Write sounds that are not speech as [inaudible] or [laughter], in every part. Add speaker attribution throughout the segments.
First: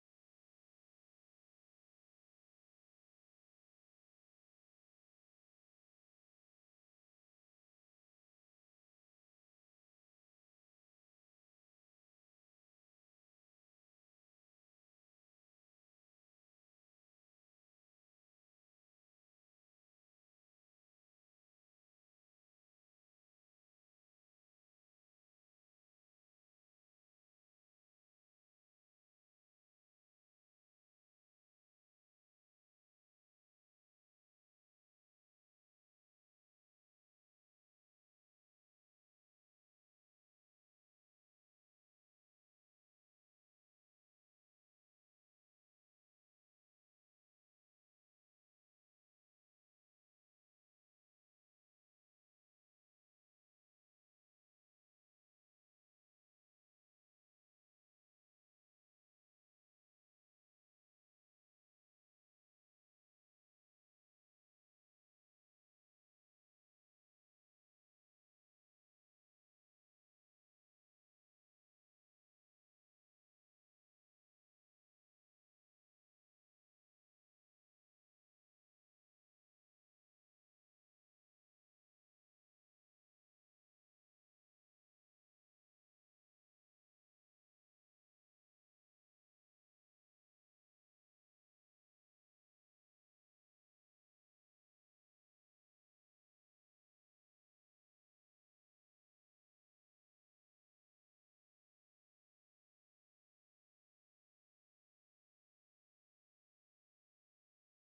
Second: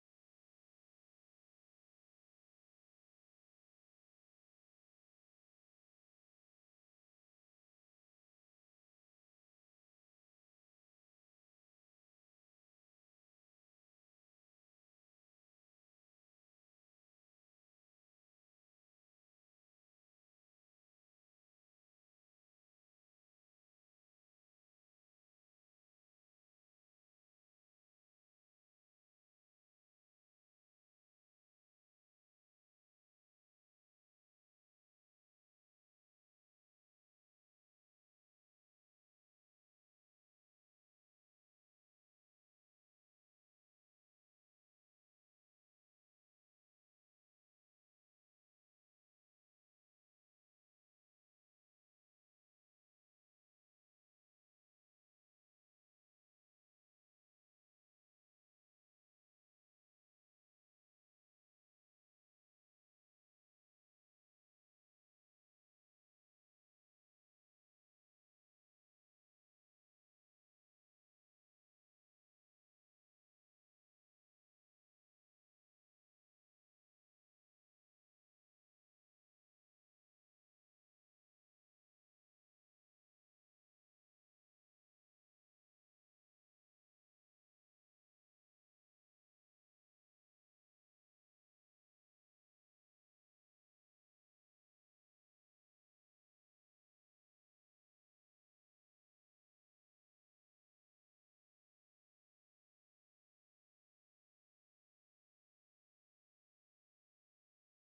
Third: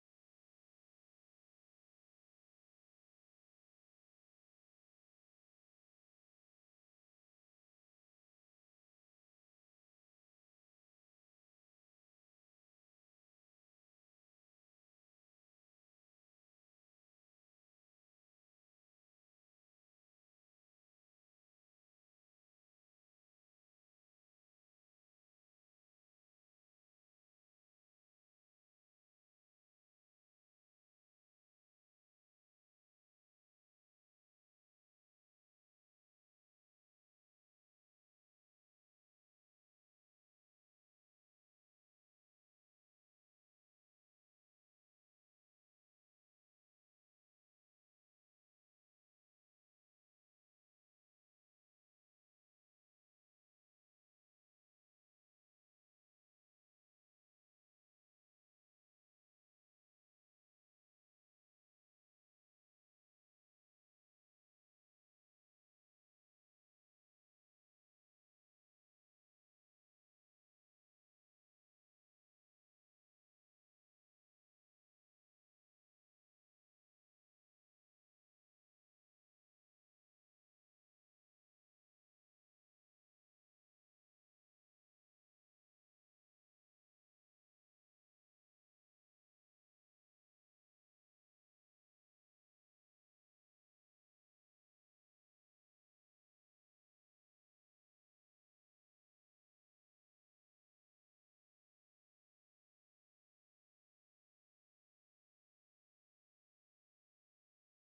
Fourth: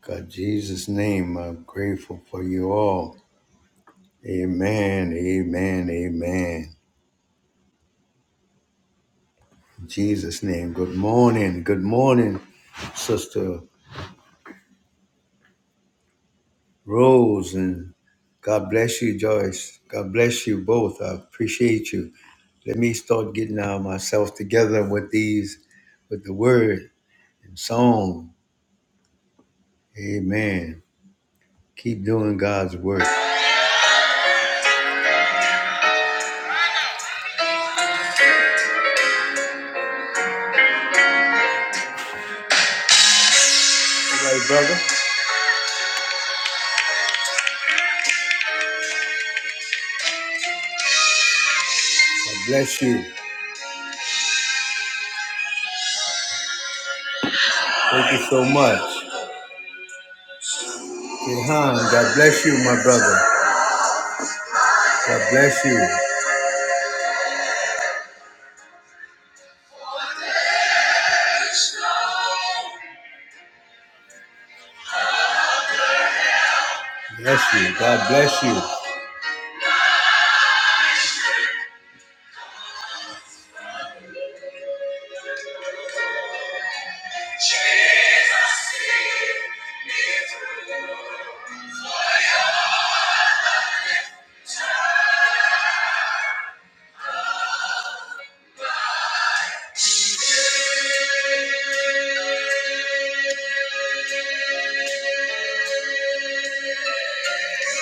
Speaker 1: God, Jesus' name, I'm grateful for you all. Amen, amen, amen. In Jesus' name, good morning, good morning, Sister Rose, and God bless you, Joyce. God bless you both. I appreciate you. Let me start getting uh, myself together with these, with the word and song. Amen. Keep doing God's work. All right, brother. God bless you. Thank you so much. Ilhan, God bless you, my brother. God bless you. Bless you. God bless you.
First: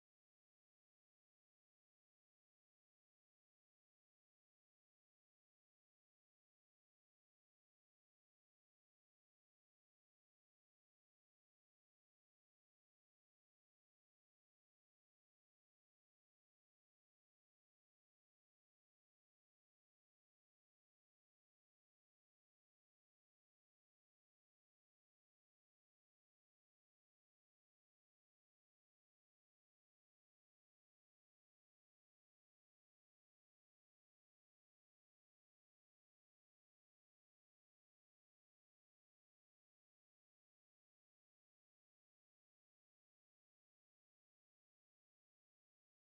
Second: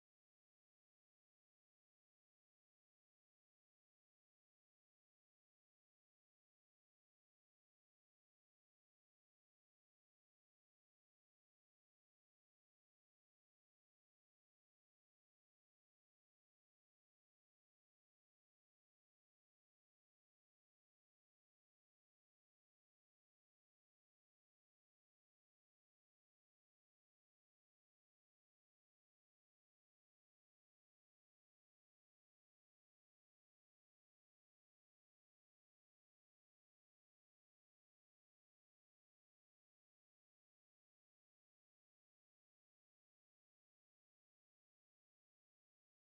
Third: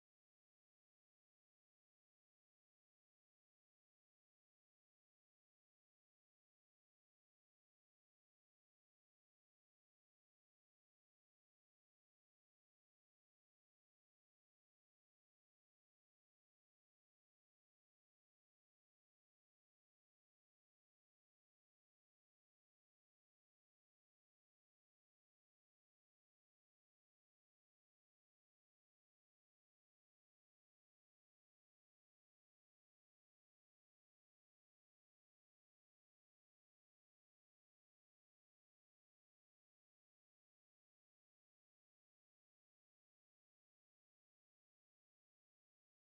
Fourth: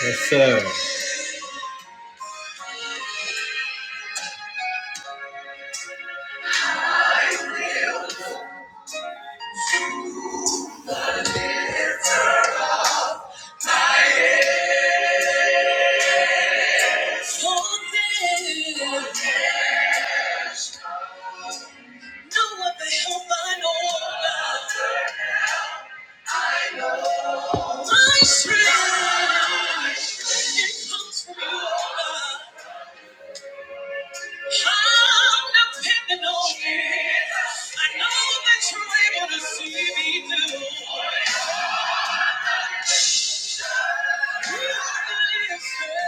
Speaker 1: Yes, sir. My strength, it comes from you. I'm depending on you. I know that you're able to see me through. You are the answer.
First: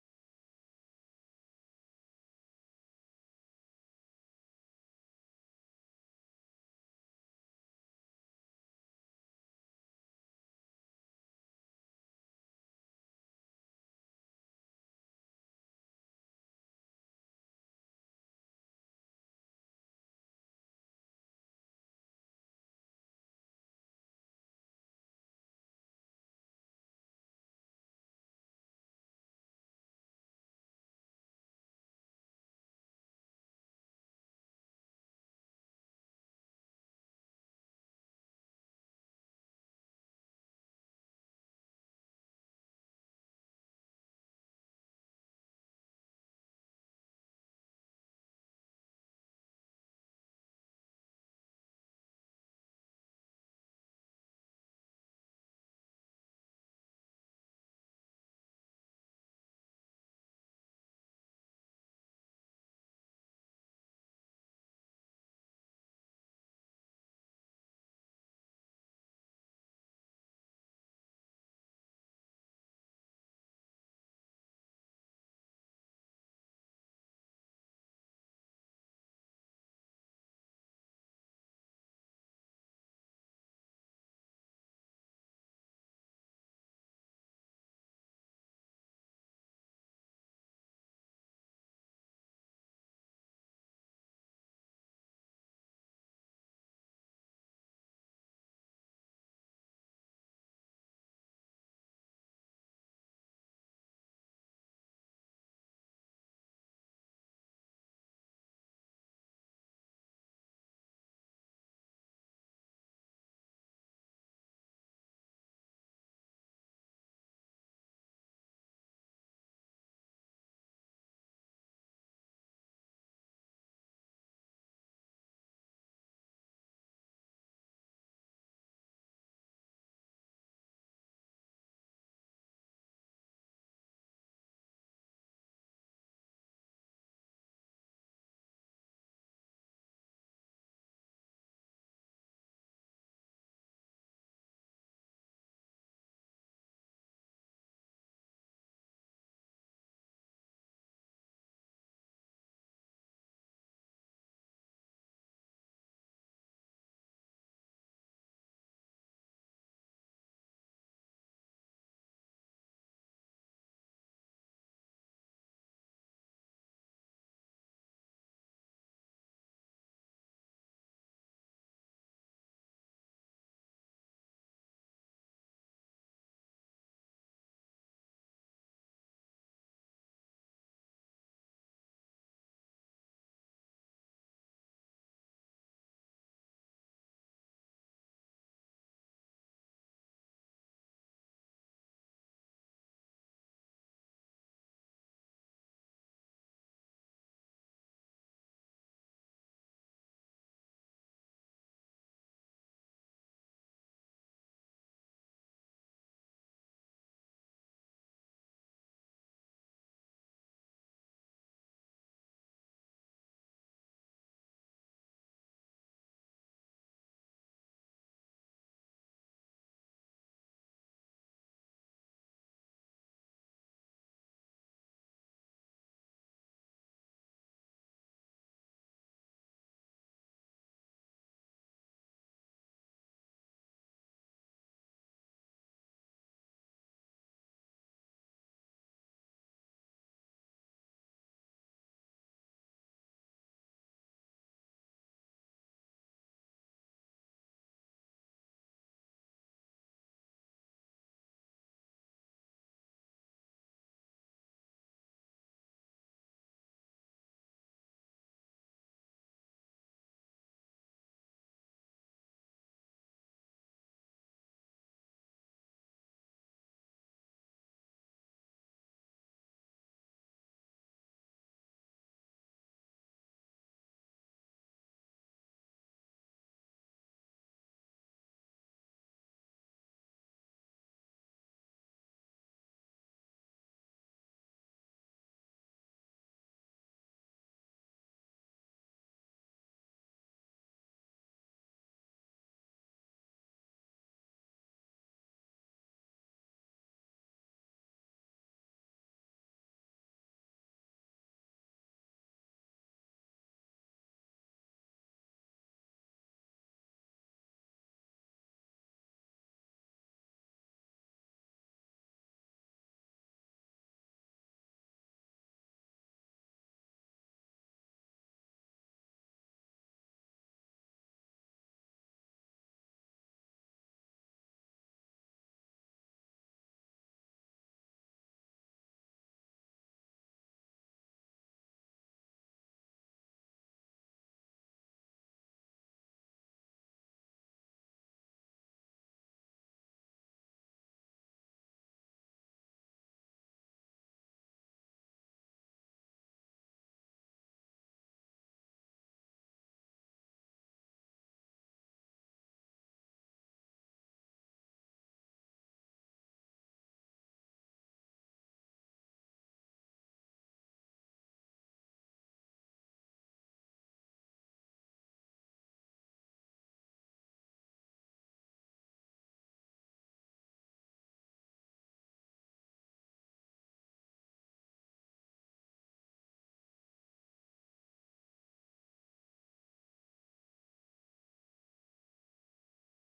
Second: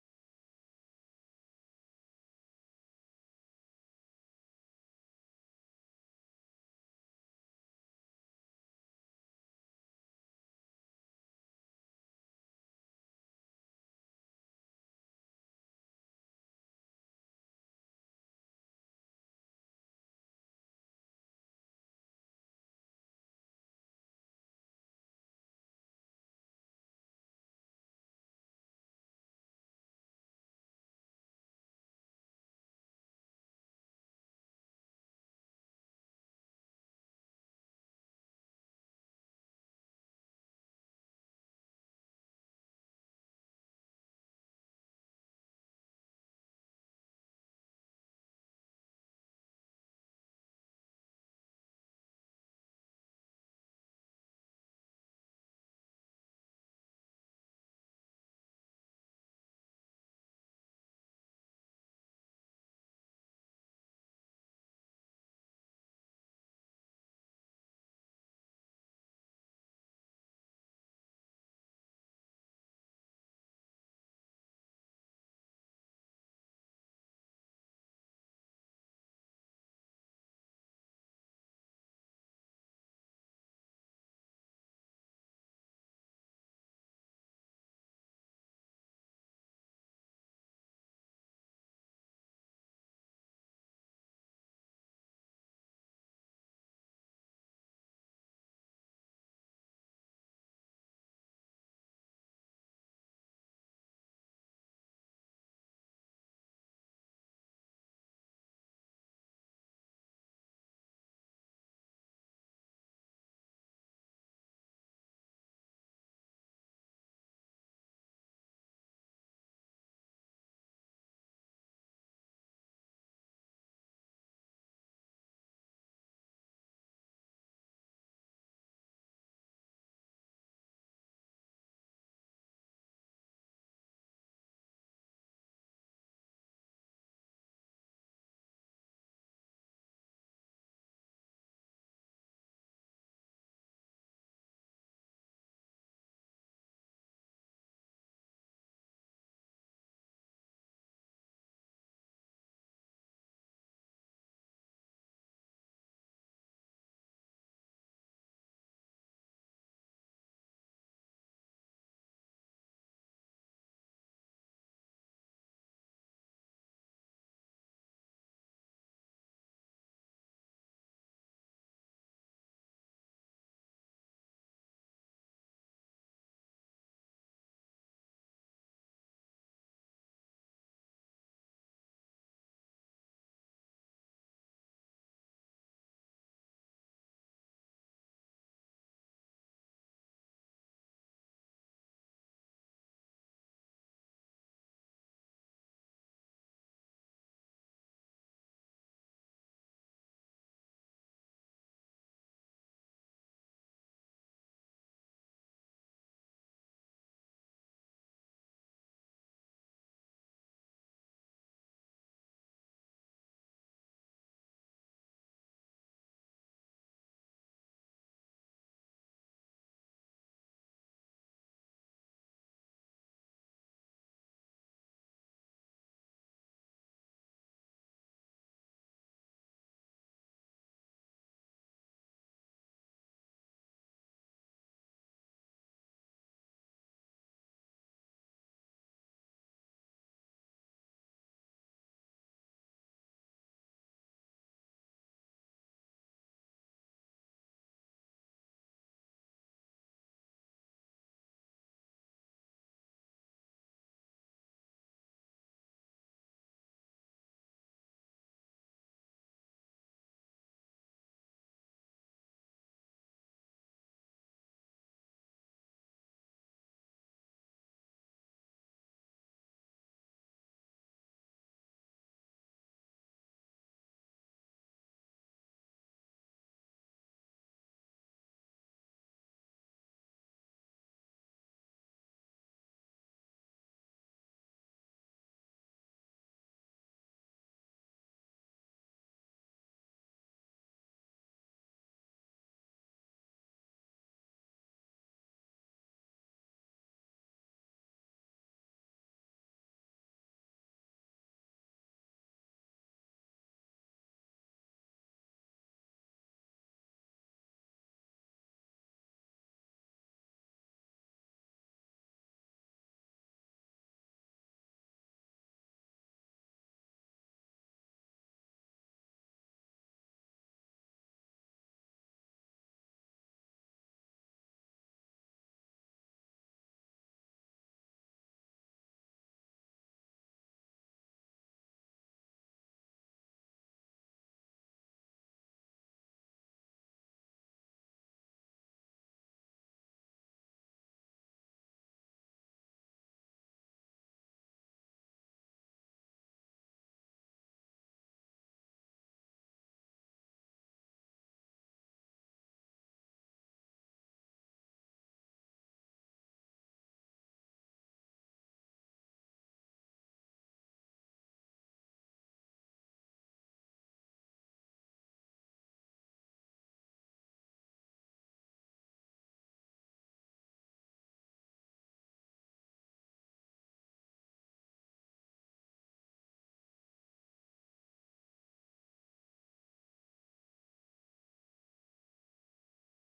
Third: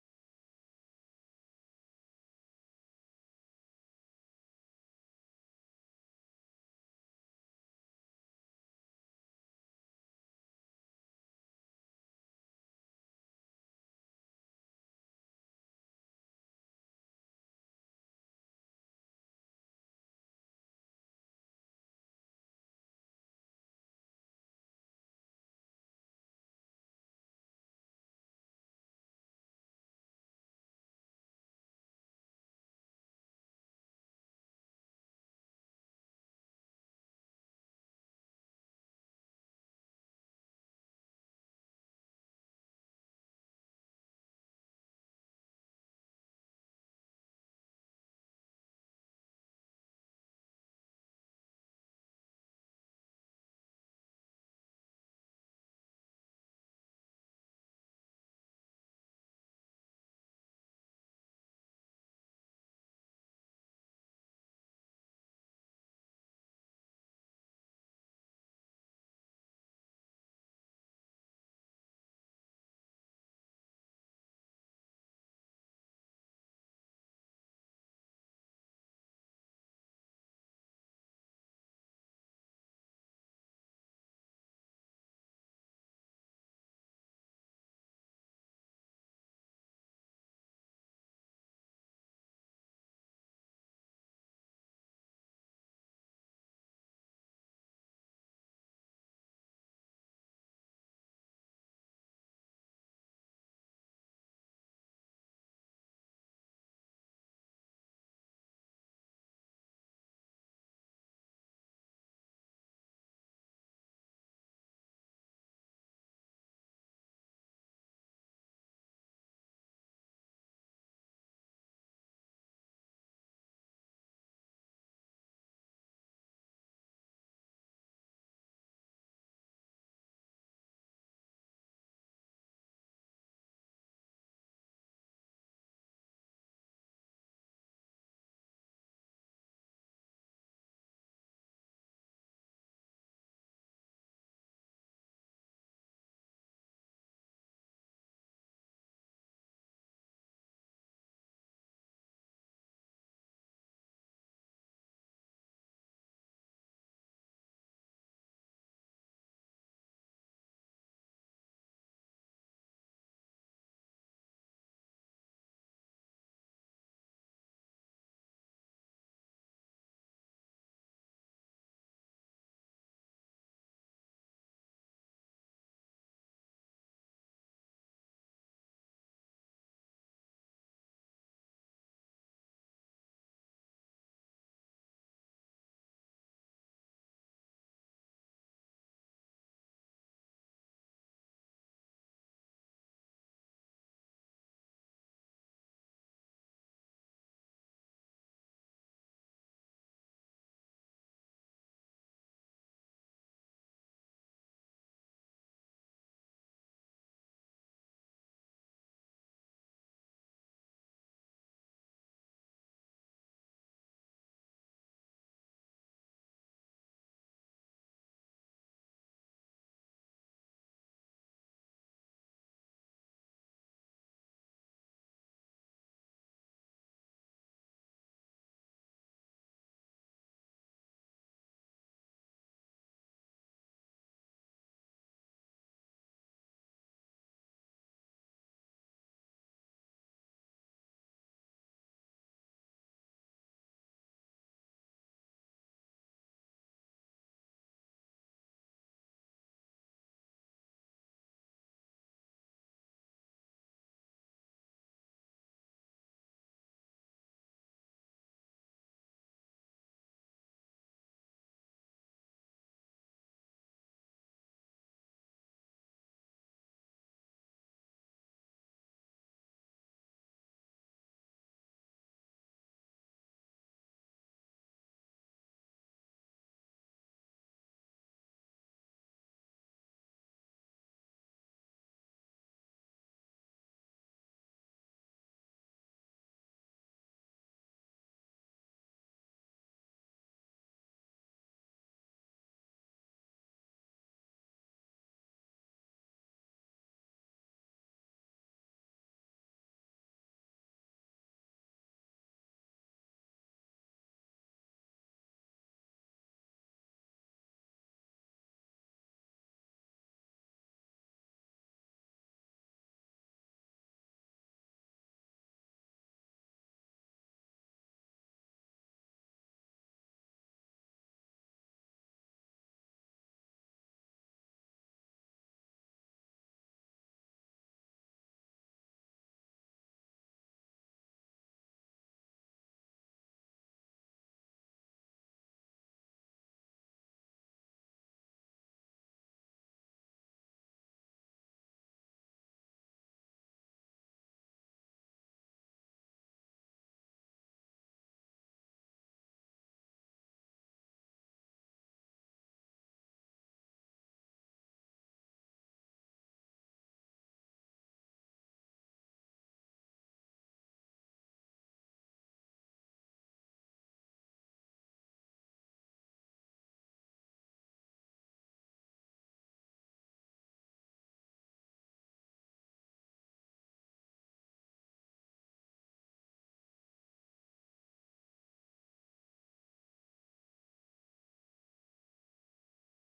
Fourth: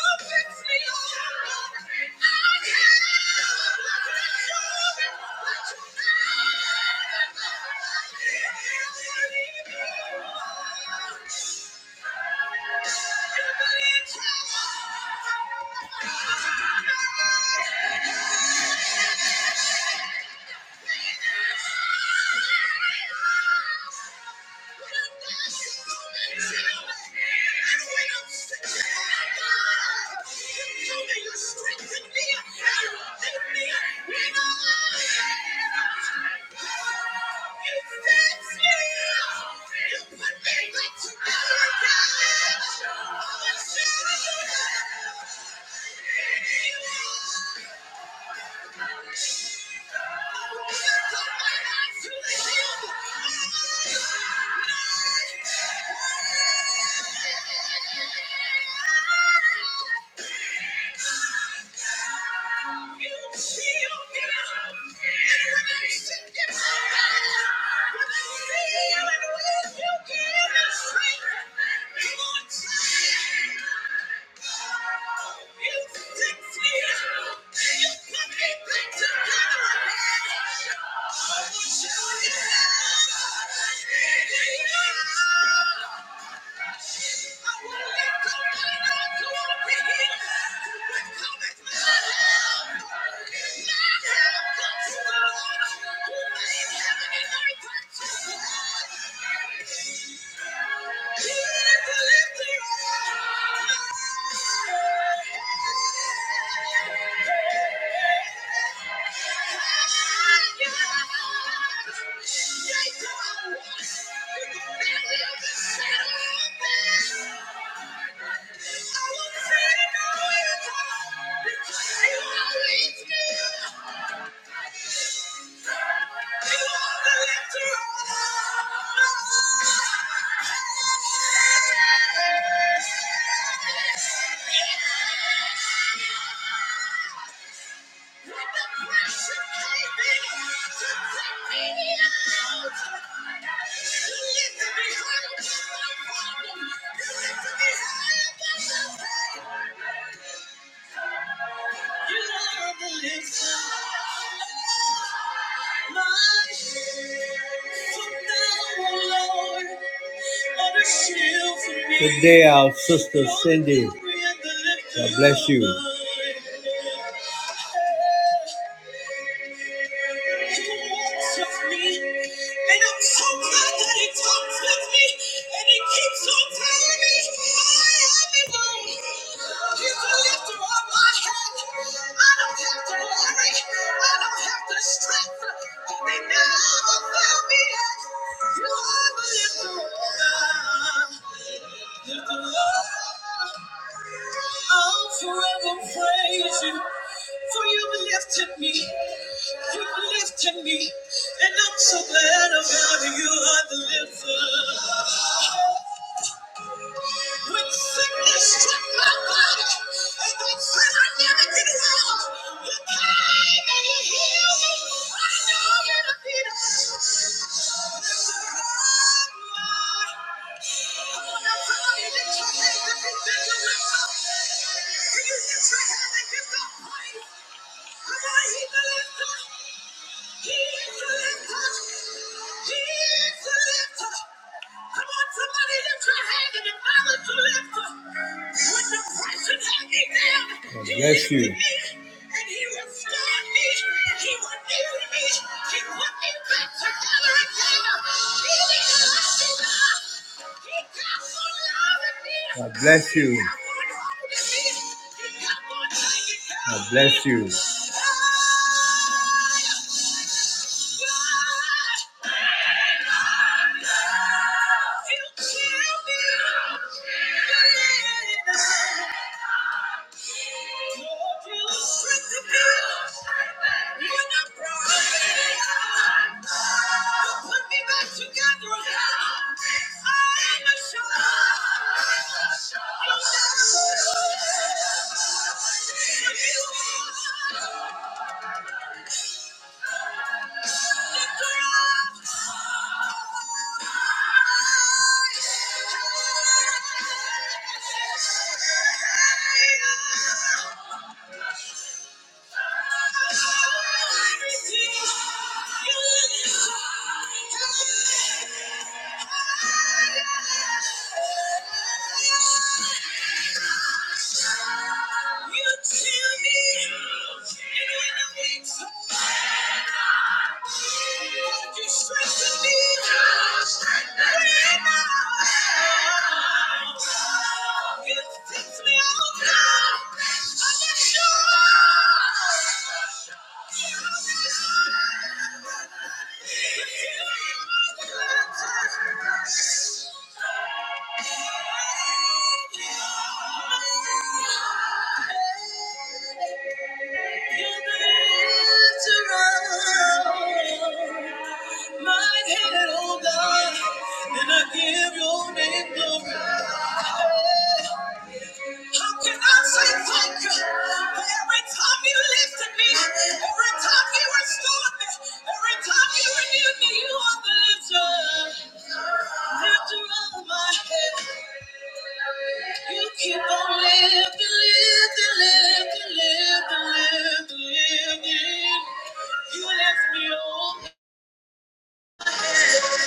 Speaker 1: Thank you. Thank you. You feel good. Yeah. Yeah. Yeah. When Good day, our sister Cindy. God bless you. He walks with me, and I'm so glad that He talks with me, and He keeps on telling me I am His own. He's the lifter of my head. I don't have to worry. I don't have to stress. Cause they never failed me yet. You are the lifter. of my head. Lift them up. I'll forever praise you. For you've lifted me. You've lifted me. And I'm so glad about it. You are the lifter. When sickness struck my body, and they said I never get well, you came and you healed me. I know you're the healer. There's a God, Lord. Come on, now, somebody lift your hands if you think you're well. Can you lift your hand and give God praise? Come on, he's the lifter. He is the lifter. He is the lifter. Come on, somebody lift your hand and acknowledge the lifter. When depression had me down, God he bless lifted you. me. And he restored me. He renewed me. He put me back together. God bless you. God bless you. When I'm broken, you put me back together again. I'm assured you'll never forgive me. Everything you You tell me in a week's Would you strengthen me? Right now. You fix me all now. I'm not sure. Every time you renewed me, you are the lifter, lifter of my head. You keep on lifting, lifting, lifting, lifting, lifting, lifting. You left me open.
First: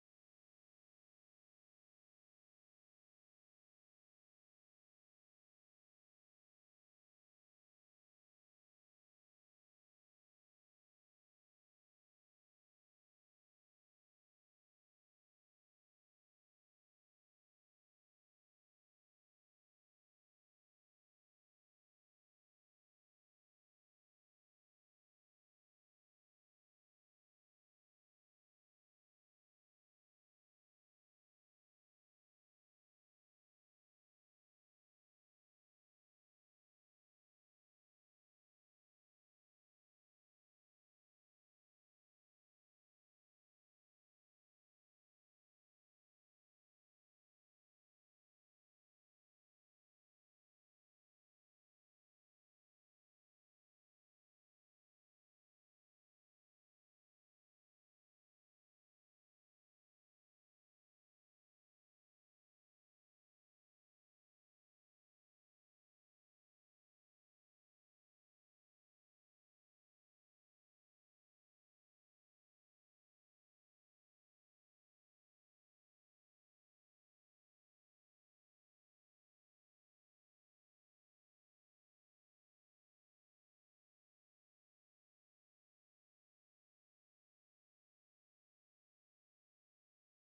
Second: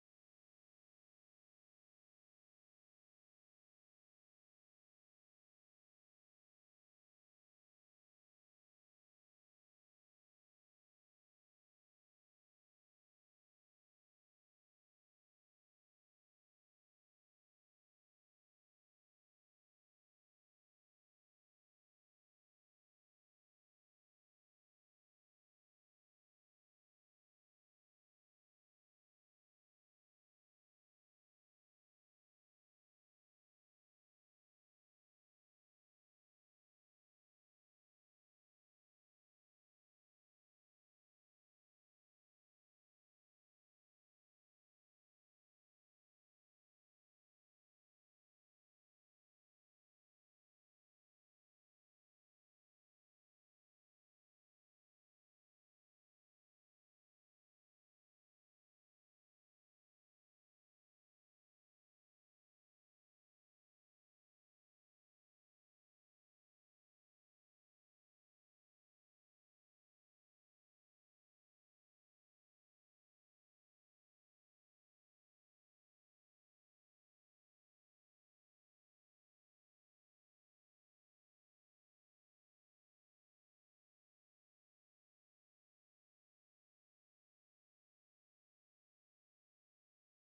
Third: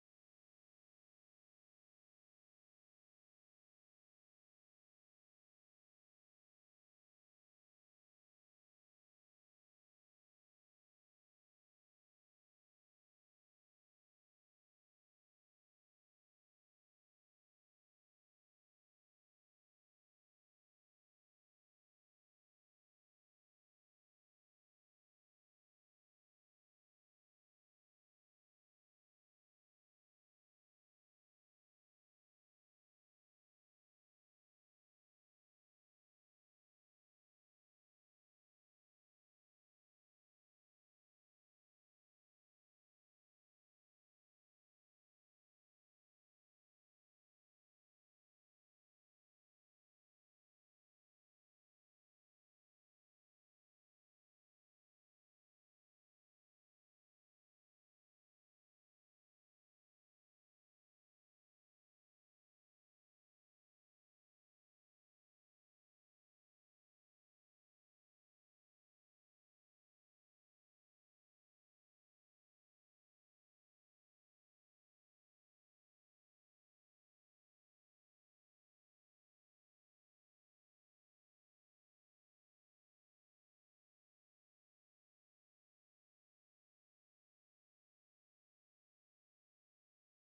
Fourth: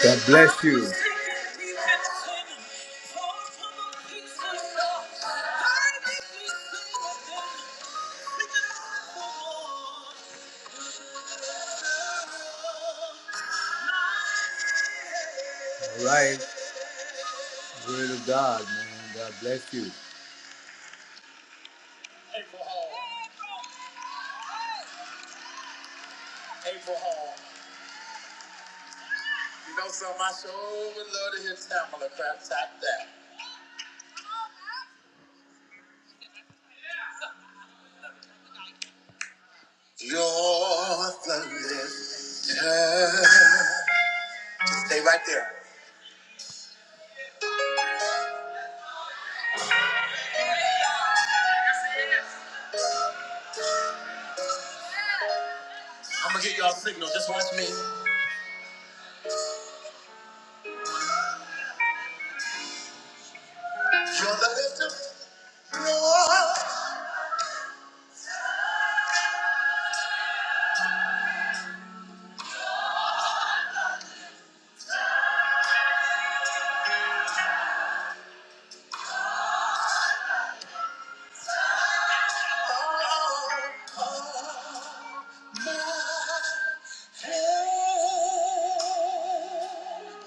Speaker 1: God bless you. All right, word of God, man. God bless you. April Hall. April Hall. You know something? I sure would love to hear Tamala crap tap that. You're the lifter. Stay right there. I'm gonna give y'all a signal. Just watch me. You're the lifter. You're of my head. One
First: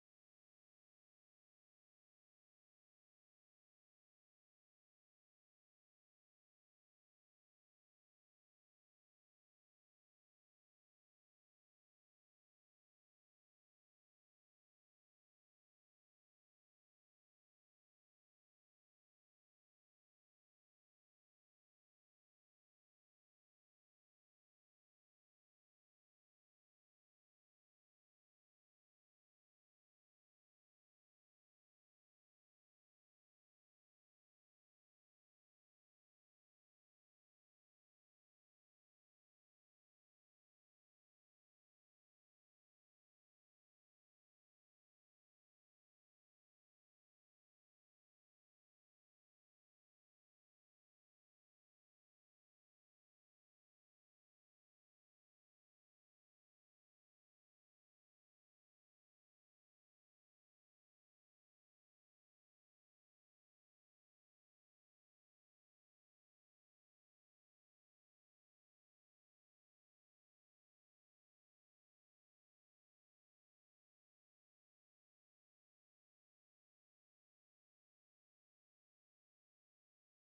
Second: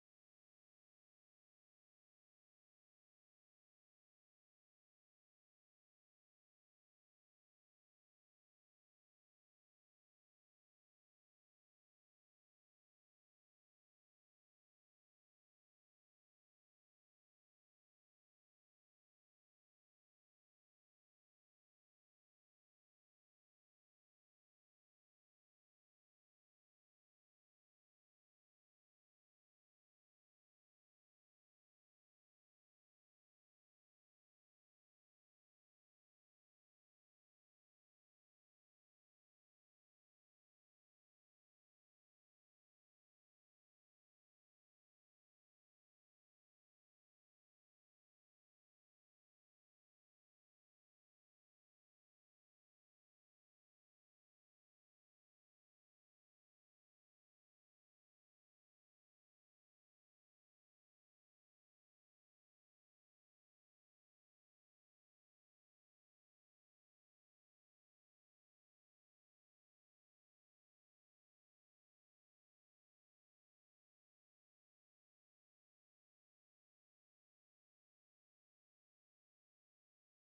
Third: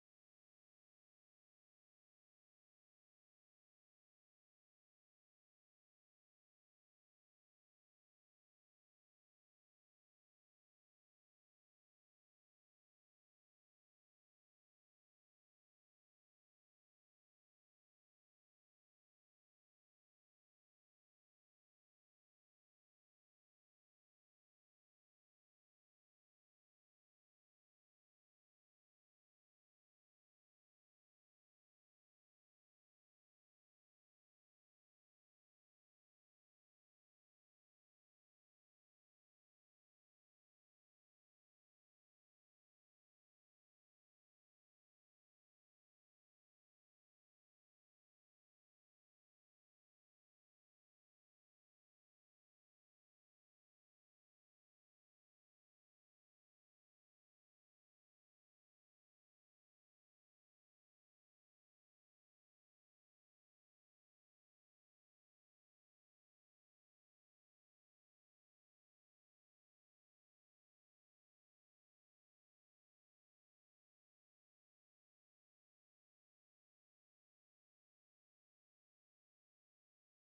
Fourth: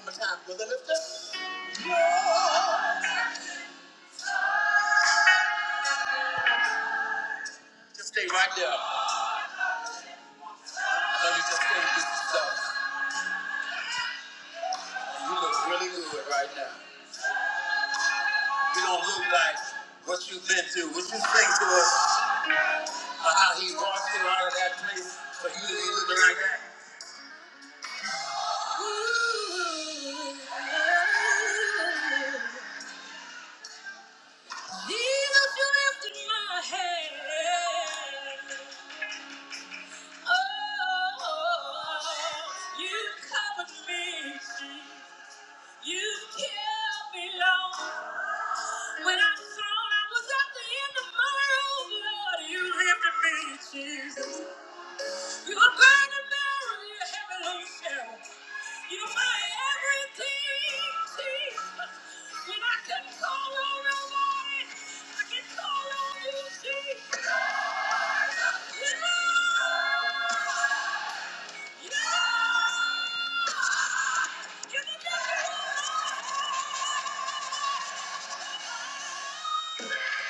Speaker 1: more time. You're the lifter. You're- Just stay right there. I know you just came to yourself. You look really good right now. You don't look like what you've been through. What you think to us or how he walked you out of that place for you to be looking like that? Jesus, you lifted my head. Oh, you covered me. You kept me long. When I thought I was at the end of my rope, Lord, you lifted me, Jesus. You're going to marry a burning barrel, you're heaven You're my everything, Jesus. When I can call on nobody, I can call on you, Jesus. Yeah, yeah, yeah. You're the difference. Thank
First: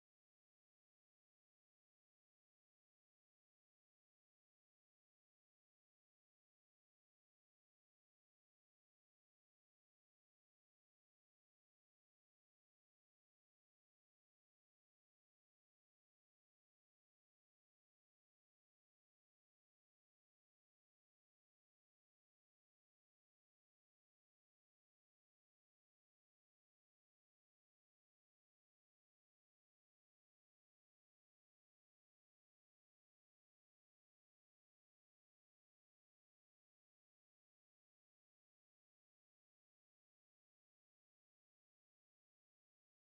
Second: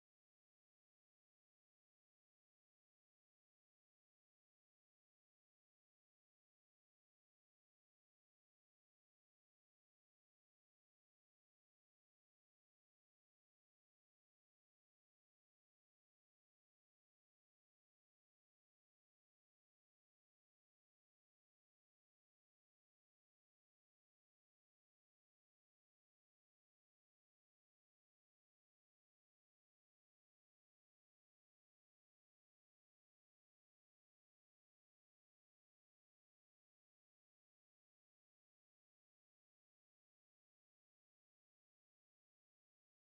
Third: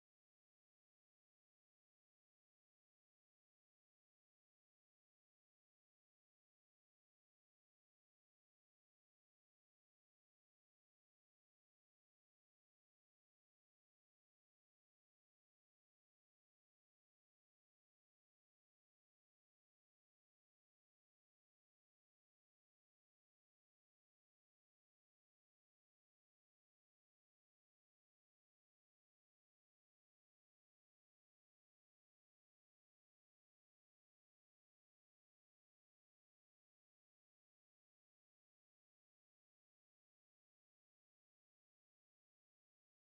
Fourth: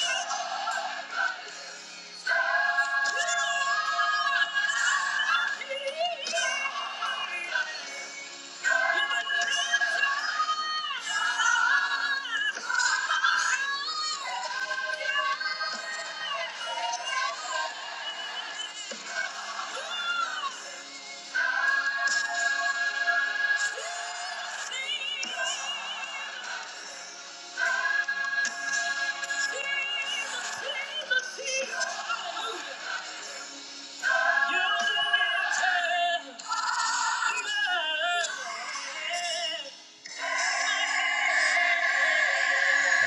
Speaker 1: you.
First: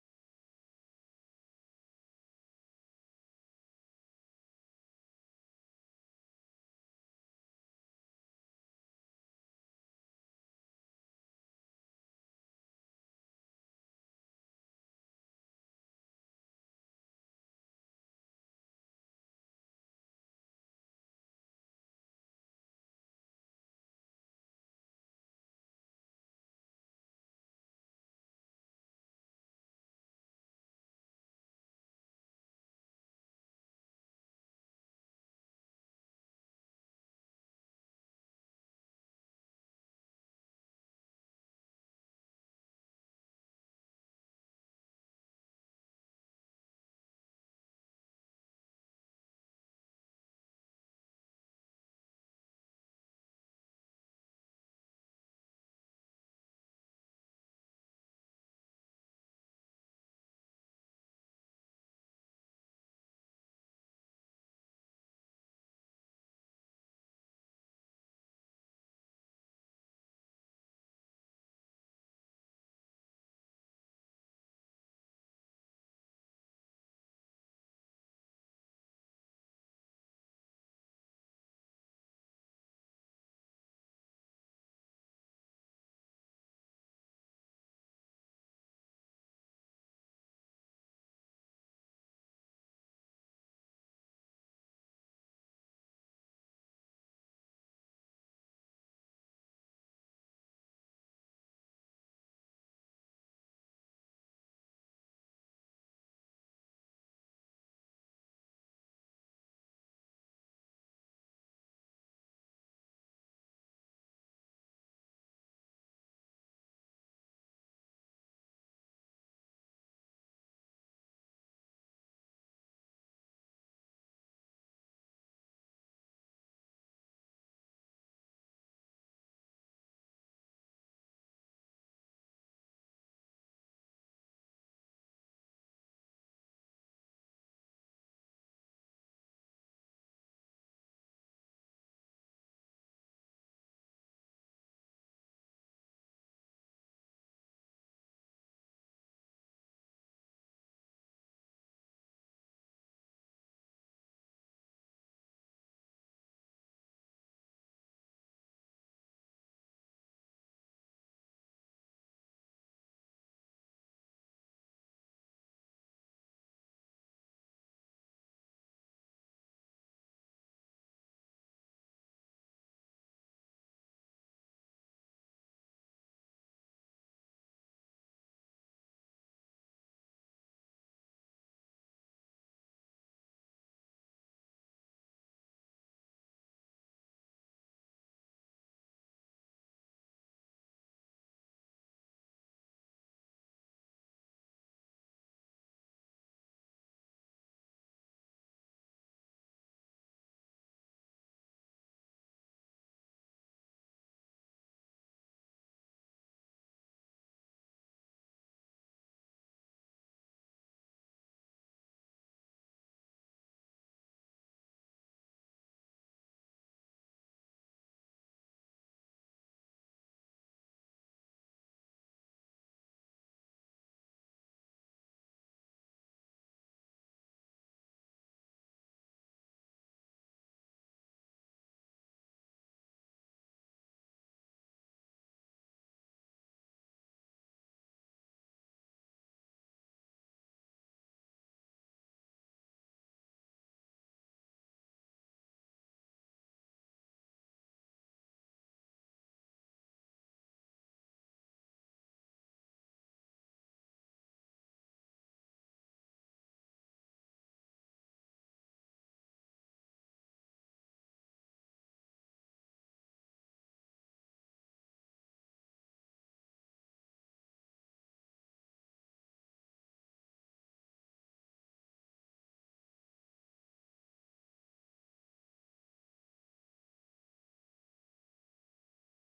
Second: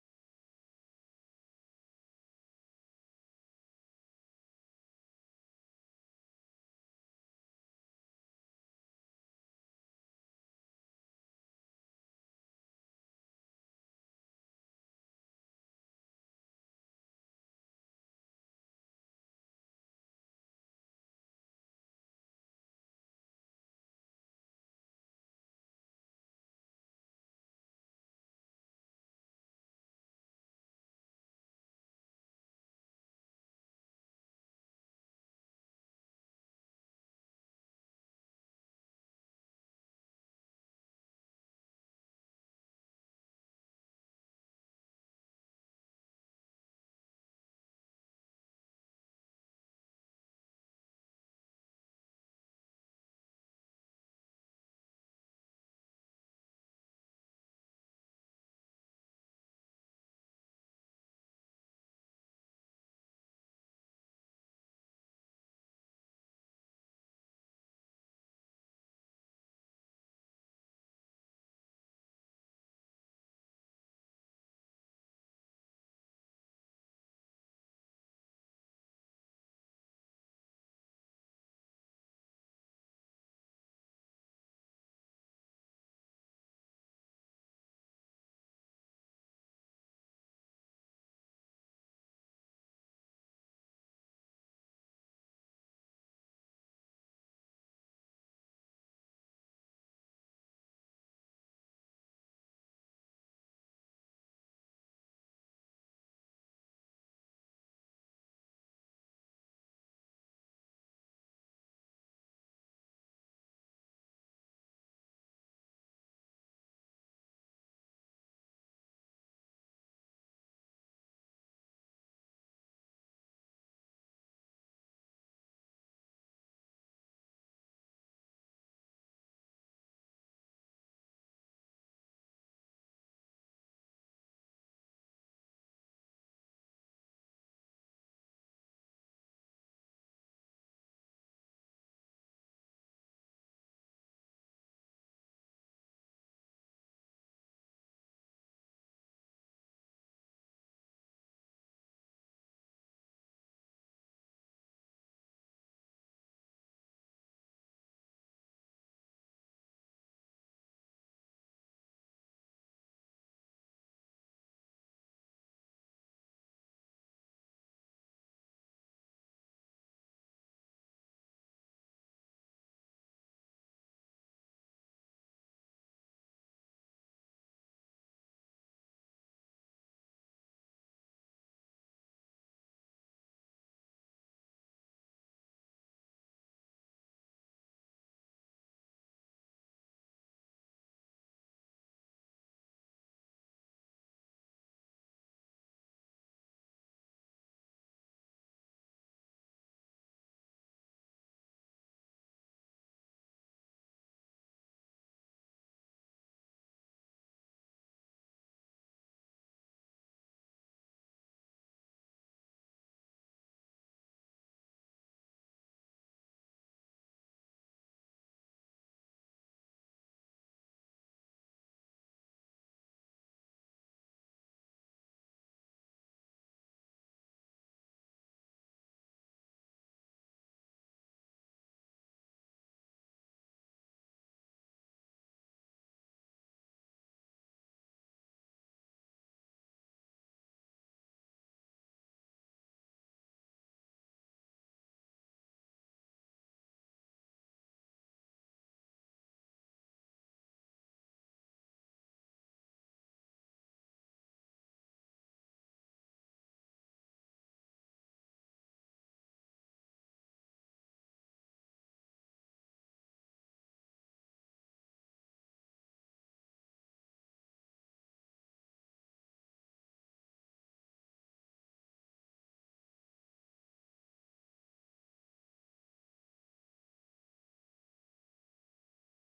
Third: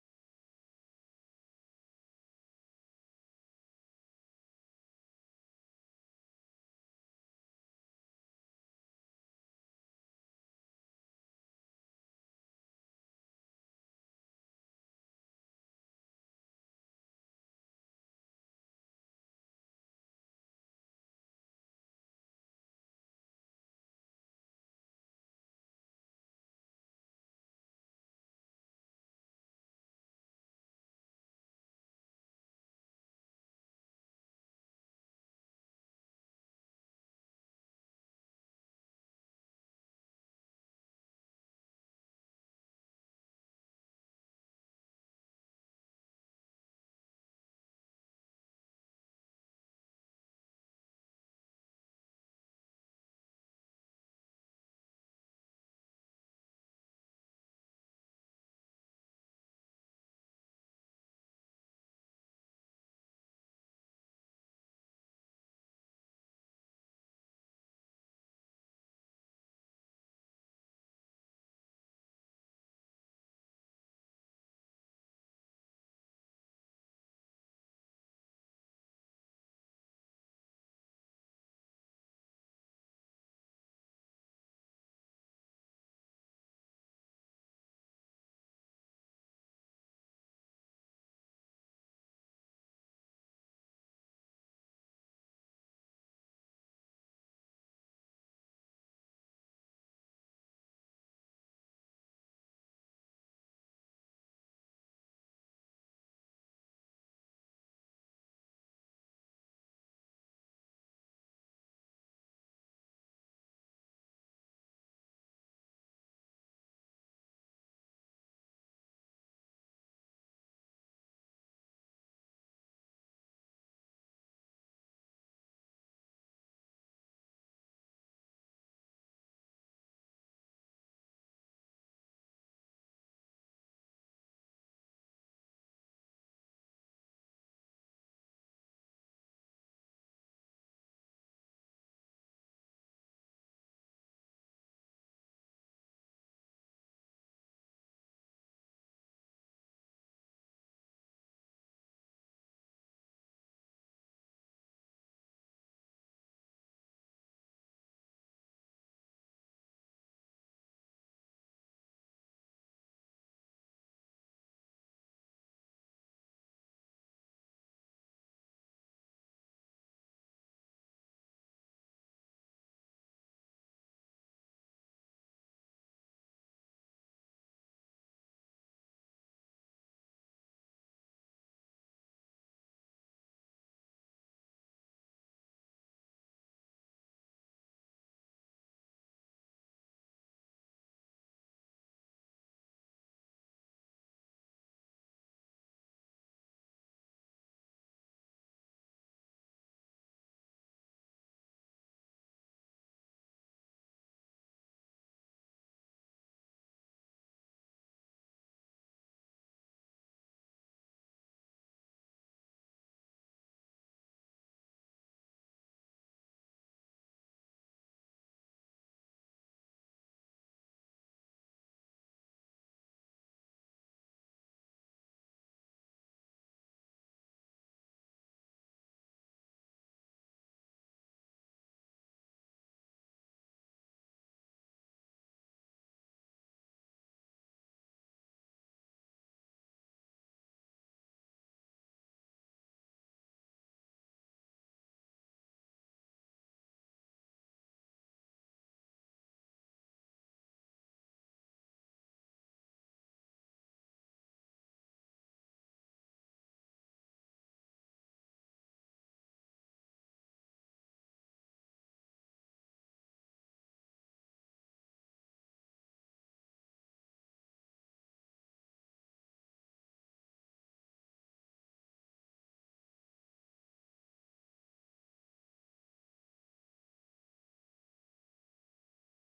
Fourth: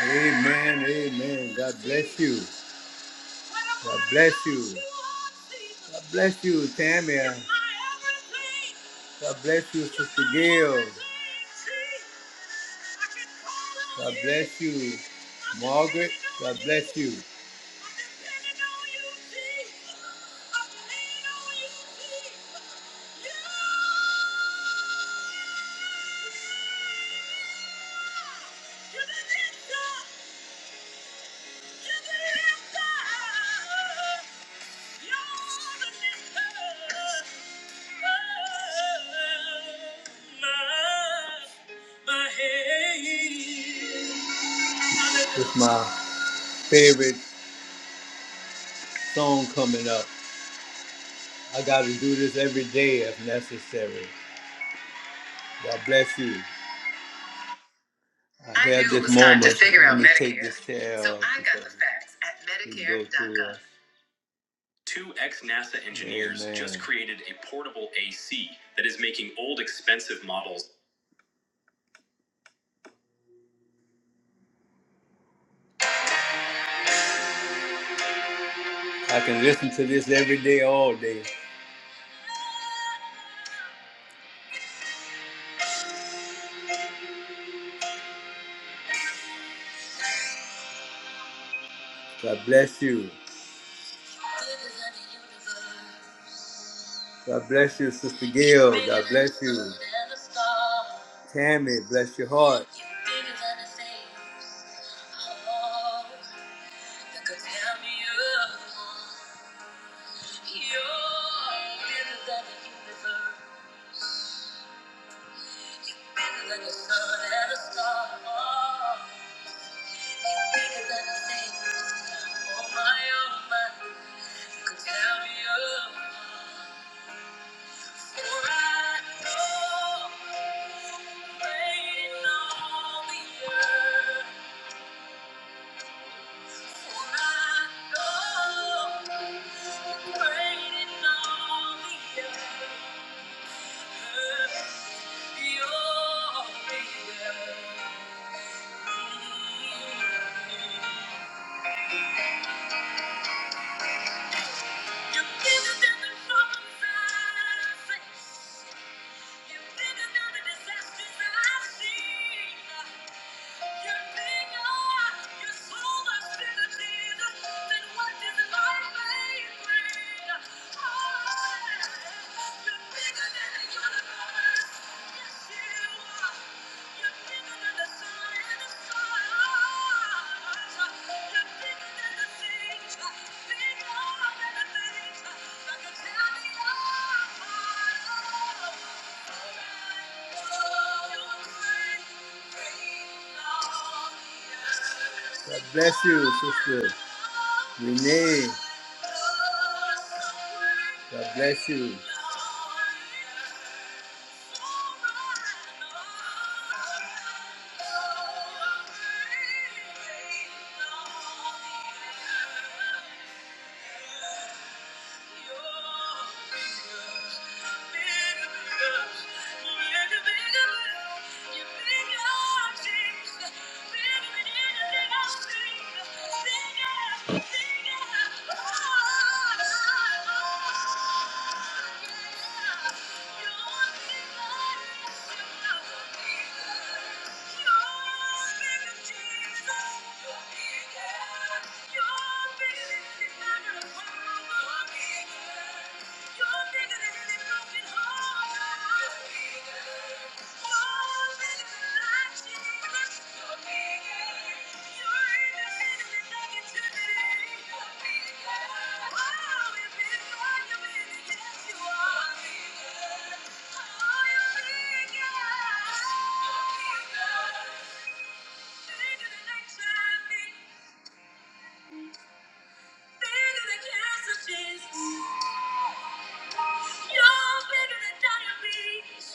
Speaker 1: Amen, amen. God bless you. God bless you. God bless you, Tamia. God bless you, Sister Gail. God bless you, Margaret. God bless you. It's my favorite song coming up. I got to do this every day if necessary. God bless you. I, I had knew it this was time to moment. figure out Let out me take Medicare. this to so L, I got the because facts at Medicare.gov. Two ex NASA engineers Amen. just created a portable AC that is making old expensive models I can listen to this every day, all day. God bless you. God bless you, Sister Gail. God bless you. Tammy, bless your heart. You're bigger than the problems I face. You're bigger than the Thank you. are you're bigger, God bless you, sister Renee. God bless you. Thank you. You're bigger, Jesus. You're bigger bigger than Thank you. Bigger than cancer, You're bigger than diabetes.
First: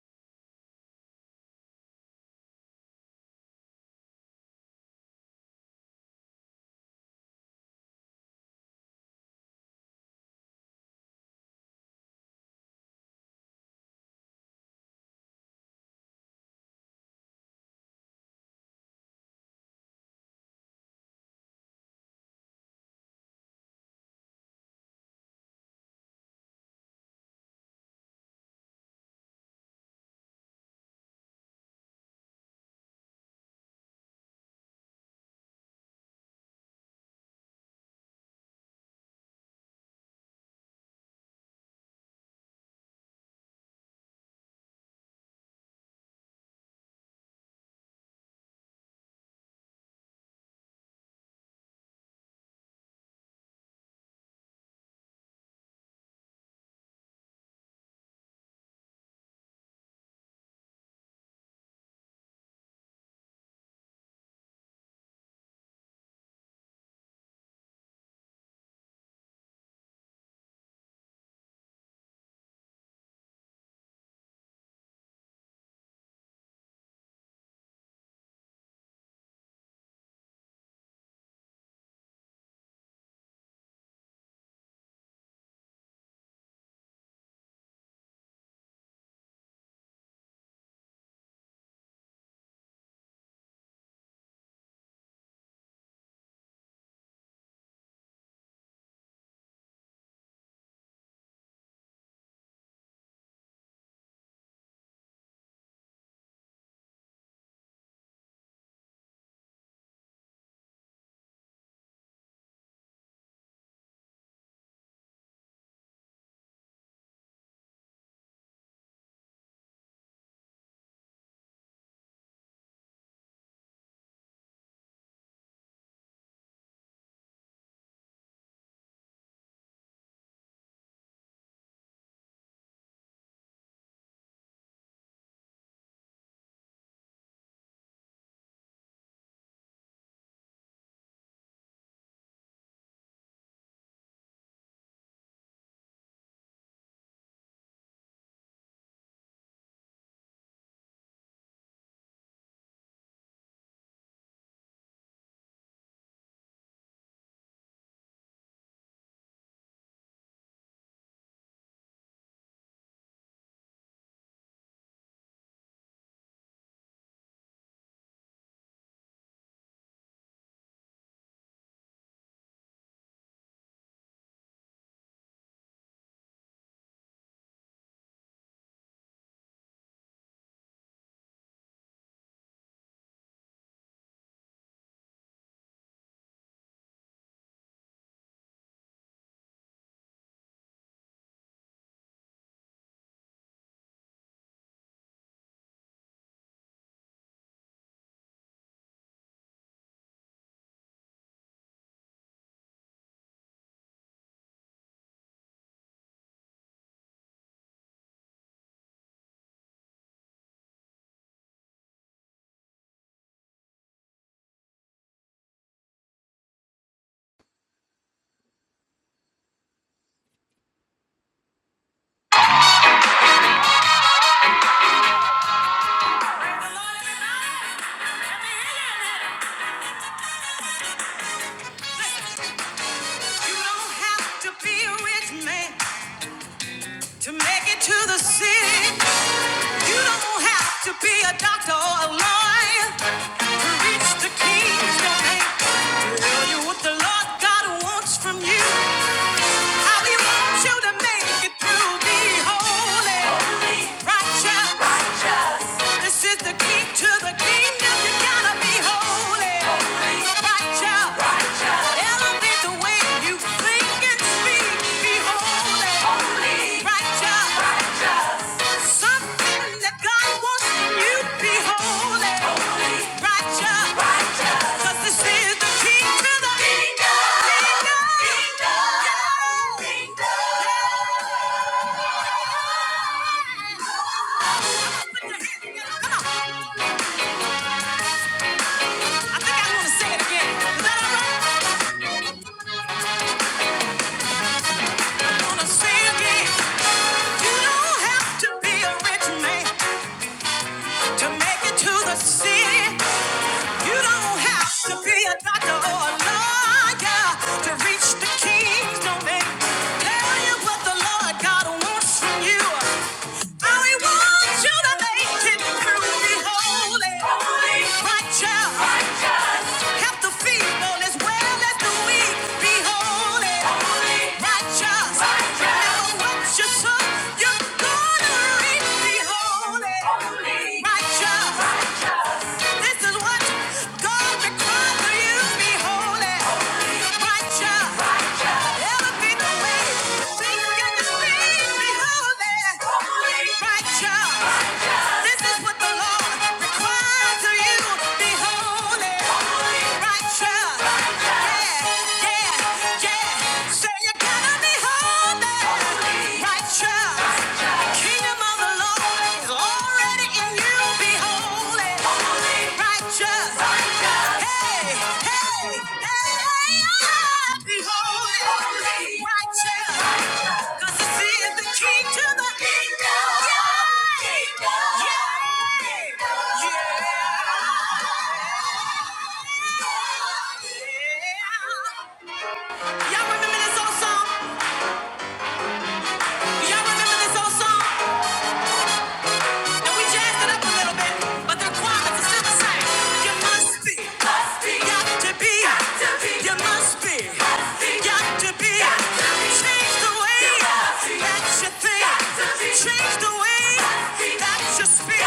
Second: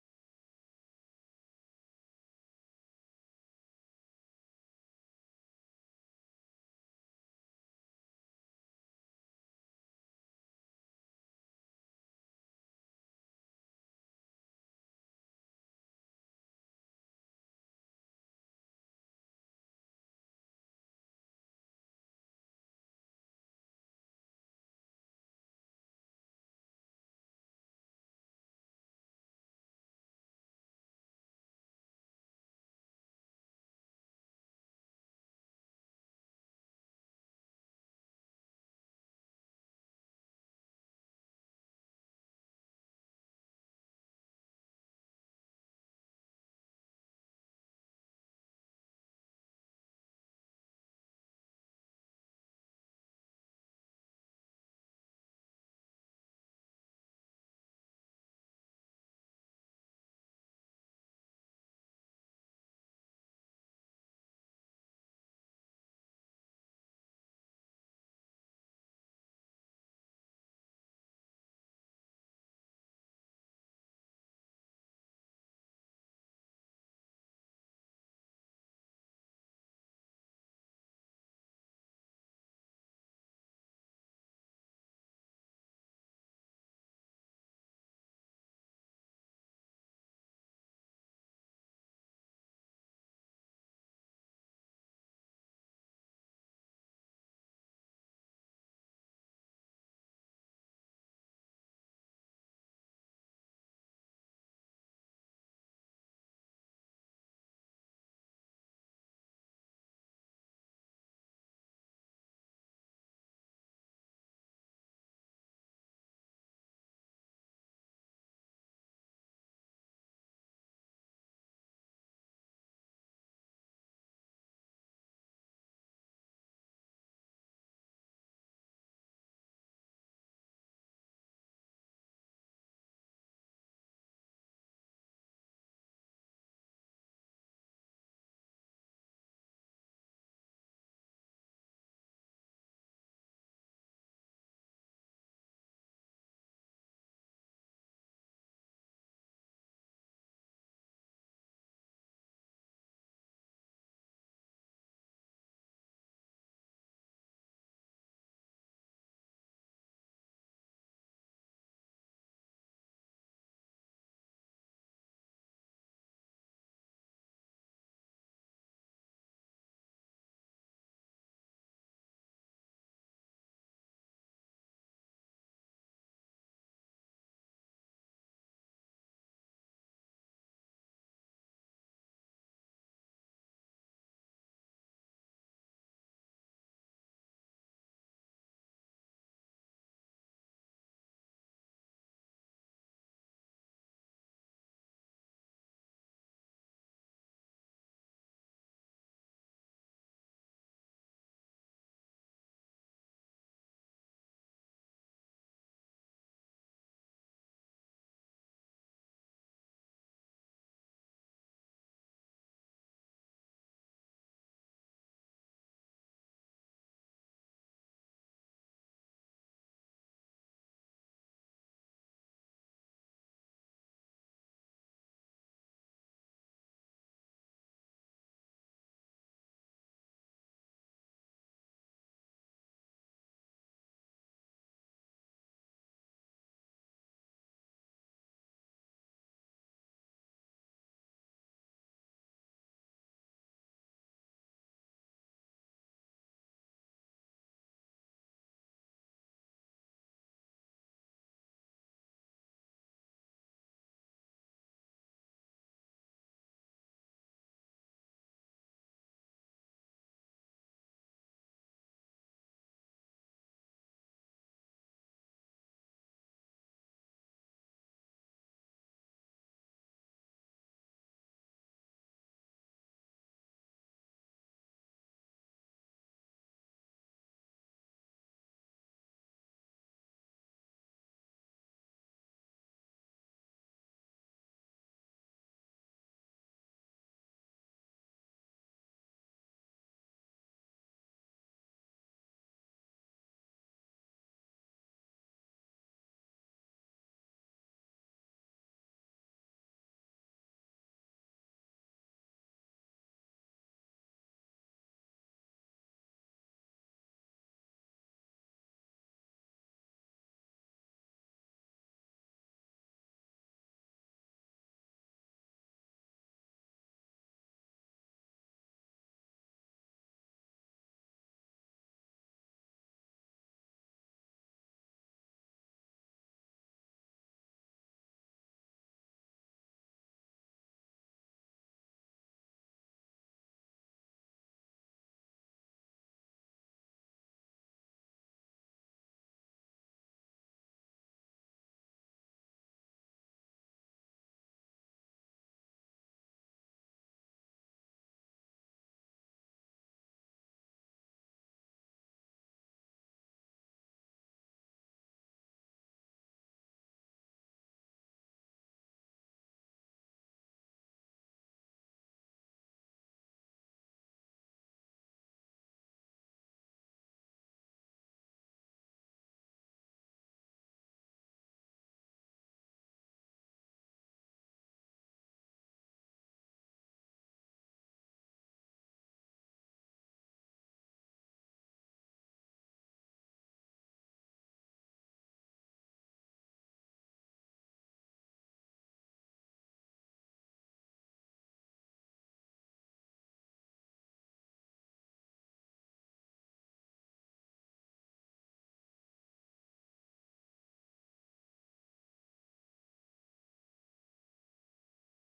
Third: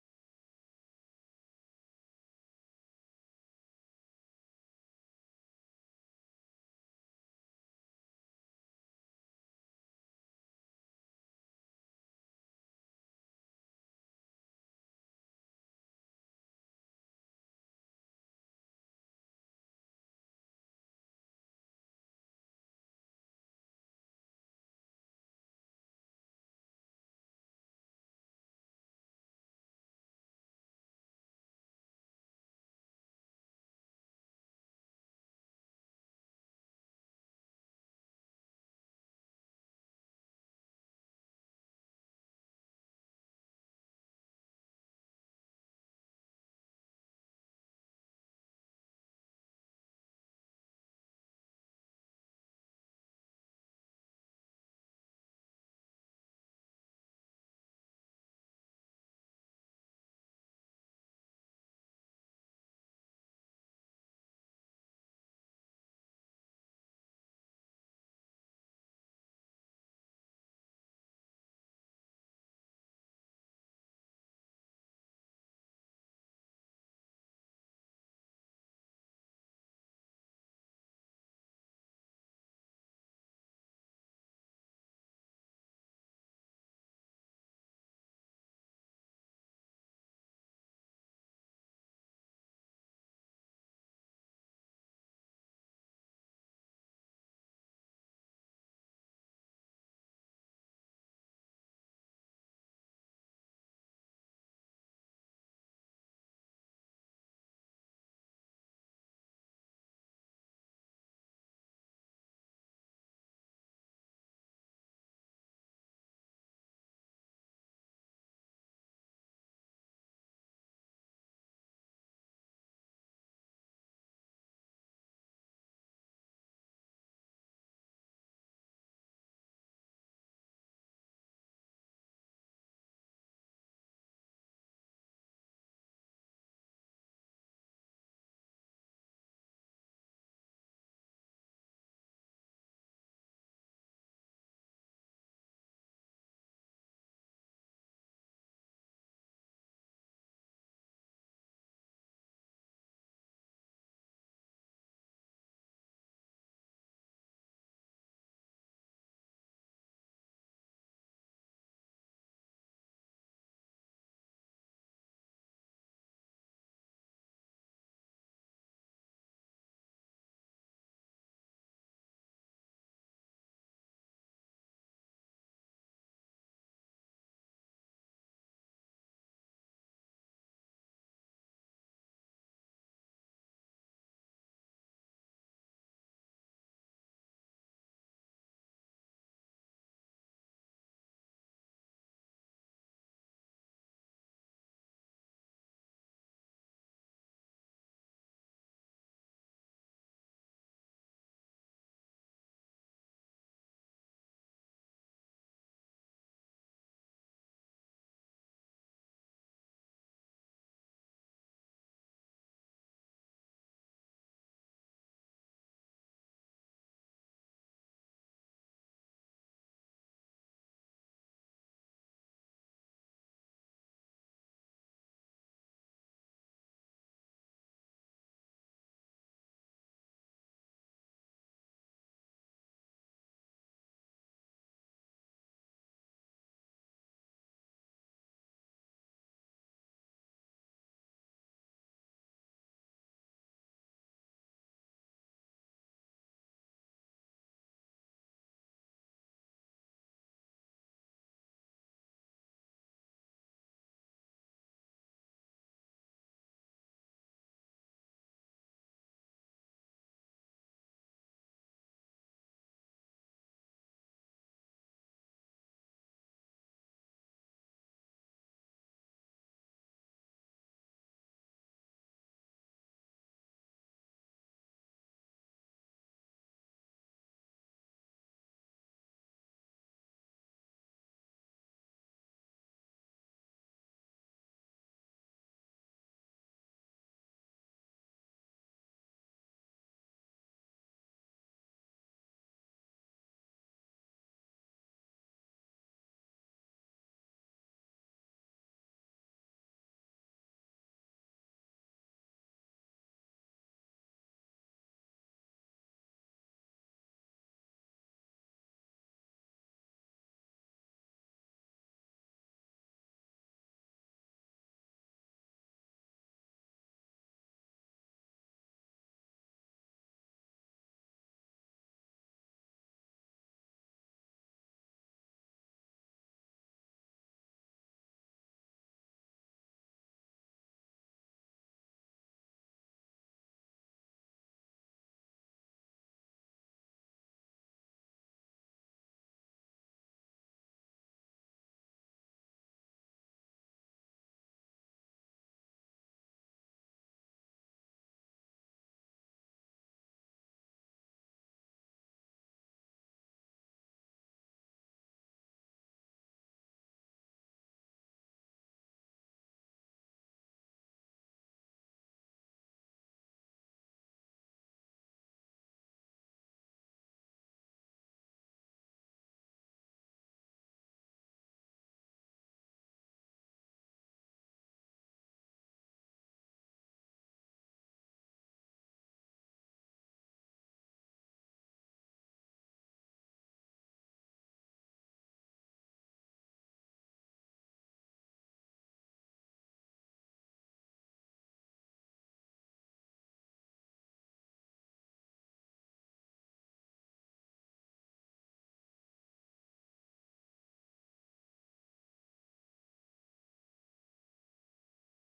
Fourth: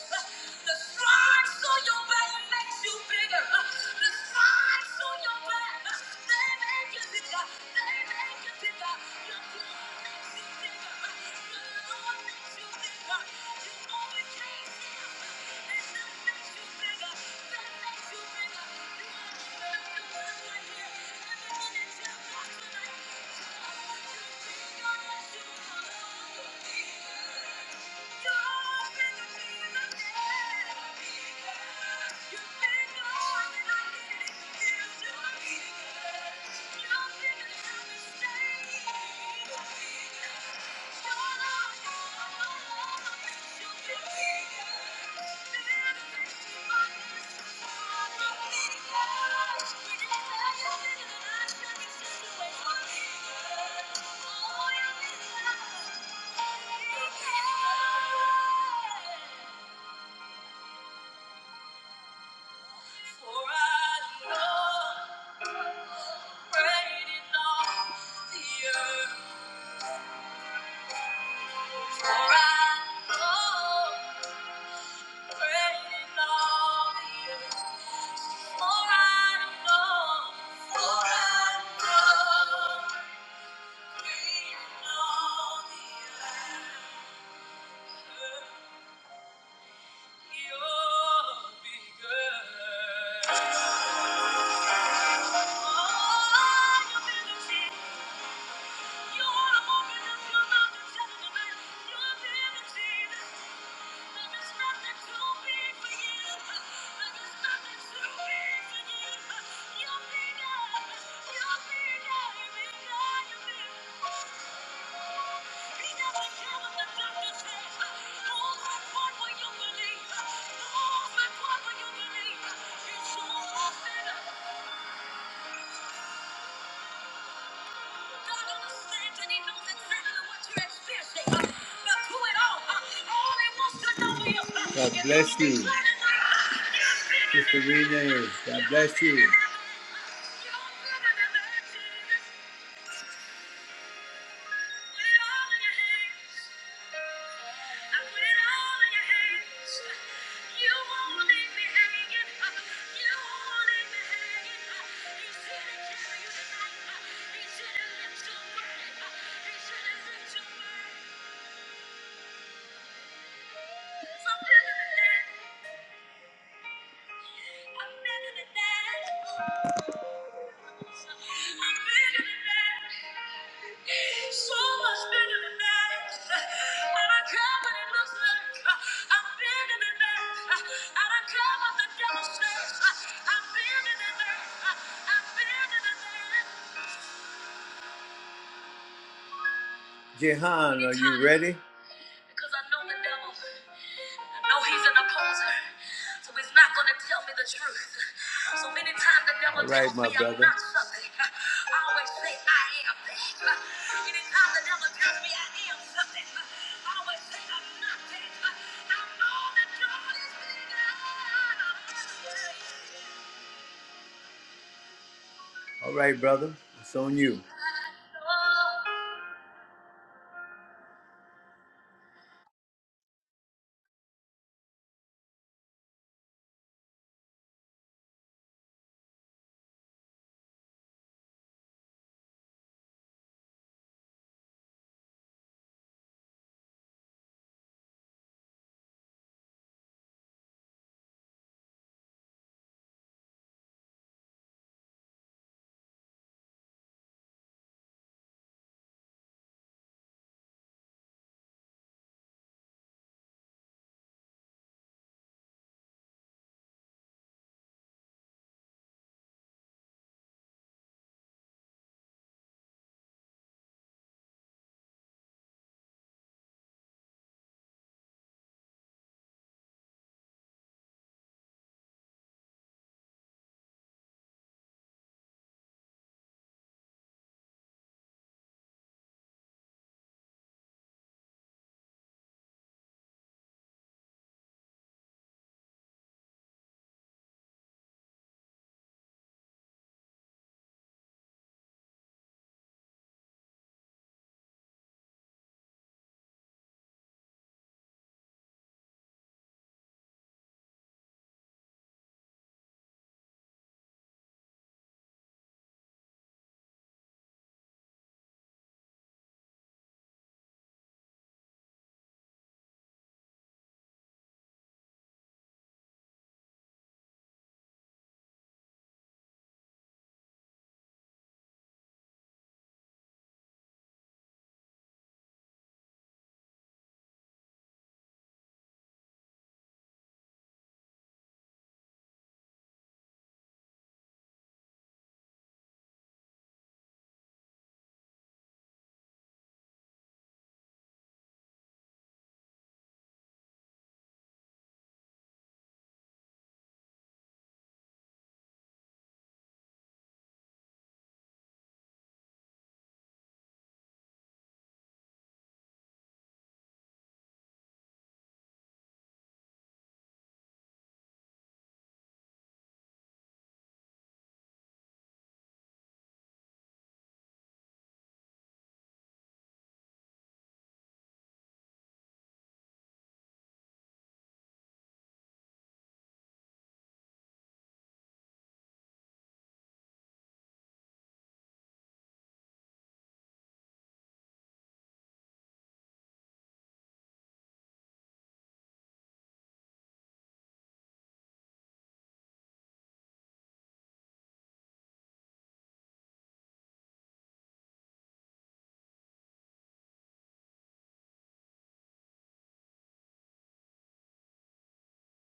Speaker 1: The stripes on your back makes you bigger. The stripes on your back, they make you bigger. They make you bigger. Your blood makes you bigger. Thank you. Thank you earth. You'll be good. Oh, you've been the king. You are the woman of your mountain, telling the man, you've Thank you. believe? It's so possible. God exactly uh, uh, uh, bless you. Mr. Sister Renee, God bless you. I'm better than that. So much bigger than that. I don't care what it looks like. I'm bigger than that. I don't care what the devil says. I'm bigger than that. I'm bigger than that. Jehan, are you ready? Because I know the devil. No, he's an opposer. So he's not going to tell me the truth. So many times the devil All right, tells my me brother. I'm not something, I always say I am that. Anytime the devil tells me I am something, I always say I'm not that. I know that God is bigger. All right, brother. It's on you.
Speaker 2: You don't have to be a rich man to make it to the city. You don't have to be a doctor or a lawyer to reach the king's domain. To tell you what the Lord God wants from you. How he wants you to make it through. Be holy, holy, righteous. righteous. This is the key to the kingdom. You gotta be holy. holy. Come on, I think I want to sing it again. Is that all right? You don't have to be a rich man to make it to the city. You don't have to be a doctor or a lawyer to reach the kingdom and tell you what the Lord God wants from you. How He wants you to make it through. Be holy, righteous, have to feed. This is what God requires of you. Be holy, righteous. Kingdom of the Lord is already and you be holy, holy, righteous, righteous. Hey, hey, hey, be holy, holy, righteous. righteous. this is the key to the kingdom. Yeah, kingdom. yeah, yeah. yeah. Y'all remember this old song? Y'all remember this old song? And we jazzed it up a little bit, but the requirements are still You must be, got to be, you must be, got to be, Change the way that you think, change the way that you speak,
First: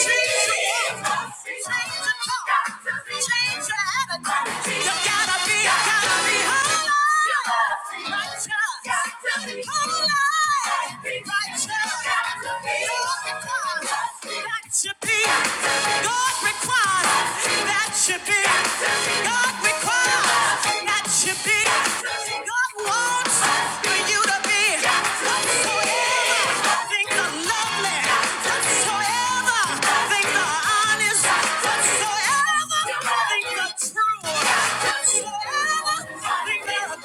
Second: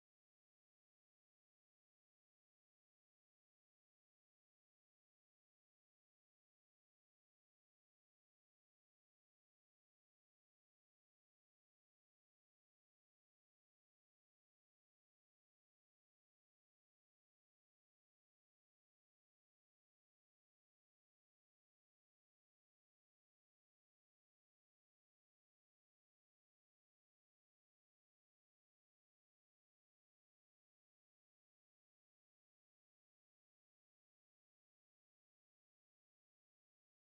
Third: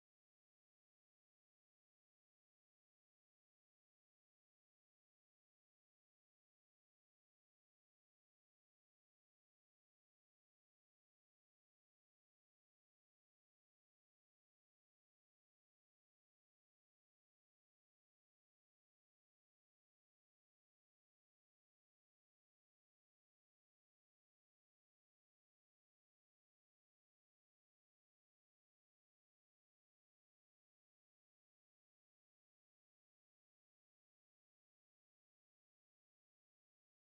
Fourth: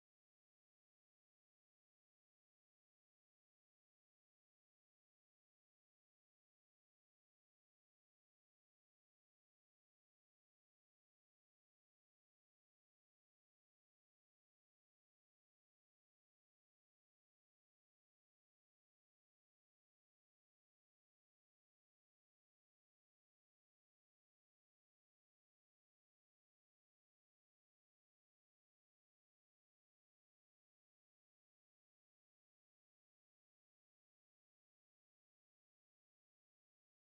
Speaker 2: change your walk, must be, change got to be, attitude. You gotta be, gotta be, gotta be. holy. Whatsoever, things are honest, whatsoever, things are true, whatsoever got to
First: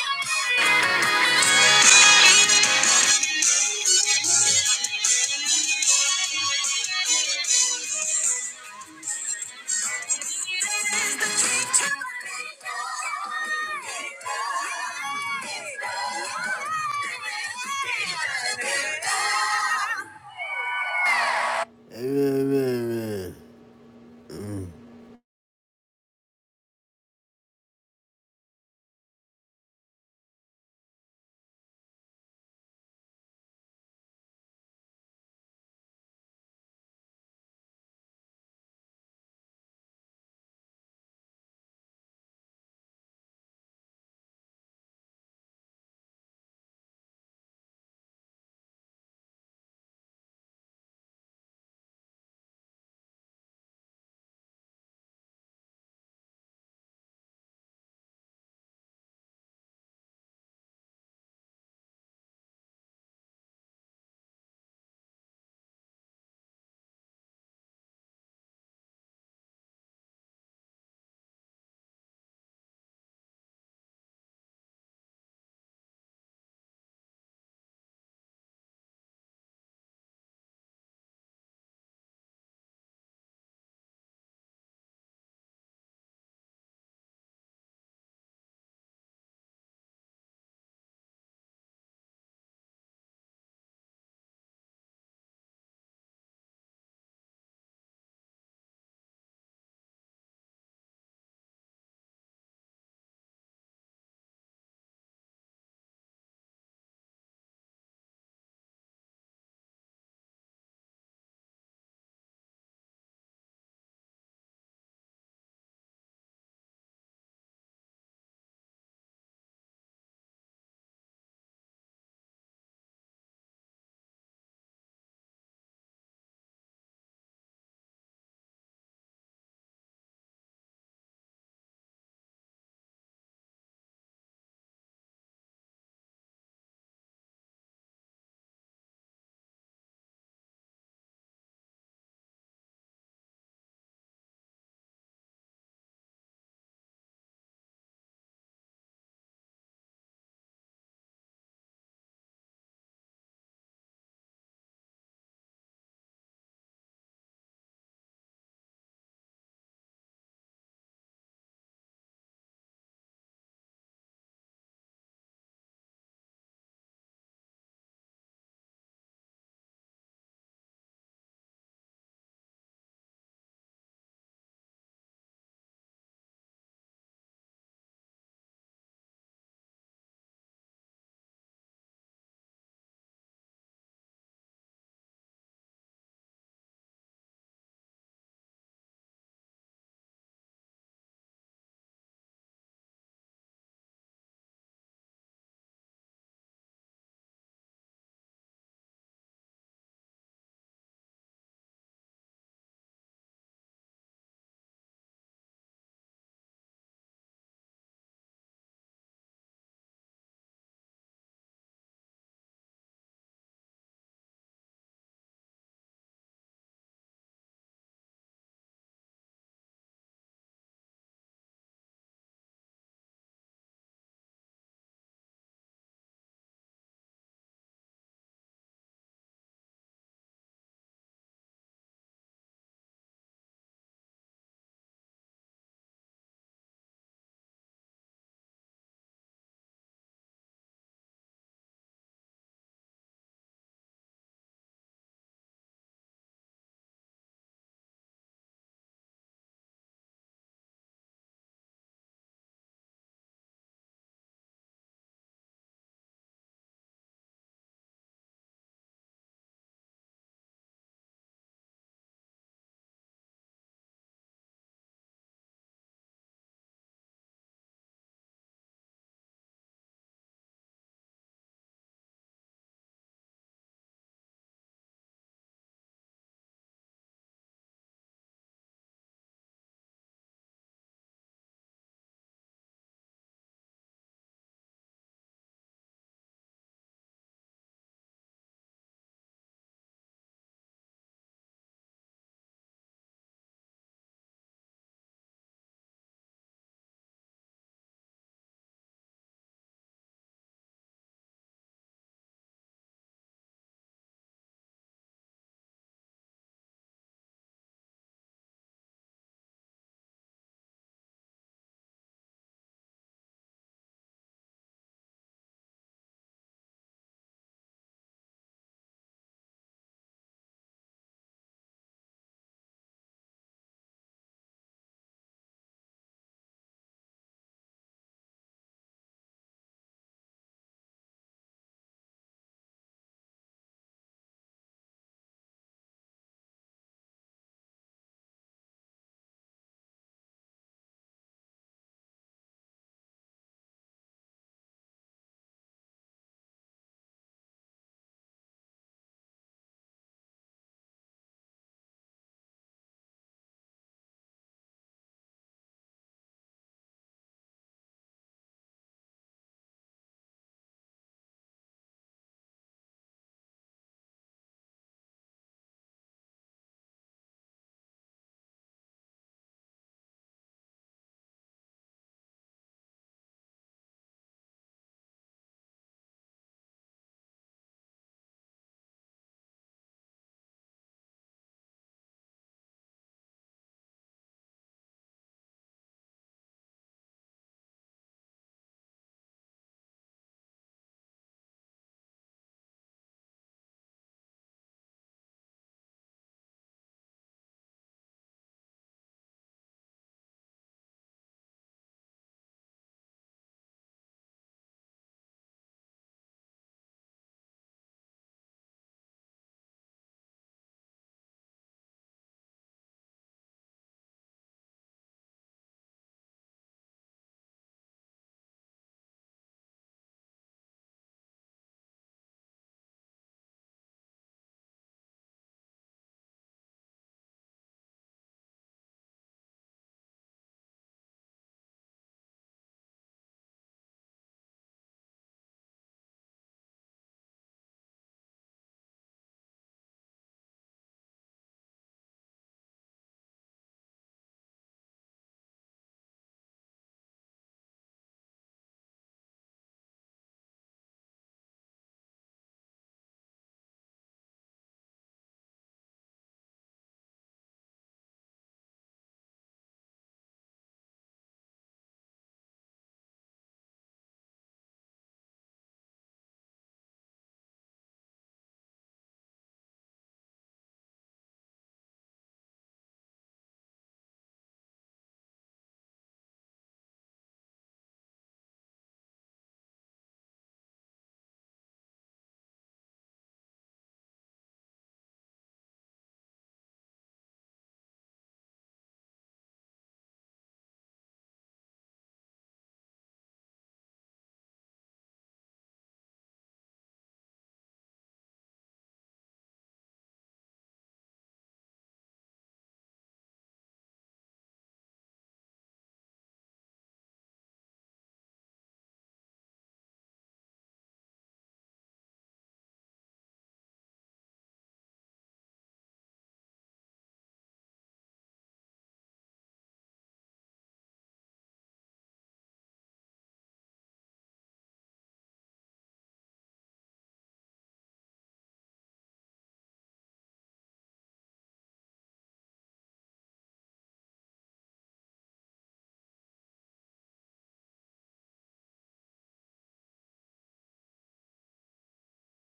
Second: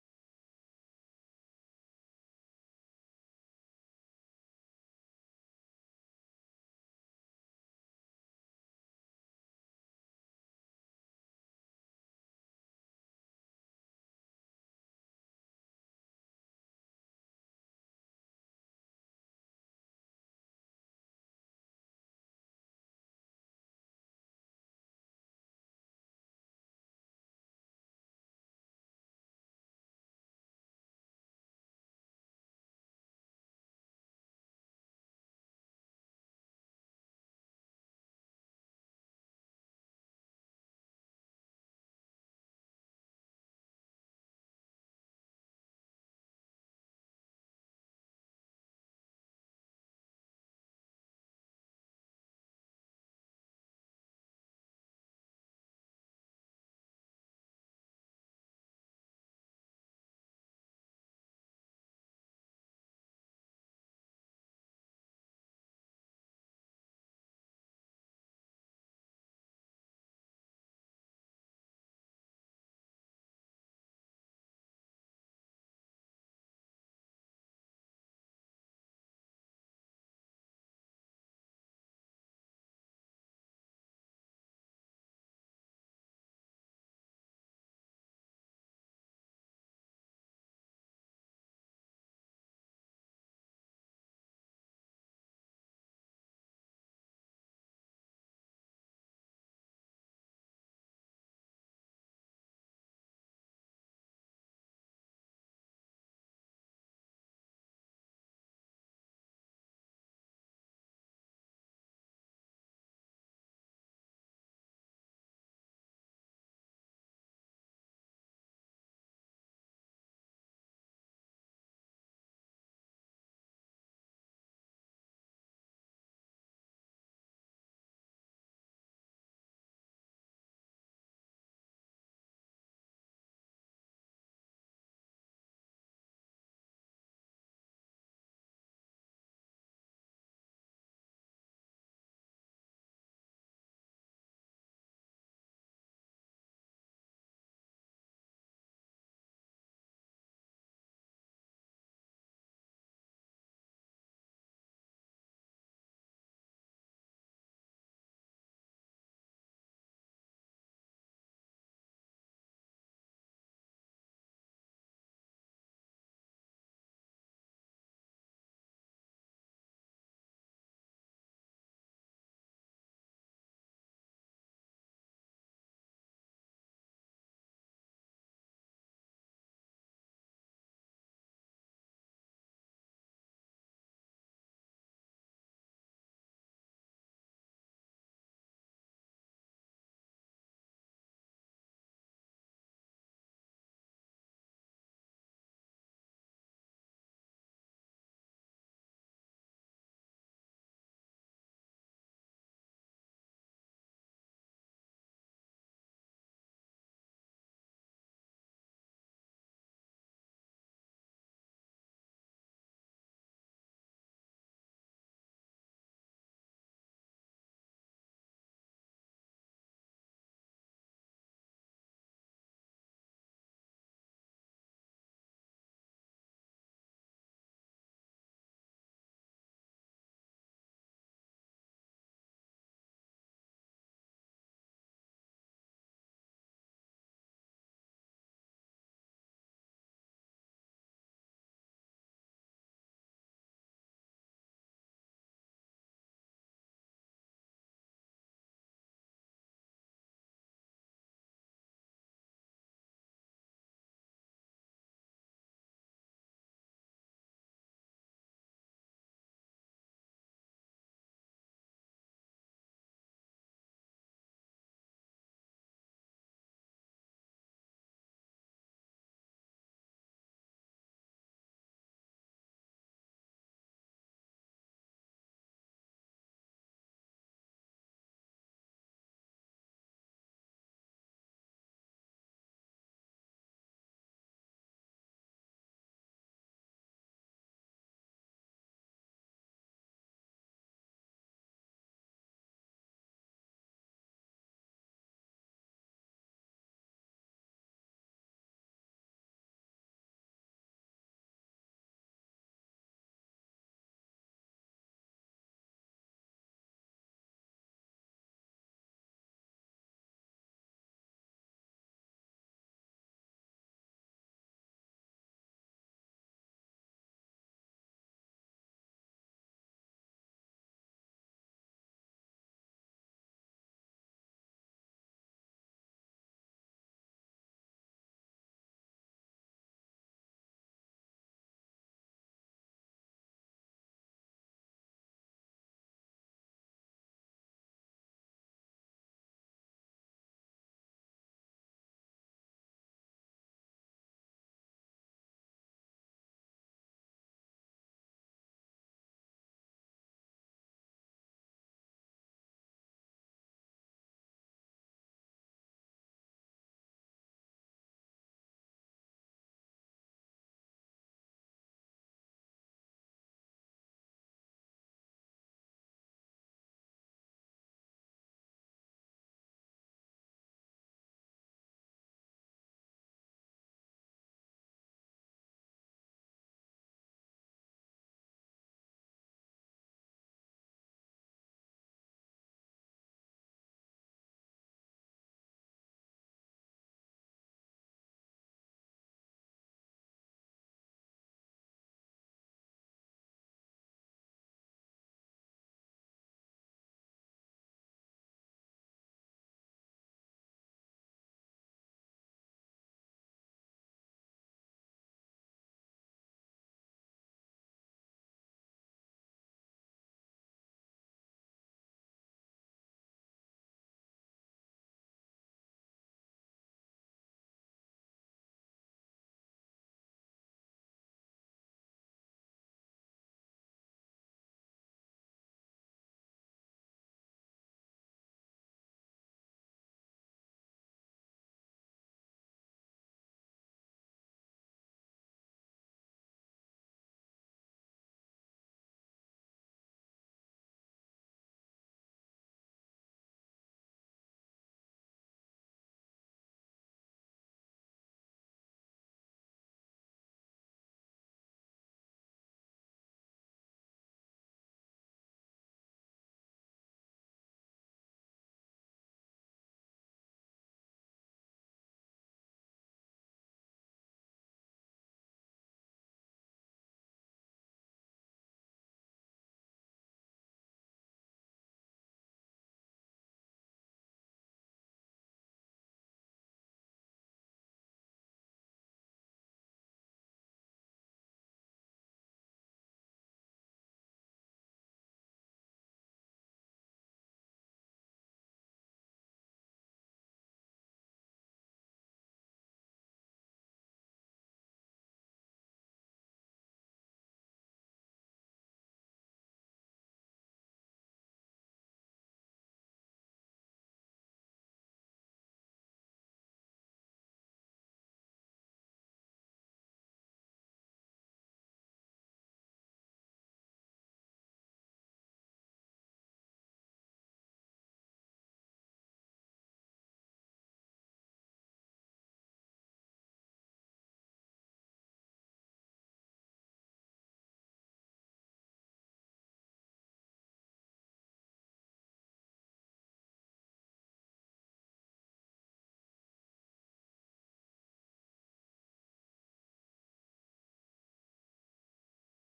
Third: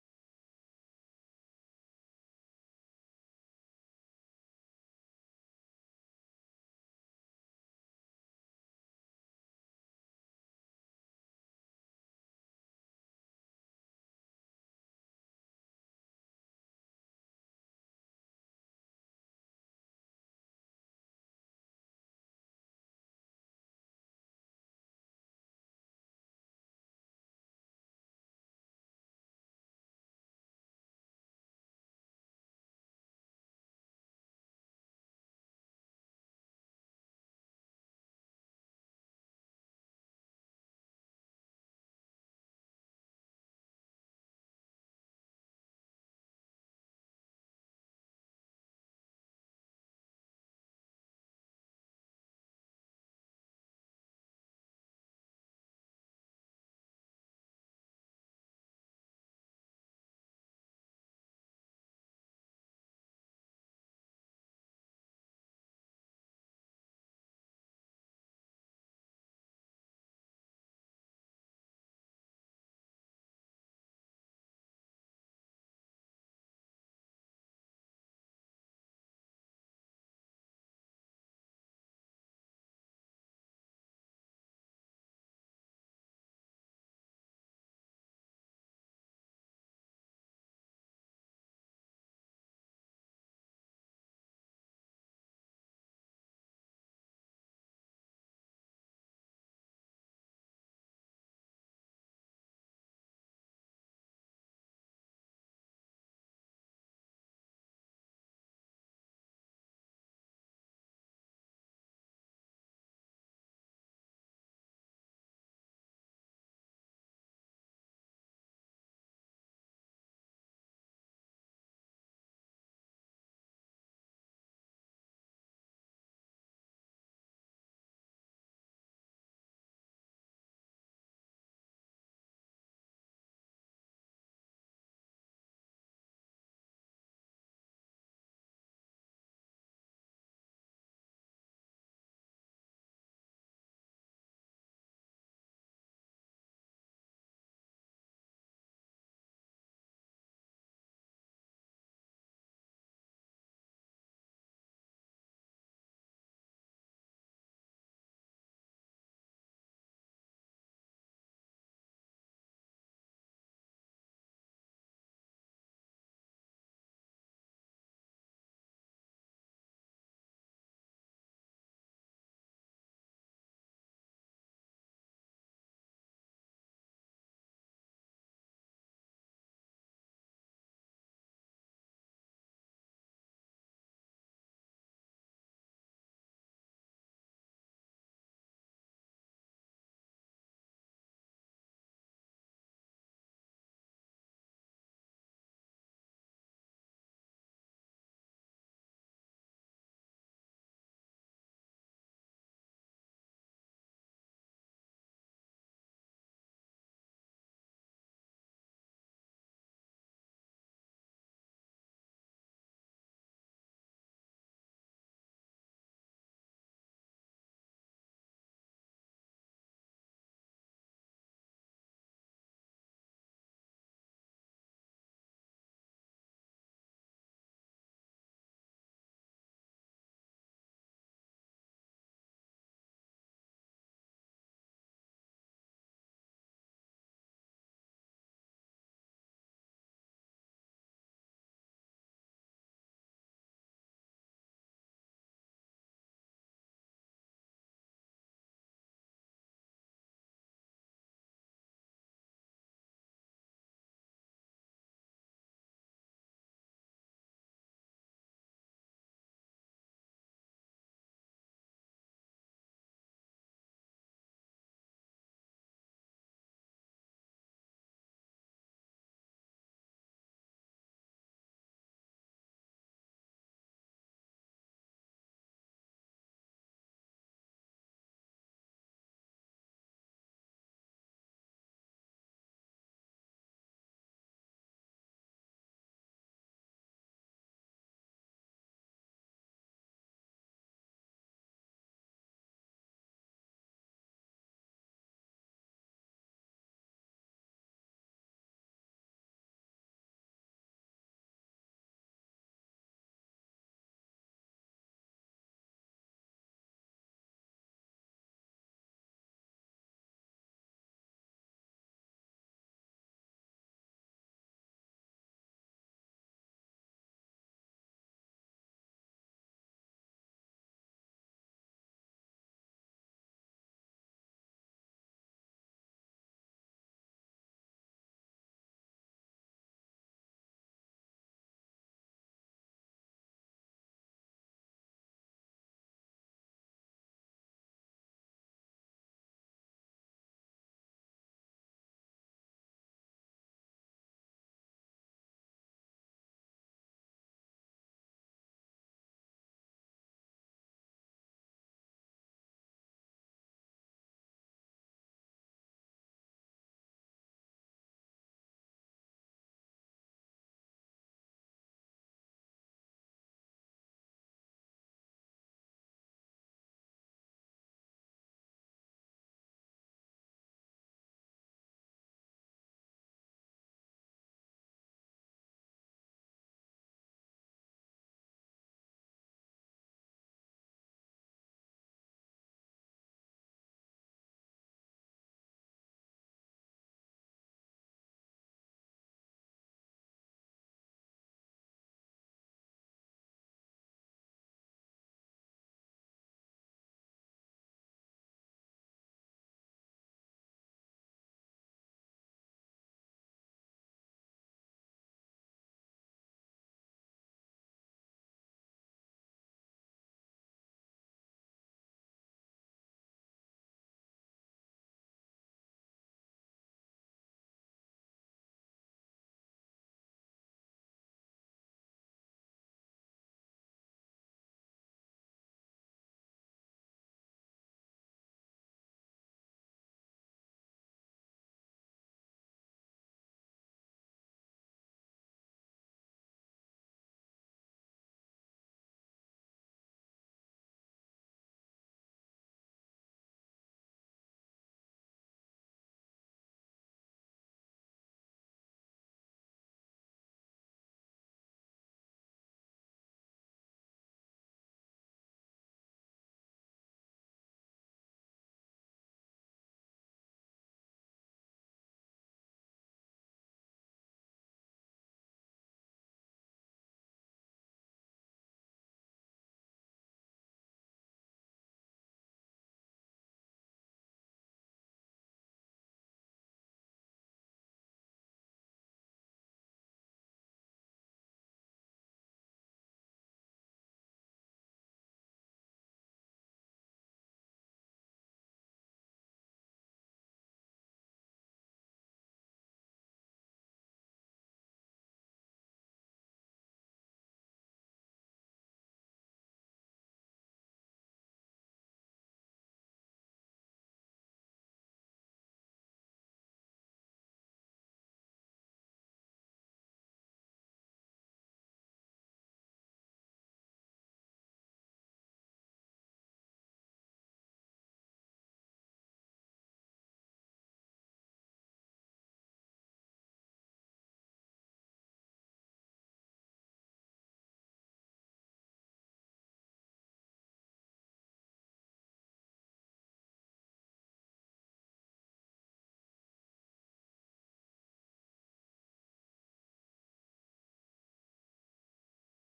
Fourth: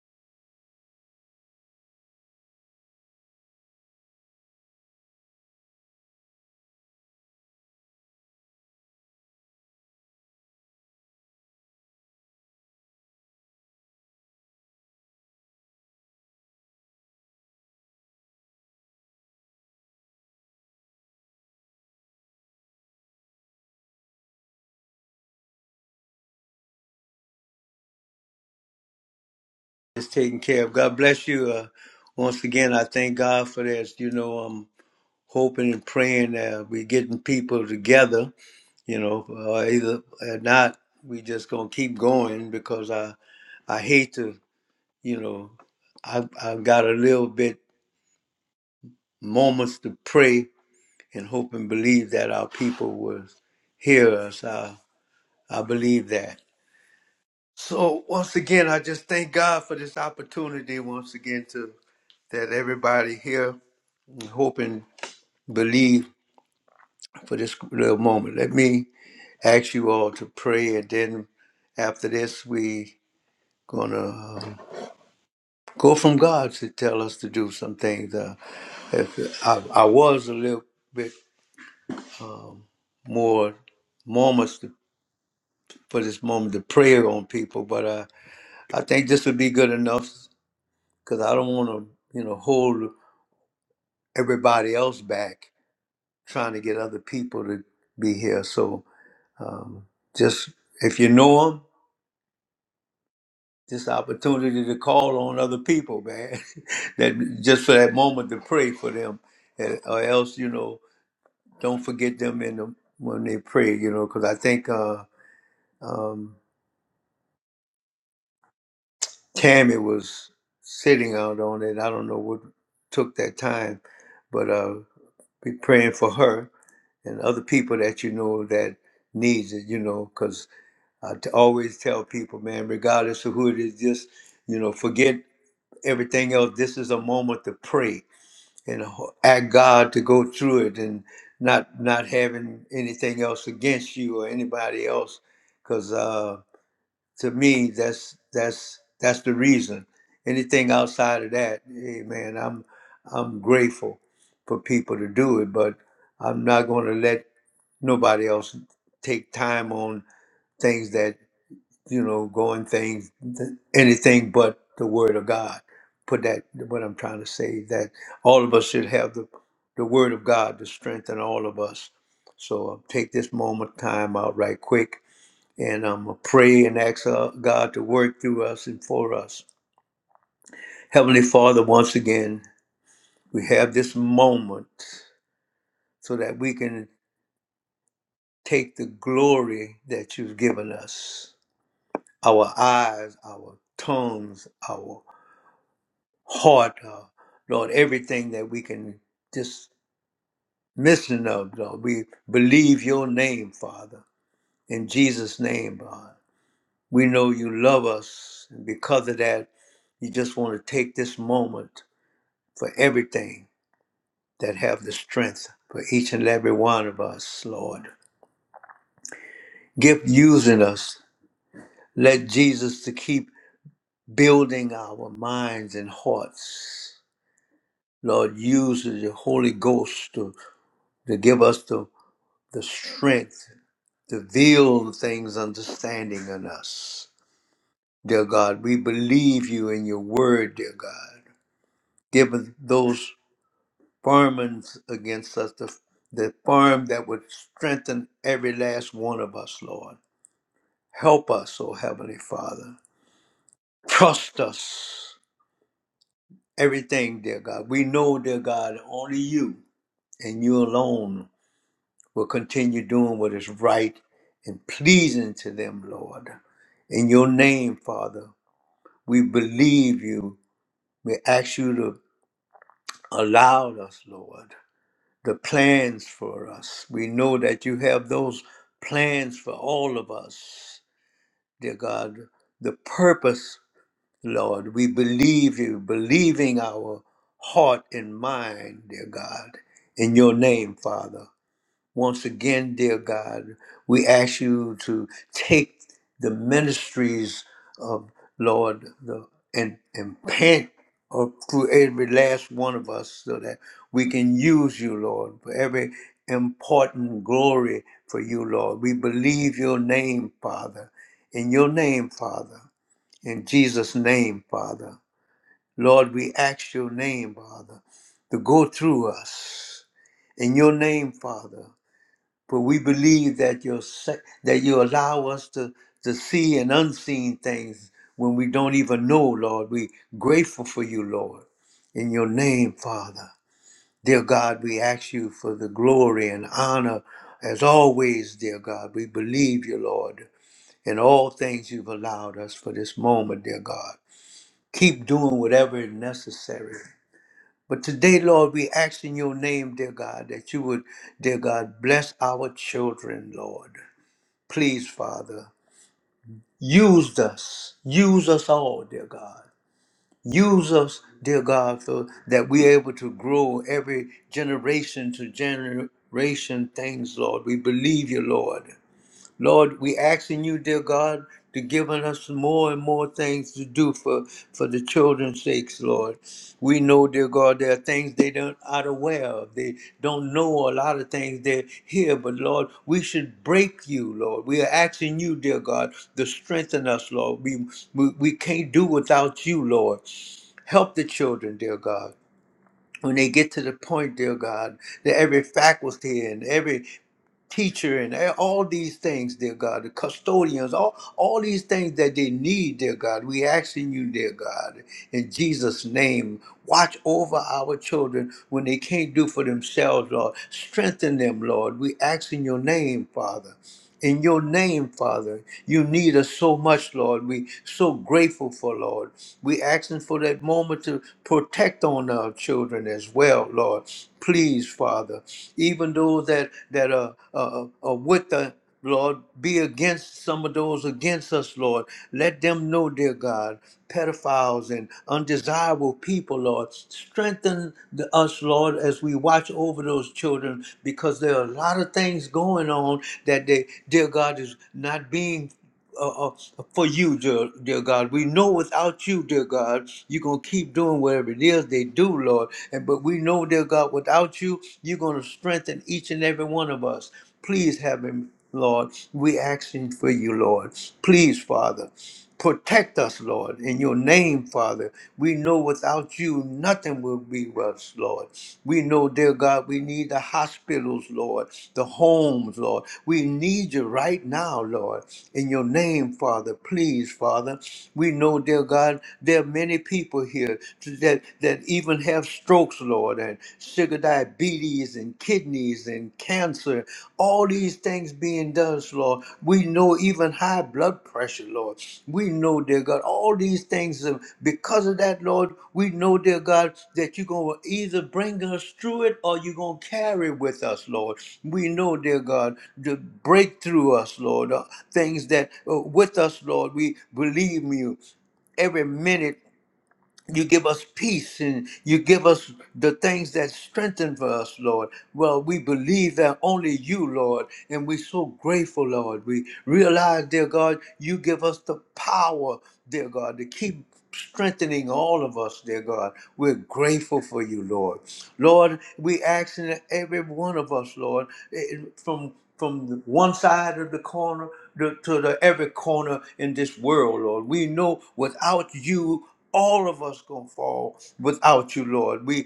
Speaker 2: be.
Speaker 1: It's taken care of. God bless you. Uh, once again, I thank God for this. You know, I'm hoping and praying that we're getting people together you know uh, either or not we just gonna keep going because i i hate to you know i i got a little bit moments to pray and hope and believe that our people will hear us i i believe that so once again i just thank god for this opportunity once again to that everybody here hope and believe for this little moment let me ask you all to pray and then after this, we gonna um, go from God to tell us to do some things. Uh, if I, I was a little bit more moments to, for this moment to pray on people, but uh, I think this would be good enough because I don't want to, you know, hold everybody else back trying to get other people to be here. So um, just if you know them, this opportunity to call on other people, man, [laughs] that just for that moment to pray for them, and- or else you know don't forget them in the, when they pray, you know, because I think uh, um, Tammy was sitting out on it. I don't know what took that time, but uh, be praying for her and other people that you know that needs it, you know, because I t- always tell people, man, regardless of who it is, just, you know, forget everything else. This is a moment to pray and ho- ask God to go through it and not not having anything else against you or anybody else because uh, to me that's that's that's the reason anything outside of that hey man I'm I'm grateful for people to do it but I'm not going to let nobody else take time on things that you know, going things, anything but the Word of God. Put that, what I'm trying to say, that all of us should have the, the Word of God to strengthen all of us. So I'll take this moment, time out right quick, and I'm going to pray and ask uh, God to work through us and for us. Heavenly Father, once again, we have this moment so that we can take the glory that you've given us our eyes, our tongues, our heart, uh, Lord, everything that we can just missing of, Lord. We believe your name, Father, in Jesus' name, God. We know you love us, and because of that, you just want to take this moment for everything that have the strength for each and every one of us, Lord. Give using us. Let Jesus to keep building our minds and hearts. Lord, use the Holy Ghost to, to give us the the strength to build things understanding in us. Dear God, we believe you in your word, dear God. Give us those farmings against us, the, the farm that would strengthen every last one of us, Lord. Help us, O Heavenly Father. Trust us. Everything, dear God. We know, dear God, only you and you alone will continue doing what is right and pleasing to them, Lord. In your name, Father, we believe you. We ask you to allow us, Lord, the plans for us. We know that you have those plans for all of us, dear God. The purpose, Lord, we believe you, believing our heart and mind, dear God, in your name, Father. Once again, dear God, we ask you to take the ministries of Lord the, and, and pant or through every last one of us so that we can use you, Lord, for every important glory for you, Lord. We believe your name, Father, in your name, Father, in Jesus' name, Father. Lord, we ask your name, Father, to go through us. In your name, Father, but we believe that you that you allow us to to see and unseen things when we don't even know, Lord. We grateful for you, Lord. In your name, Father. Dear God, we ask you for the glory and honor as always, dear God. We believe you, Lord, in all things you've allowed us for this moment, dear God. Keep doing whatever is necessary. But today, Lord, we ask in your name, dear God, that you would, dear God, bless our children, Lord. Please, Father, use us. Use us all, dear God. Use us, dear God, so that we're able to grow every generation to generation things, Lord. We believe you, Lord. Lord, we asking you, dear God, to give us more and more things to do for, for the children's sakes, Lord. We know, dear God, there are things they don't are aware of. They don't know a lot of things they hear, but Lord, we should break you, Lord. We are asking you, dear God, to strengthen us, Lord. We we, we can't do without you, Lord. Help the children, dear God. When they get to the point, dear God, that every faculty and every teacher and all these things, dear God, the custodians, all, all these things that they need, dear God. We asking you, dear God, in Jesus' name, Watch over our children when they can't do for themselves, Lord. Strengthen them, Lord. We ask in your name, Father. In your name, Father, you need us so much, Lord. We so grateful for, Lord. We asking for that moment to protect on our children as well, Lord. Please, Father, even those that that are, are, are with us Lord, be against some of those against us, Lord. Let them know, dear God, pedophiles and undesirable people, Lord. Strengthen the, us, Lord, as we watch over those children because there are a lot of things going on that they, dear God, is not being uh, uh, for you, dear, dear God. We know without you, dear God, you're going to keep doing whatever it is they do, Lord. And But we know, dear God, without you, you're going to strengthen each and every one of us. Please have him, Lord. we asking for you, Lord. Please, Father. Protect us, Lord, in your name, Father. We know without you, nothing will be us, Lord. We know, dear God, we need the hospitals, Lord, the homes, Lord. We need you right now, Lord, in your name, Father. Please, Father. We know, dear God, there are many people here that, that even have strokes, Lord, and sugar diabetes and and kidneys and cancer, all these things being done, Lord. We know even high blood pressure, Lord. We know, dear God, all these things, uh, because of that, Lord, we know, dear God, that you're going to either bring us through it or you're going to carry with us, Lord. We know, dear God, to break through us, Lord, uh, things that uh, with us, Lord, we believe in you every minute you give us peace and you give us the things that strengthen for us, Lord. Well, we believe that only you, Lord, and we're so grateful, Lord. We realize, dear God, you give us the power, dear God, to keep strengthening all of us, dear God. We're grateful for you, Lord. Lord, we ask that every one of us, Lord, eh, from from one side of the corner to, to the every corner in this world, Lord. We know without you, all of us gonna fall without you, Lord. We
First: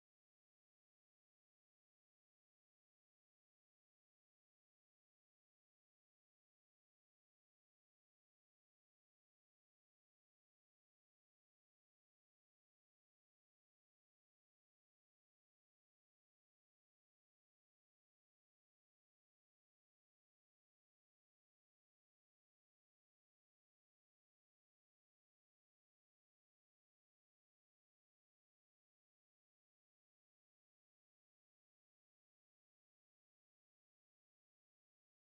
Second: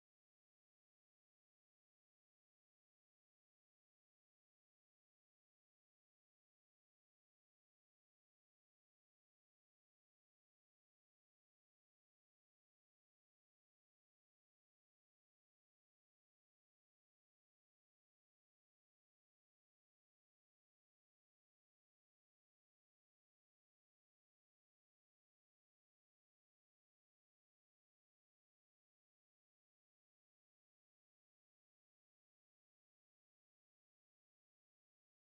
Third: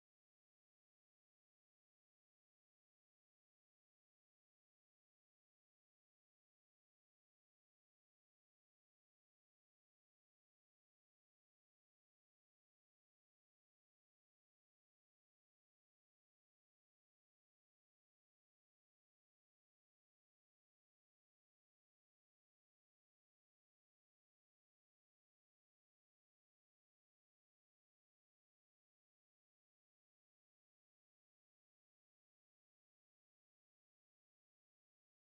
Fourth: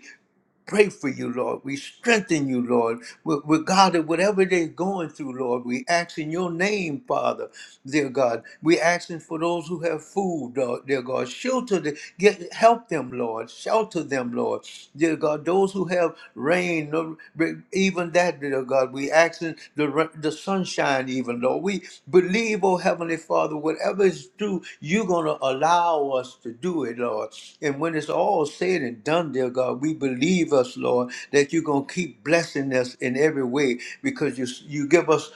Speaker 1: pray for you, Lord. We strengthen you, Lord. We with God, that whatever they're going through, Lord, we ask in your name, Father, dear God. We asking for those who have food, Lord, dear God. Shelter, the, get help them, Lord. Shelter them, Lord, dear God. Those who have rain, no- even that, dear God. We asking the ra- the sunshine, even Lord. We we believe, oh Heavenly Father, whatever is due, you're going to allow us to do it, Lord. And when it's all said and done, dear God, we believe us, Lord, that you're going to keep blessing us in every way because you, you give us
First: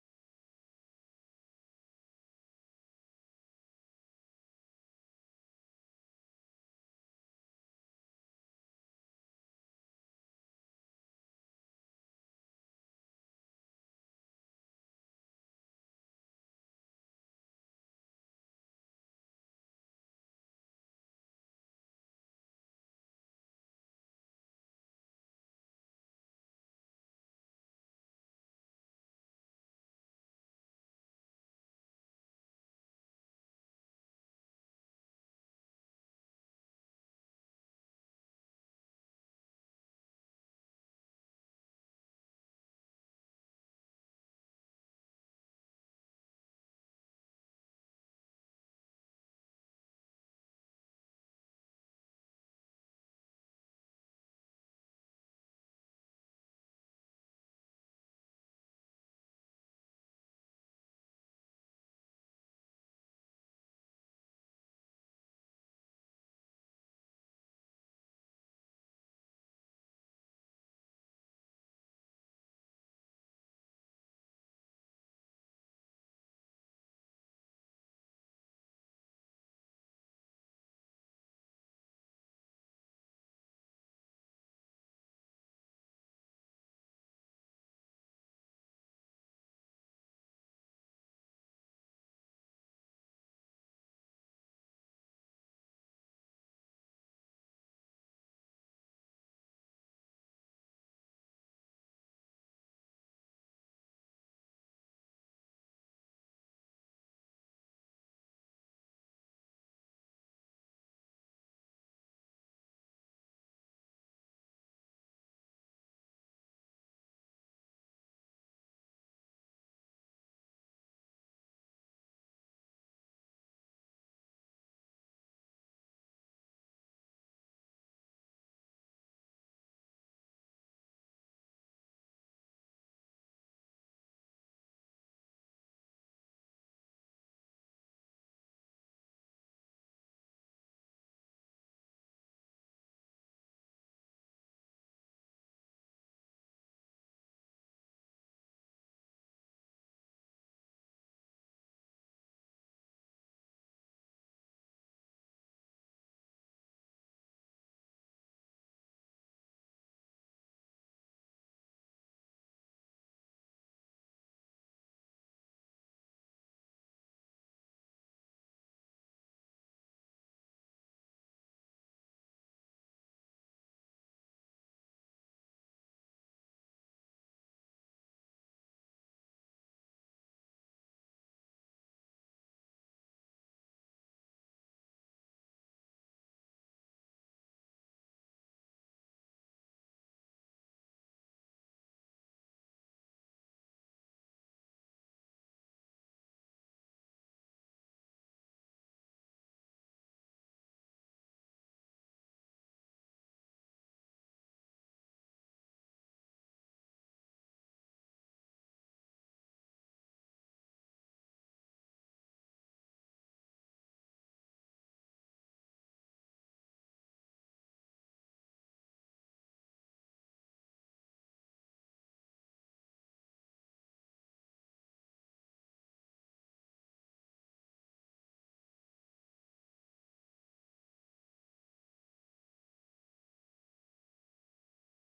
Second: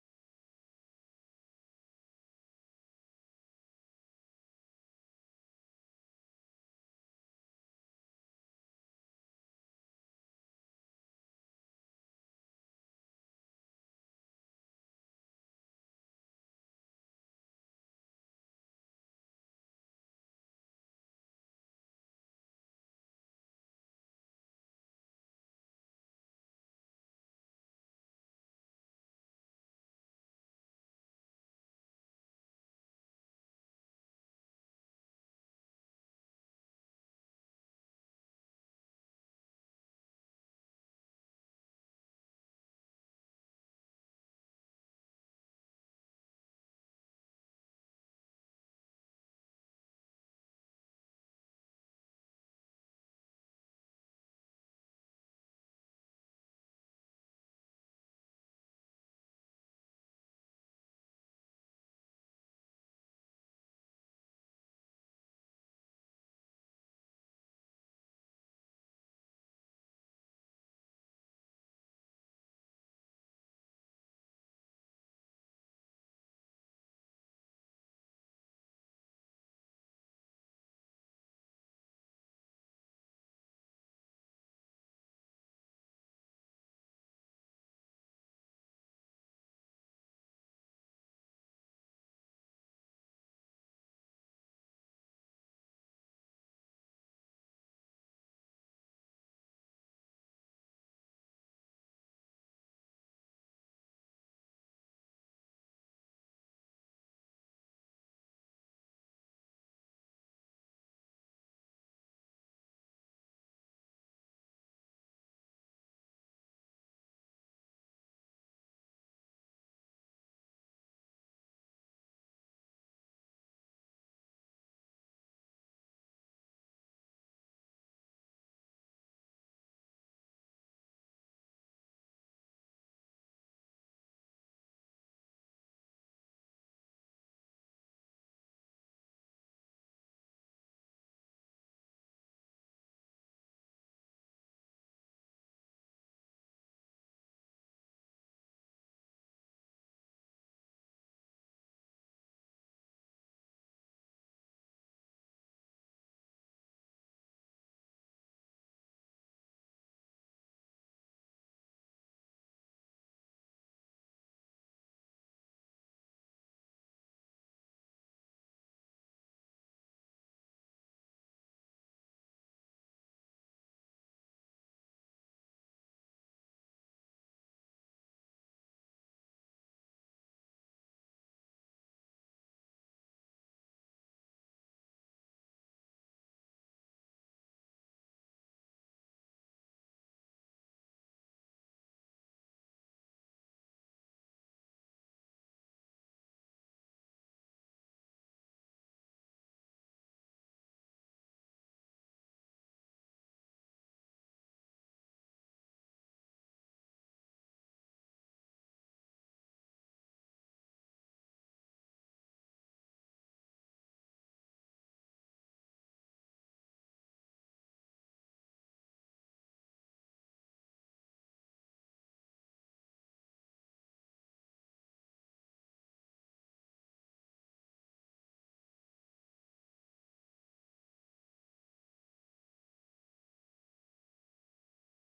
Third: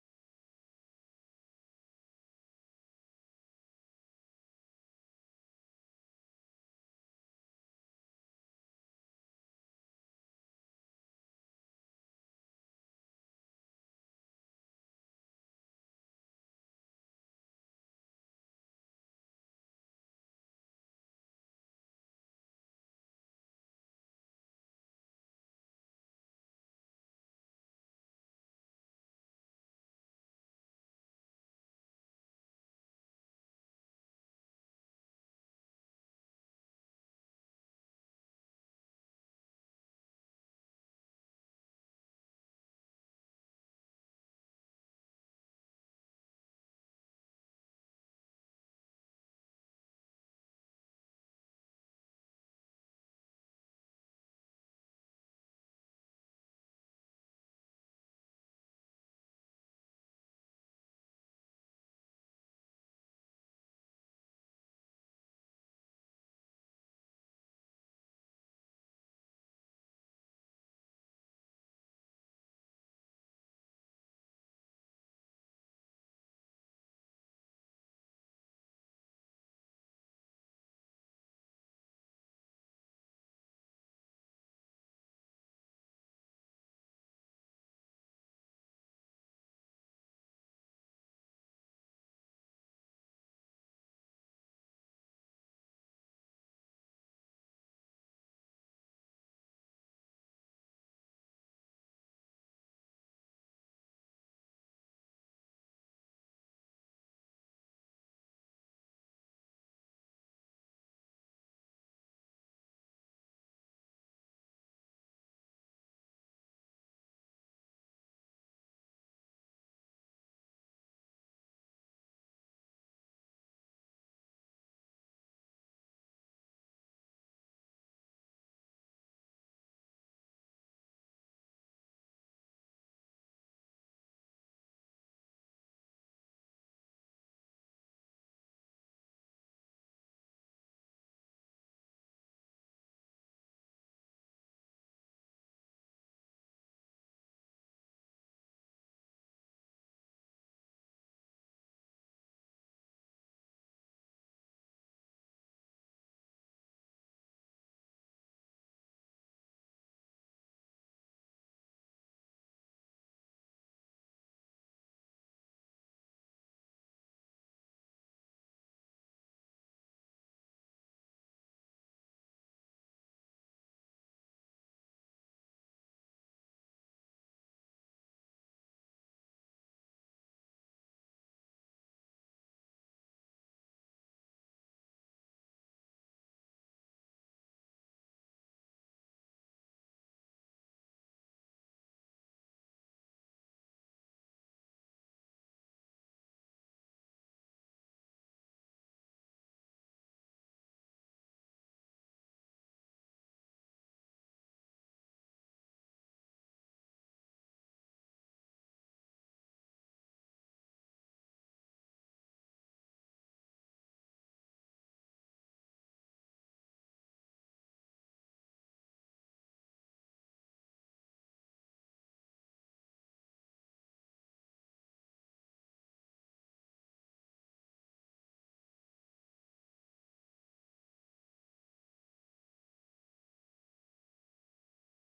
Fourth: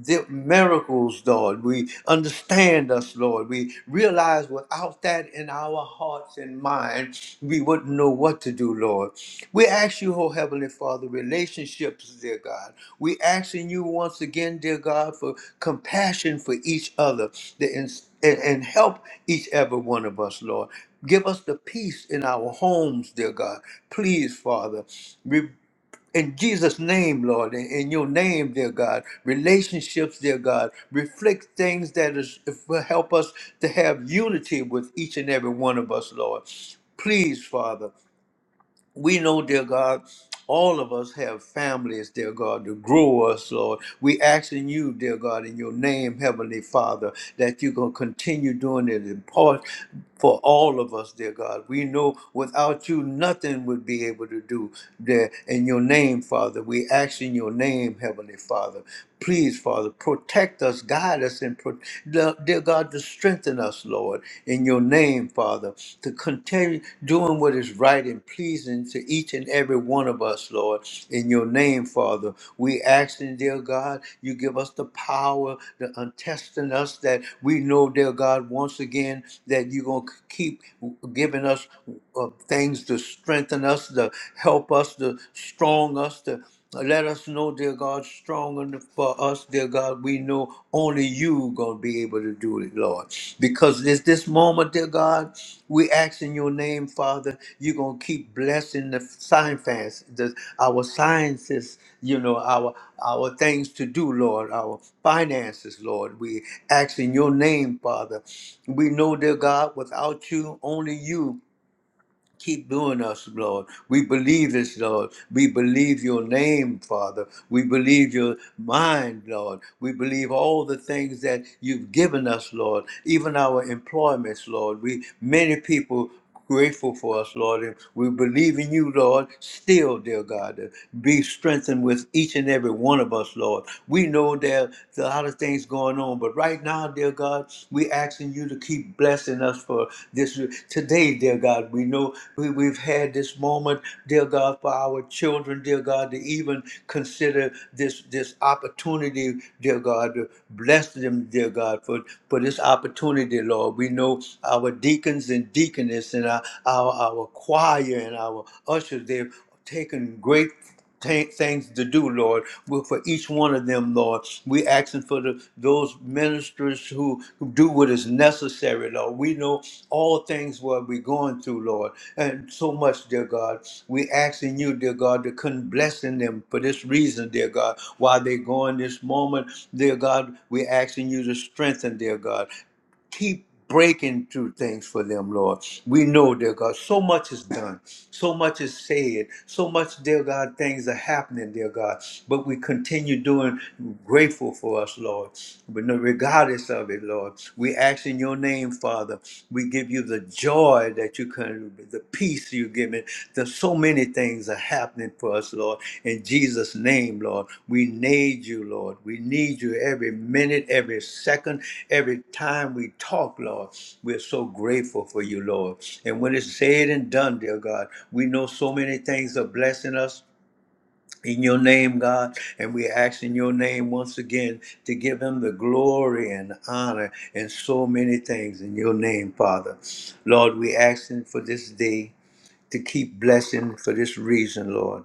Speaker 1: the miracles, Lord. We understand us, Lord. We realize without that in our hearts and minds, we wouldn't know what to do, Lord. We ask you, oh Heavenly Father, relationships, dear God. We asking you once again, dear God, for compassion for each other that and, and help each every one of us, Lord. Give us the peace in our homes, dear God. Please, Father. Re- in Jesus' name, Lord, in, in your name, dear God, relationships, dear God, reflect things that is, will help us to have unity with each and every one of us, Lord. Please, Father we know, dear God, all of us have families, dear God, to grow us, Lord. We asking you, dear God, in your name, Heavenly Father, that you're going to continue doing it in part for all of us, dear God. We know without you, nothing would be able to do, dear. In your name, Father, we ask in your name, Heavenly Father. Please, Father, protect us, guide us, and pro- dear dear God, to strengthen us, Lord, in your name, Father, to continue doing what is right and pleasing to each and every one of us, Lord, in your name, Father. We ask, and dear God, you give us the power to untesting us that we know, dear God, once again, that you're going to keep giving us uh, things to strengthen us, to help us, to strong us, to let us know, dear God, strong enough for us, dear God. We know only you gonna be able to do it, Lord. Because this this moment, dear God, we ask in your name, Father, you gonna keep blessing the science fans, the, our sciences, you know, our our things to do, Lord, our finances, Lord. We ask in your name, Father. We know, dear God, without you, only you. Keep doing us, Lord. We believe this, Lord. We believe your name, Father. We believe your mind, Lord. We believe all the things that you've given us, Lord. Even our employments, Lord. We many people grateful for us, Lord. And we believe in you, Lord, still, dear God, to be strengthened with each and every one of us, Lord. We know there, are a lot of things going on. But right now, dear God, we asking you to keep blessing us for this today, dear God. We know we, we've had this moment, dear God, for our children, dear God, to even consider this this opportunity, dear God, to bless them, dear God, for, for this opportunity, Lord. We know our deacons and deaconess and our, our, our choir and our ushers, they've taken great ta- things to do, Lord. Well, For each one of them, Lord, we asking for the, those ministers who, who do what is necessary, Lord. We know all things what we're going through, Lord, and so much, dear God. We asking you, dear God, to come blessing them for this reason, dear God. While they're going this moment, dear God, we asking you to strengthen, dear God keep breaking through things for them, Lord. We know, dear God, so much is done, so much is said, so much, dear God, things are happening, dear God. But we continue doing grateful for us, Lord. But no, regardless of it, Lord, we ask in your name, Father, we give you the joy that you can the peace you give me, There's so many things are happening for us, Lord. In Jesus' name, Lord, we need you, Lord. We need you every minute, every second, every time we talk, Lord. We're so grateful for you, Lord. And when it's said and done, dear God, we know so many things are blessing us. In your name, God, and we ask in your name once again to give him the glory and honor and so many things in your name, Father. Lord, we asking for this day to keep blessing for this reason, Lord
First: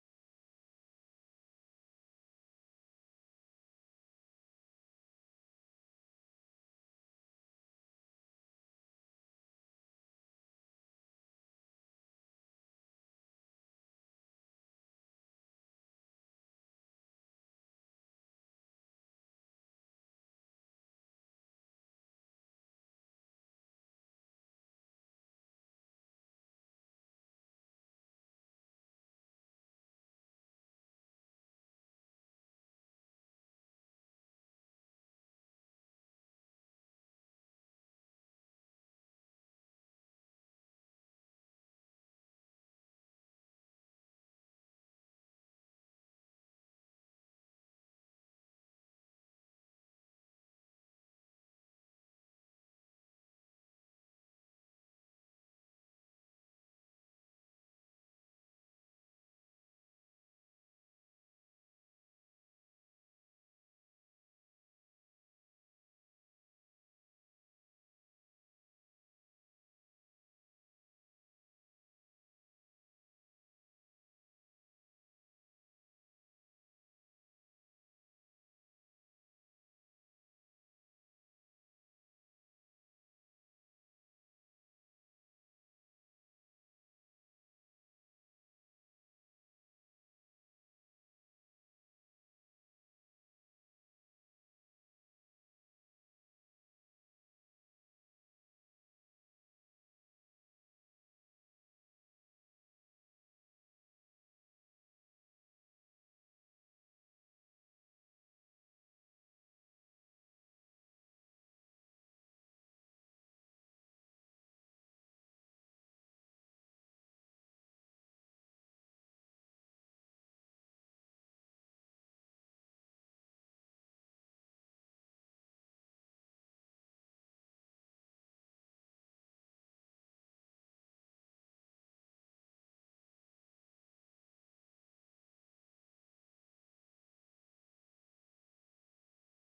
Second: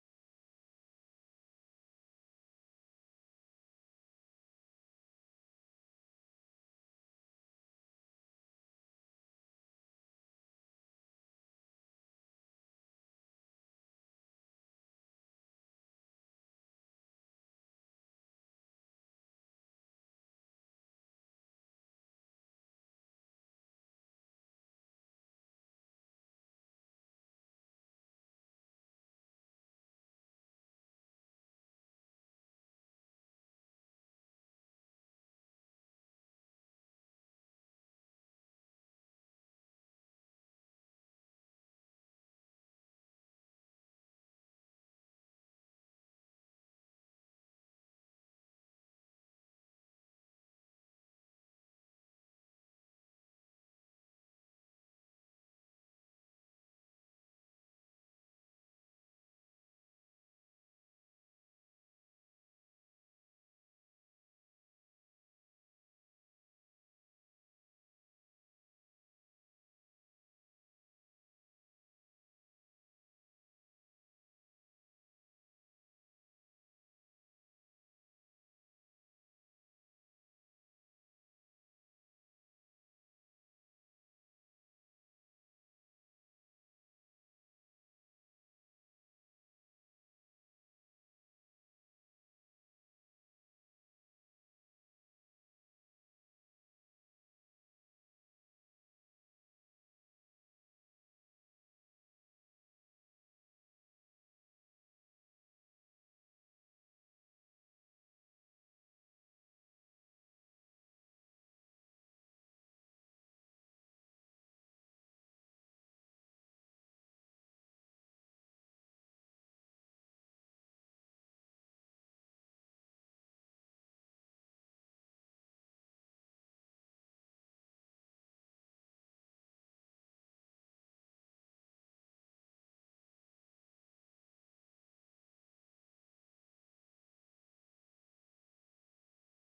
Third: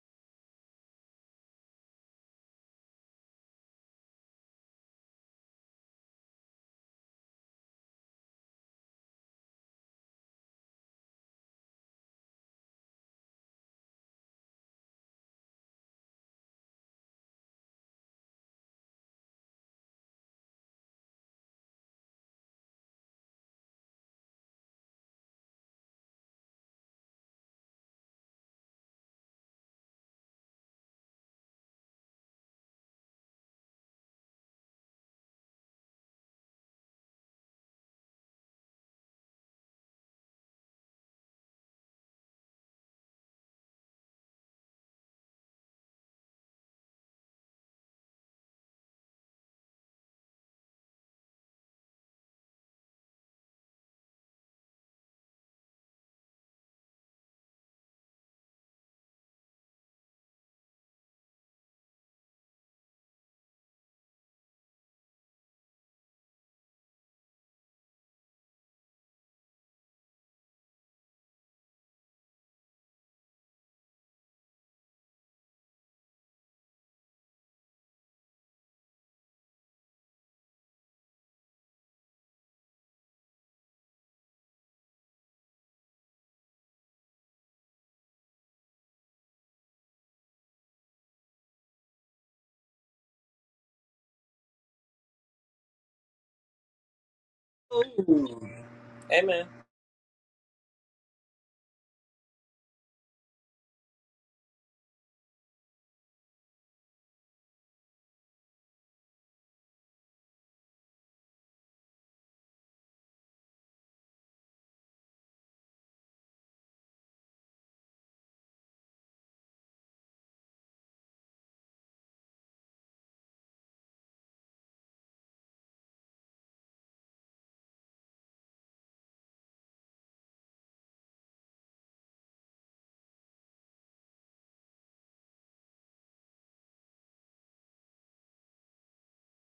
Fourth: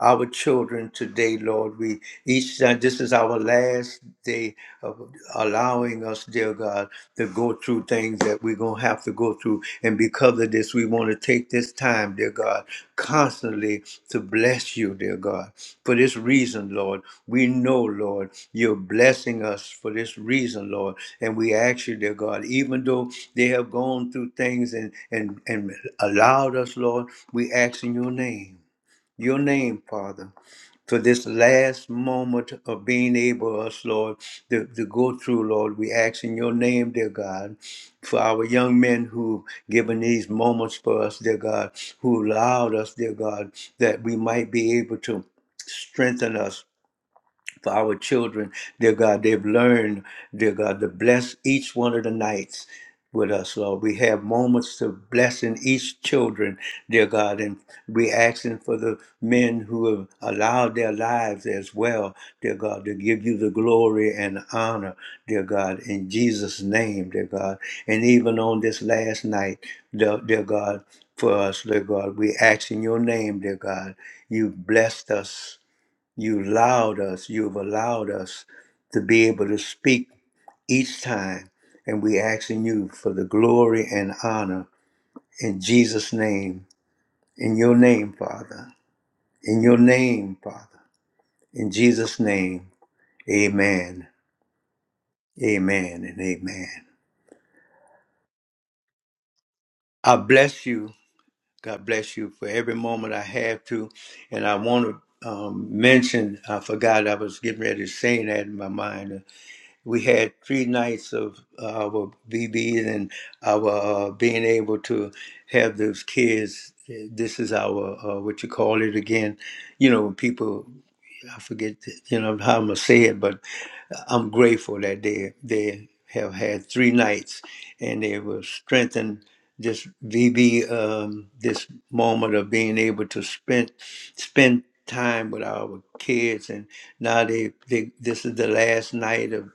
Speaker 1: our children today, Lord. We each time this is our last day of allowing us, dear God, to go through things that we're gonna have to go through. And because of this, we want to take this time, dear God, constantly to bless you, dear God. For this reason, Lord, we know, Lord, you're blessing us for this reason, Lord. And we ask you, dear God, even though they have gone through things and and and allowed us, Lord, we ask in your name your name, Father, for this last moment of being able, us, Lord, to, to go through, Lord. We ask in your name, dear God, for our young men who've given these moments for us, dear God, who allowed us, dear God, that we might be able to strengthen us for our children. Dear God, they've learned, dear God, to bless each one of the nights with us, Lord. We have moments to blessing each children, dear God, and we asking for the men who have allowed their lives as well, dear God, to give you the glory and honor, dear God, in Jesus' name, dear God. And even on this last night, dear, dear God, for us, dear God, we ask in your name, dear God, you blessed us you allowed us, you've allowed us to be able to speak each time. And we asking you for the glory and honor in Jesus' name, in your name, Father, in your name, Father, in Jesus' name. Amen, amen, and amen.
Speaker 3: Ooh. Amen.
Speaker 1: I bless you. God bless you for every moment I have to. And I want to um, mention, I forgot I was getting ready to say that in my mind. uh, we had three nights of our BBs and our uh, being able to have those kids. This is our uh, what you call it again. You know, when people I forget you know how I'm gonna say it, but I'm grateful that they they have had three nights and they were strengthened. This VB, um, this moment of being able to spend spend time with our kids, and now they, they this is the last night of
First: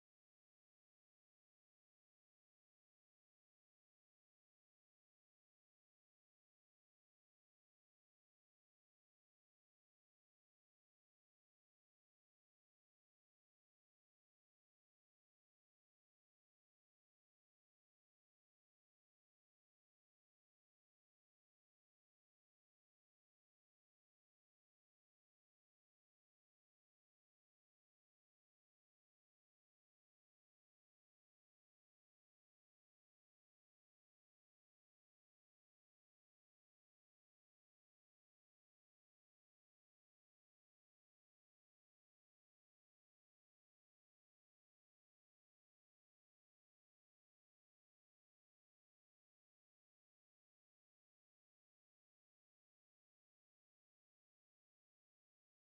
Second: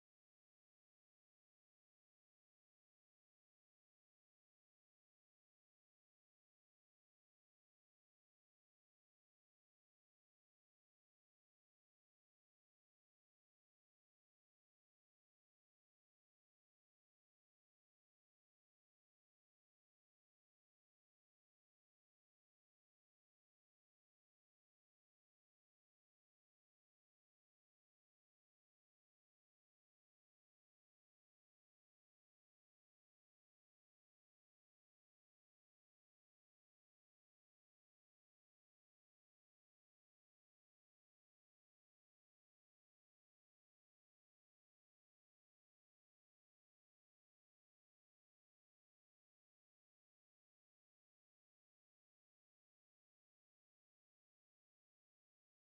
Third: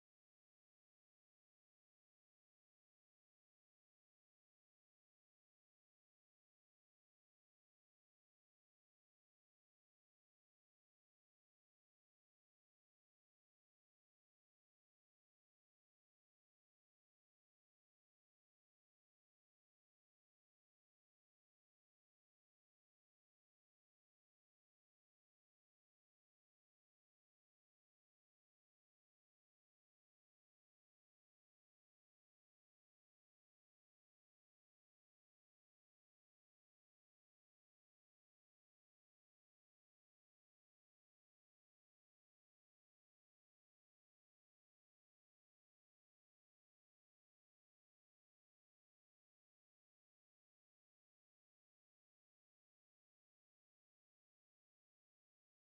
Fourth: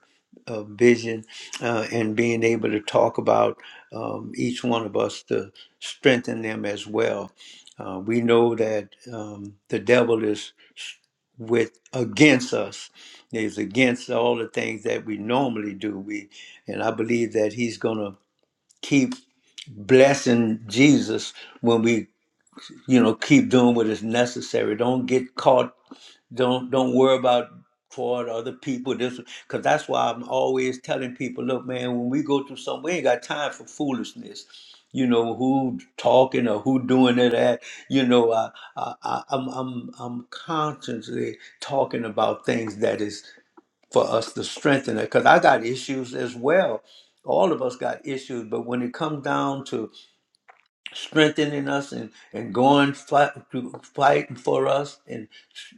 Speaker 1: uh, vision uh, and being able to talk about um, each one of us to strengthen them as well. Uh, we know that um, the devil is s- with against us. He's against all the things that we normally do. We and I believe that he's going to keep blessing Jesus when we you know keep doing what is necessary don't get caught don't don't worry about for other people this because that's why i'm always telling people look man when we go through something we ain't got time for foolishness you know who talking or who doing it at you know i, I, I i'm i'm i'm constantly talking about things that is for us to strengthen it because i got issues as well all of us got issues but when it comes down to strengthening us and and going fight to fighting for us and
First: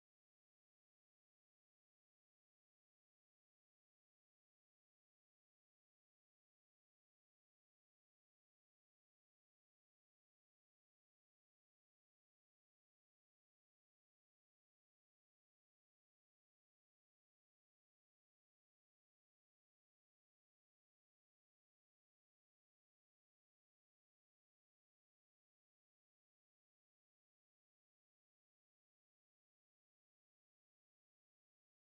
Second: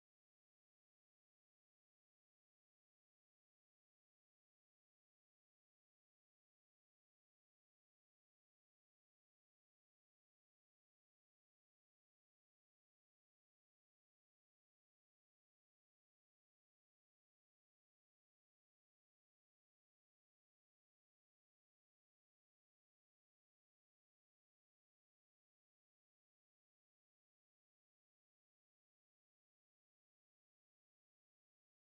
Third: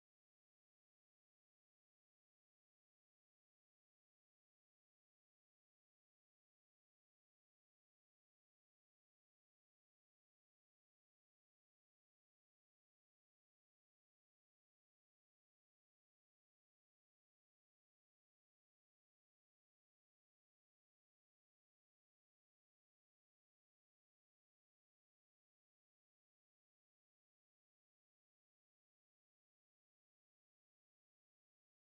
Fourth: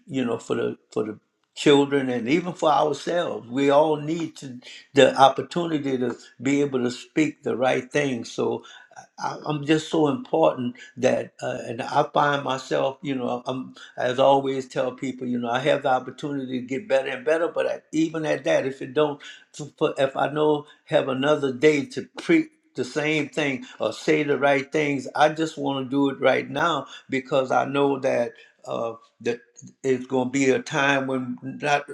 Speaker 1: you know for the for the children and even for ourselves we all need to the opportunity to be able to speak the right thing so I, i'm just so important that uh, and i find myself you know i'm as I always tell people you know i have the opportunity to get better and better but I, even at that if it don't to- for if I know have another day to preach the same thing or say the right things, I just want to do it right now because I know that uh, that it's going to be a time when not,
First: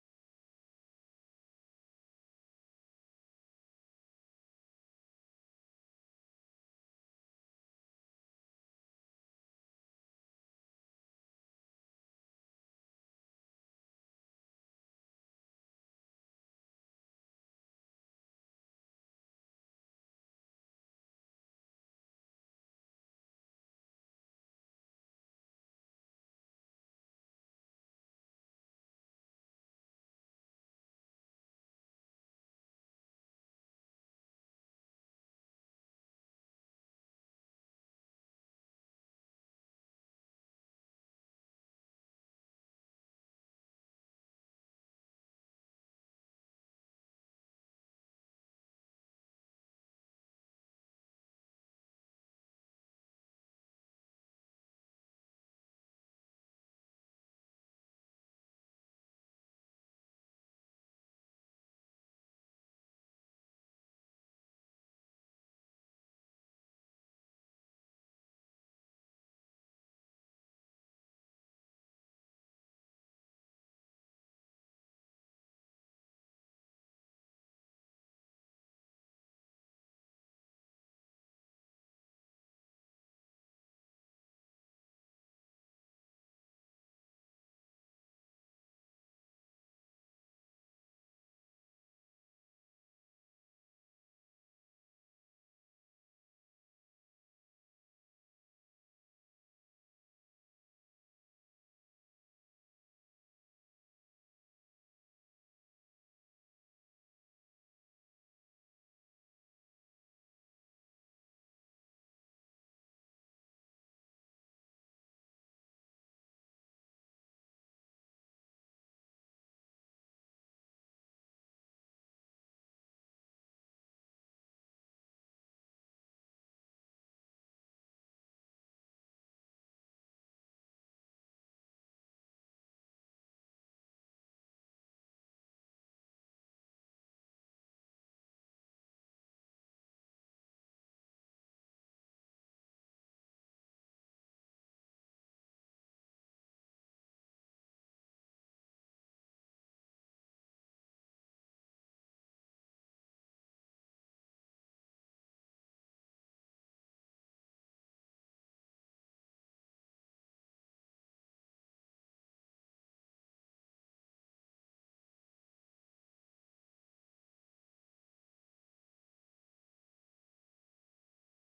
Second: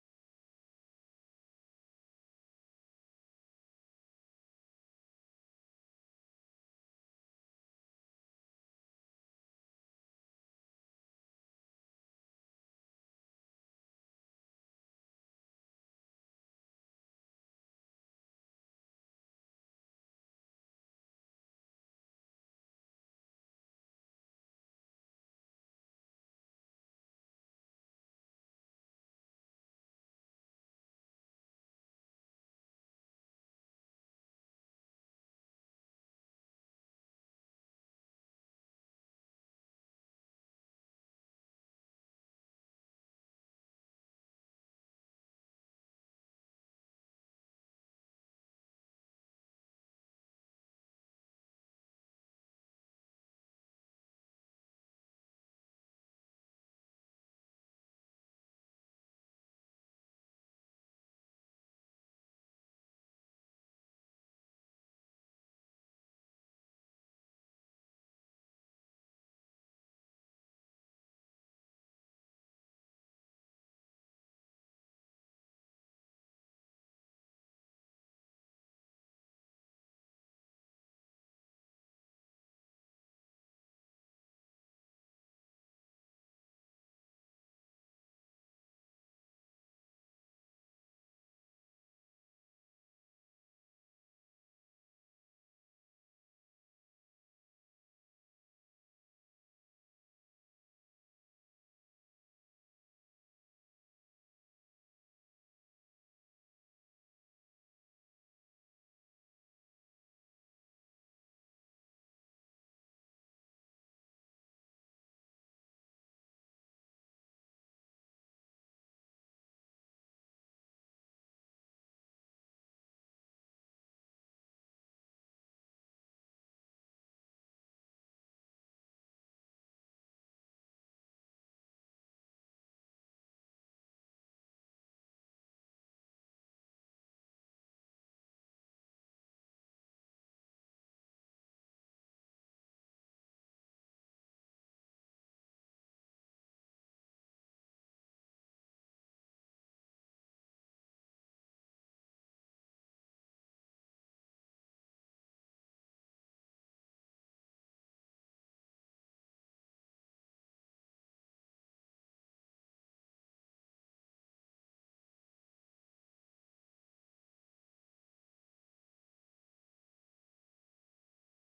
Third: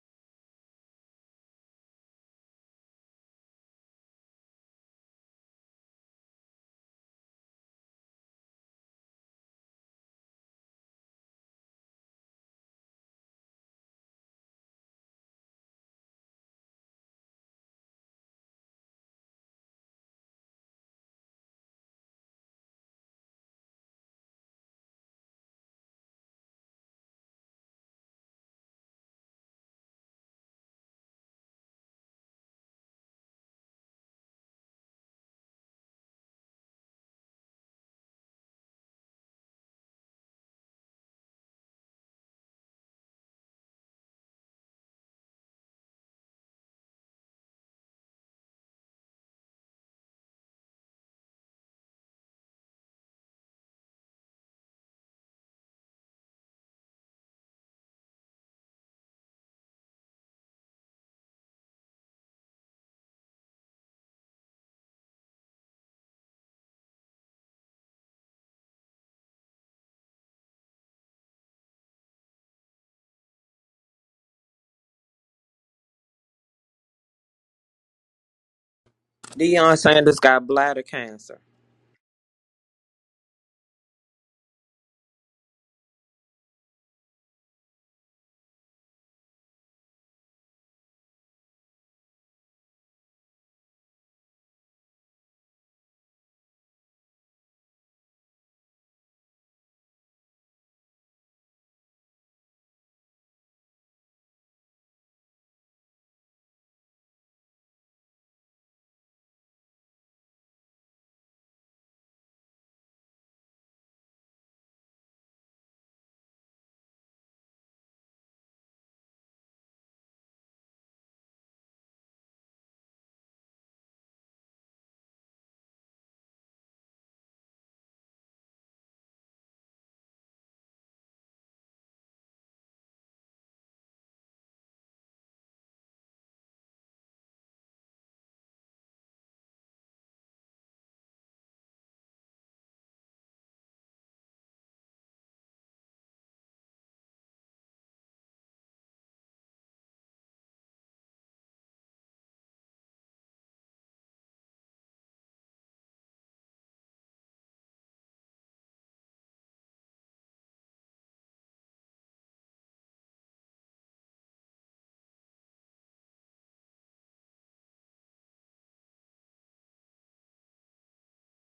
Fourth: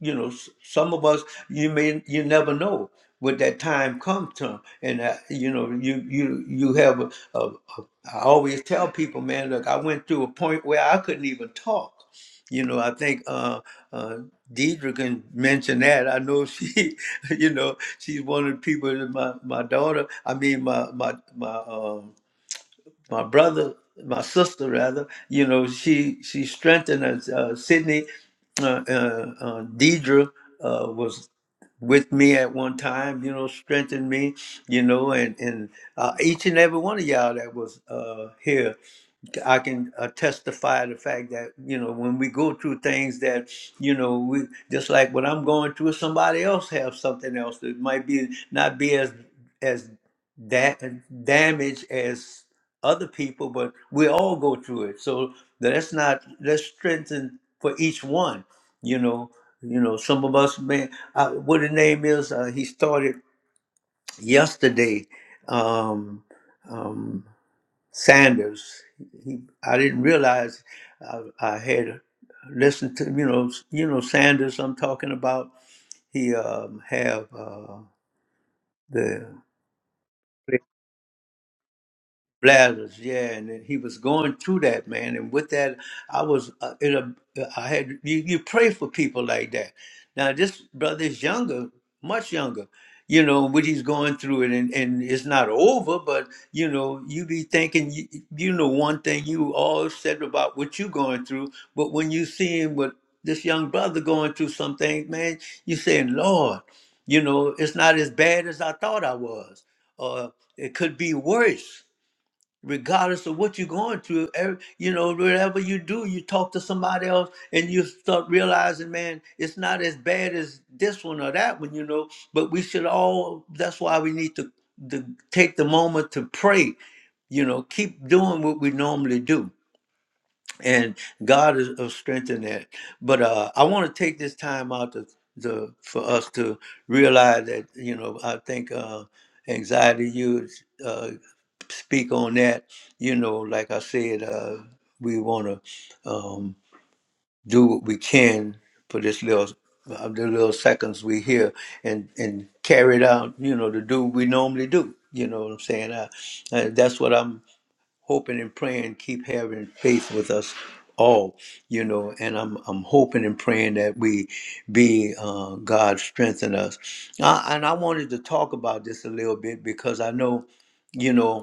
Speaker 1: you know, s- some of us you may you never know when that time comes to, and uh, you know you you you have a, a, a. I always tell people, man, look, I went through a point where I couldn't even talk. You know, I think. Uh, uh, Deidre can mention that. I know she, [laughs] you know, she's one of the people that my my daughter. I mean, my my my um my brother, my sister rather. You know, she she strengthened us. Uh, Sydney, uh, uh, uh, Deidre uh, was with me at one time. You know, strengthened me. You know, and and uh, each and every one of y'all that was uh, here I can uh, testify the fact that you know when we go through things that you know we just like what I'm going through, somebody else have something else that might be not be as as da- damaged as other people, but we all go through it. So that's not let's strengthen for each one. You know, you know, some of us may uh, what the name is. Uh, he started yesterday. Um, um, Sanders. He, I didn't realize I, I had listened to you know you know Sanders. I'm talking about. He um, have uh, the
Speaker 3: Deion Sanders got bladder cancer.
Speaker 1: Lazarus, yeah, and then he was going through that man, and with that, I was uh, in a. I had you, you pray for people like that. Now this brother is younger, much younger, you know what he's going through, it, and and it's not over. But you know, you be thinking, you, you know, one thing you all said about what you going through, but when you seeing what this young brother going through some things, man, you saying, Lord, you know, it's not as bad as I thought I was, or it could be worse regardless of what you're going through every, you know whatever you do you talk to somebody else and you start realizing man it's not as bad as this one or that one you know but we should all that's why we need to, to take the moment to pray you know keep doing what we normally do and God is, is strengthening that. But uh, I want to take this time out to, to for us to realize that you know I think uh, anxiety. You uh, speak on that. You know, like I said, uh, we want to um, do what we can for this little uh, the little seconds we here and and carry it out. You know, to do what we normally do. You know what I'm saying? I, I, that's what I'm hoping and praying, keep having faith with us all, you know. And I'm I'm hoping and praying that we be uh, God strengthen us. I, and I wanted to talk about this a little bit because I know, you know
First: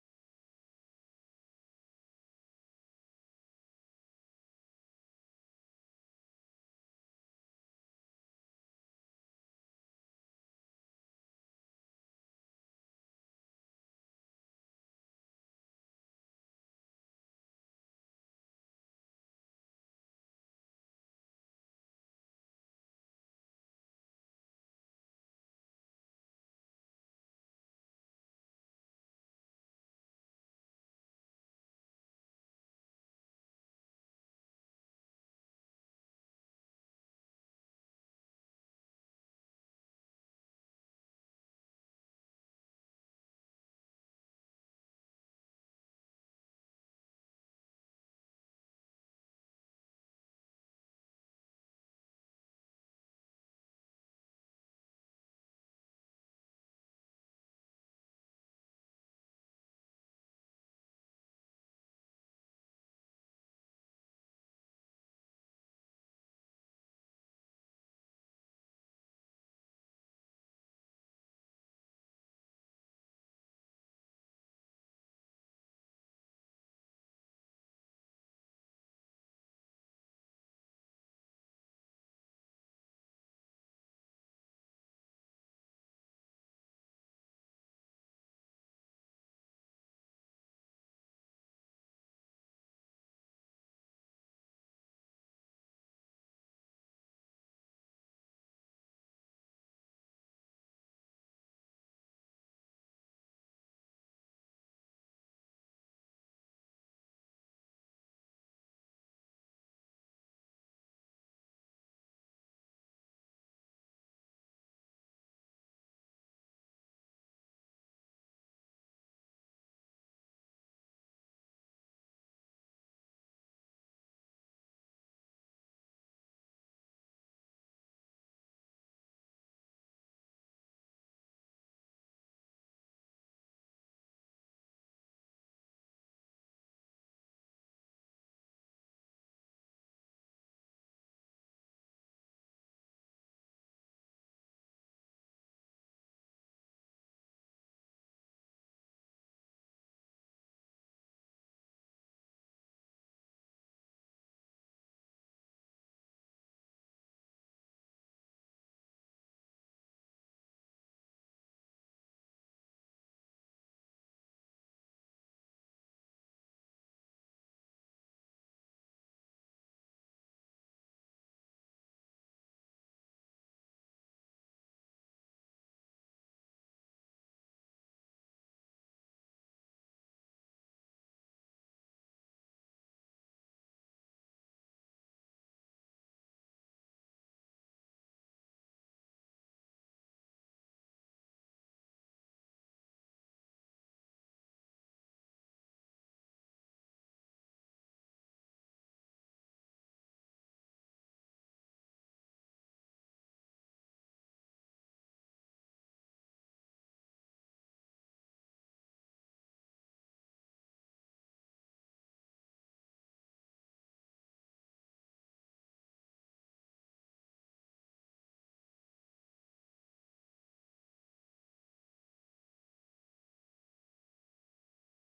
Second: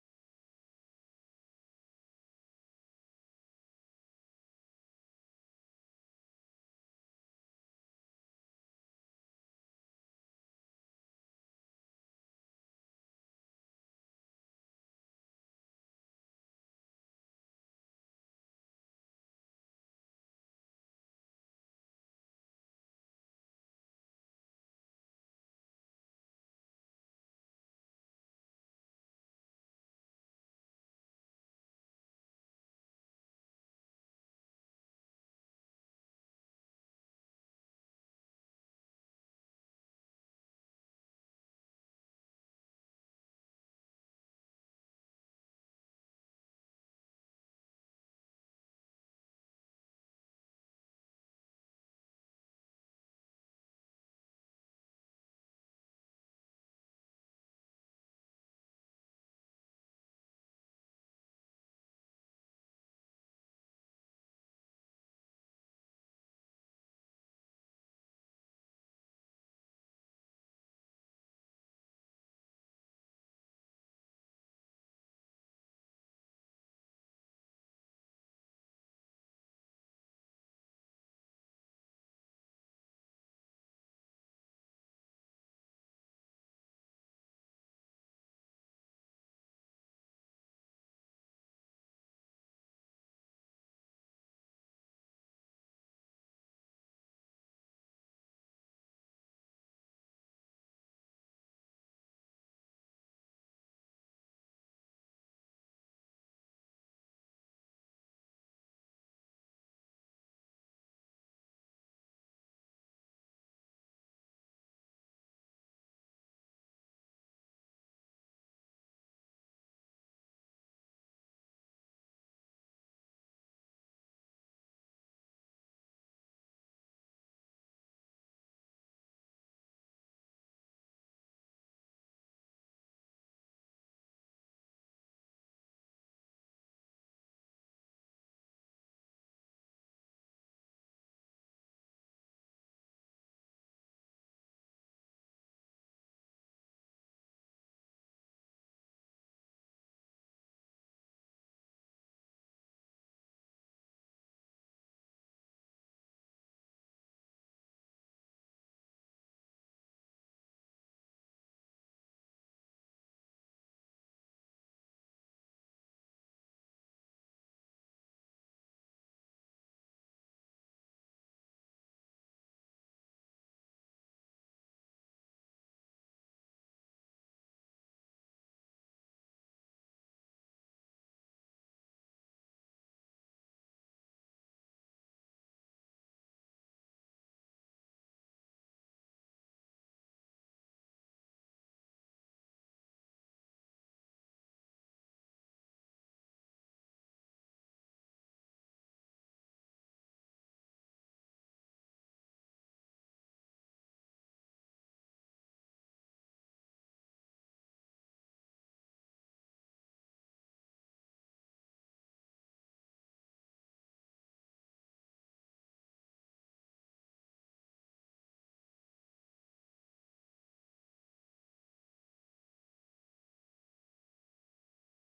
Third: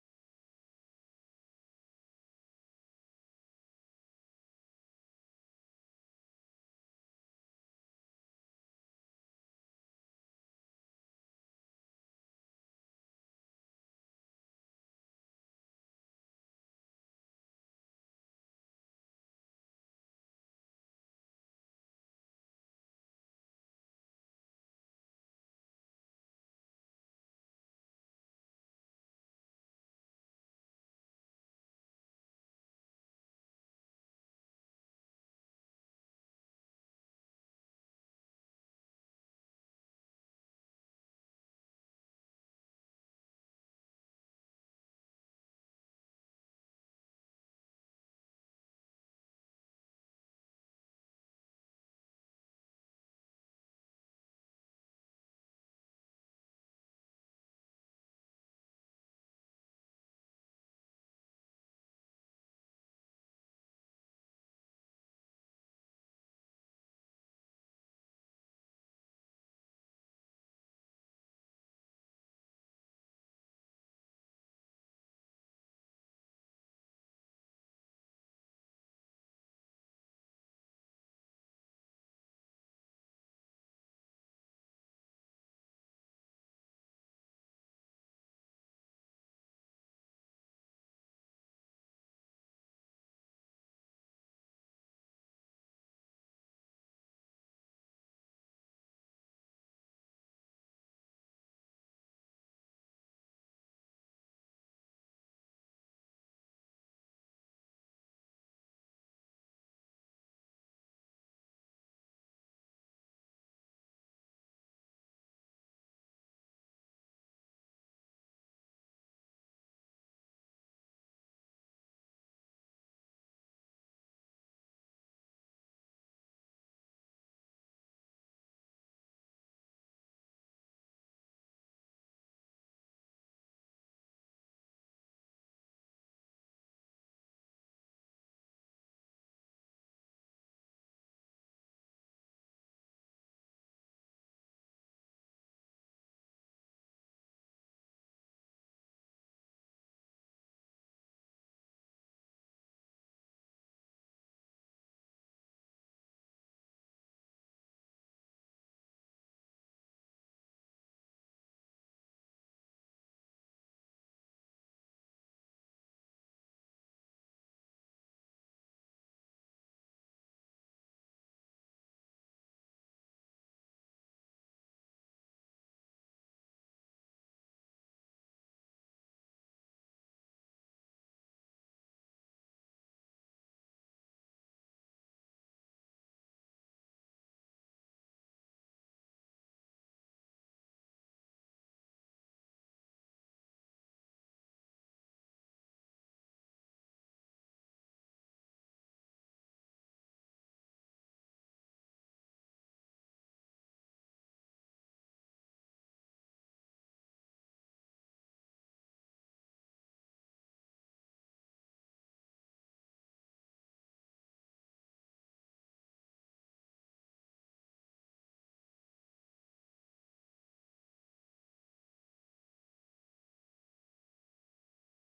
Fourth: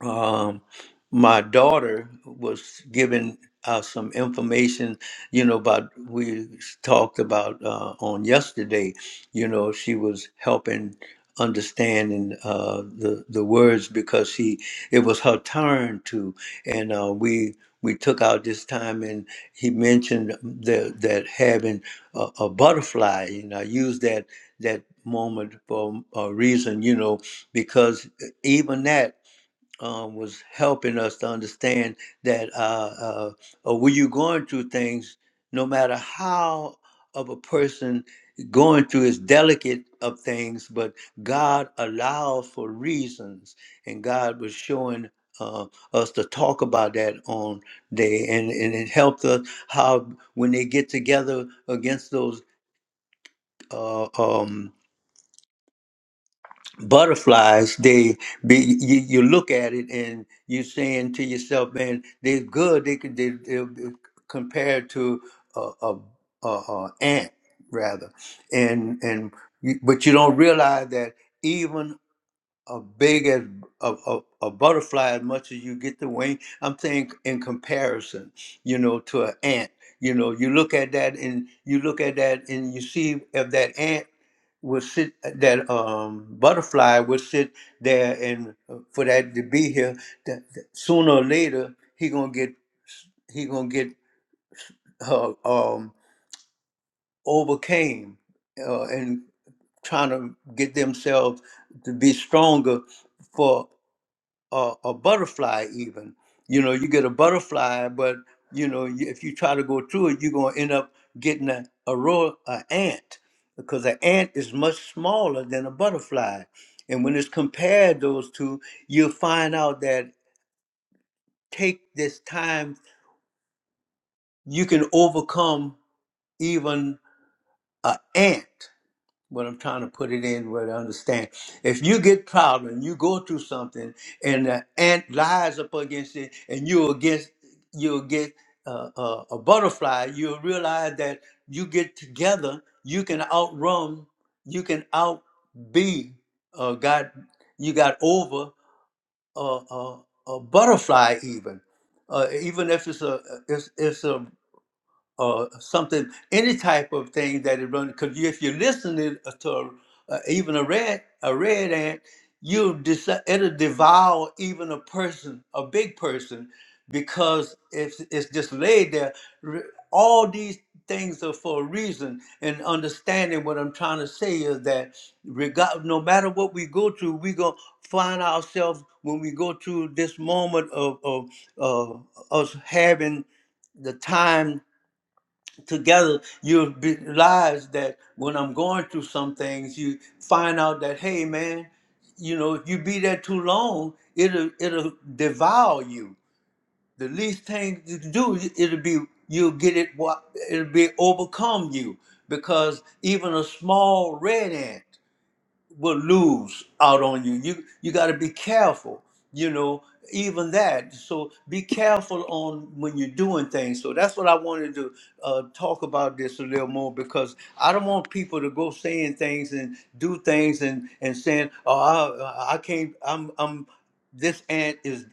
Speaker 1: um, my daughter was giving uh, some information, you know, about we talked about uh, on yesterday. You know, she was helping understanding uh, the the words because she it was her turn to, and uh, we we took out this time and he mentioned that that having a, a butterfly, and I used that that moment for a reason, you know, because even that um, was helping us to understand that uh, uh, uh, when you're going through things, no matter how of a person going through is delicate of things, but God allowed for reasons, and God was showing uh, us to talk about that on day, and, and it helped us how when they get together against those. Uh, um, butterflies they be you, you look at it and you're saying to yourself man they're good they could they, they're compared to a, a, a, a ant rather and and you, but you don't realize that even." a big as a, a, a butterfly as much as you get the wing. I'm saying in comparison, you know, to an ant. You know, you look at that and you look at that and you see if that ant would sit, that um, butterfly would sit there and uh, for that to be here, that, that sooner or later he gonna get he gonna get uh, um, overcame uh, and trying to get themselves to be stronger a, a butterfly even you know you get a butterfly but you know you- if you try to go through it you're going to end up getting a, a royal a ant because an ant is much smaller than a butterfly and when it's compared those two you'll find out that take this time you can overcome even an ant what I'm trying to put it in where to understand. If you get proud and you go through something and the ant lies up against it and you against, you'll get uh, uh, a butterfly, you'll realize that you get together, you can outrun, you can outbe, uh, got you got over a, a, a butterfly even, uh, even if it's a it's, it's a or something, any type of thing that it runs. Because if you're listening uh, to uh, even a red a red ant, you dis- it'll devour even a person, a big person, because it's it's just laid there. Re- All these things are for a reason. And understanding what I'm trying to say is that regard, no matter what we go through, we gonna find ourselves when we go through this moment of of uh, us having the time together, you'll realize that when I'm going through some things, you find out that hey, man, you know, if you be there too long, it'll it'll devour you. The least thing you can do, it'll be you'll get it. wa- It'll be overcome you because even a small red ant will lose out on you. You you got to be careful, you know, even that. So be careful on when you're doing things. So that's what I wanted to uh, talk about this a little more because I don't want people to go saying things and do things and and saying, oh, I, I can't. I'm I'm this aunt is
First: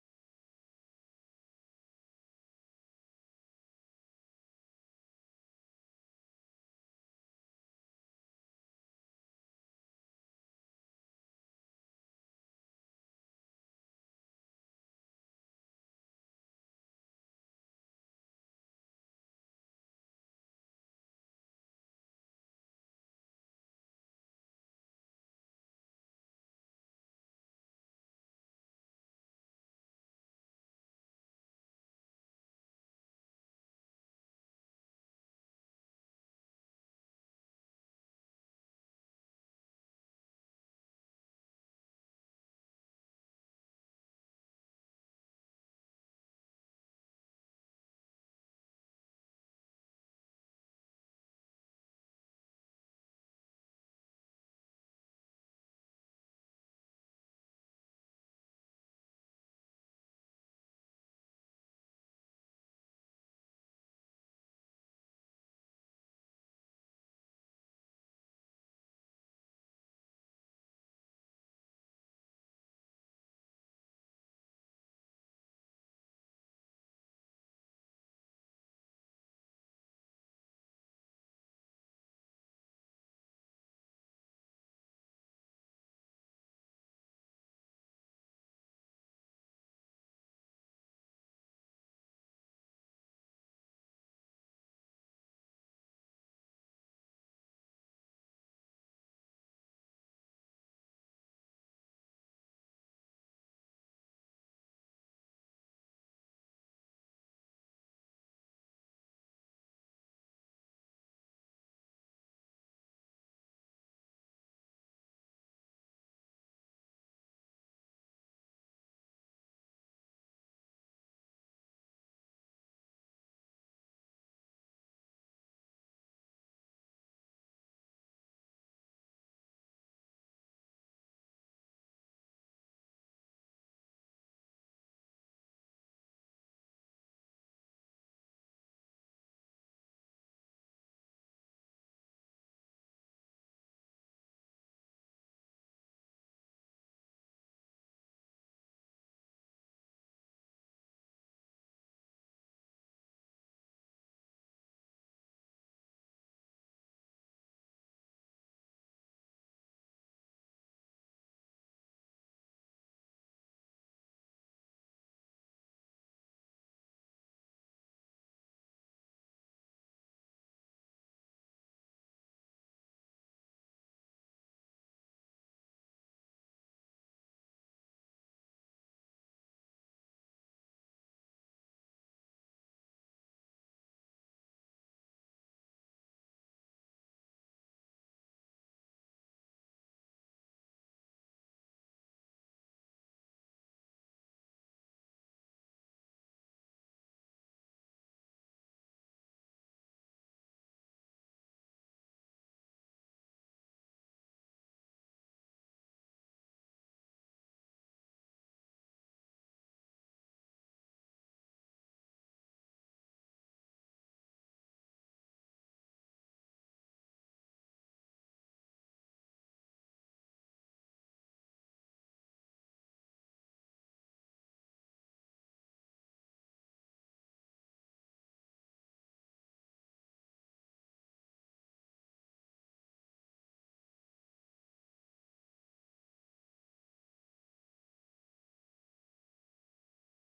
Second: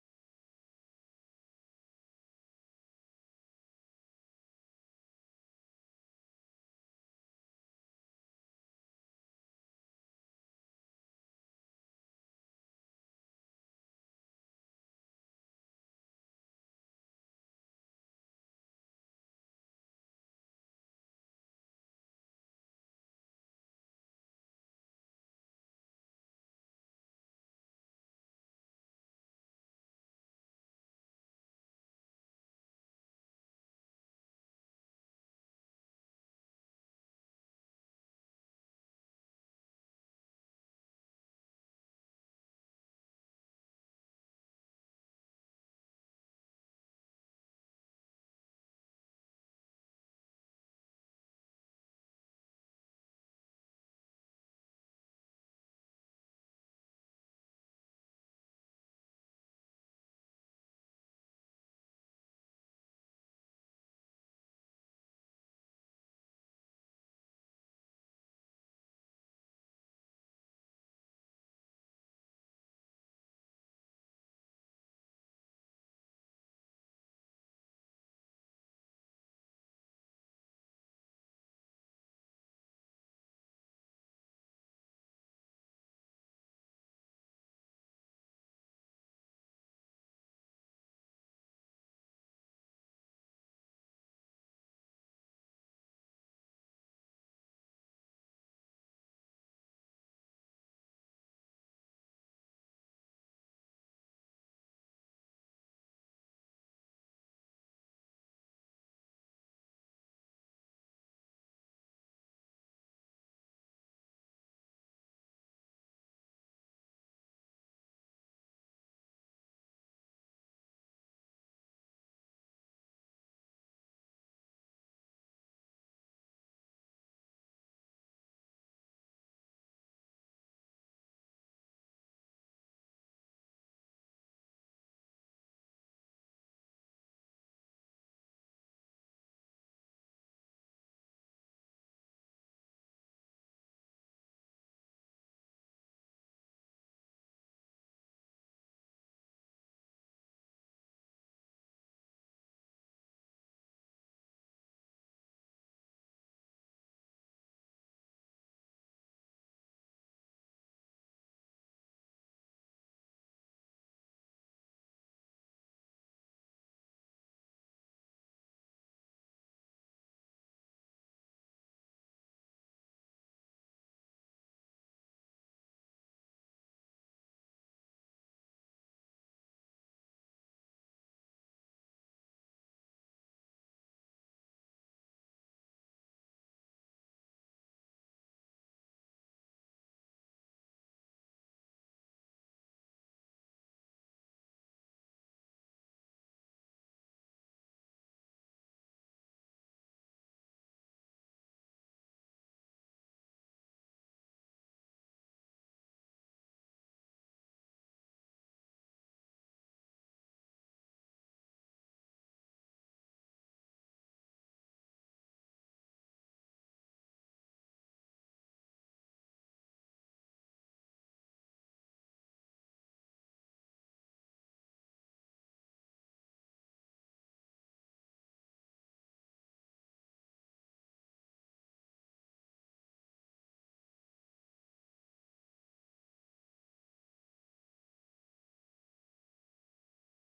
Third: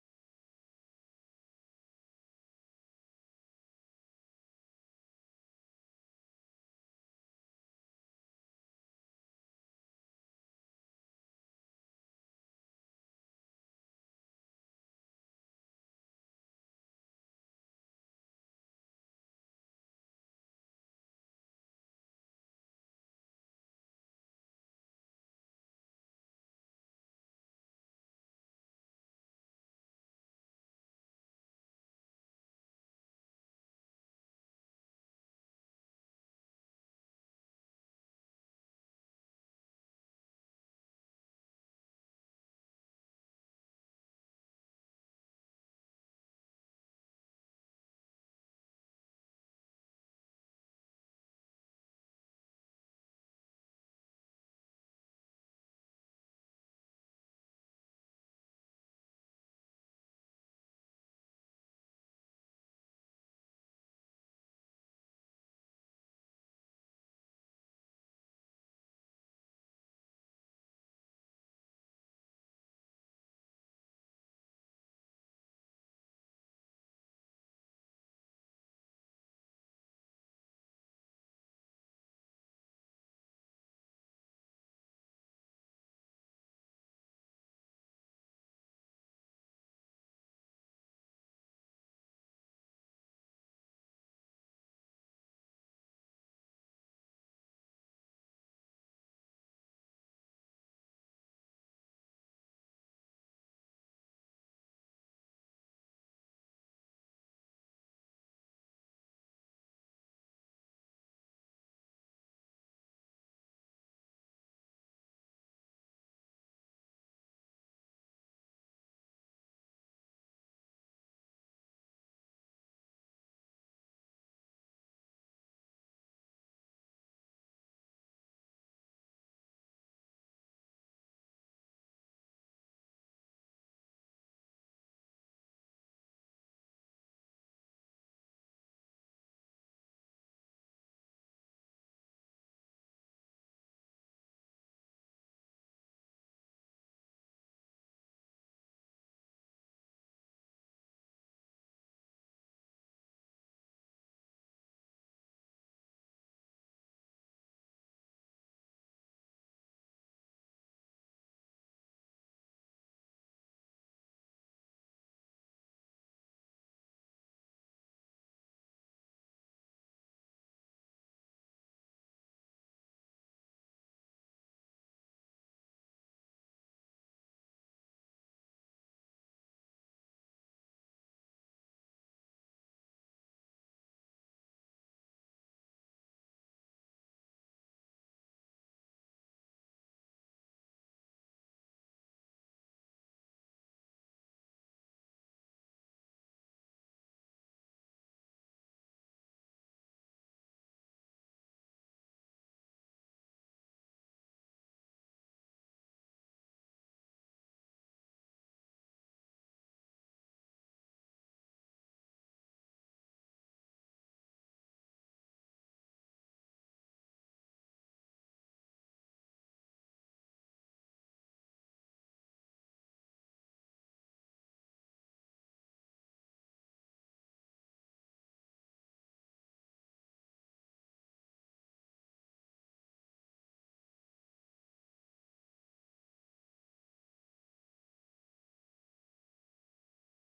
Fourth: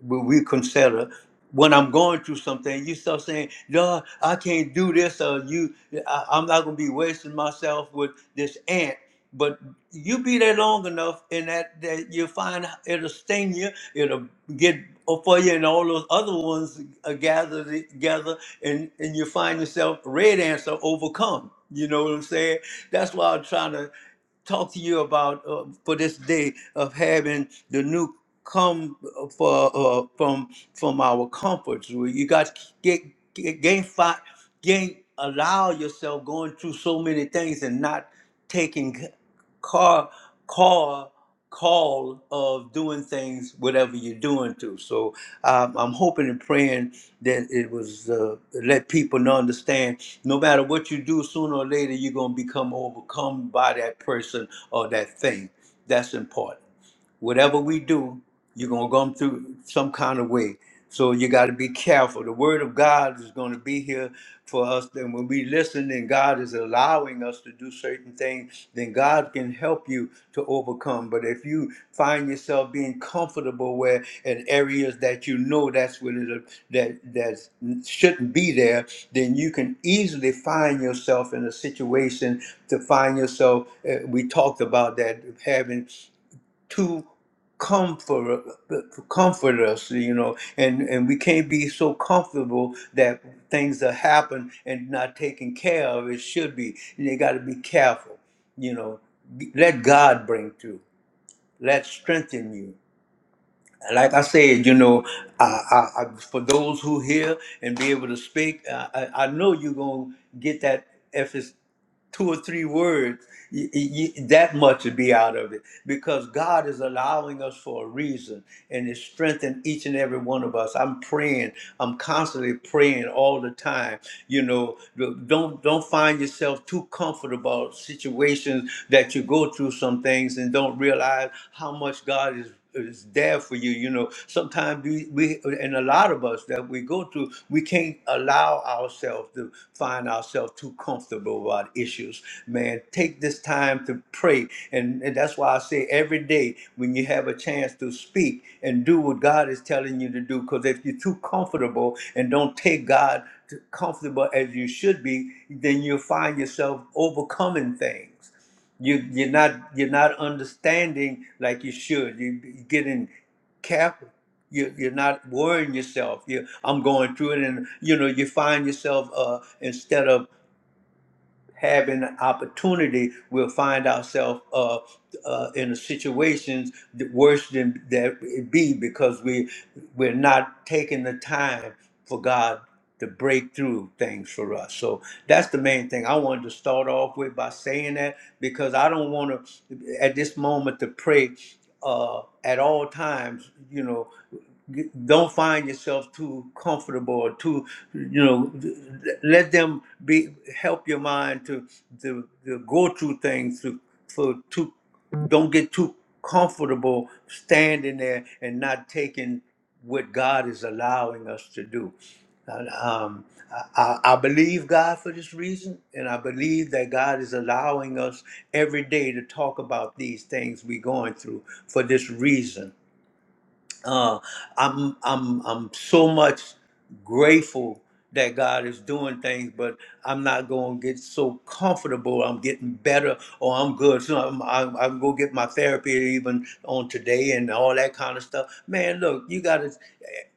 Speaker 1: what we consider when I'm going through something, you start saying, "No, I can't do this," or "You, I, I'm not gonna be wasting myself with this aunt, but you be there long enough and that, that you'll find it'll sting you it'll get for you and all those other ones are gathered together and and you find yourself red answer overcome you know what i'm saying that's why i'm trying to talk to you about uh, for this day of having the new come uh, for uh, from from our comforts. Where you got to get, get gain fight, gain allow yourself going through so many things and not taking car call call of doing things whatever you're doing to so um, i'm hoping and praying that it was uh, let people know understand no matter what you do, sooner or later, you're going to become overcome by that person or that thing. That's important whatever we do, you're gonna come through some kind of way. So you got to be careful. The word of God is going to be here for us. And when we listen, and God is allowing us to do certain things, then God can help you to overcome. But if you find yourself being comfortable where in areas that you know that's what it that that shouldn't be there, then you can easily find yourself in a situation to find yourself. uh, we talked about that having to comfort uh, comfort us you know and and we can't be so comfortable that things that happen and not taken care of it should be and you got to be careful you know let god bring through let strengthen you like I said, you know, I, I, I for those who hear and be able to speak, I, I I know you're gonna get that if it's two or three words, y- y- y- that much would be out of it because God is allowing us for a reason and it's strengthening each and every one of us. I'm praying. I'm constantly praying all the time. You know, don't don't find yourself too comfortable about situations that you go through some things and don't realize how much God is is there for you. You know, sometimes we, we and a lot of us that we go through, we can't allow ourselves to find ourselves too comfortable about issues. Man, take this time to pray, and, and that's why I say every day when you have a chance to speak and do what God is telling you to do, because if you're too comfortable and don't take God to comfortable as you should be, then you'll find yourself overcoming things you you're not you're not understanding like you should. You you're getting cap. You you're not worrying yourself. You I'm going through it, and you know you find yourself uh, instead of having an opportunity, we'll find ourselves uh, uh, in situations th- worse than that it be because we we're not taking the time for God to break through things for us. So that's the main thing I wanted to start off with by saying that because I don't want to at this moment to pray uh, at all times, you know, g- don't find yourself too comfortable or too you know let them be help your mind to to, to go through things to for too don't get too comfortable standing there and not taking what God is allowing us to do. And, um, I, I I believe God for this reason, and I believe that God is allowing us every day to talk about these things we're going through for this reason uh, I'm I'm I'm so much grateful that God is doing things, but I'm not going to get so comfortable. I'm getting better, or I'm good. So I'm I'm, I'm going to get my therapy even on today and all that kind of stuff. Man, look, you got to.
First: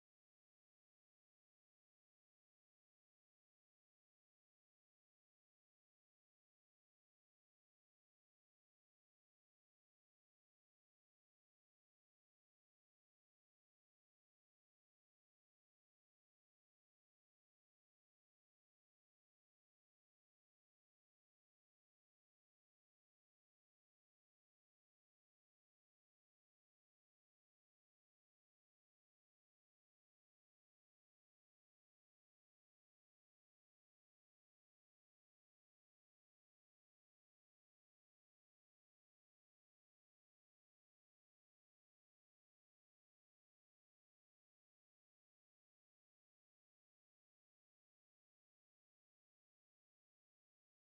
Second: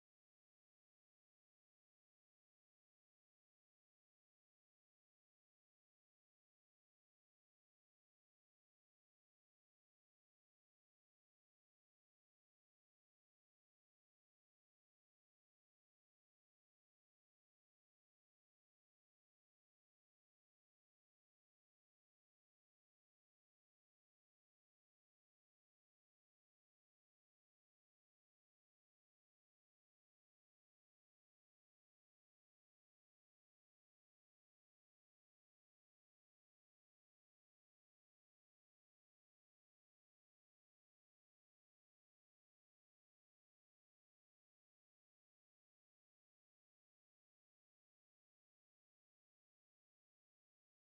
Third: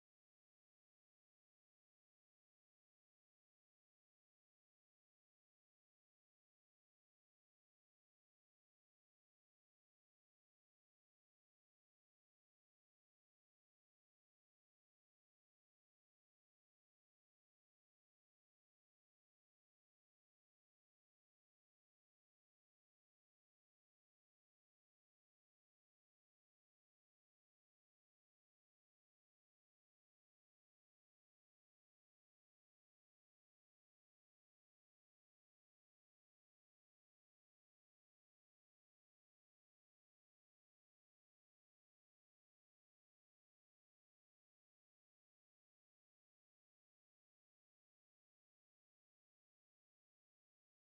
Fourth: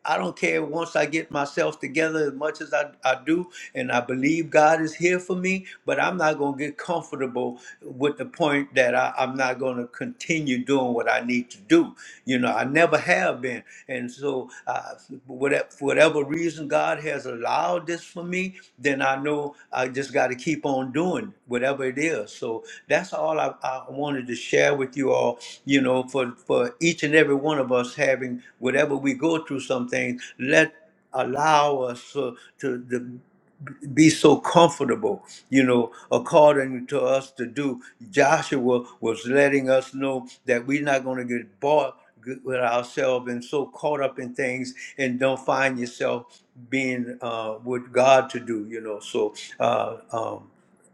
Speaker 1: I don't care. Once I get myself together, as much as I, I do, and I believe God is here for me, but I'm not going to get comfortable with the point that I, I'm not going to continue doing what I need to do. You know, I never have been. And so, uh, whatever, for whatever reason God has allowed this for me, then I know I just got to keep on doing whatever it is. So, that's all I, I wanted to share with you all, you know, for, for each and every one of us having whatever we go through some things, let allow us to, to the be so comfortable, you know, according to us to do. Joshua was letting us know that we're not going to get bought with ourselves and so caught up in things and don't find yourself being uh, with God to do, you know. So, uh, um,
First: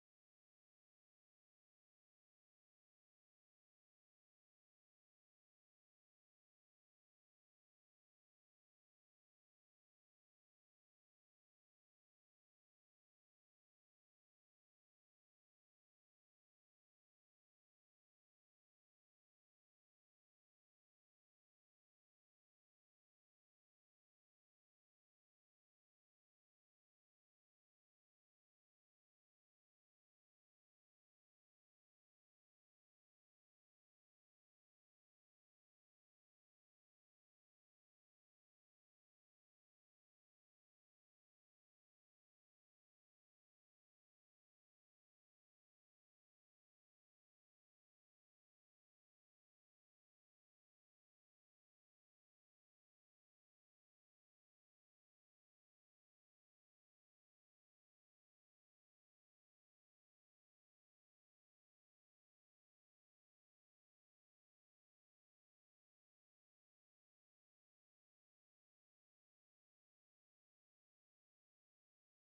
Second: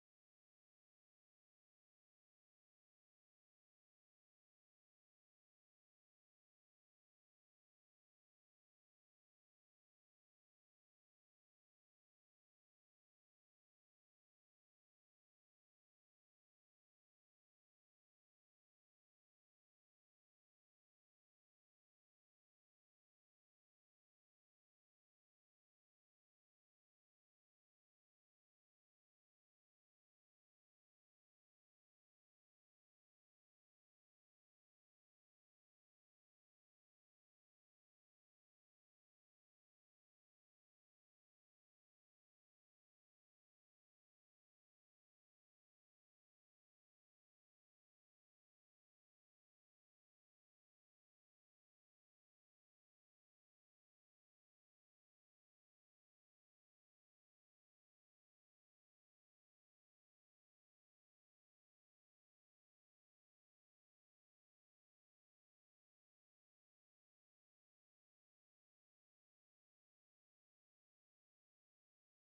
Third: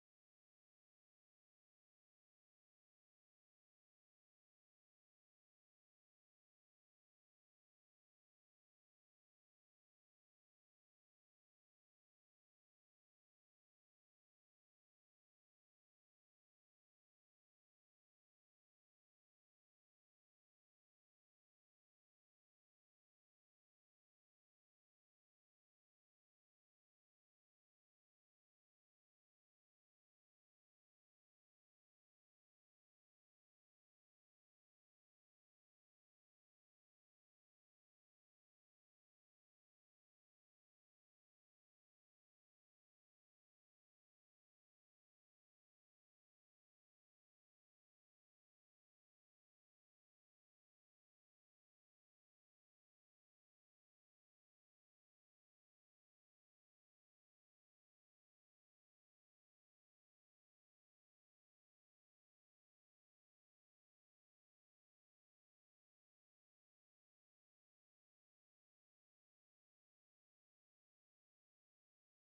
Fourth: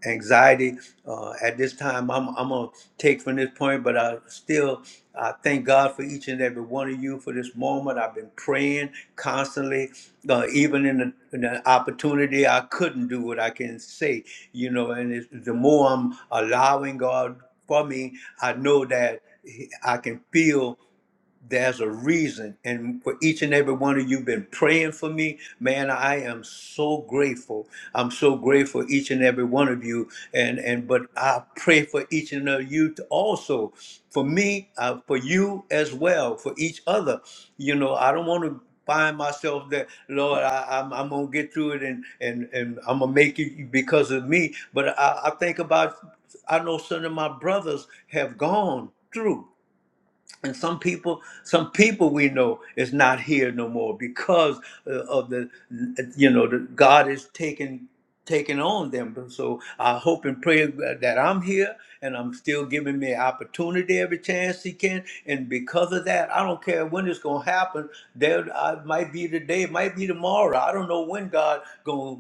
Speaker 1: anxiety. Uh, at this time, I'm, I'm going to take from this point, but I still I thank God for each and every one of you for this moment. I've been praying constantly, uh, even in the, in the opportunity I couldn't do what I can say, you know, and it's, the more I'm allowing God for me, I know that I can feel there's a reason and for each and every one of you been praying for me man i am so grateful i'm so grateful for each and every one of you and and but i pray for each and of you to also for me uh, for you as well for each other you know i don't want to find myself that Lord, I, I'm, I'm gonna get through it and and and I'm gonna make it because of me. But I, I think about I know some of my brothers have gone through and some people some people we know is not here no more because uh, of the you know the god is taking taking on them so i hope and pray that i'm here and I'm still giving me opportunity every chance he can. And because of that, I don't care when it's gonna happen. There, I might be today, it might be tomorrow. I don't know when God gonna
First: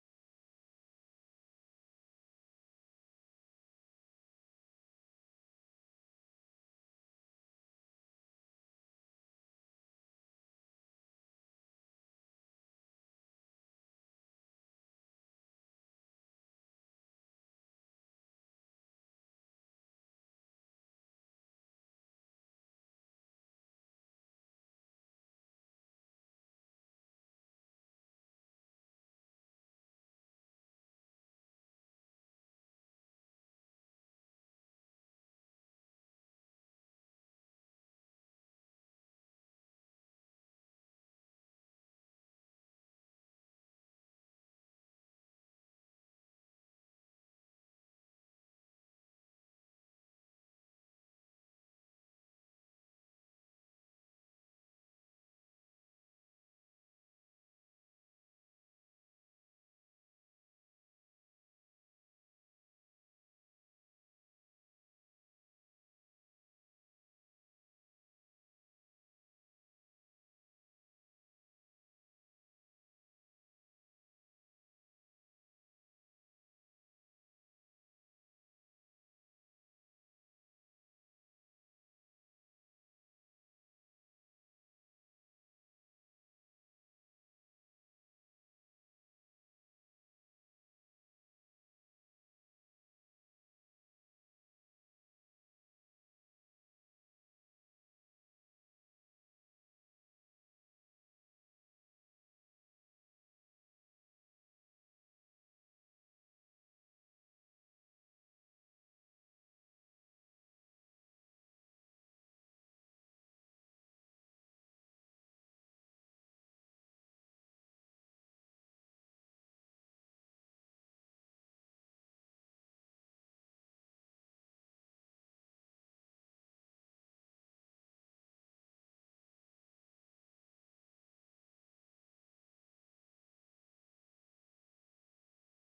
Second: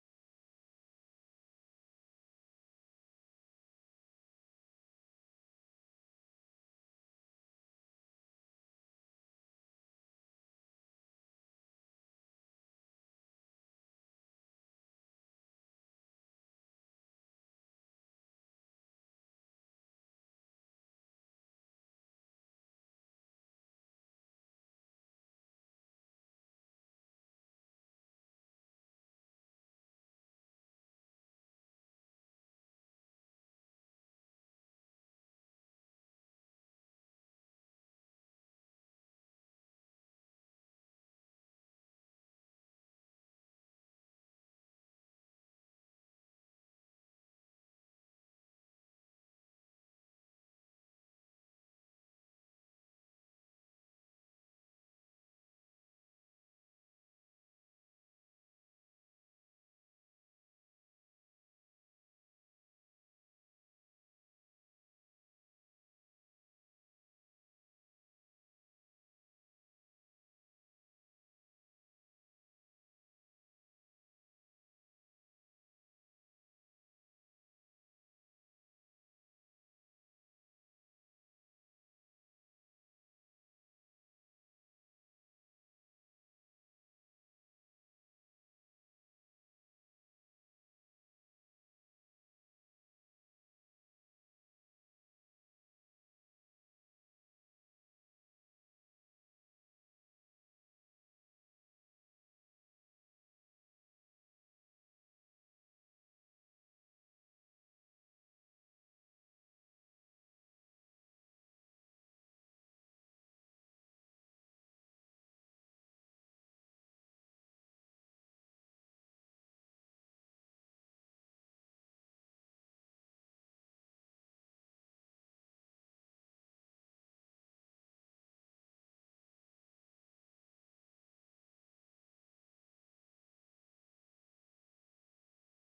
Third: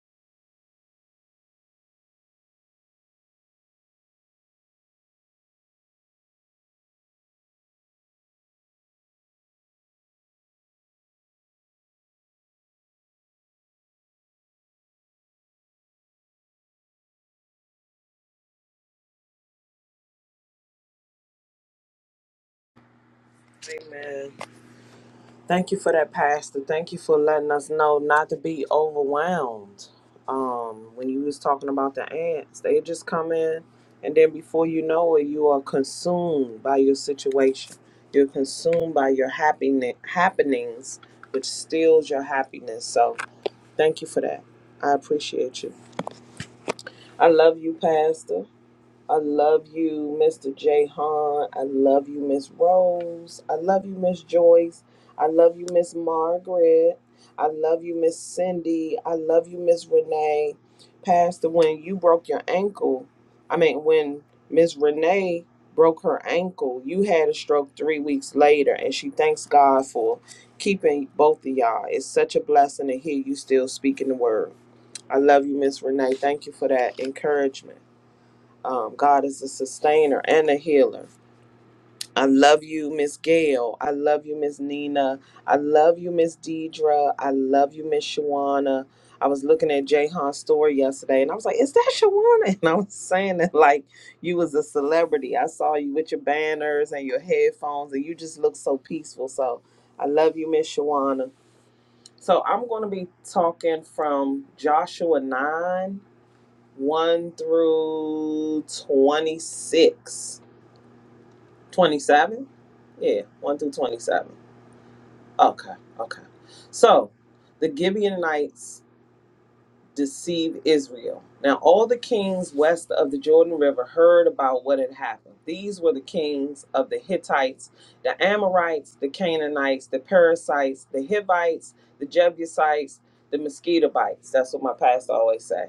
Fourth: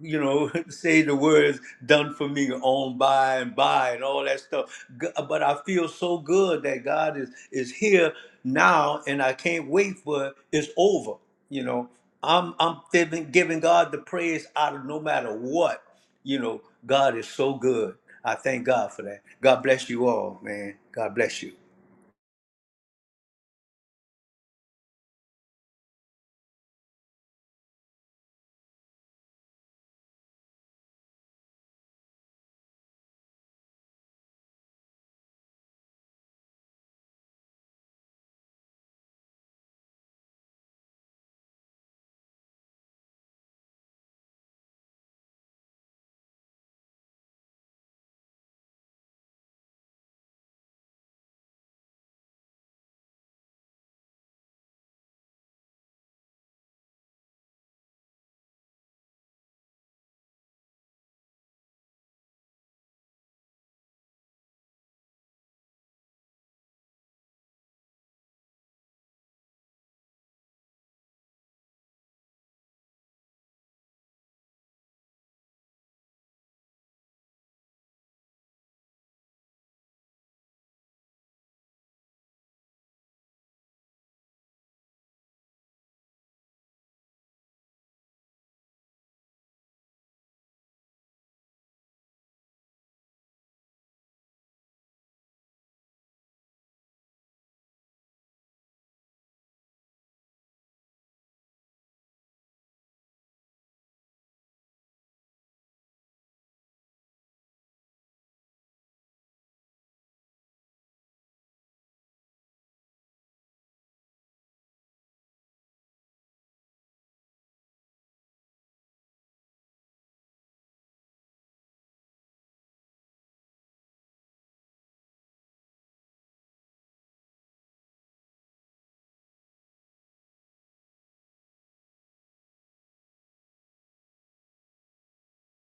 Speaker 1: you know, [laughs] say the words done for me on by and by and all that stuff. G- But I feel so good that God is is here now and I can't wait for it's over. You know, I'm I'm giving, giving God the praise out of no matter what. You know, God is so good. I thank God for that. God bless you all, man. God bless you.
Speaker 3: Amen. Thank you for that, Pastor. Thank you for letting us know not to be overwhelmed. Um, when you was talking about the ants, they just come in, and then before you know it, you are consumed by your situation. You're consumed by your happiness happenings, which steals your happiness. So, thank you for that. I appreciate you. I love you, Pastor. I love you, Mr. J. Han. I love you, Miss Rose. I love you, Miss Joyce. I love you, Miss Margaret. I love you, Miss Cindy. I love you, Miss Renee. Pastor, when you broke your ankle, I mean, when Miss Renee broke her ankle, you had a stroke three weeks later, and she thanks God for keeping both of y'all. It's such a blessing to hear you still speaking the word. I love you, Miss Renee. Thank you for that encouragement. Um, God is a sustainer and a healer. I love you, Miss Gail. I love you, Miss Nina. I love you, Miss Deidre. I love you, Miss Shawana. I was looking at Jahan's story yesterday and I was like, is that Shawana? [laughs] And I was saying that like you was a celebrity. I saw you with your banners and your headphones and you just look so peaceful. So I love you, Miss Shawana. So I'm going to be talking from Joshua 9 1 through 26. 27? Yeah, 1 through 27. Okay, okay. So, the Gibeonites deceive Israel. Now, all the kings west of the Jordan River heard about what had happened. These were the kings of the Hittites, the Amorites, the Canaanites, the Perizzites, the Hivites, the Jebusites, the Mosquitobites. That's what my pastor always say.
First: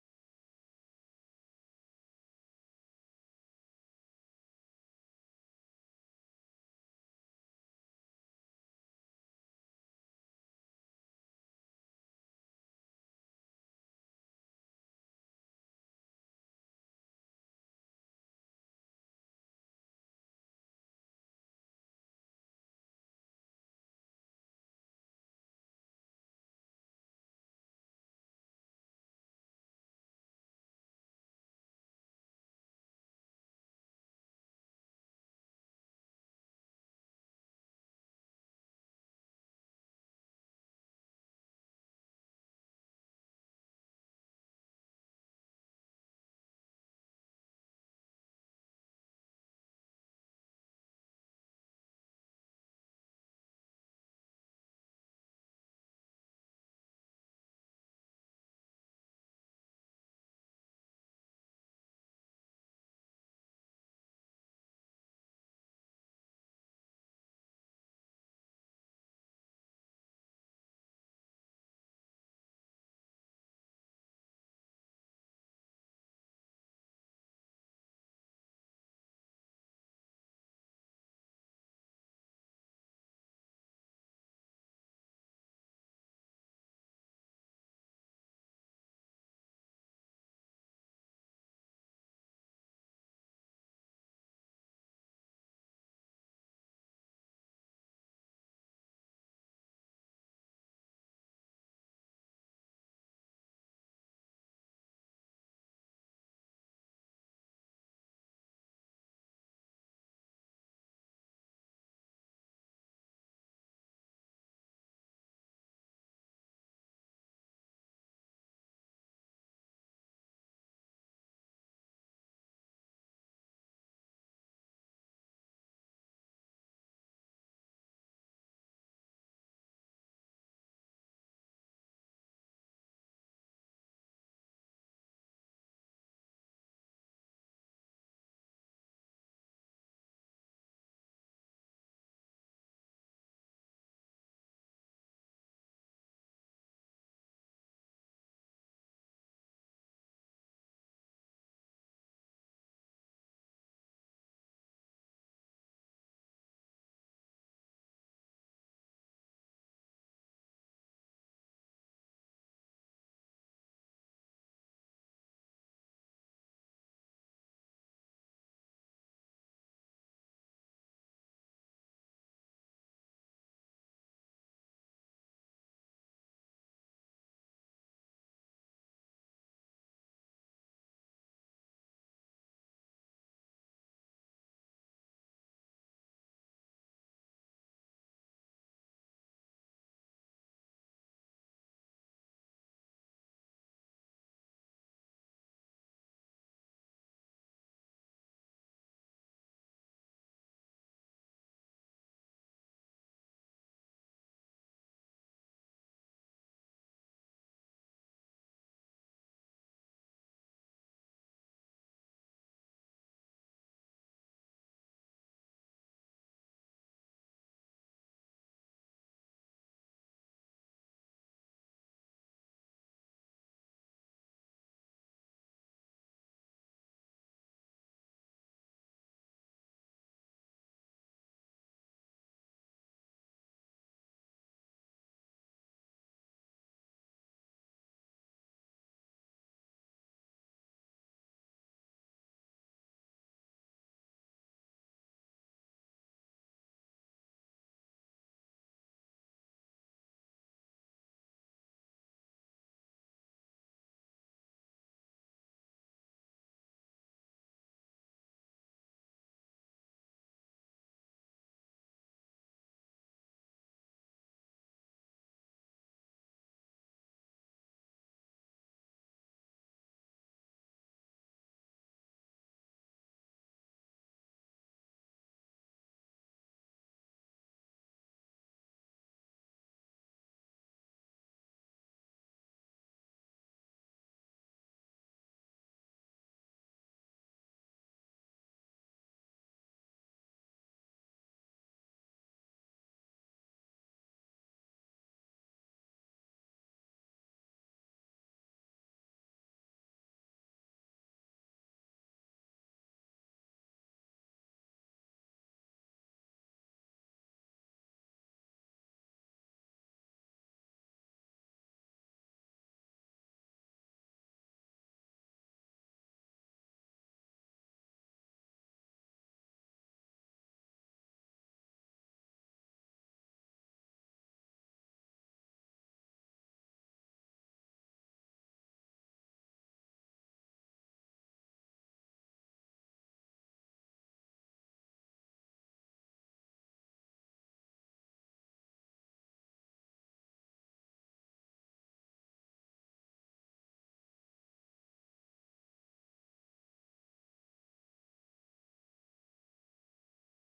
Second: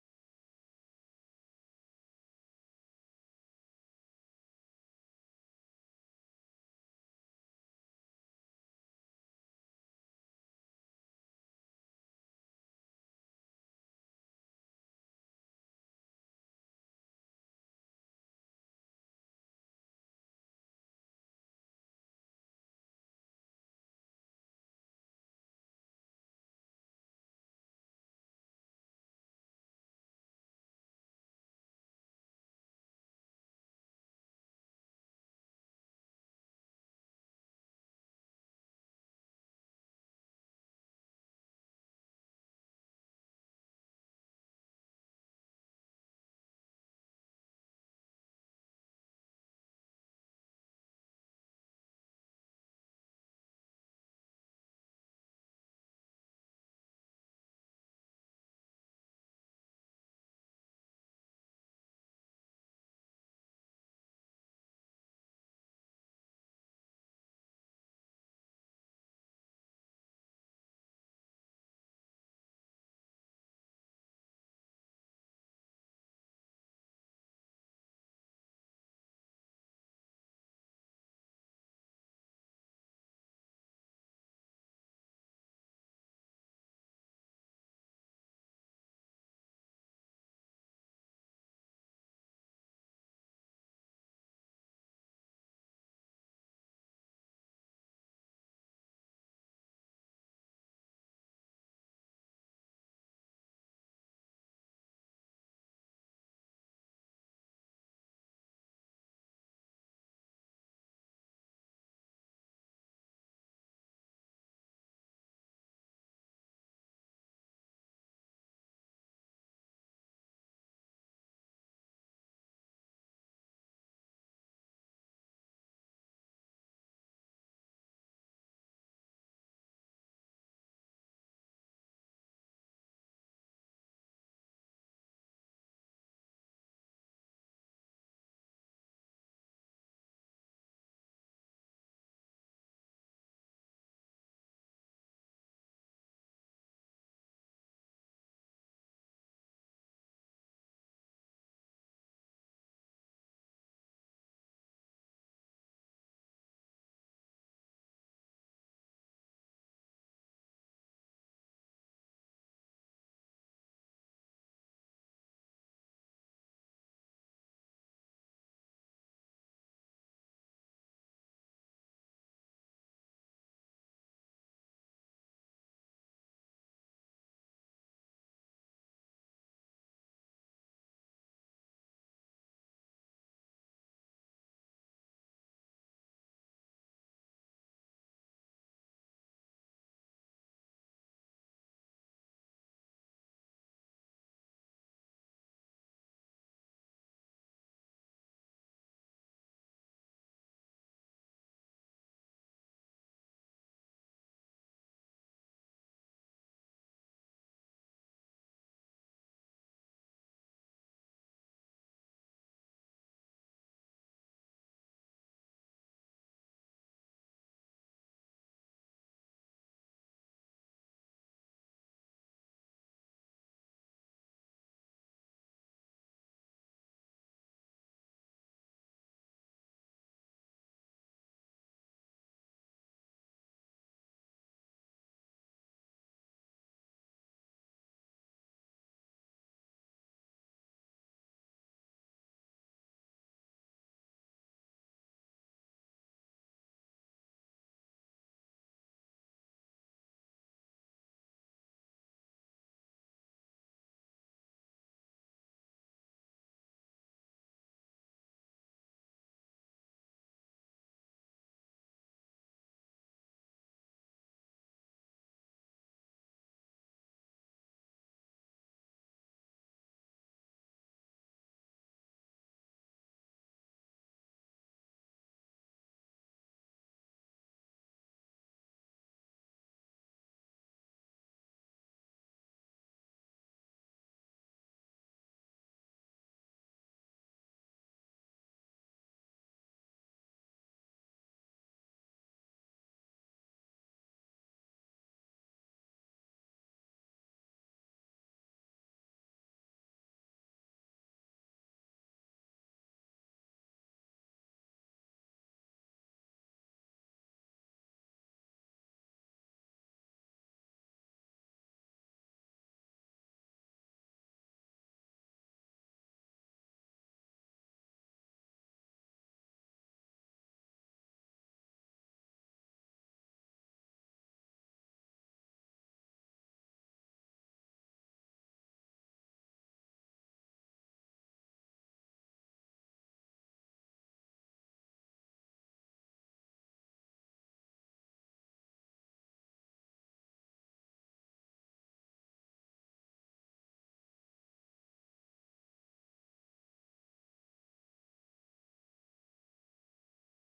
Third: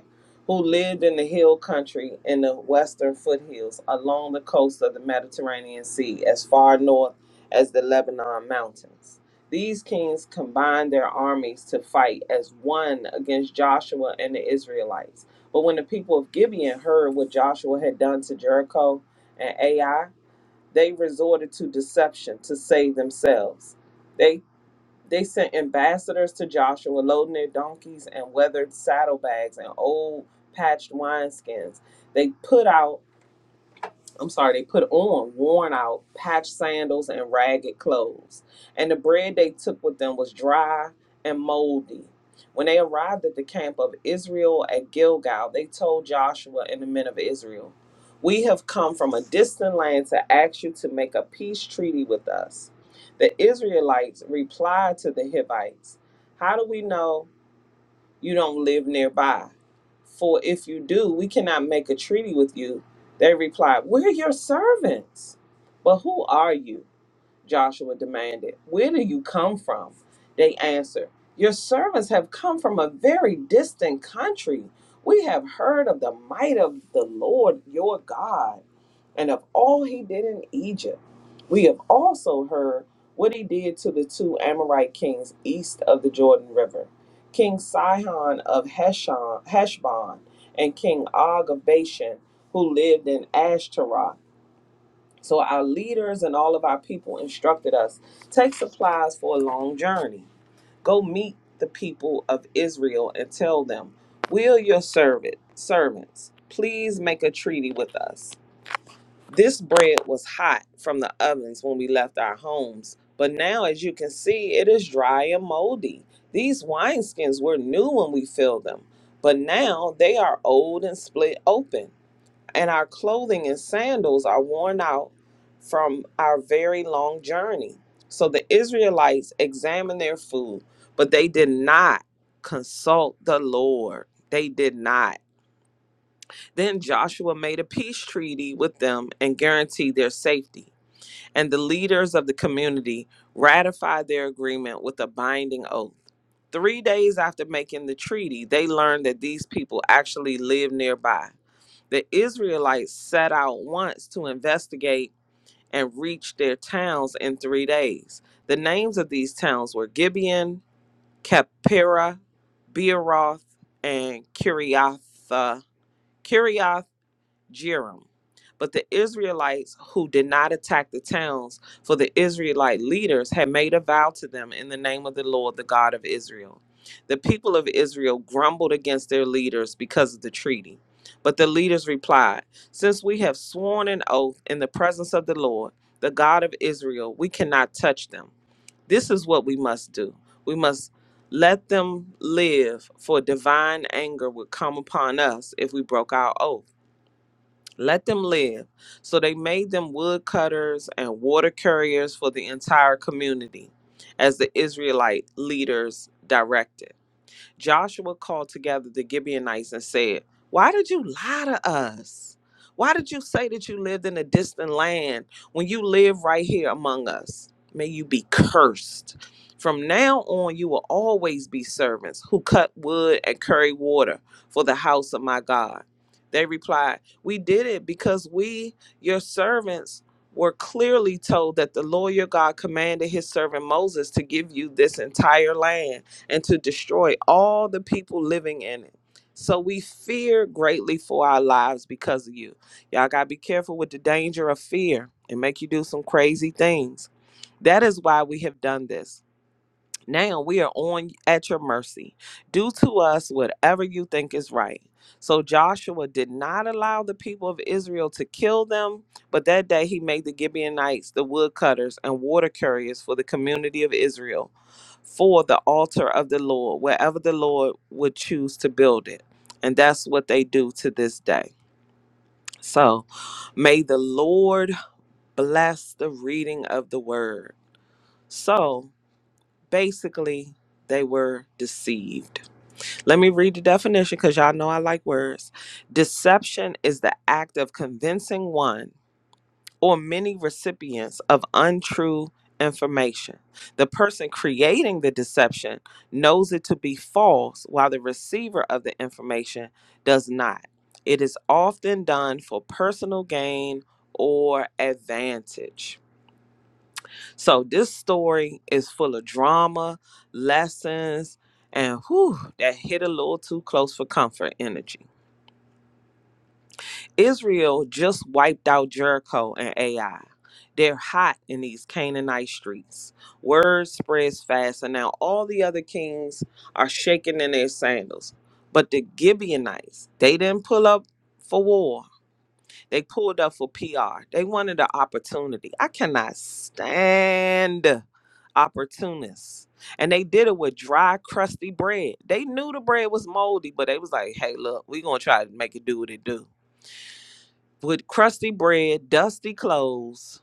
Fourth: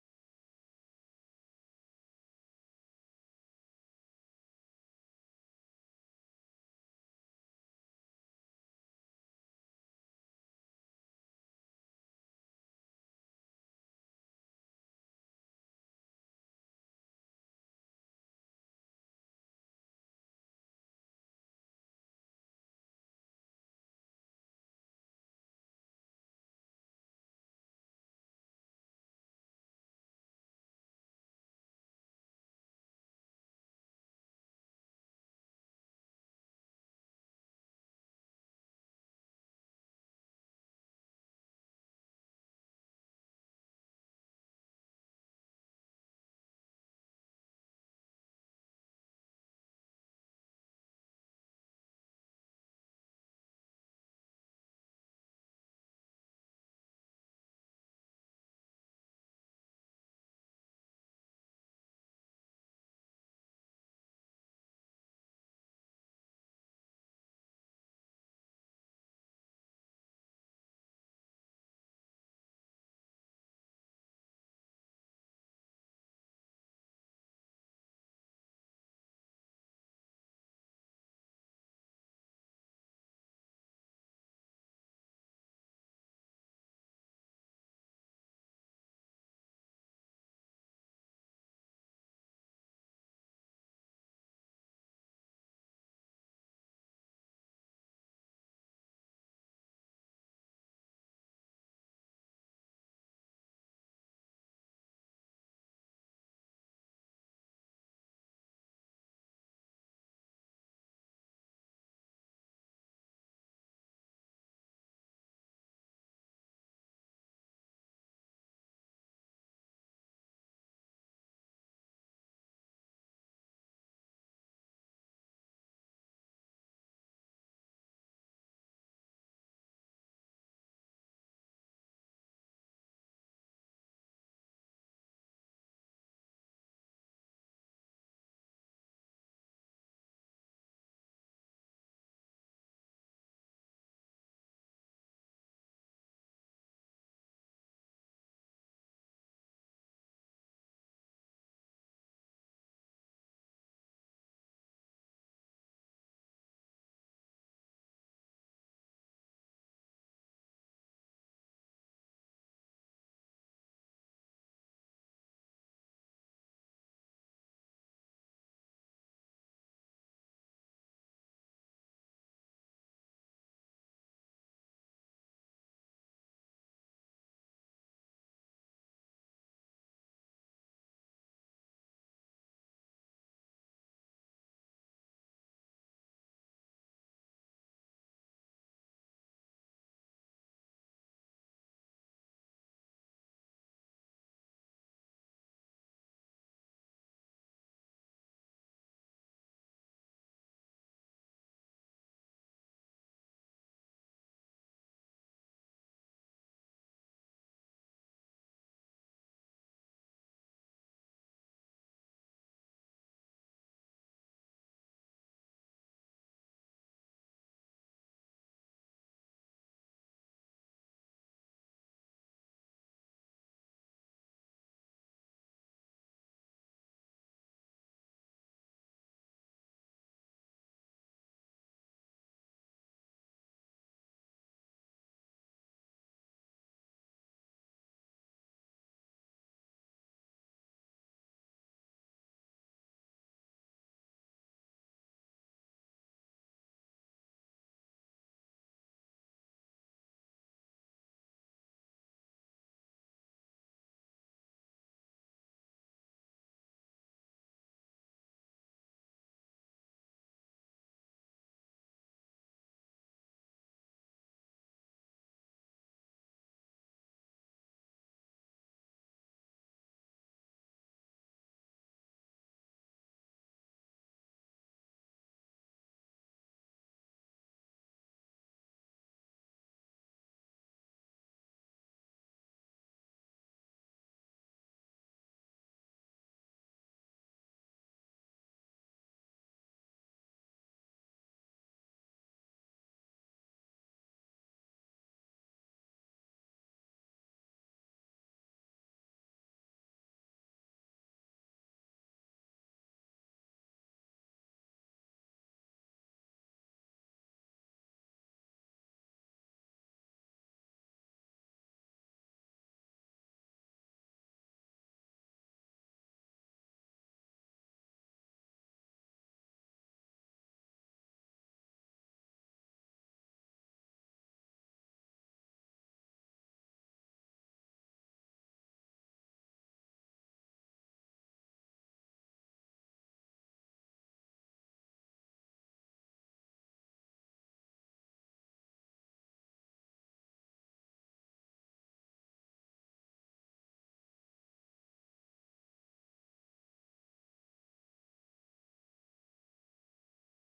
Speaker 3: Who lived in the hill country in the western foothills along the coast of the Mediterranean Sea, as far north as the Lebanon mountains. These kings combined their armies to fight as one against Joshua and the Israelites. But when the people of Gibeon heard what Joshua had done to Jericho and Ai, they resorted to deception to save themselves. They they sent ambassadors to Joshua loading their donkeys and weathered saddlebags and old patched wineskins. They put out I'm sorry, they put on worn out patched sandals and ragged clothes. And the bread they took with them was dry and moldy. When they arrived at the camp of Israel at Gilgal, they told Joshua and the men of Israel, We have come from a distant land to ask you to make a peace treaty with us. The Israelites replied to the Hivites, How do we know? you don't live nearby. For if you do, we cannot make a treaty with you. They replied, We're your servants. But who are you? Joshua demanded. Where do you come from? They answered, Your servants have come from a very distant country. We have heard of the might of the Lord your God and of all he did in Egypt. We have also heard what he did to the two Amorite kings east of the Jordan River King Sihon of Heshon, Heshbon and King Og of Bashan, who lived in Ashtaroth so our leaders and all of our people instructed us take supplies for a long journey. Go meet the people of Israel and tell them, Will your servant servants please make a treaty with us? This bread was hot from the ovens when we left our homes, but now as you can see, it is dry and moldy. These wineskins were new when we filled them, but now they are old and split open and our clothing and sandals are worn out from our very long journey. So the Israelites examined their food, but they did not consult the Lord. They did not. Then Joshua made a peace treaty with them and guaranteed their safety. And the leaders of the community ratified their agreement with a binding oath. Three days after making the treaty, they learned that these people actually lived nearby the Israelites set out once to investigate and reached their towns in three days. The names of these towns were Gibeon, Kephira, Beeroth, and Kiriatha, Jerim. But the Israelites who did not attack the towns, for the Israelite leaders had made a vow to them in the name of the Lord, the God of Israel. The people of Israel grumbled against their leaders because of the treaty. But the leaders replied, Since we have sworn an oath in the presence of the Lord, the God of Israel, we cannot touch them. This is what we must do. We must let them live, for divine anger would come upon us if we broke our oath. Let them live. So they made them woodcutters and water carriers for the entire community, as the Israelite leaders directed. Joshua called together the Gibeonites and said, Why did you lie to us? Why did you say that you lived in a distant land when you live right here among us? May you be cursed. From now on, you will always be servants who cut wood and carry water for the house of my God. They replied, We did it because we, your servants, were clearly told that the Lord your God commanded his servant Moses to give you this entire land and to destroy all the people living in it. So we fear greatly for our lives because of you. Y'all got to be careful with the danger of fear and make you do some crazy things. That is why we have done this. Now we are on at your mercy. Do to us whatever you think is right. So Joshua did not allow the people of Israel to kill them, but that day he made the Gibeonites the woodcutters and water carriers for the community of Israel for the altar of the Lord, wherever the Lord would choose to build it. And that's what they do to this day. So may the Lord bless the reading of the word. So, basically they were deceived. Let me read the definition because y'all know I like words. Deception is the act of convincing one or many recipients of untrue information. The person creating the deception knows it to be false while the receiver of the information does not. It is often done for personal gain or advantage. So this story is full of drama, lessons, and whew, that hit a little too close for comfort energy. Israel just wiped out Jericho and AI. They're hot in these Canaanite streets. Word spreads fast, and now all the other kings are shaking in their sandals. But the Gibeonites, they didn't pull up for war they pulled up for PR. They wanted an opportunity. I cannot stand opportunists. And they did it with dry, crusty bread. They knew the bread was moldy, but they was like, hey, look, we going to try to make it do what it do. With crusty bread, dusty clothes,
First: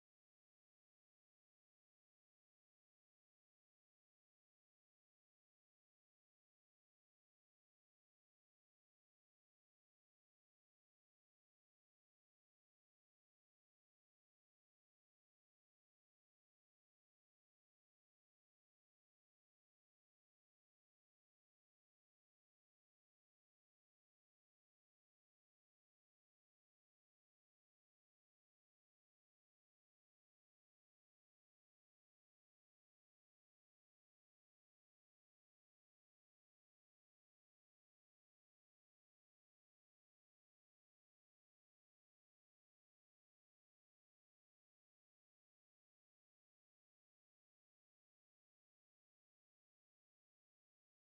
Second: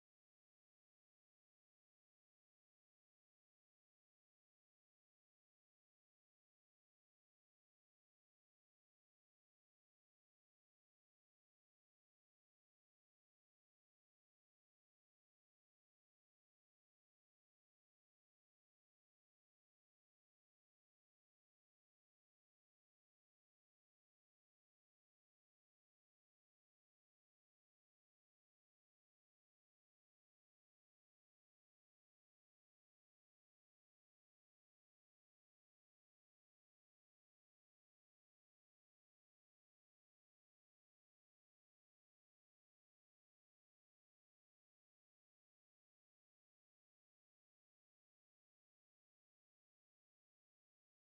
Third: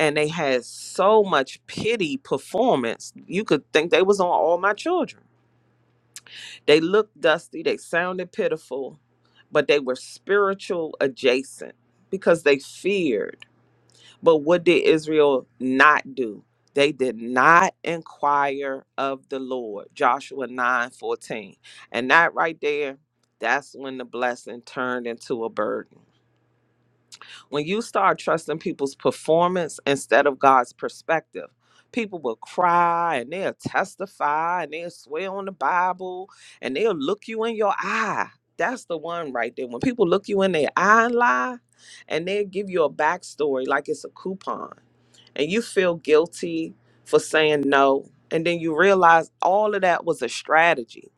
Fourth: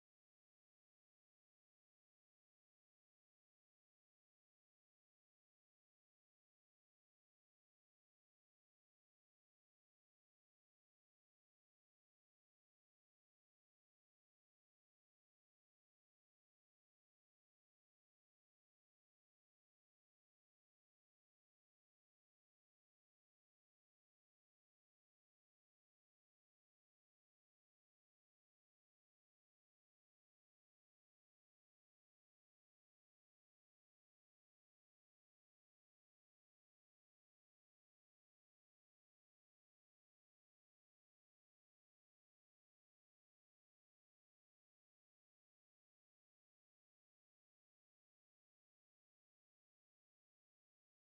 Speaker 3: and they had so much pity performance, you could think they was on all my children. They looked dusty, they sounded pitiful, but they were spiritual adjacent because they feared. But what did Israel not do? They did not inquire of the Lord. Joshua 9 14, And that right there, that's when the blessing turned into a burden. When you start trusting people's performance instead of God's perspective, people will cry and they'll testify and they'll swear on the Bible and they'll look you in your eye. That's the one right there. When people look you in their eye and lie, and they'll give you a backstory like it's a coupon and you feel guilty for saying no. And then you realize all of that was a strategy.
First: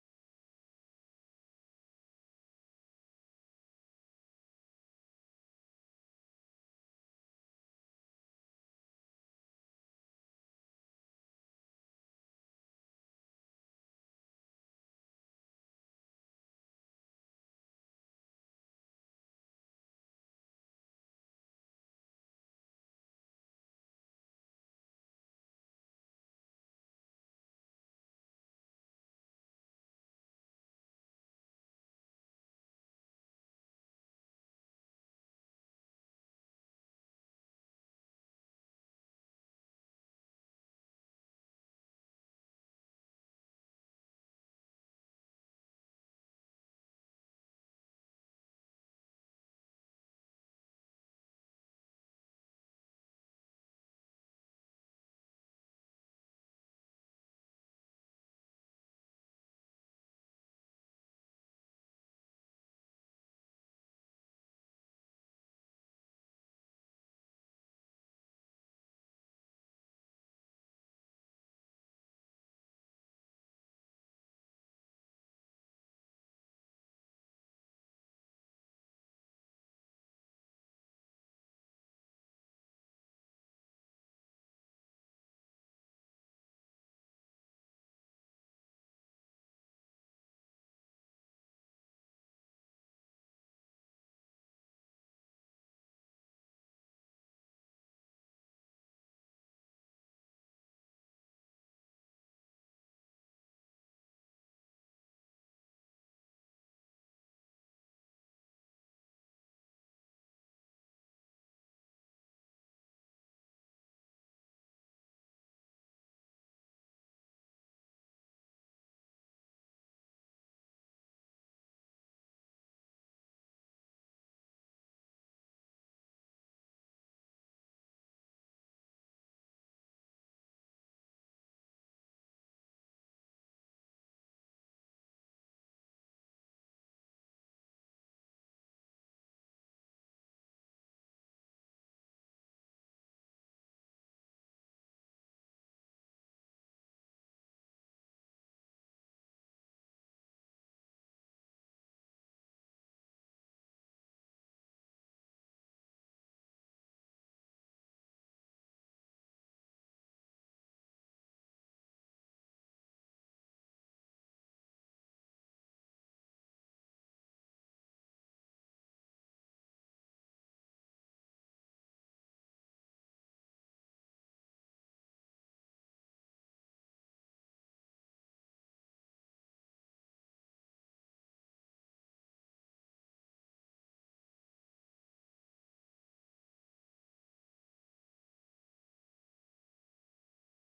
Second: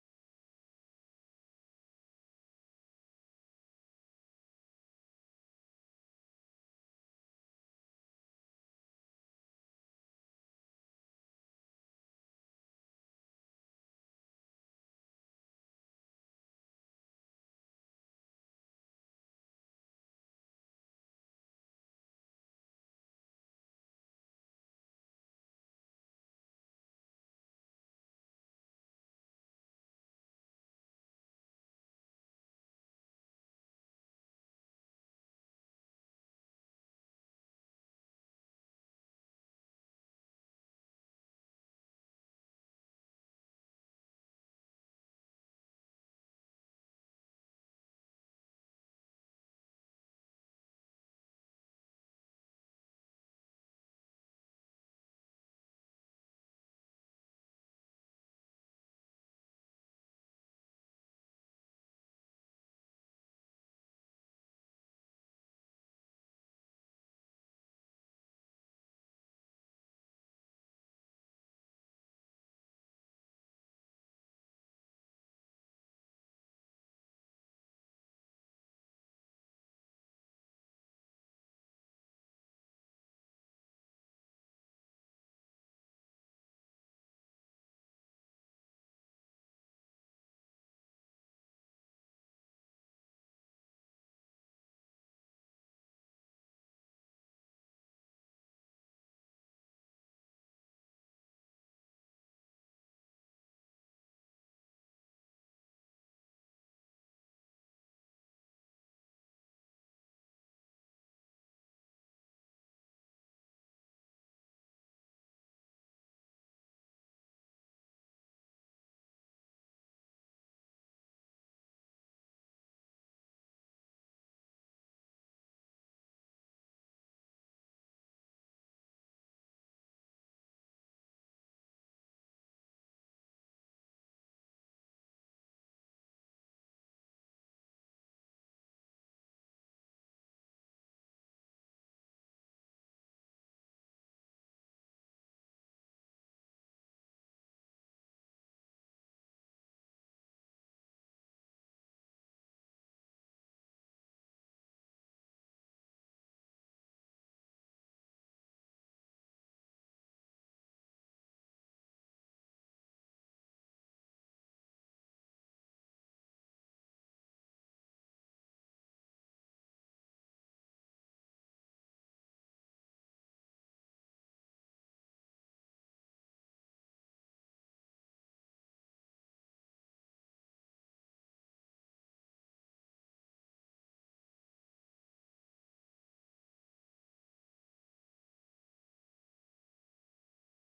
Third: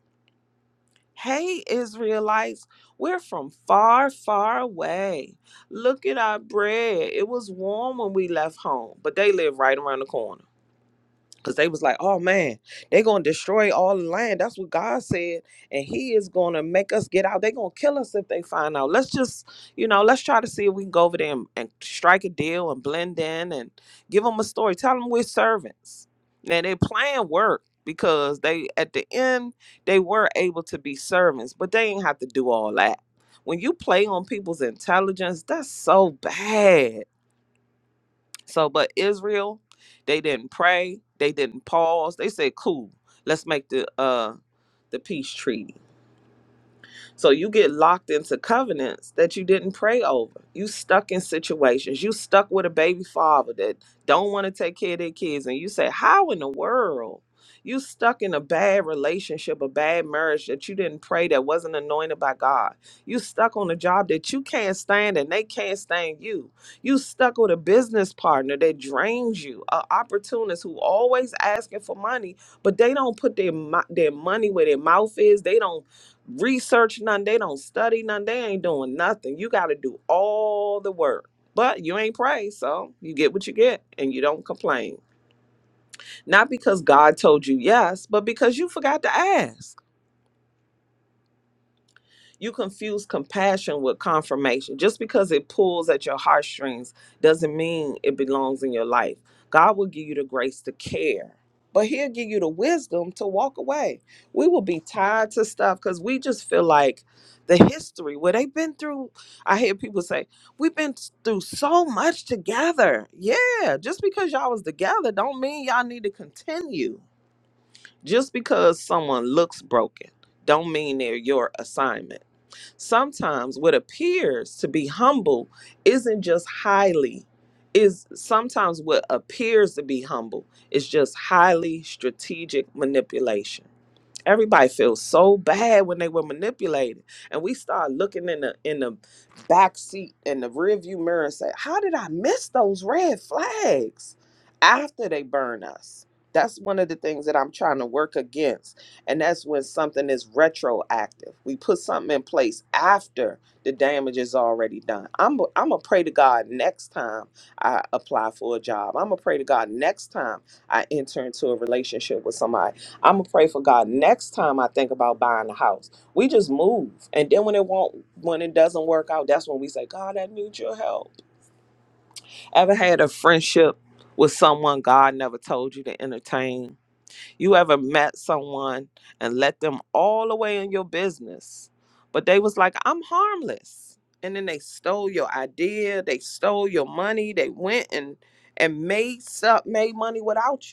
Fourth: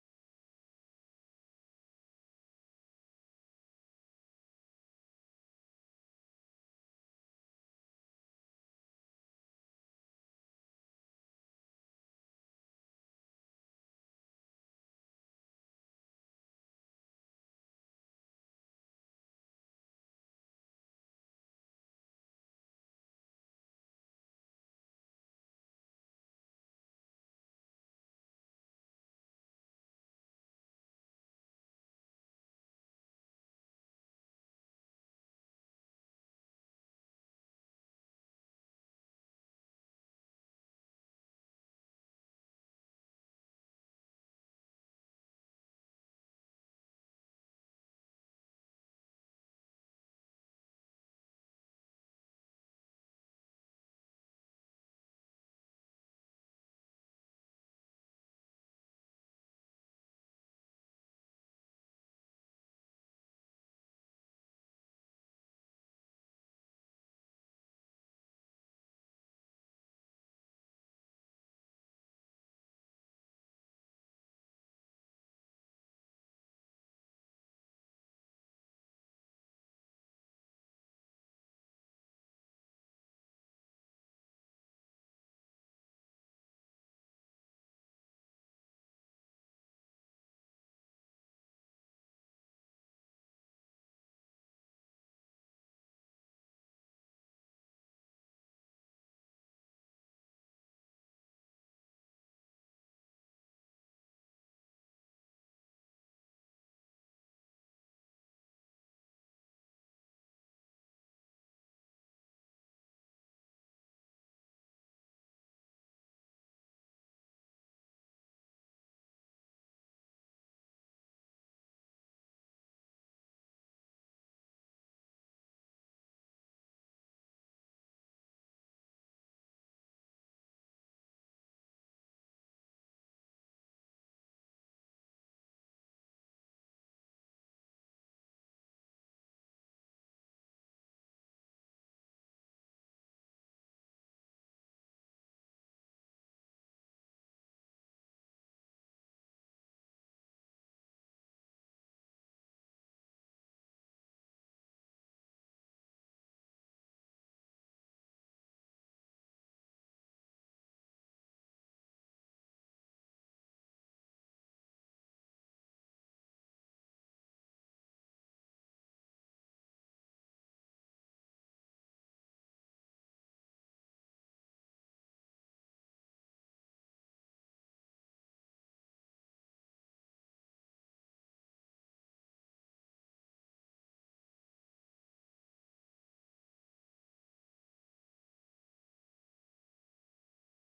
Speaker 3: Hey, Israelites, we're from far, far away. Look at our bread. It was warm when we left home, but they live right around the corner. Cause they was like, oh man, they gonna destroy all the land. That's what God said. And he is gonna make us get out. They gonna kill us if they find out. Let's just, you know, let's try to see if we can go over there and, and strike a deal and blend in and give them a story. Tell them we're servants. Now their plan worked because they at the end they were able to be servants, but they ain't have to do all that. When you play on people's intelligence, that's so bad so, but Israel, they didn't pray, they didn't pause. They said, "Cool, let's make the uh the peace treaty." So you get locked into covenants that you didn't pray over. You stuck in situations. You stuck with a baby father that don't want to take care of their kids. And you say, How in the world? You stuck in a bad relationship, a bad marriage that you didn't pray that wasn't anointed by God. You stuck on a job that you can't stand and they can't stand you. You stuck with a business partner that drains you, an opportunist who always asking for money, but they don't put their mo- their money where their mouth is. They don't research none. They don't study none. They ain't doing nothing. You got to do all the work. But you ain't pray, so you get what you get and you don't complain. Not because God told you yes, but because you forgot to ask. you confuse compassion with confirmation. Just because it pulls at your heartstrings doesn't mean it belongs in your life. God will give you the grace to care, but He'll give you the wisdom to walk away. We will be tied to stuff because we just feel like the history, where they've been through. I hear people say, We've been through so much together. Yeah, just because y'all was together don't mean y'all need to continue. Just because someone looks broken don't mean they're your assignment sometimes what appears to be humble isn't just highly is sometimes what appears to be humble is just highly strategic manipulation Everybody feels so bad when they were manipulated, and we start looking in the in the back seat in the rearview mirror and say, "How did I miss those red flags?" After they burn us, that's one of the things that I'm trying to work against, and that's when something is retroactive. We put something in place after the damage is already done. I'm I'm gonna pray to God next time I apply for a job. I'm gonna pray to God next time I enter into a relationship with somebody. I'm gonna pray for God next time I think about buying a house. We just move, and then when it won't, when it doesn't work out, that's when we say, God, I need your help. Ever had a friendship with someone God never told you to entertain? You ever met someone and let them all the way in your business, but they was like, I'm harmless, and then they stole your idea, they stole your money, they went and and made up made money without you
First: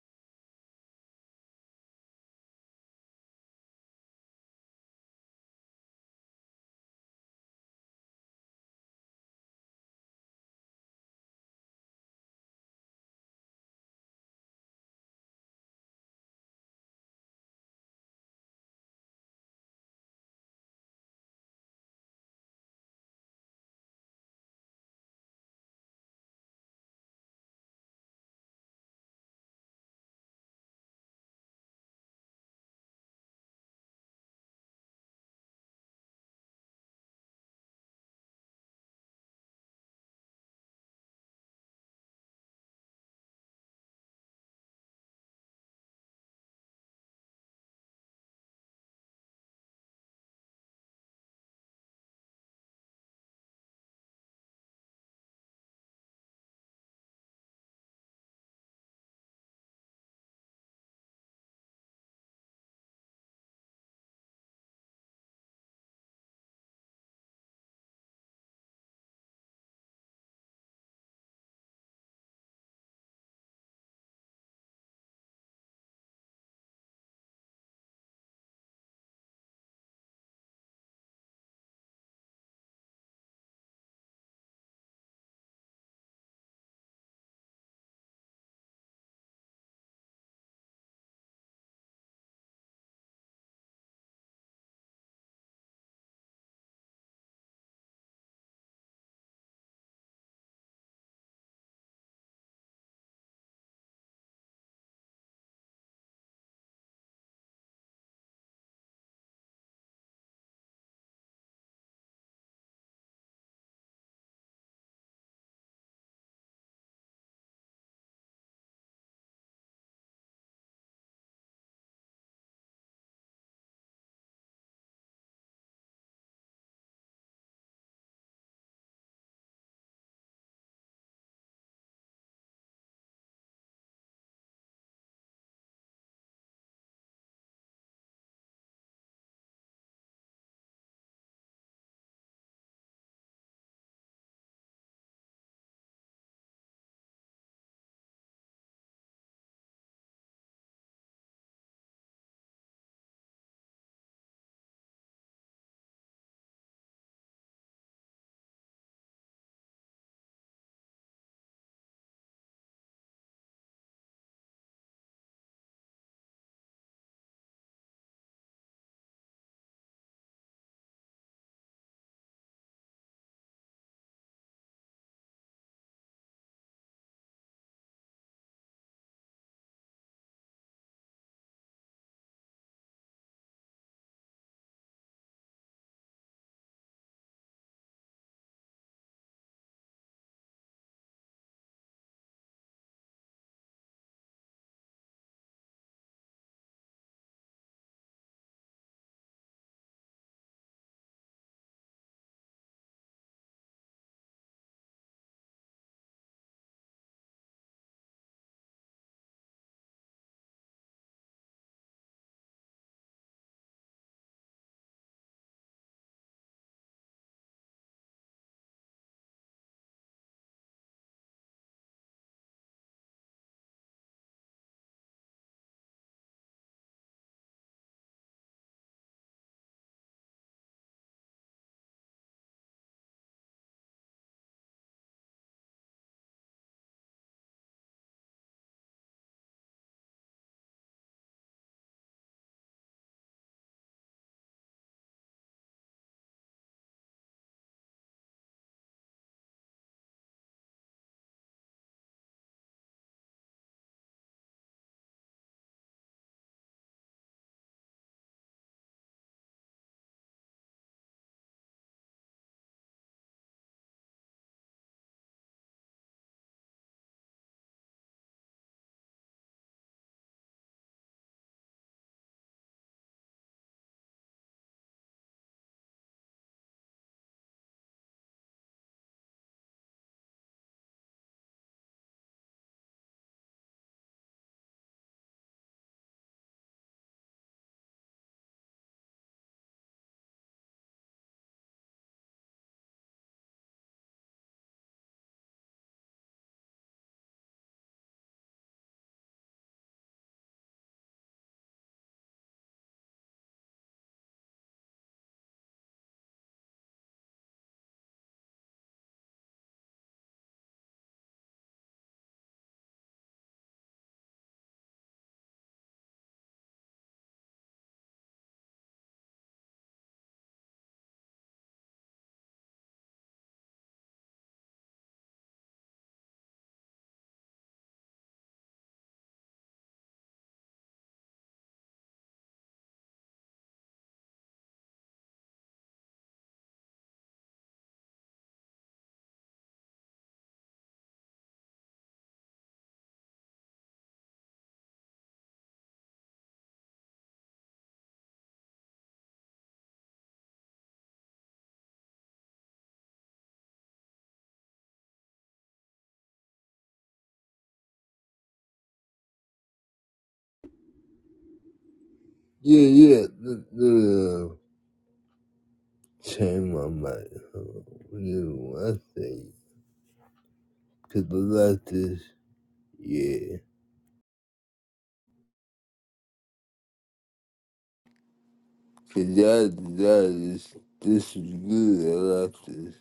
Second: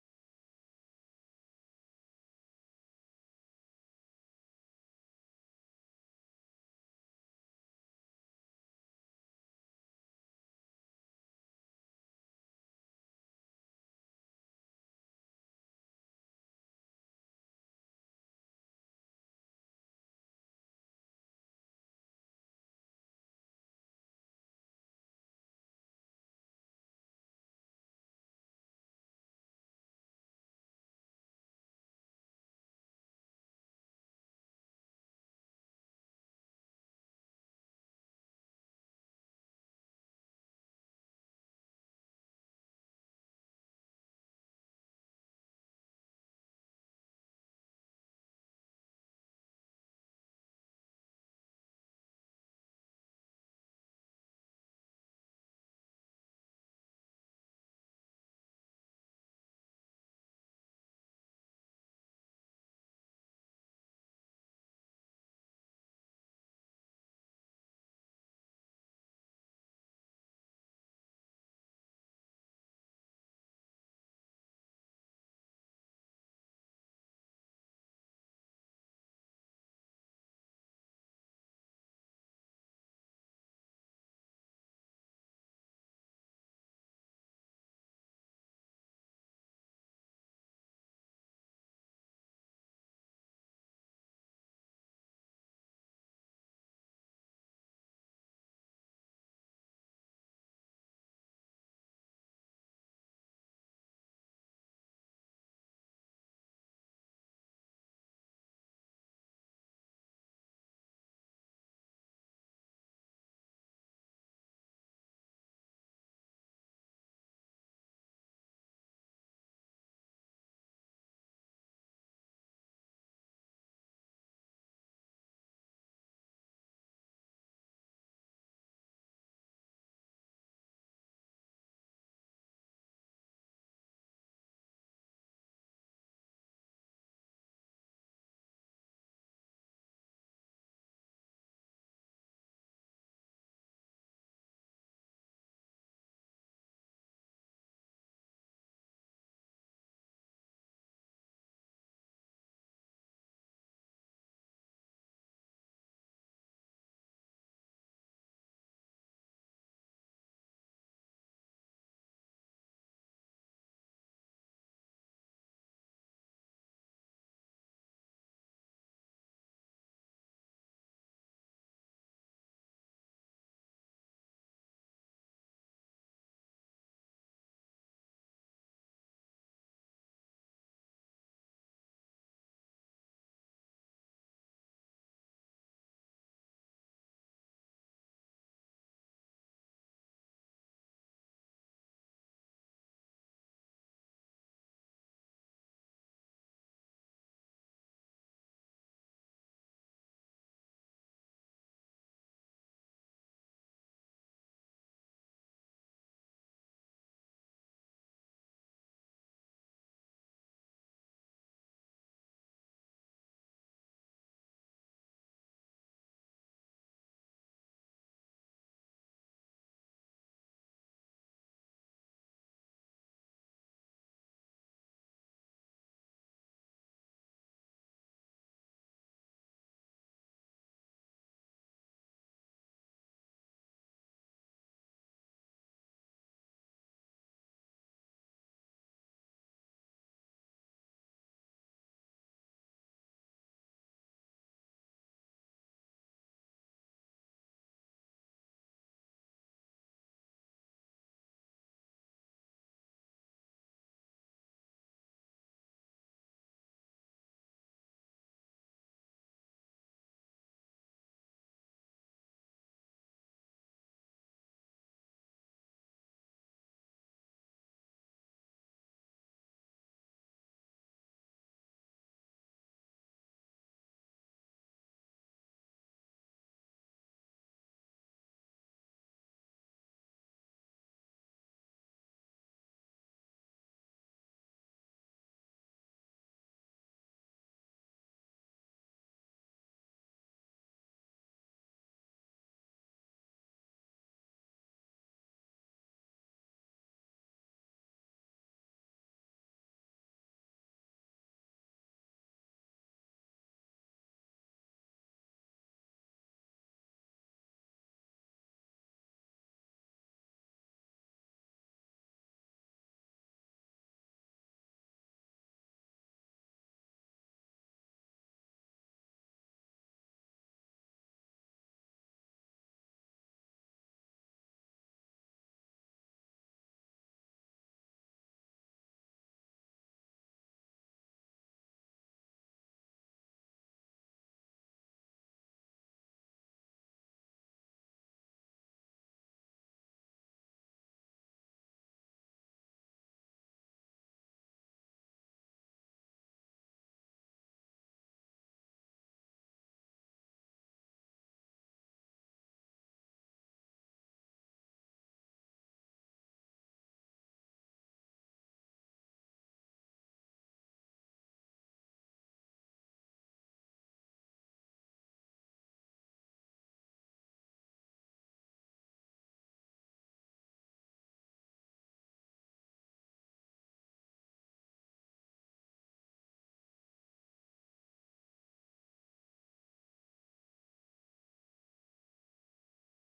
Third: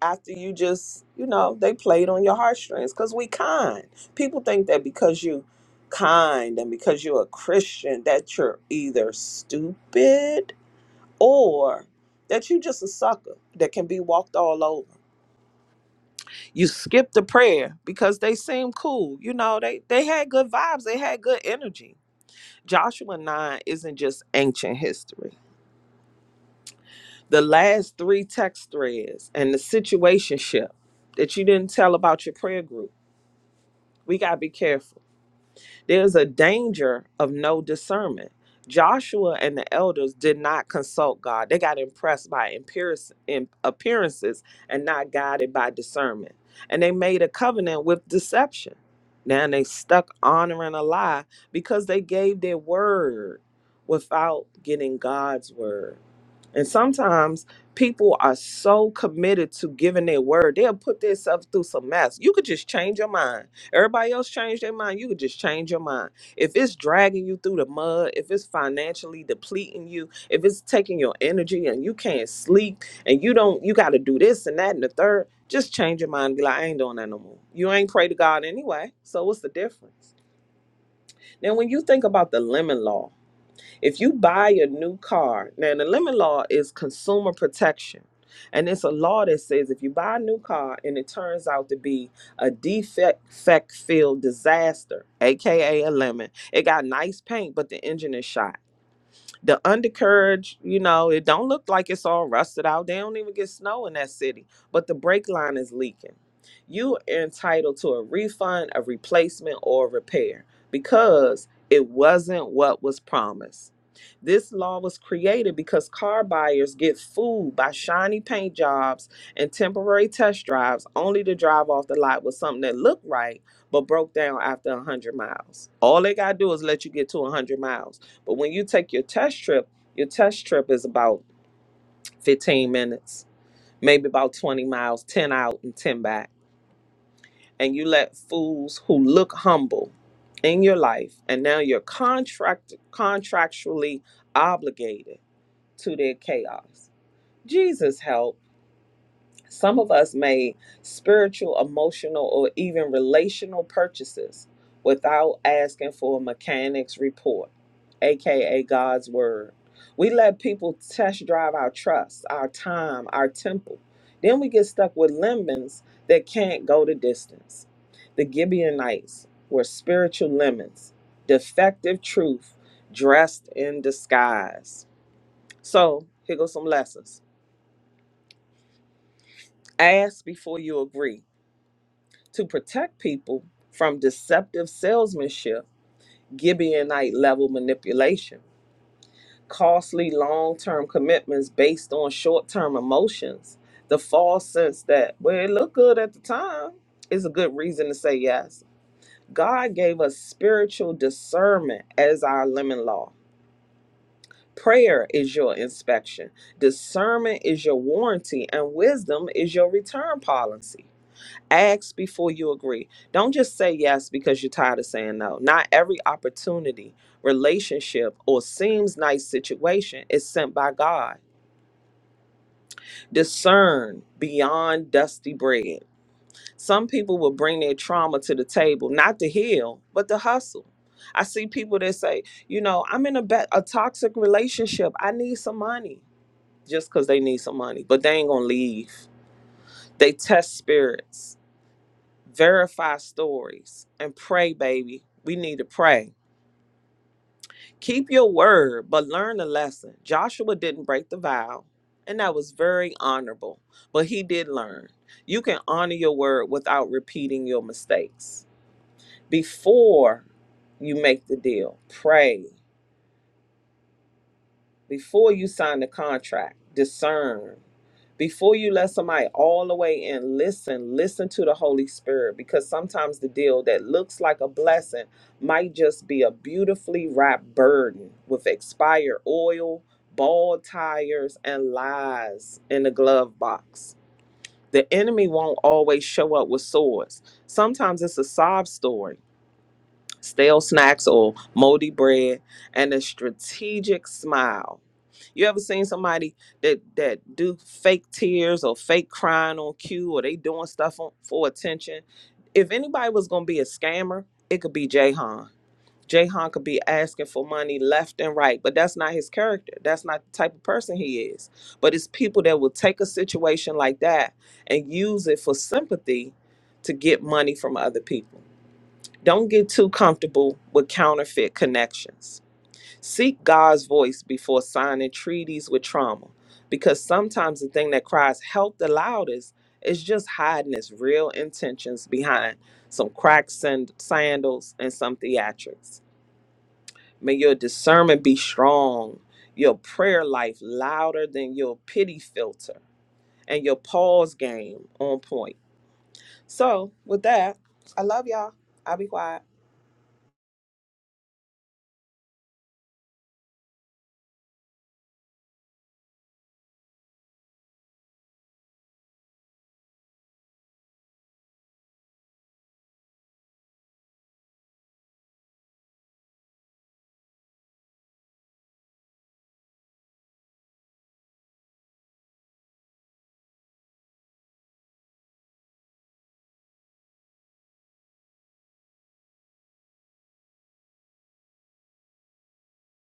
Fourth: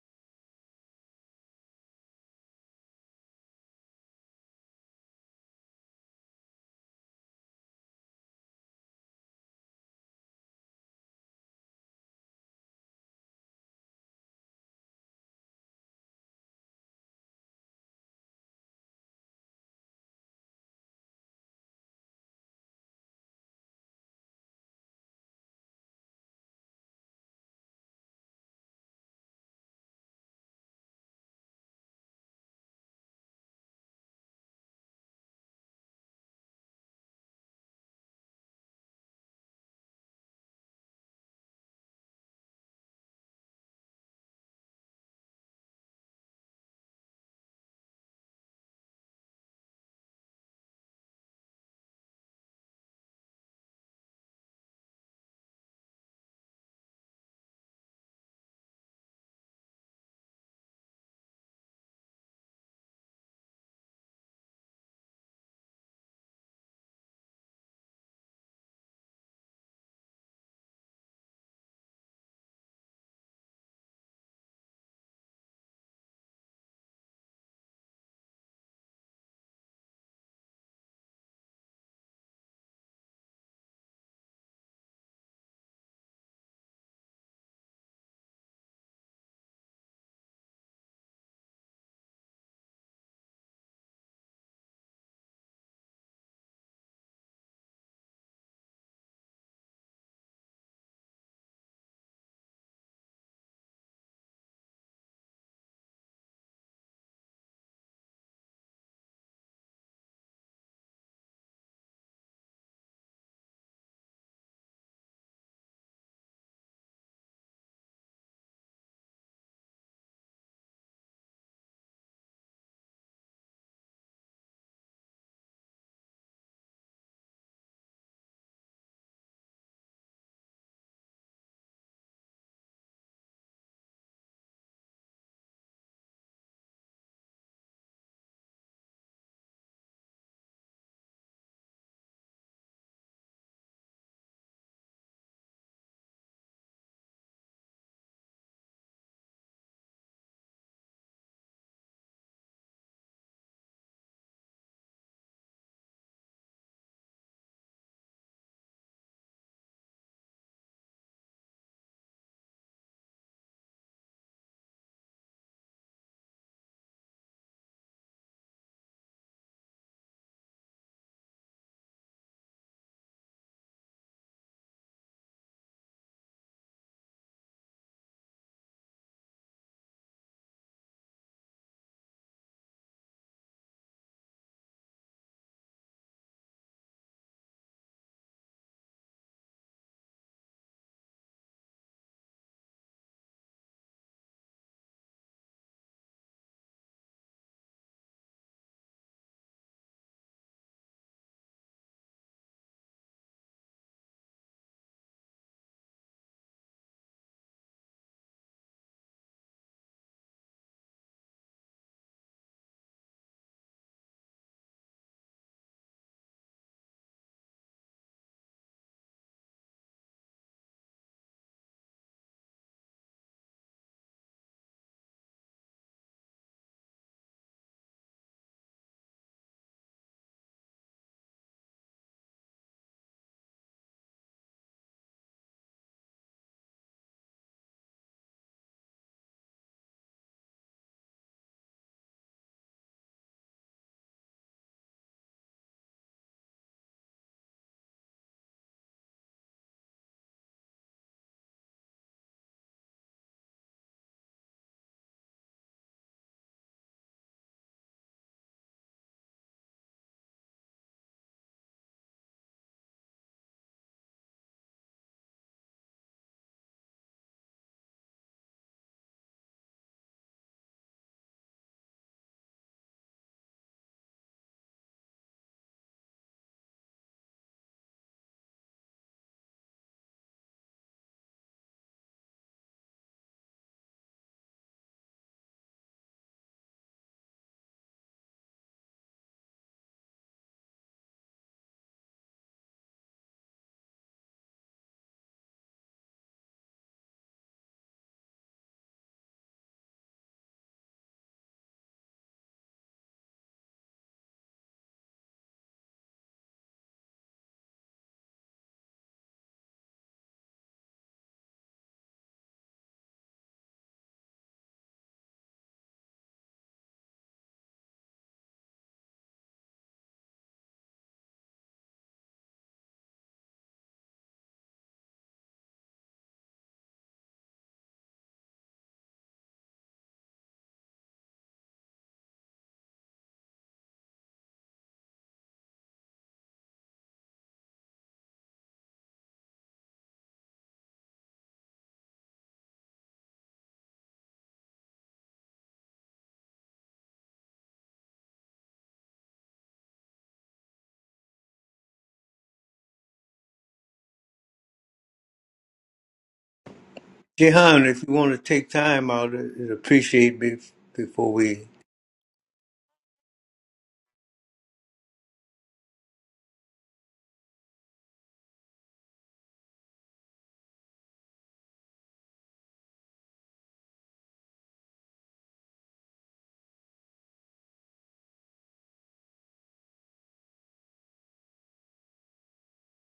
Speaker 3: after you just you know they played on your heartstrings because we kind people think that because you kind and because you're a christian that you're either stupid or that you just a sucker that can be walked all over you skip the prayer because they seem cool you know they they had good vibes they had good energy joshua 9 isn't just ancient history the last three text threads and the situationship that you didn't tell about your prayer group we got to be careful. There's a danger of no discernment. Joshua and the elders did not consult God. They got impressed by appearance- im- appearances and not guided by discernment. And they made a covenant with deception. Now they stuck honoring a lie because they gave their word without getting God's word. And sometimes people are so committed to giving their word, they'll put themselves through some mess. You could just change your mind. Everybody else change their mind. You could just change your mind. If it's dragging you through the mud, if it's financially depleting you, if it's taking your energy and you can't sleep and you don't, you got to do this and that and the third, just change your mind. Be like, I ain't doing that no more. You ain't pray to God anyway. So what's the difference? Now, when you think about the lemon law, if you buy a new car, now the lemon law is consumer protection. And it's a law that says if you buy a new car and it turns out to be a defect filled disaster, aka a lemon, it got nice paint, but the engine is shot the undercarriage, you know, it don't look like it's all rusted out. They don't even get snow in that city, but the brake line is leaking. You are entitled to a refund, a replacement, or a repair because it wasn't what was promised. This law was created because car buyers get fooled by shiny paint jobs and temporary test drives only to drive off the lot with something that looked right but broke down after 100 miles. All they got to do is let you get to 100 miles but when you take your test trip, your test trip is about 15 minutes, maybe about 20 miles, 10 out and 10 back. And you let fools who look humble in your life, and now you're contract contractually obligated to their chaos. Jesus help. Some of us made spiritual, emotional, or even relational purchases without asking for a mechanic's report, aka God's word. We let people test drive our trust, our time, our temple. Then we get stuck with lemons that can't go the distance. The Gibeonites were spiritual lemons, defective truth dressed in disguise. So, here goes some lessons. Ask before you agree to protect people from deceptive salesmanship, Gibeonite level manipulation, costly long term commitments based on short term emotions, the false sense that, well, it looked good at the time, is a good reason to say yes. God gave us spiritual discernment as our lemon law. Prayer is your inspection, discernment is your warranty, and wisdom is your return policy. Ask before you agree. Don't just say yes because you're tired of saying no. Not every opportunity, relationship, or seems nice situation is sent by God. Discern beyond dusty bread. Some people will bring their trauma to the table, not to heal, but to hustle. I see people that say, you know, I'm in a, ba- a toxic relationship. I need some money just because they need some money, but they ain't going to leave. They test spirits verify stories and pray baby we need to pray keep your word but learn the lesson joshua didn't break the vow and that was very honorable but he did learn you can honor your word without repeating your mistakes before you make the deal pray Before you sign the contract, discern. Before you let somebody all the way in, listen, listen to the Holy Spirit because sometimes the deal that looks like a blessing might just be a beautifully wrapped burden with expired oil, bald tires, and lies in the glove box. The enemy won't always show up with swords. Sometimes it's a sob story, stale snacks or moldy bread, and a strategic smile you ever seen somebody that that do fake tears or fake crying on cue or they doing stuff on, for attention? If anybody was gonna be a scammer, it could be Jayhan. Jayhan could be asking for money left and right, but that's not his character. That's not the type of person he is. But it's people that will take a situation like that and use it for sympathy to get money from other people. Don't get too comfortable with counterfeit connections Seek God's voice before signing treaties with trauma, because sometimes the thing that cries help the loudest is just hiding its real intentions behind some cracked sand- sandals and some theatrics. May your discernment be strong, your prayer life louder than your pity filter, and your pause game on point. So, with that, I love y'all. I'll be quiet.
Speaker 1: Jehan, if you want to take time out, it appreciate be- before we.
Speaker 2: Yeah, yeah, the, the uh, change my mind. Huh? You know, I say, 'cause I like this. Yeah. That, that is, this is good. I like this.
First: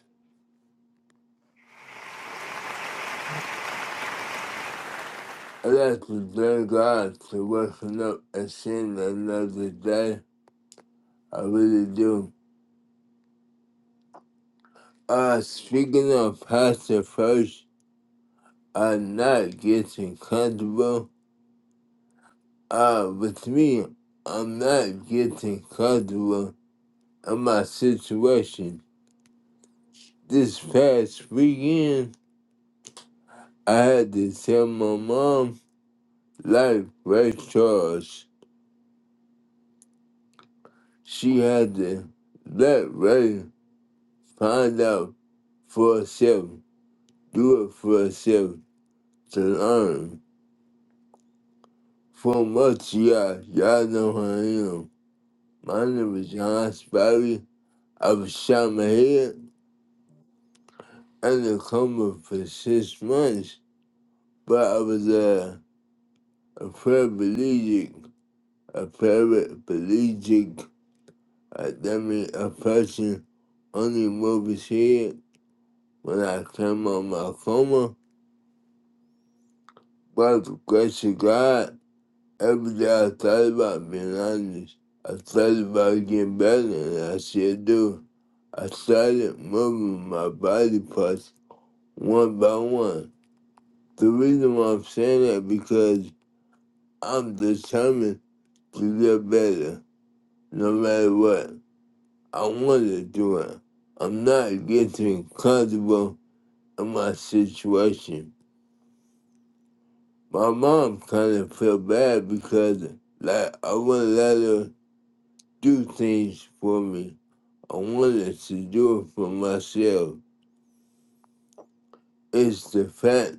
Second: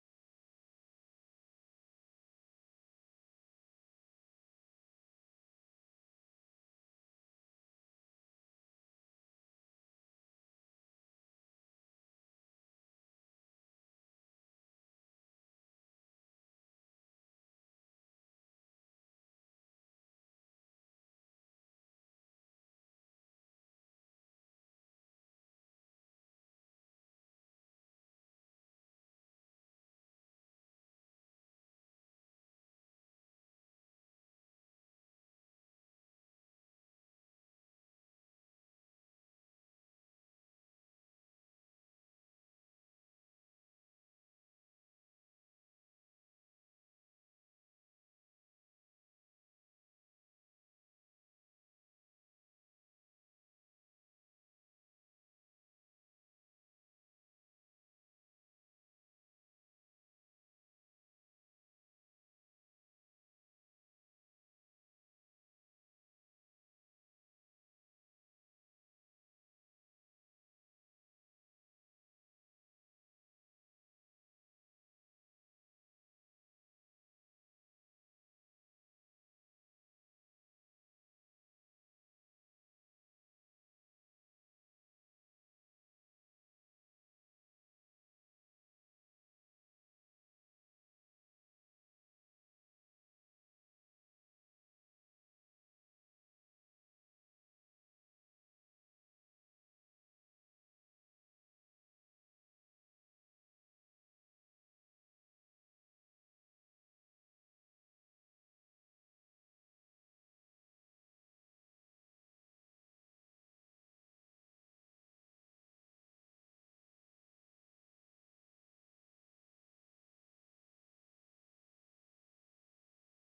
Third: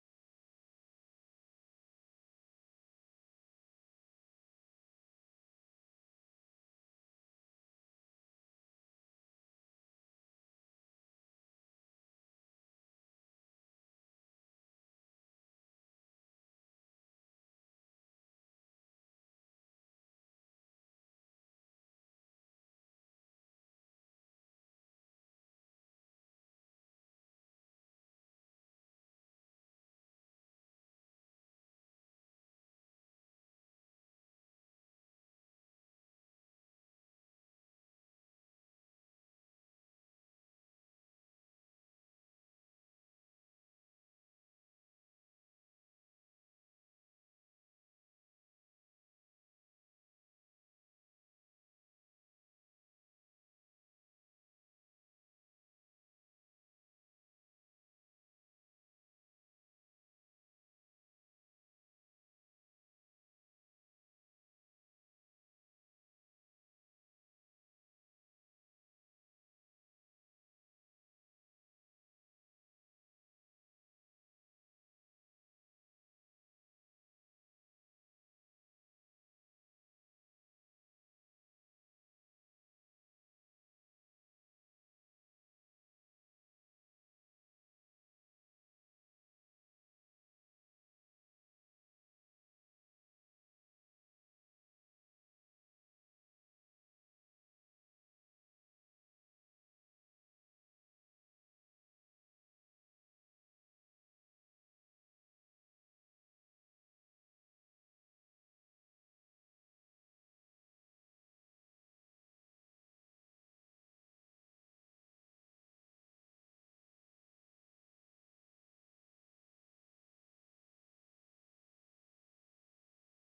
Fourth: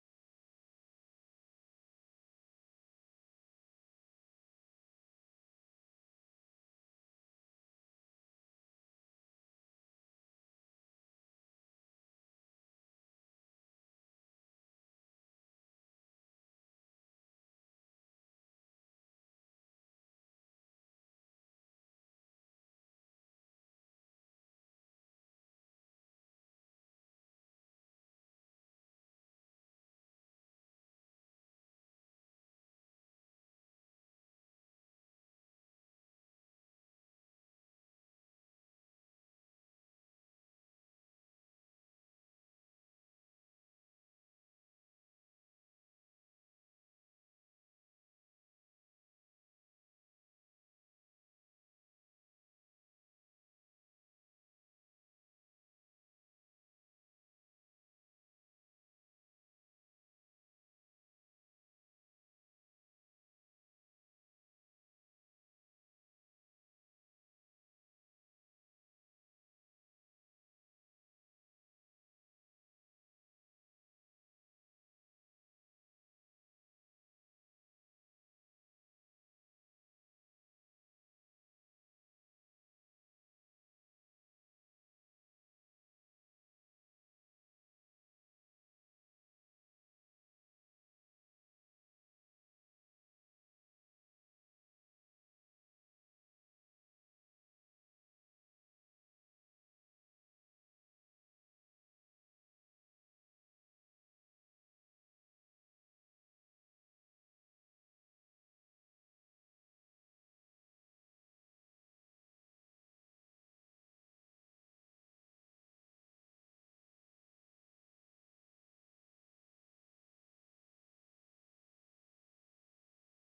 Speaker 2: I like to thank God for waking up and seeing another day. I really do. Uh, speaking of Pastor First, I'm not getting comfortable. Uh, with me, I'm not getting comfortable in my situation. This past weekend, I had to tell my mom, life was Charles. She had to let Ray find out for herself, do it for herself, to learn. From what y'all, y'all know who I am. My name is John Spivey. I was shot in my head and a coma for six months, but I was uh, a paraplegic, a paraplegic, a that means a person only move his head when I came out my coma By the grace of God, every day I thought about being honest. I thought about getting better, and I still do. I started moving my body parts one by one. The reason why I'm saying that because I'm determined to get better, no matter what. I want to do it. I'm not getting comfortable in my situation. My mom kind of felt bad because, like, I wouldn't let her. do things for me. I wanted to do it for myself. It's the fact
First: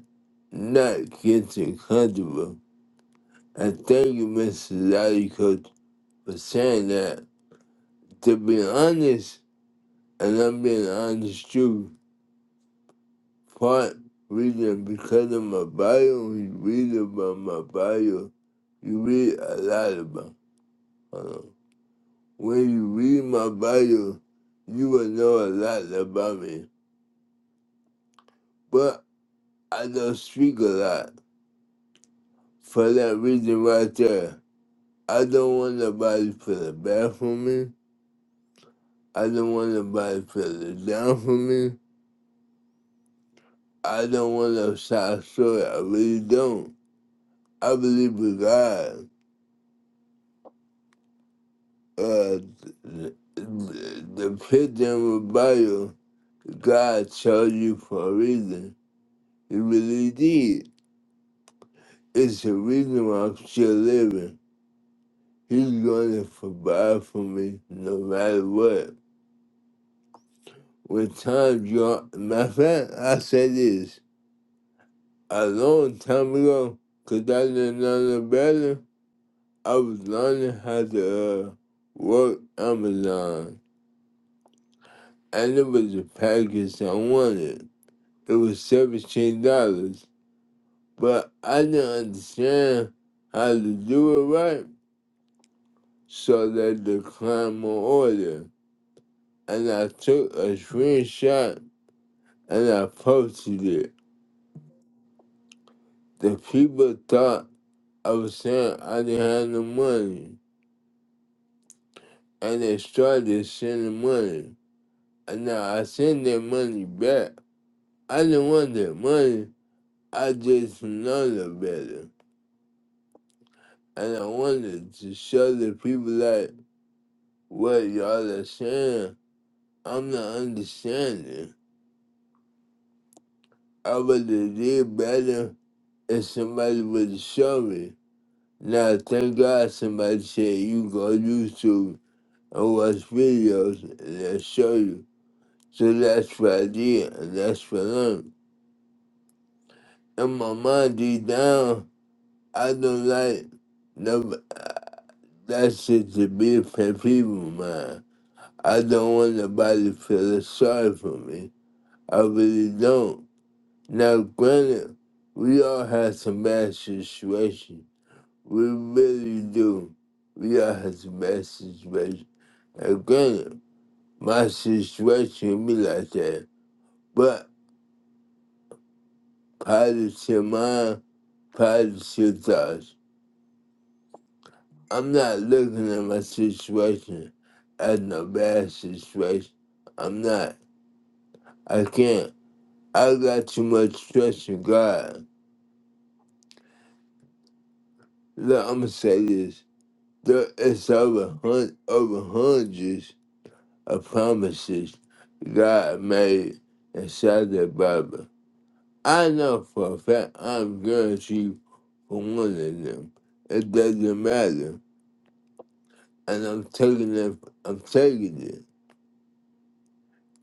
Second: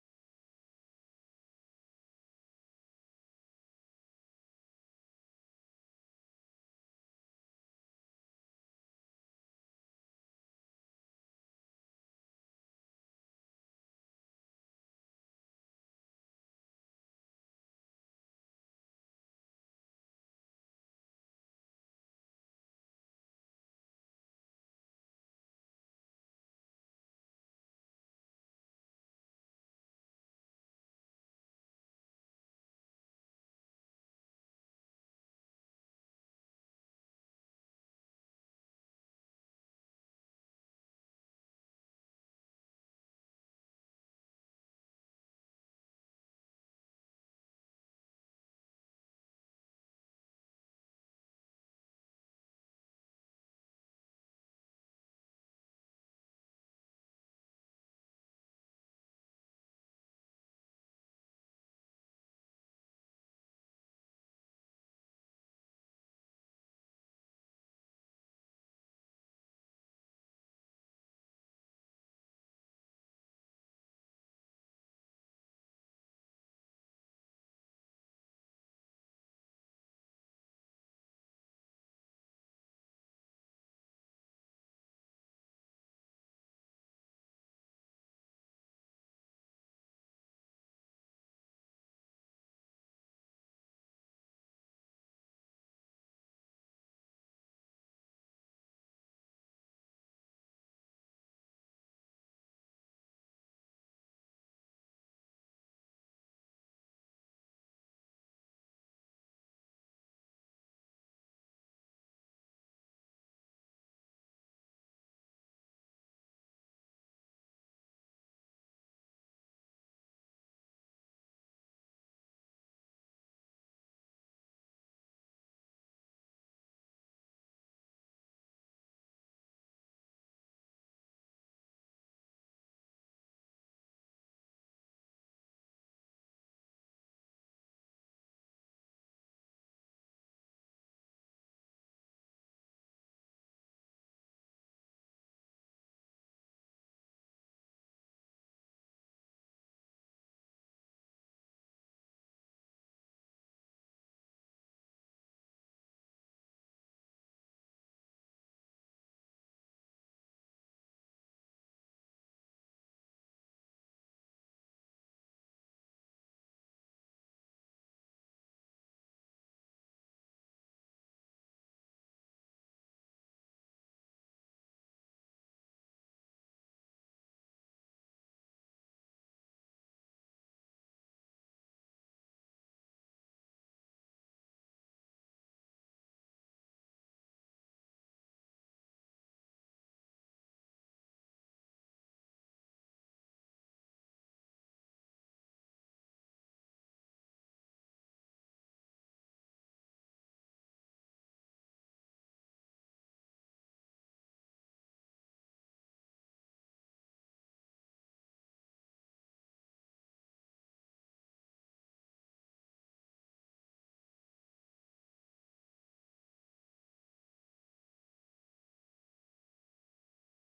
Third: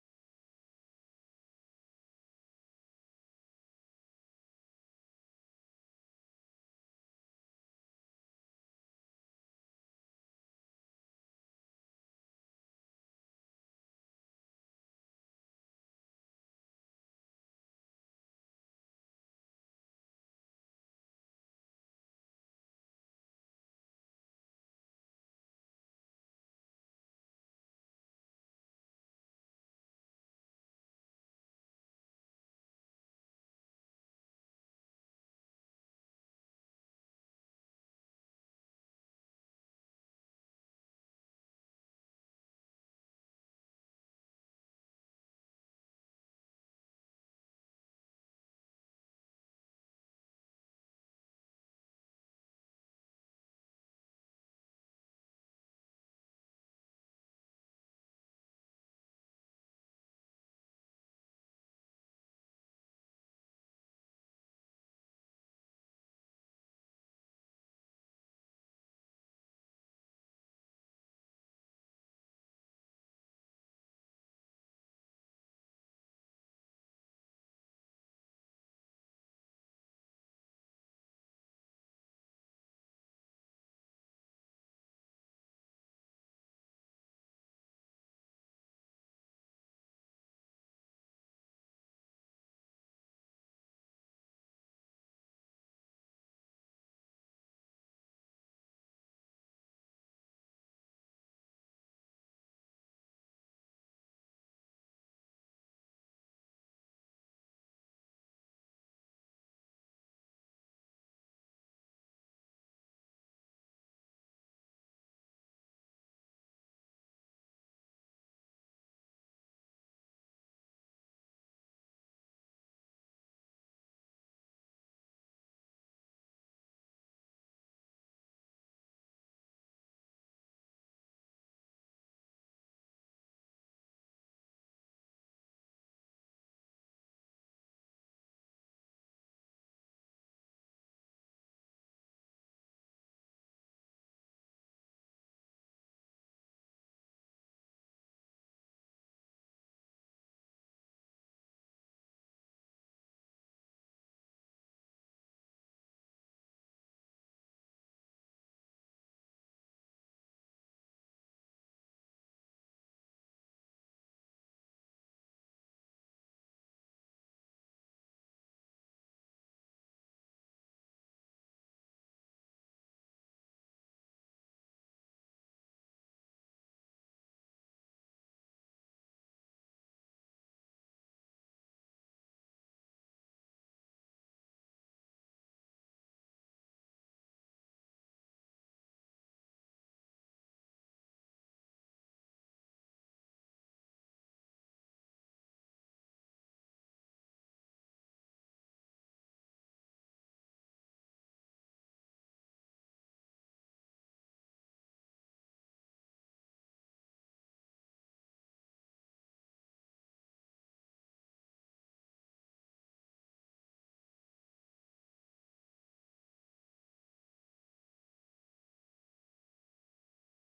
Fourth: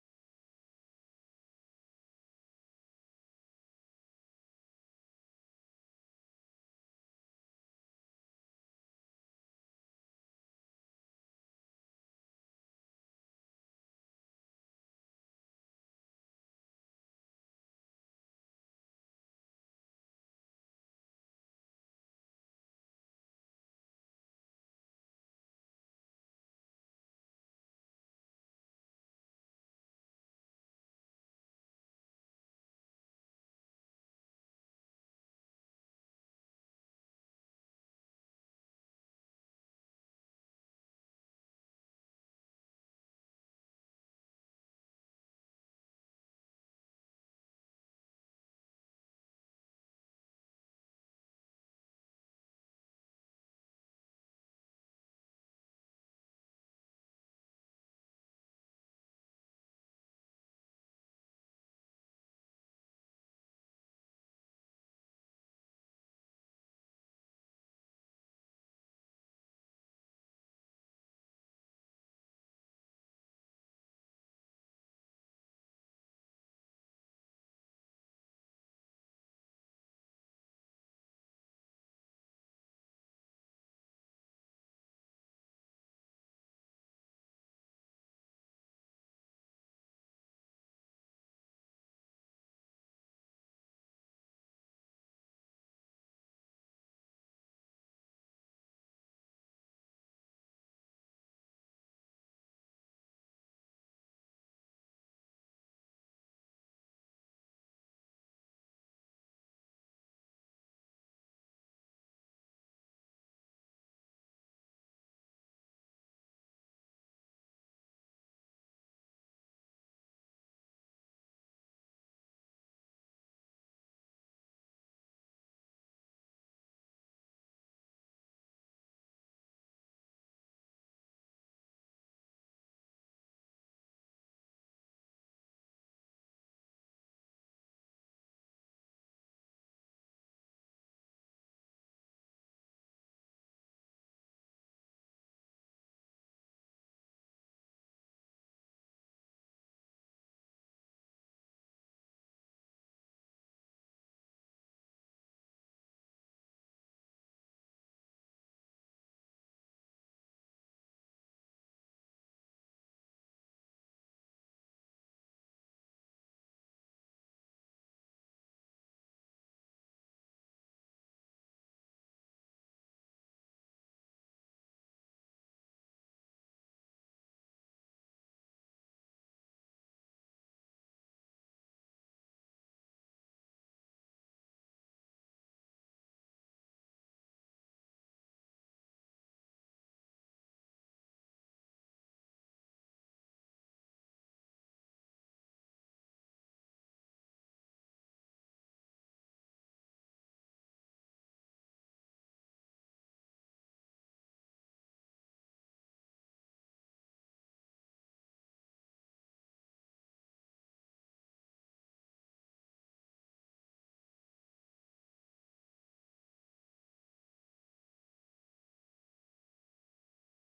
Speaker 2: not getting comfortable. I thank you, Mr. Daddy Coach, for saying that. To be honest, and I'm being honest too, part reading because of my bio, you read about my bio, you read a lot about uh, When you read my bio, you will know a lot about me. But I don't speak a lot for that reason right there. I don't want nobody to put bad for me. I don't want nobody to put down for me. I don't want no side story. I really don't. I believe in God. Uh, the, the pit in the Bible, God chose you for a reason. He really did. It's a reason why I'm still living. He's going to provide for me no matter what. with time draw. Matter of fact, I said this a long time ago because I didn't know no better. I was learning how to uh, work Amazon, and it was a package I wanted. It was seventeen dollars, but I didn't understand how to do it right, so they declined my order. And I took a screenshot and I posted it. The people thought I was saying I didn't have no money, and they started sending money. And now I send their money back. I didn't want their money. I just know the better. And I wanted to show the people like what y'all are saying. I'm not understanding. I would have did better if somebody would show me. Now, thank God somebody said you go to YouTube I watch videos that show you. So that's what I did and that's what I learned. And my mind deep down, I don't like no, that shit to be for people, man. I don't want nobody feeling sorry for me. I really don't. Now, granted, we all have some bad situations. We really do. We all have some bad situations. And granted, my situation be like that. but. positive mind, positive thoughts. I'm not looking at my situation as a bad situation. I'm not. I can't. I got too much trust in God. Look, I'm gonna say this. There is over hun- over hundreds of promises God made inside the Bible. I know for a fact I'm guaranteed for one of them. It doesn't matter. and I'm taking it. I'm taking it.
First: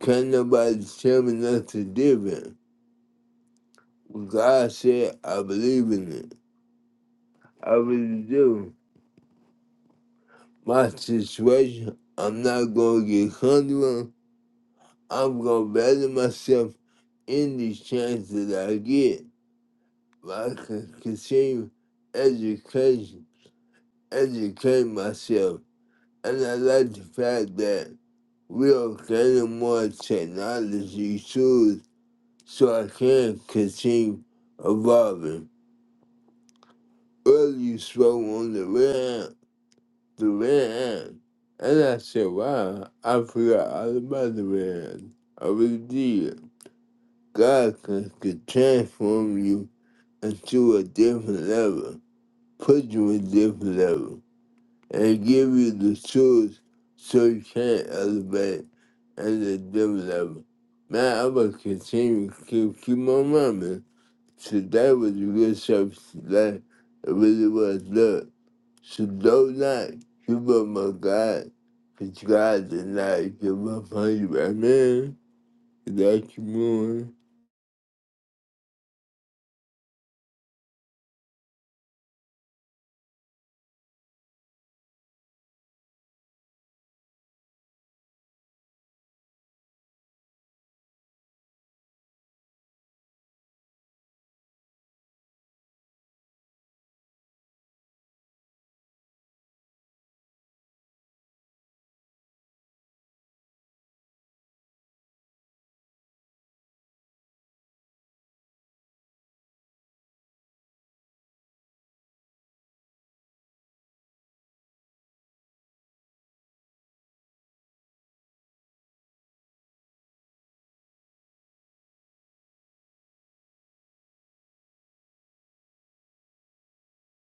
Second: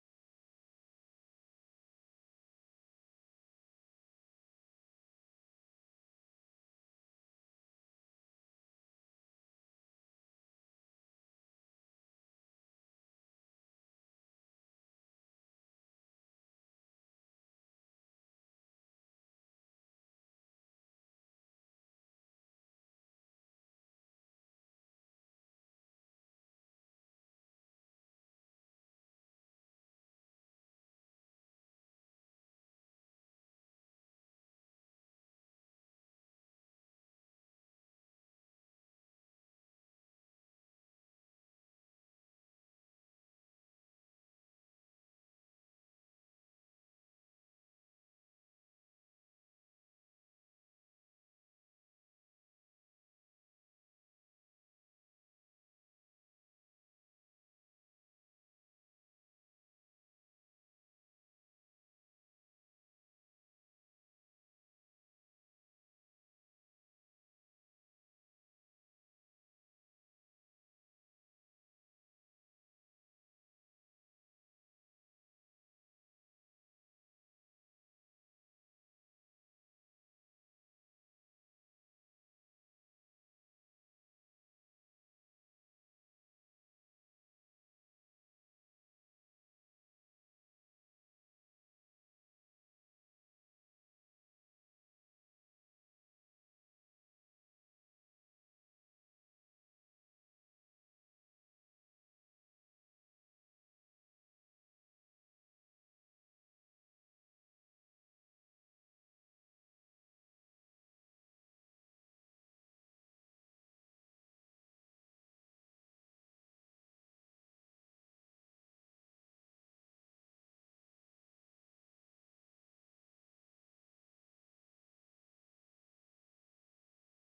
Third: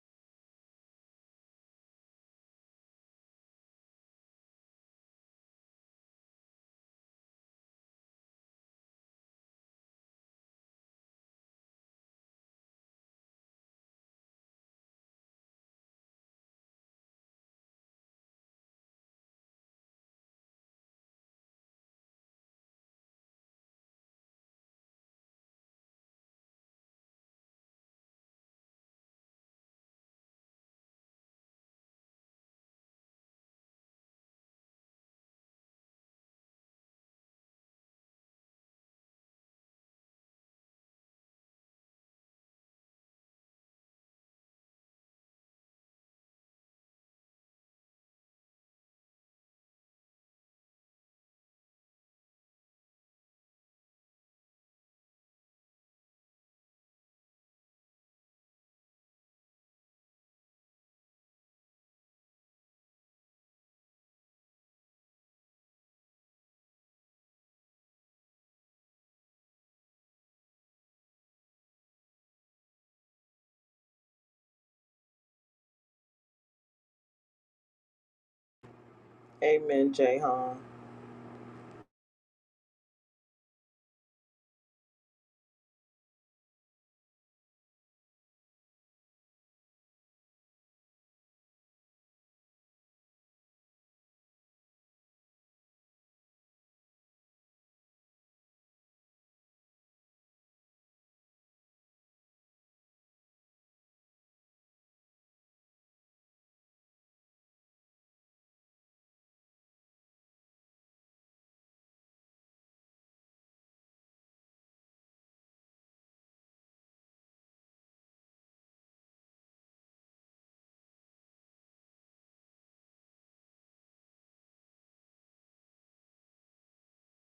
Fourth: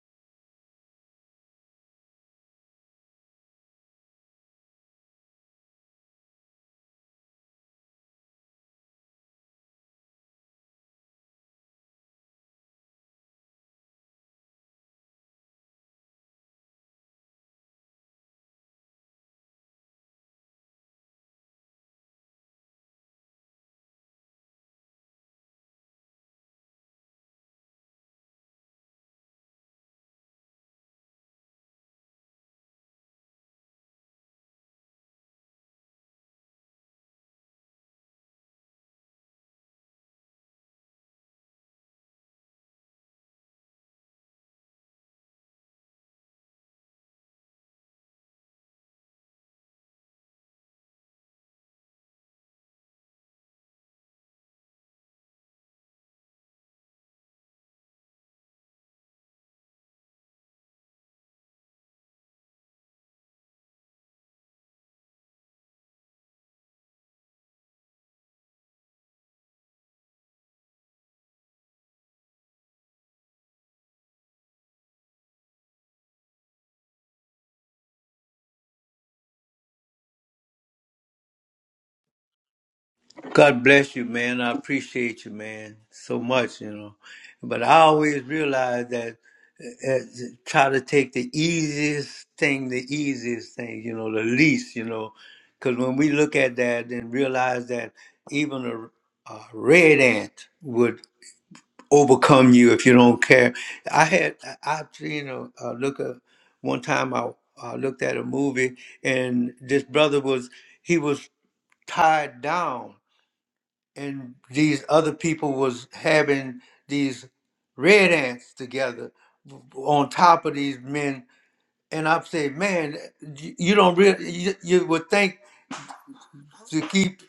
Speaker 2: Can nobody tell me nothing different? When God said, I believe in it. I really do. My situation, I'm not gonna get comfortable. I'm gonna better myself in the chance that I get. I can continue education, educate myself, and I like the fact that we are getting more technology tools so I can continue evolving. Earlier you spoke on the ramp, the ramp. And I said, wow, I forgot all about the ramp. I really did. God can, can transform you into a different level, put you in a different level, and give you the tools so you can elevate at a different level. Man, I'm gonna continue to keep, keep my mind. So that was a good service today. It really was. Look, so don't not give up my God, because God did not give up on you. Amen. That's more.
Speaker 3: Amen, Jay.
Speaker 1: God bless you, man. I appreciate you, man, so much, you know. But I always realize that uh, uh, try to take the easiest thing, the easiest thing, you know, the least, you know, because when we look at that and realize that even a, a red ant would. overcome you if you don't care. I had I I seen a, a look at one time I, I looked at a movie and this brother was he was tied down and these other people was having these red ants together on top of these men and I said, man, you you don't really you, you would think to keep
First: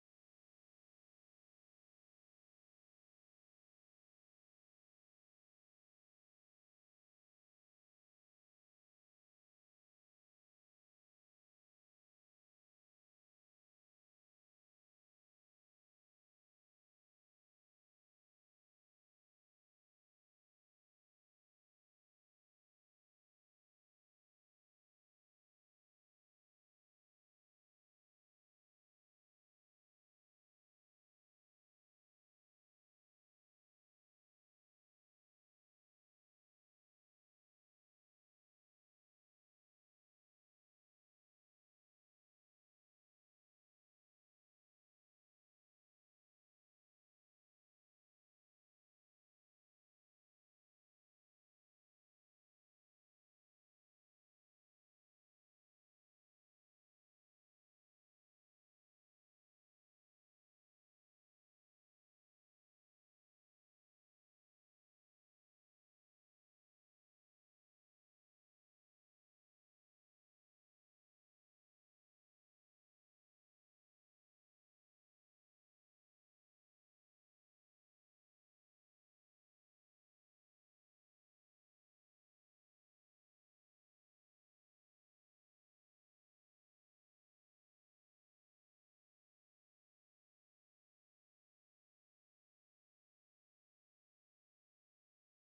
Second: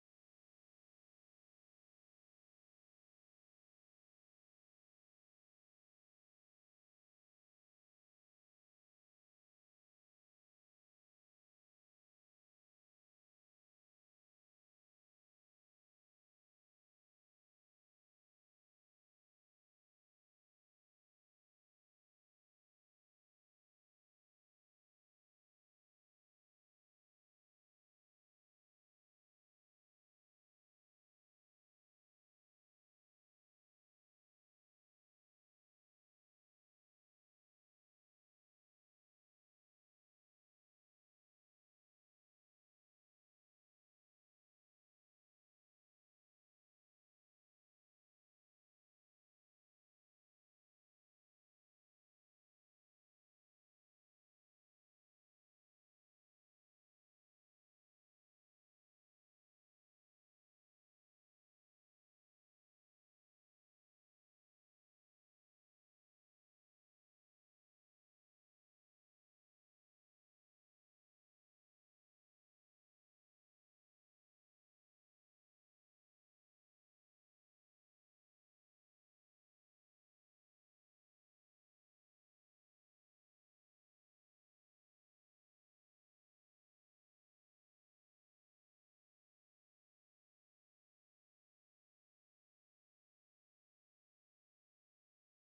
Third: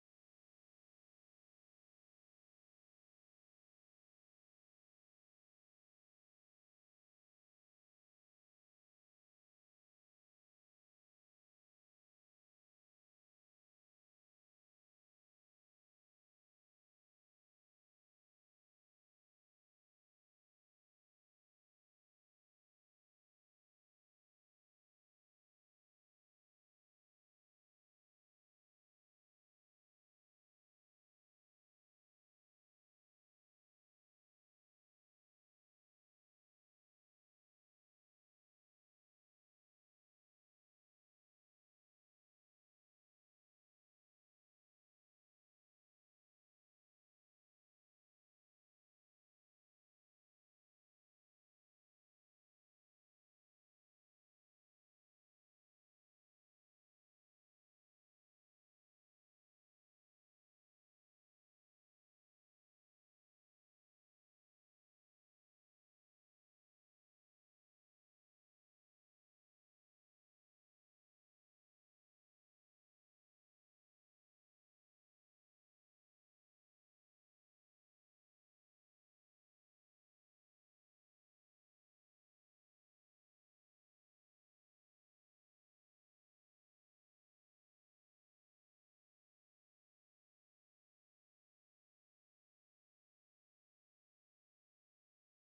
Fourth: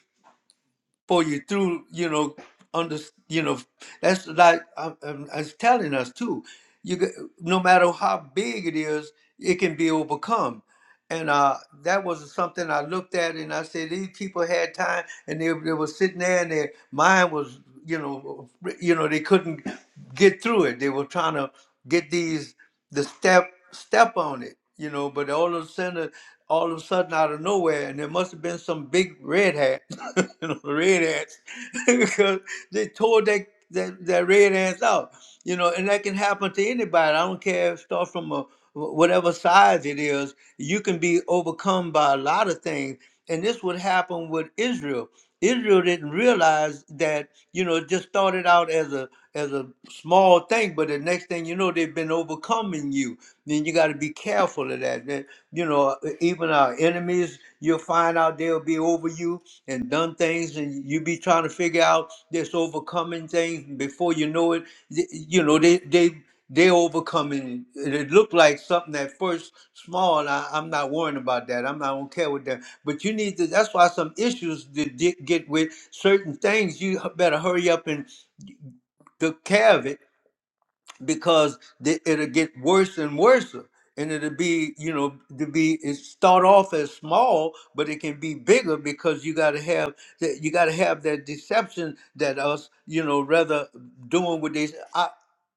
Speaker 1: for you through you know under you know that's like i I'm, I'm telling us too you g- no matter how big it is it can be overcome and uh, that was something I looked at and I said, these people had time and they, they were sitting there and their mind was, you know, you know, they couldn't get through it. They were trying to get these, the step, step on it, you know, but all of a sudden, all of a sudden out of nowhere, and there must have been some big red hat, [laughs] you know, red hats, [laughs] because they tore that, that, that red ass out, you know, and that can happen to anybody. I don't care if it starts from a wh- whatever size it is, you can be overcome by a lot of things. And this would happen with Israel. Israel didn't realize that, you know, it just started out as a as a small thing, but the next thing you know, they've been overcoming you. Then you got to be careful of that. Then, you know, e-, even our enemies, you'll find out they'll be over you and done things, and you be trying to figure out this overcoming things before you know it. y- You know, they they they overcoming it. It looked like something at first small. And I, I'm not worrying about that. I'm not do not care with that. But you need to. That's why some issues that di- get with certain things. You h- better hurry up and take care of it because the, it'll get worse and worse and it'll be you know to be it start off as small but it can be bigger because you got to have that you got to have that deception that us you know rather doing what they say. i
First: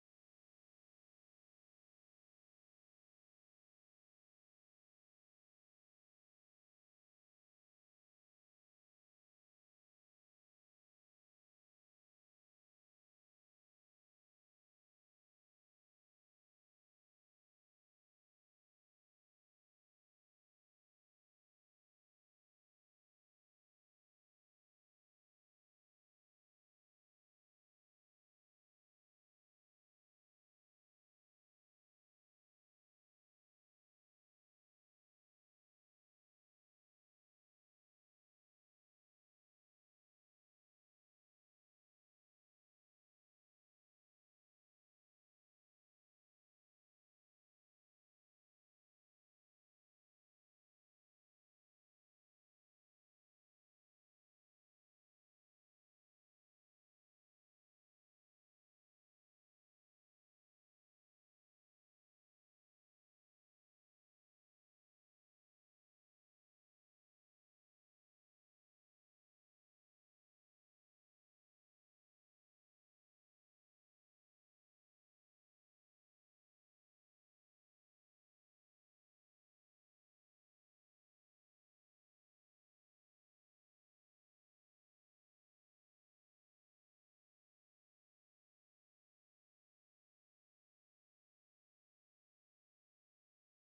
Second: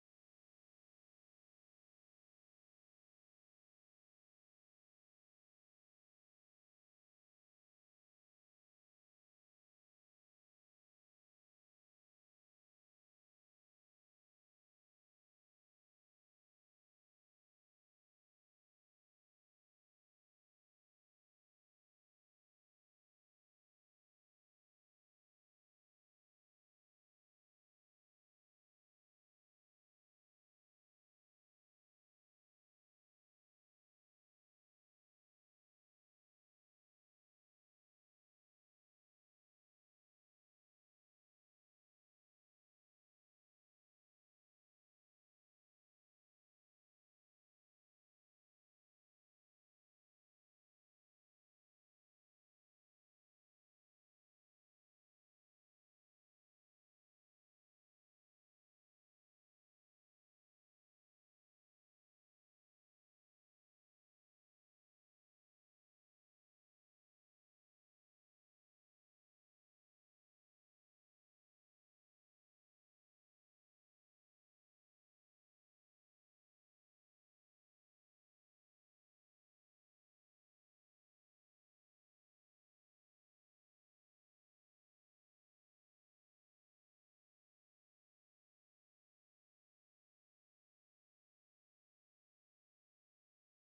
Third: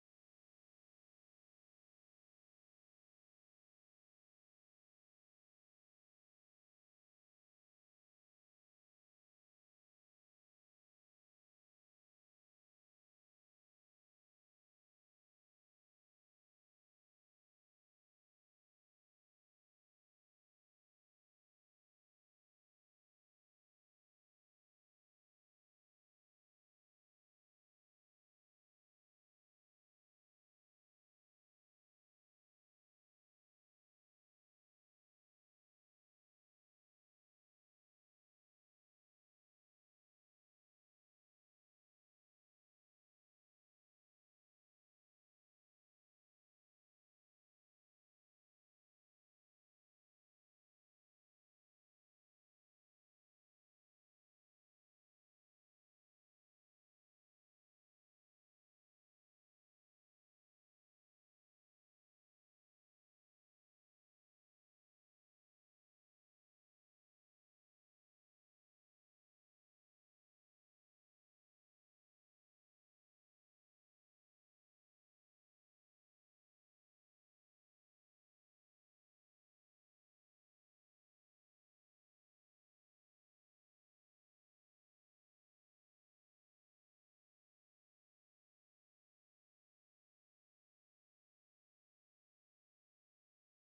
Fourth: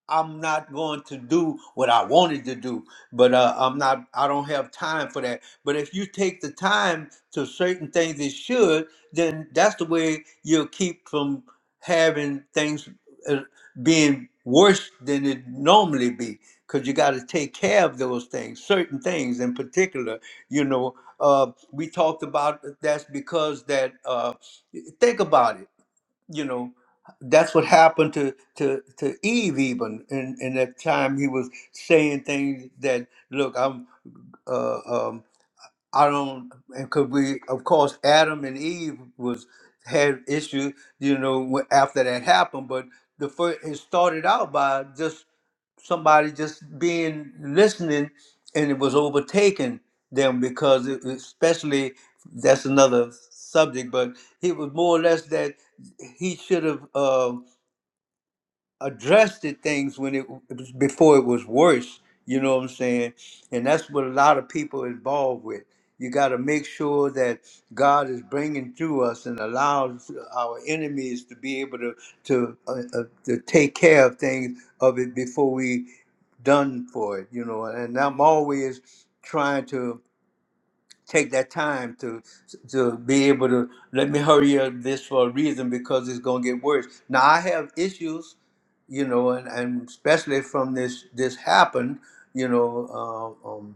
Speaker 1: i'm not going to do what i wanted to do but uh, i'm not i don't have time for that but if you take the time to certain things that should then that's the way you'll keep from having things uh, being worse than it normally be because you got to take care of those things certain things in particular you know uh, we talked about that's because that uh, think about it you know that's what happened to to to eve even in in that time he was saying things that look i'm uh, um, I don't, because we, of course, Adam and Eve was had issue, you know, wh- after that happened. But the first, it started out by just somebody just being listening, and it was overtaking them because, it, especially, that's another subject. But it was more or less that he should have. uh, addressed the things when it it was before it was worse. You know what I'm saying? And that's what a lot of people involved with. You got to make sure that God is bringing through us and allows our enemies to be able to to uh, uh, to take care of things of it before we done for it. You know, and I'm always trying to take that time to to be able to let me hurry up this for a reason because it's gonna get worse. Now I have issues, you know, and, and especially from this this happened, you know. Um, um,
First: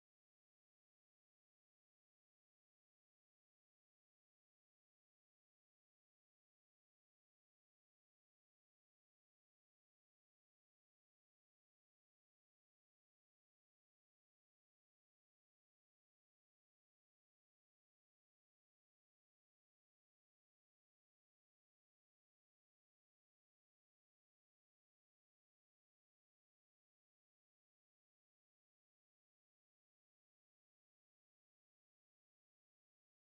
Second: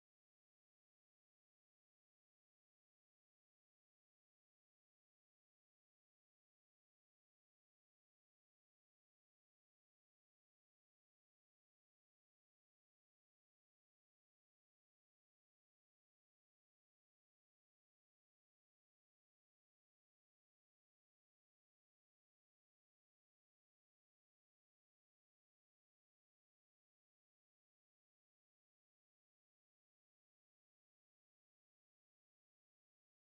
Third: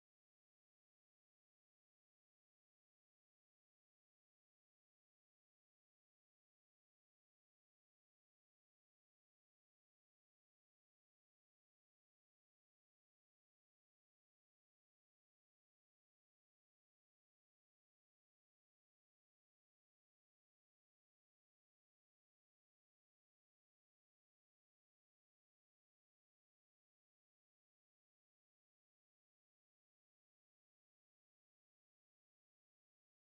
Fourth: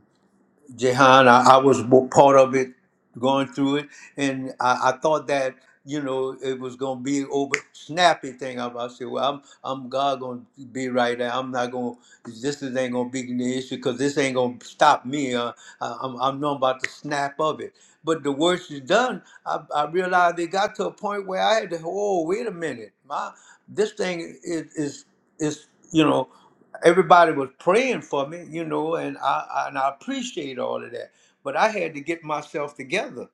Speaker 1: Jehan, I, I was bo- part of it, going through it, and I, I thought that you know it was gonna be over snappy thing. I, I said, well, I'm I'm God gonna be right there. I'm not gonna. This is ain't gonna be the issue because this ain't gonna stop me. Uh, I, I'm I'm not about to snap of it. But the worst is done. I, I realized it got to a point where I had to. Oh, wait a minute, my this thing is is is you know everybody was praying for me, you know, and I, I and I appreciate all of that. But I had to get myself together,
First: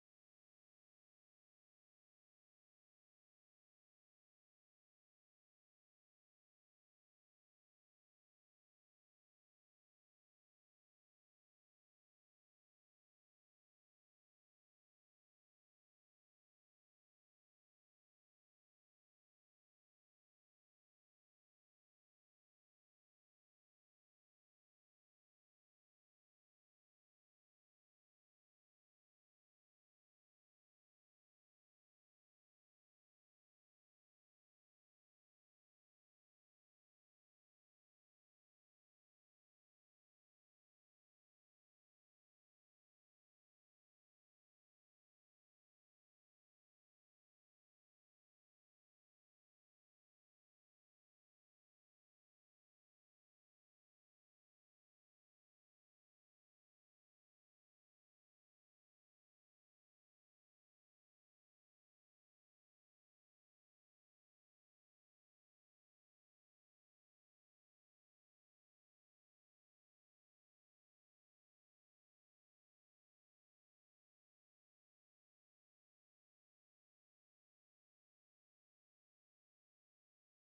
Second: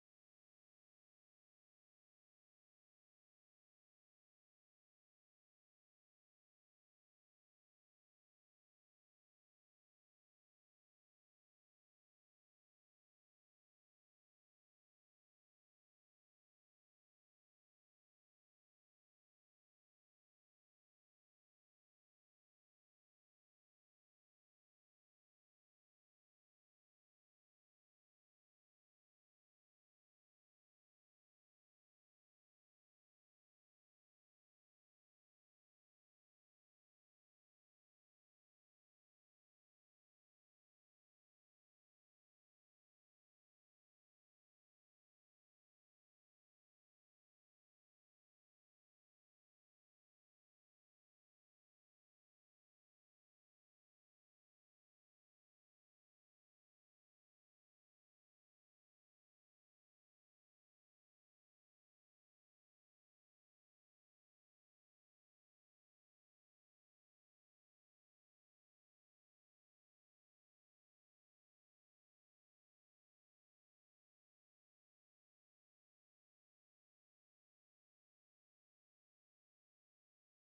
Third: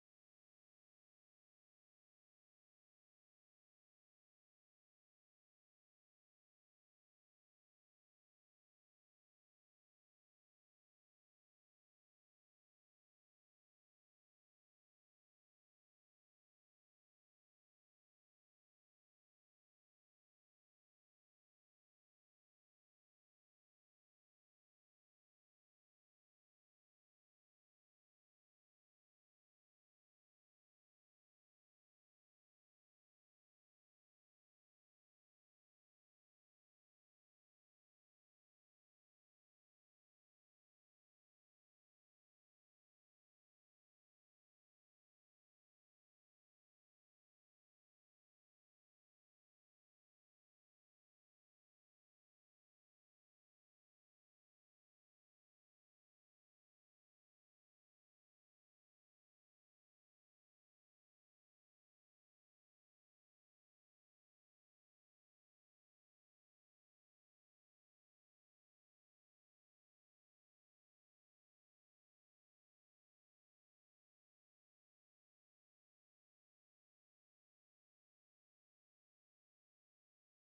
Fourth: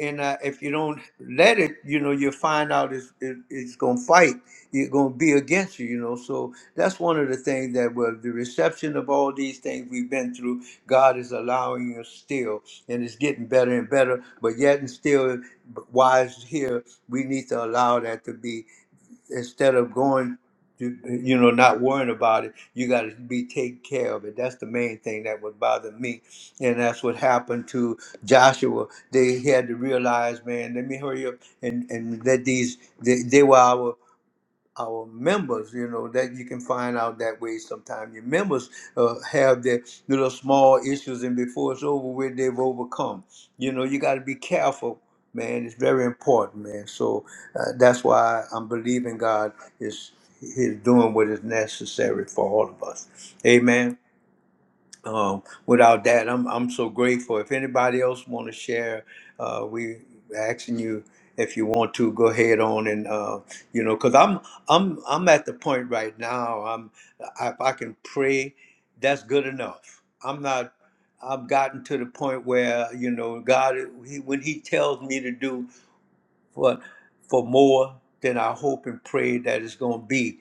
Speaker 1: and uh, if you don't let it, you know, you'll find out it's it, it's gonna fight. It's gonna be against you, you know. So that's one of the things that was the reception of all these things we've been through. God is allowing us still, and it's getting better and better. But yet and still, wise here, we need to allow that to be instead of going to, you know, not worrying about it, you got to be taken care of it. That's the main thing that would bother me. And that's what happened to Joshua. They had to realize, man, let me hurry up and, and let these, they, they were our our members, you know, that you can find out that way Sometimes Your members uh, have their little small issues, and before it's over with, they've overcome. You know, you got to be careful, man. It's very important, man. So uh, that's why I'm believing God is is doing what is necessary for all of us. Amen um, without that, I'm I'm so grateful. If anybody else want to share, uh, we asking you if you want to go ahead on and uh, you know, cause I'm I'm I'm at the point right now. I'm if I can pray, that's good enough. I'm not. I've gotten to the point where you know God, he, when He tells me to do for for more than I hope and pray that it's going to be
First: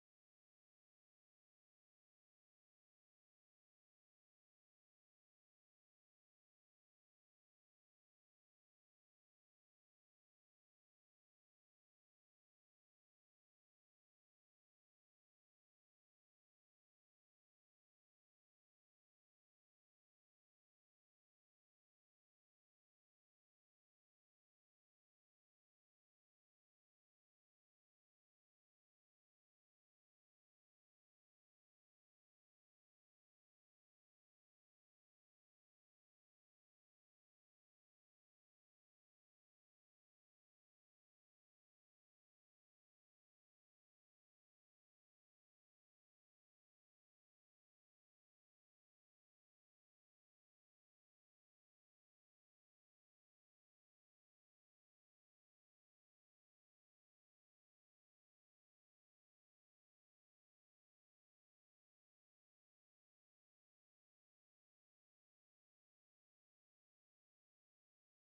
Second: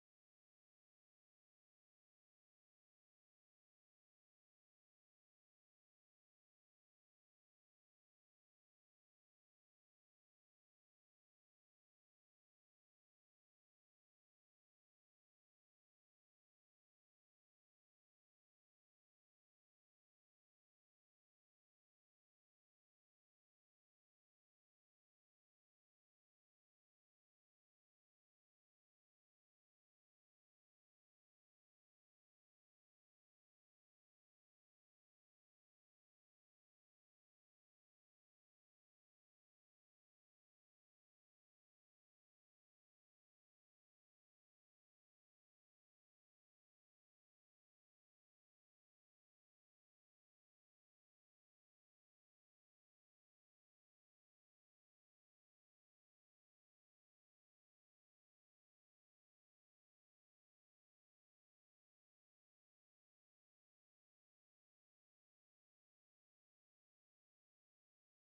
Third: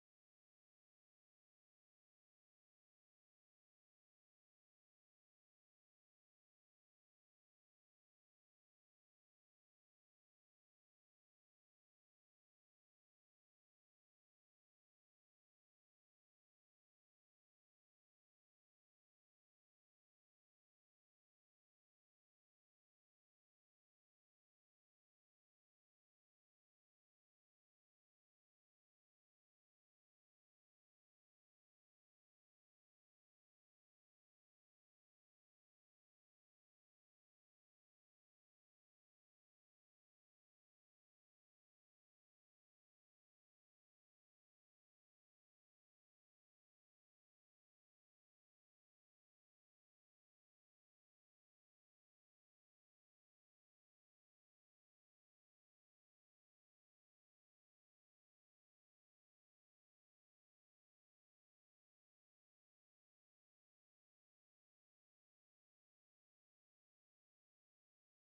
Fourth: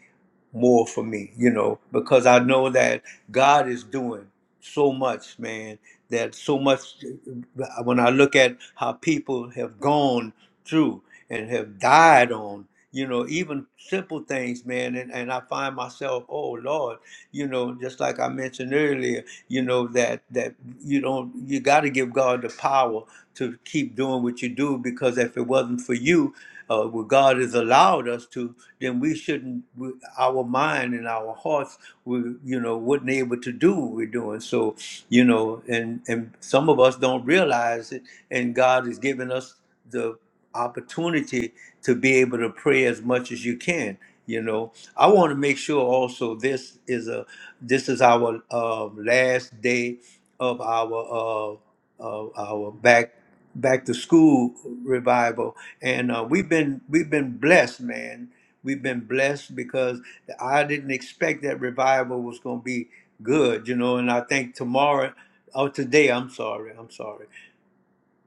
Speaker 1: more for me, you know, because I know that God is doing so much, man, that so much uh, when I look at how people have gone through and have died on, you know, even simple things, man, and, and I find myself, oh Lord, you know, just like I mentioned earlier, you know, that that you don't you gotta give God the power to keep doing what you do because if it wasn't for you, uh, what God has allowed us to, then we shouldn't. We, our mind and our hearts, we you know, wouldn't able to do what we're doing. So you know, and and some of us don't realize it, and God has given us the opportunity to be able to pray as much as you can. You know, I want to make sure also this is a this is our uh, last day of our uh, uh, our back back to school revival, and uh, we've been we've been blessed, man. We've been blessed because I didn't expect that revival was going to be good, you know. And I think tomorrow, or today, I'm sorry, I'm sorry.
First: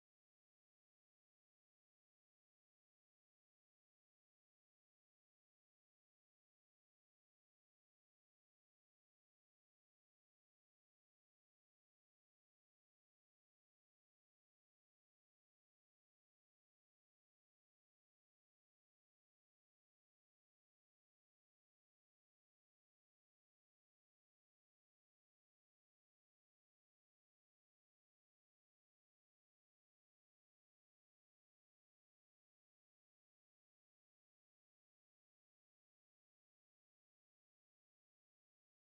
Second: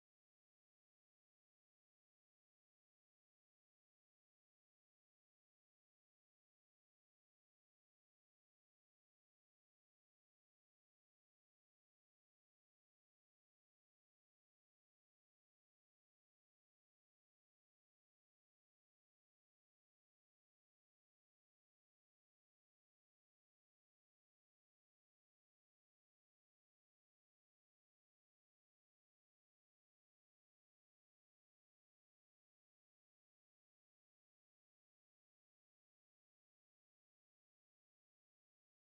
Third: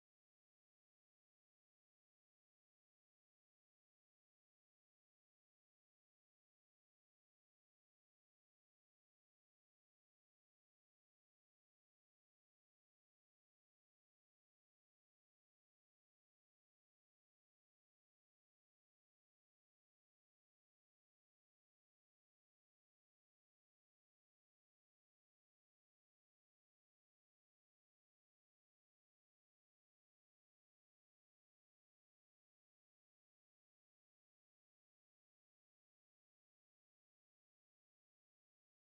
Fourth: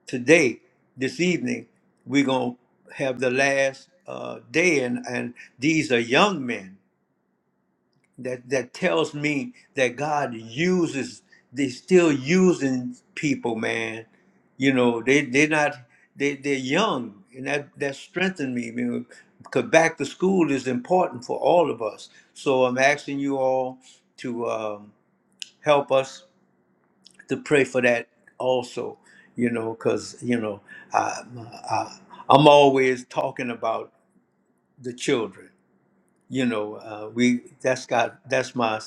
Speaker 1: Today, this evening, we're going to have the last uh, day, and and these are young men that that tells me that God uses they still using people, man. You know, they they're not they they're young and that that strengthened me, man. Because back to school is important for all of us. So I'm asking you all to um, help us to pray for that also. You know, because you know, I, I I'm always talking about the children. You know, uh, we that's got that's my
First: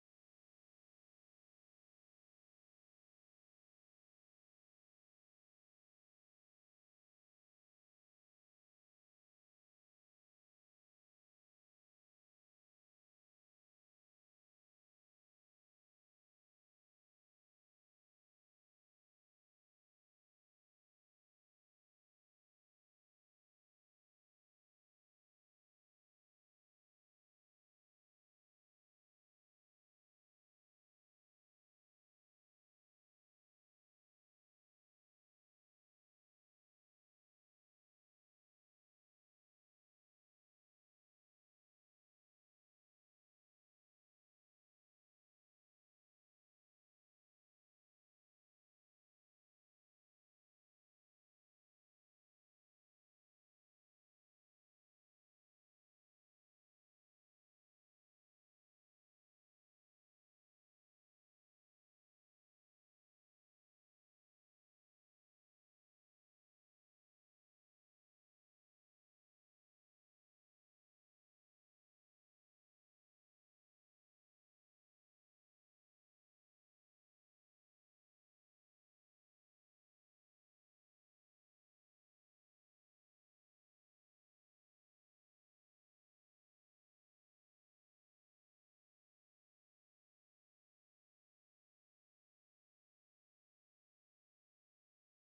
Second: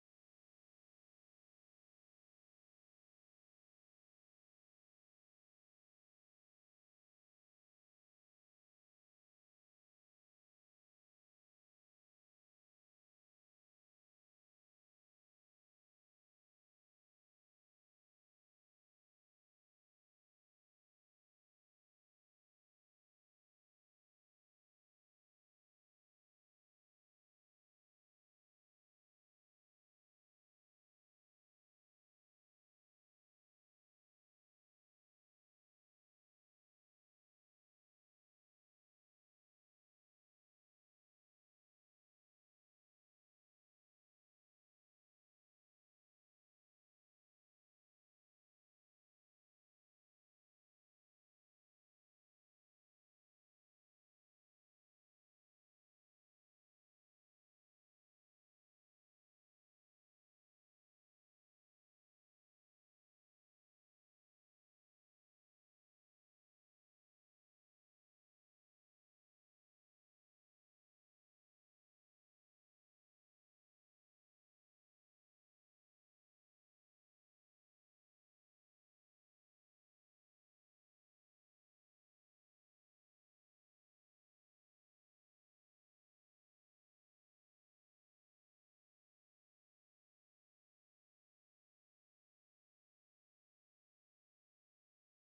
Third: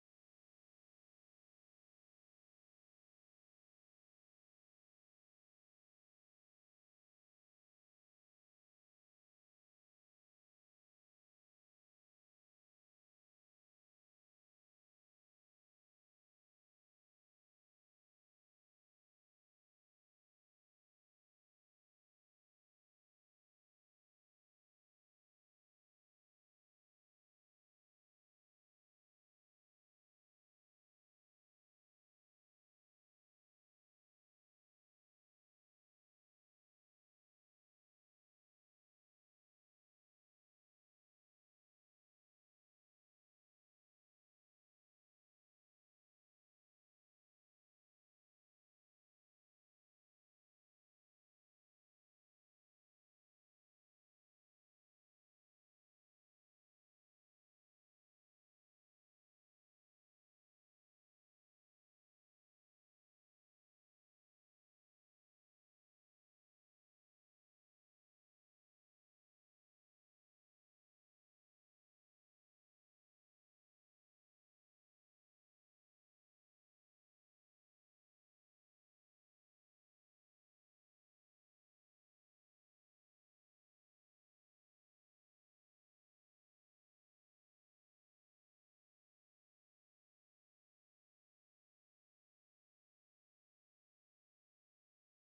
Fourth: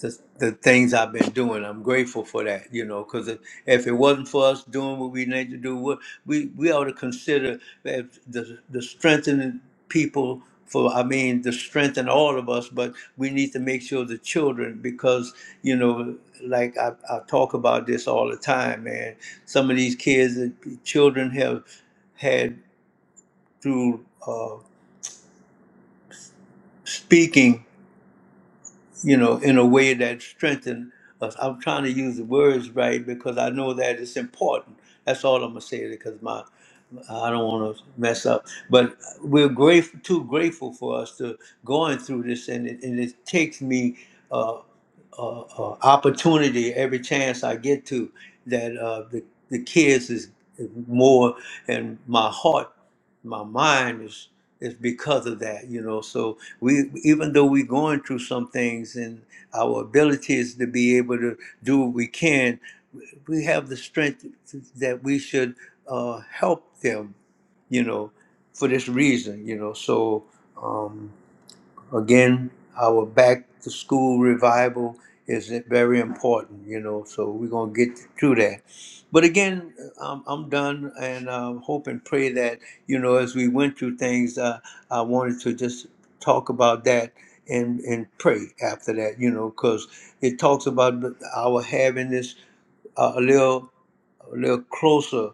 Speaker 1: the, the things I've been doing. I'm grateful for that, you know, because if, if it wasn't for us doing what we need to do, we we, we ought to consider that the the strengthening people for I mean the strength in all of us, but we need to make sure the children because you know like I, I talk about this all the time, man. Some of these kids, the children have had through uh, speaking you know, in a way that strengthen us. I'm trying to use the words right because I know that it's important. That's all I'm gonna say because my I don't want to mess up. But we're grateful, too grateful for us to going through this, and it, and it takes me. uh, uh, uh, opportunity every chance I get to that uh, the the kids is is more and my heart, my mind is is because of that, you know. So we even though we're going through some things and our abilities to be able to do what we can, we have the strength that we should uh, help them, you know, for this reason, you know. So. Um, Again, our back to school revival is very important, you know, so we're going to get through that. But again, I'm, I'm done and um, hope and pray that, you know, as we went through things, uh, I wanted to just talk about that and, and pray after that, you know, because it talks about our having this uh, a little a little closer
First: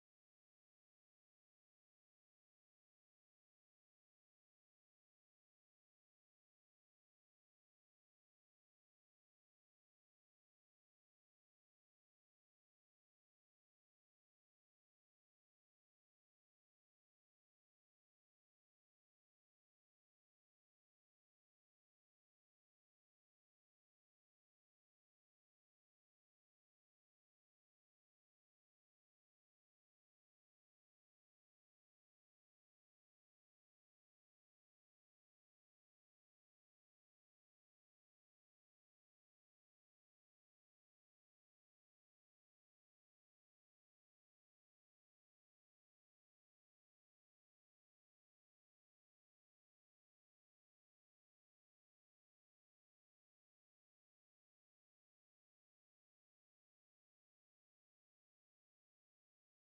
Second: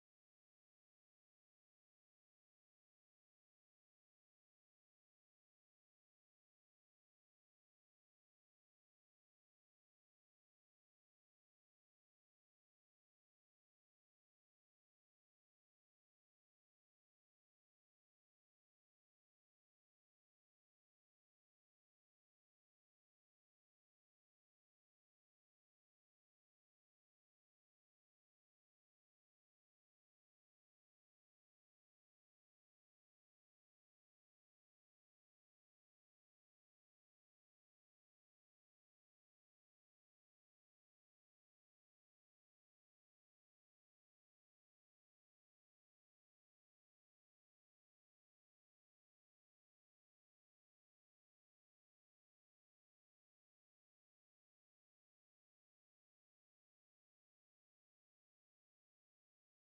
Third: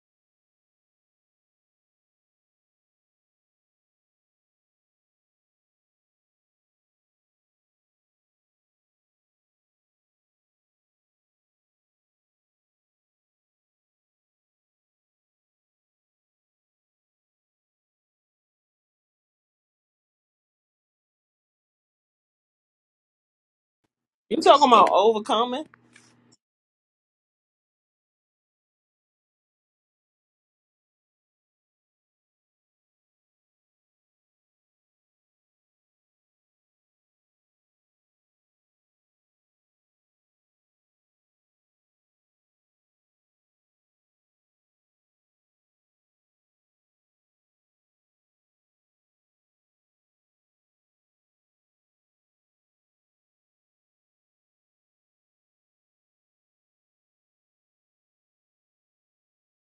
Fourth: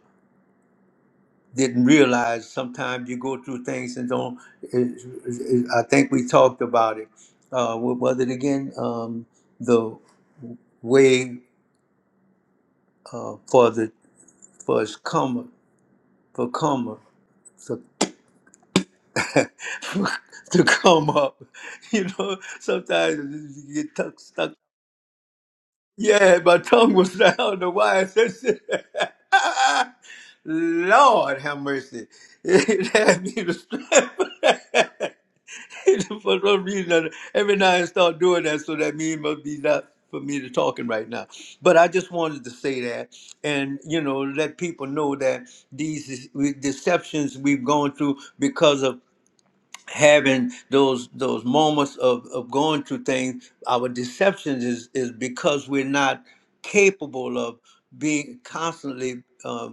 Speaker 1: didn't realize sometimes you go through things and don't. It, it, I think we talked about it. Uh, what was it again? Um, the way uh, for the for us come for come up to, [laughs] to come up. [laughs] You know, sometimes you get tuck,
Speaker 3: You
Speaker 1: stuck.
Speaker 3: talking about overcoming?
Speaker 1: Yeah, my tongue was [laughs] down. I don't know why I said shit. [laughs] Lord have mercy. [laughs] It had me to [laughs] strip. [laughs] for some reason, every now and start doing that, so that mean must be not for me to talking right now. But I just wanted to say that, and you know, let people know that these is- we- deceptions we've gone through because of having those those moments of, of going through things. Our deceptions is is because we're not capable of being constantly. um,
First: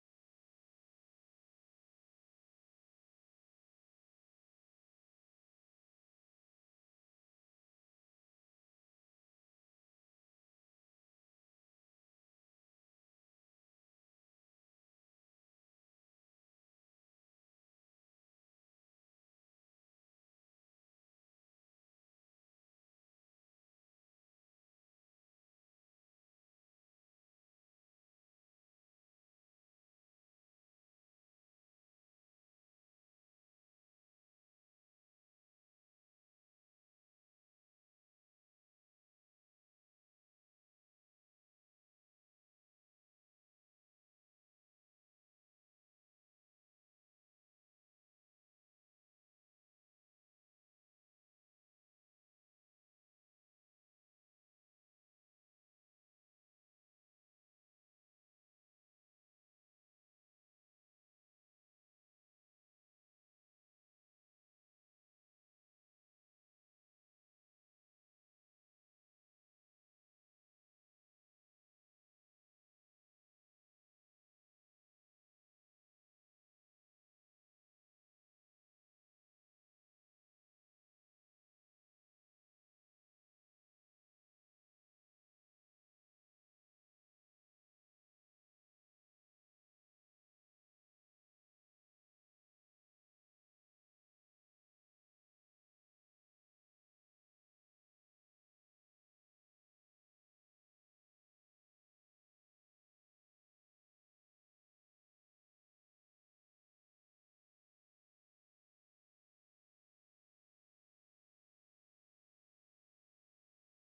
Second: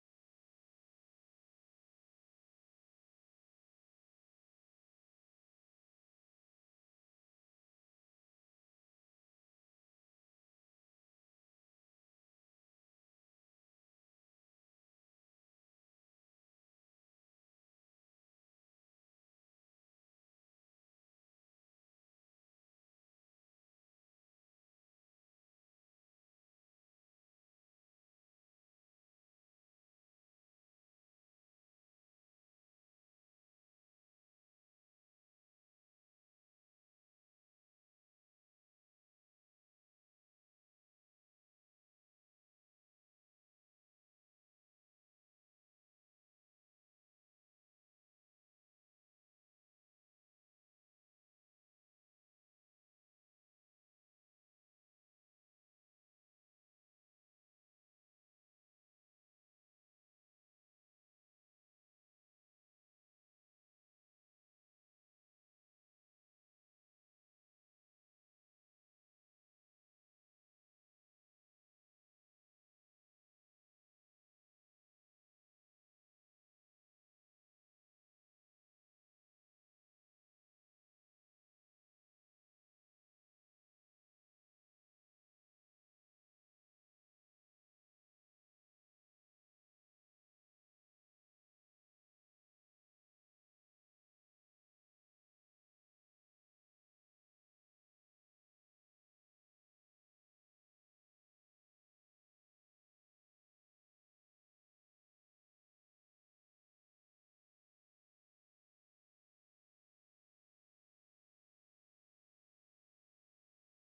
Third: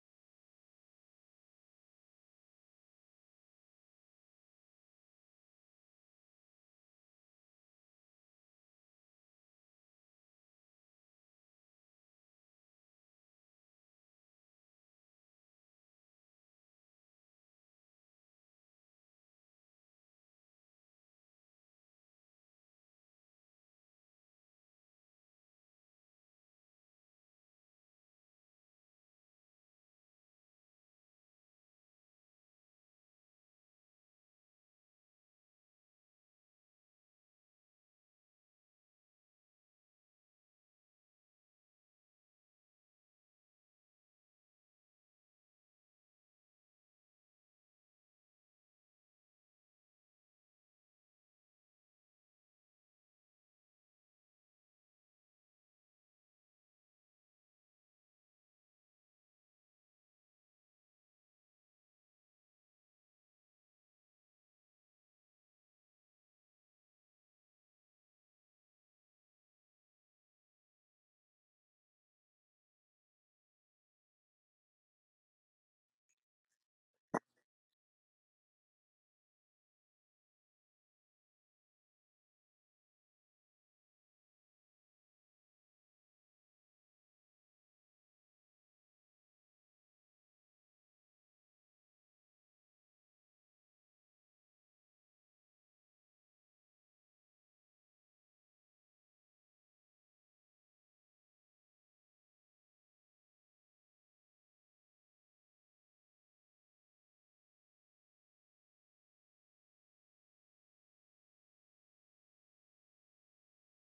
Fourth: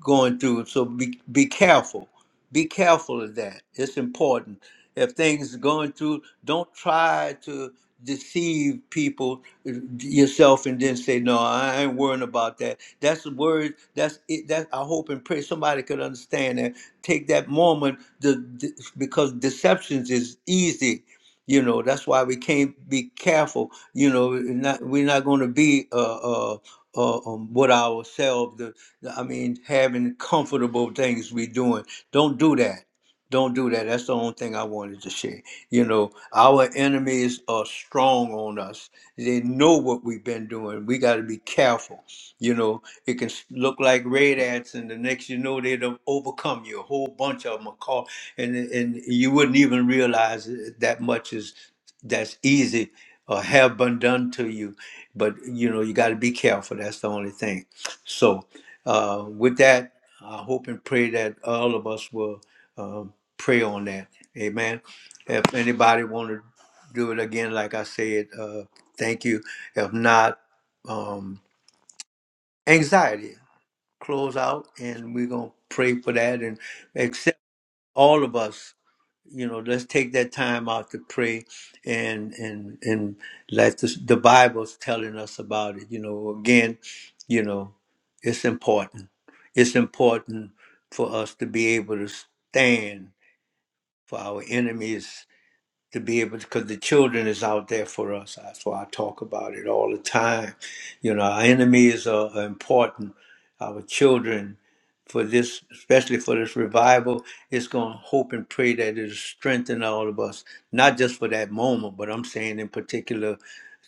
Speaker 1: going through. So be be careful. Be careful of that. It's important. If things are going through, don't try to deceive people uh, yourself and then say, "No, I ain't worrying about that." That's the word. That's it. That I hope and pray somebody could understand that. Take that moment, the, the- because deceptions is easy. You know that's why we can't be careful. You know, eh, not, we're not going to be uh, uh, uh, um, what ourselves. I mean, having comfortable things we doing. Don't do that. Don't do that. That's the only thing I wanted to share. You know, our enemies are strong on us. They know what we've been doing. We got to be careful. You know, it can s- look like red ants, and the next you know, they'll overcome you. A whole bunch of them are caught, and and you wouldn't even realize that much is that's easy or have been done to you. But you know, you got to be careful. That's the only thing. So. Uh, with that, I hope and pray that all of us will uh, pray on that. Amen. If anybody want to do it again, like I said, uh, thank you. If not, um, anxiety, close out, and we're going to pray for that and accept all of us you know let's take that time out to pray and and and let the, the bible's telling us about it you know again you know it's important it's important for us to be able to stand for our enemies to be able to because the children is out there for us that's why i talk about it all the time you know our enemies are, are important our children for this, especially for this revival. It's going to hope and pray that it'll strengthen all of us, not just for that moment, but I'm saying in particular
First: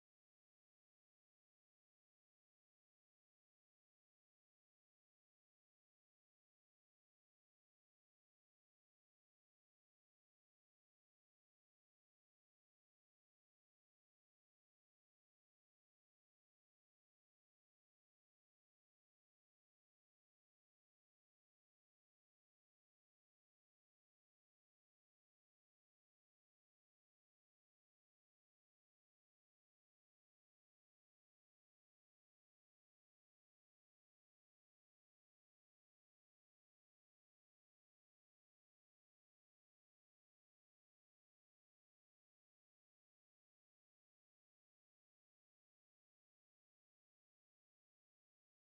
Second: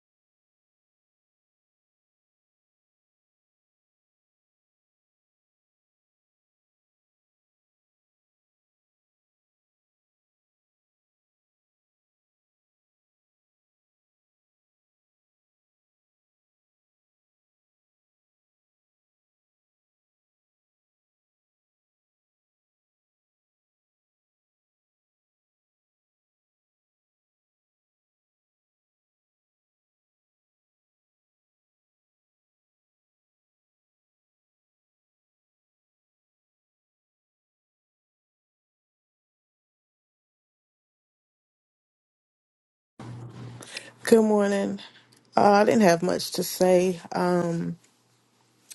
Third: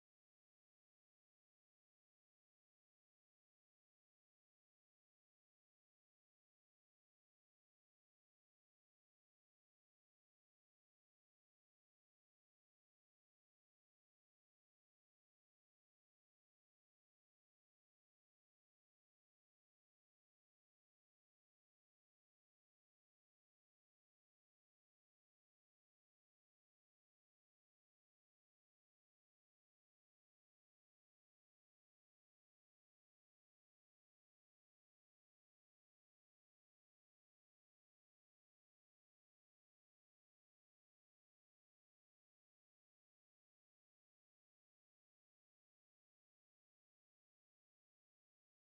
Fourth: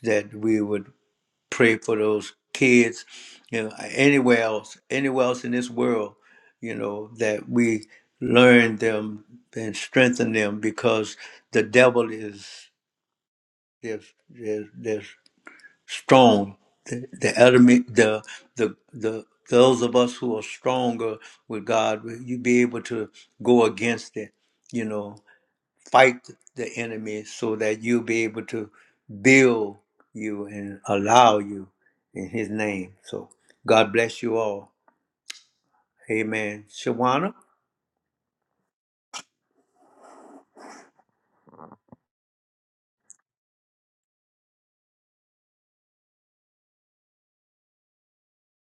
Speaker 1: that we would pray for those kids, you know, anywhere else, anywhere else in this world, you know, that we learn them and strengthen them because the devil is there's, there's, there's strong. The, the enemy, the the the those of us who are stronger with God, will you be able to go against it. You know, fight the enemy so that you'll be able to build you and allow you in His name. So God bless you all. Amen. Shawana,
Speaker 4: Good morning. Uh, I didn't have much to say. Um,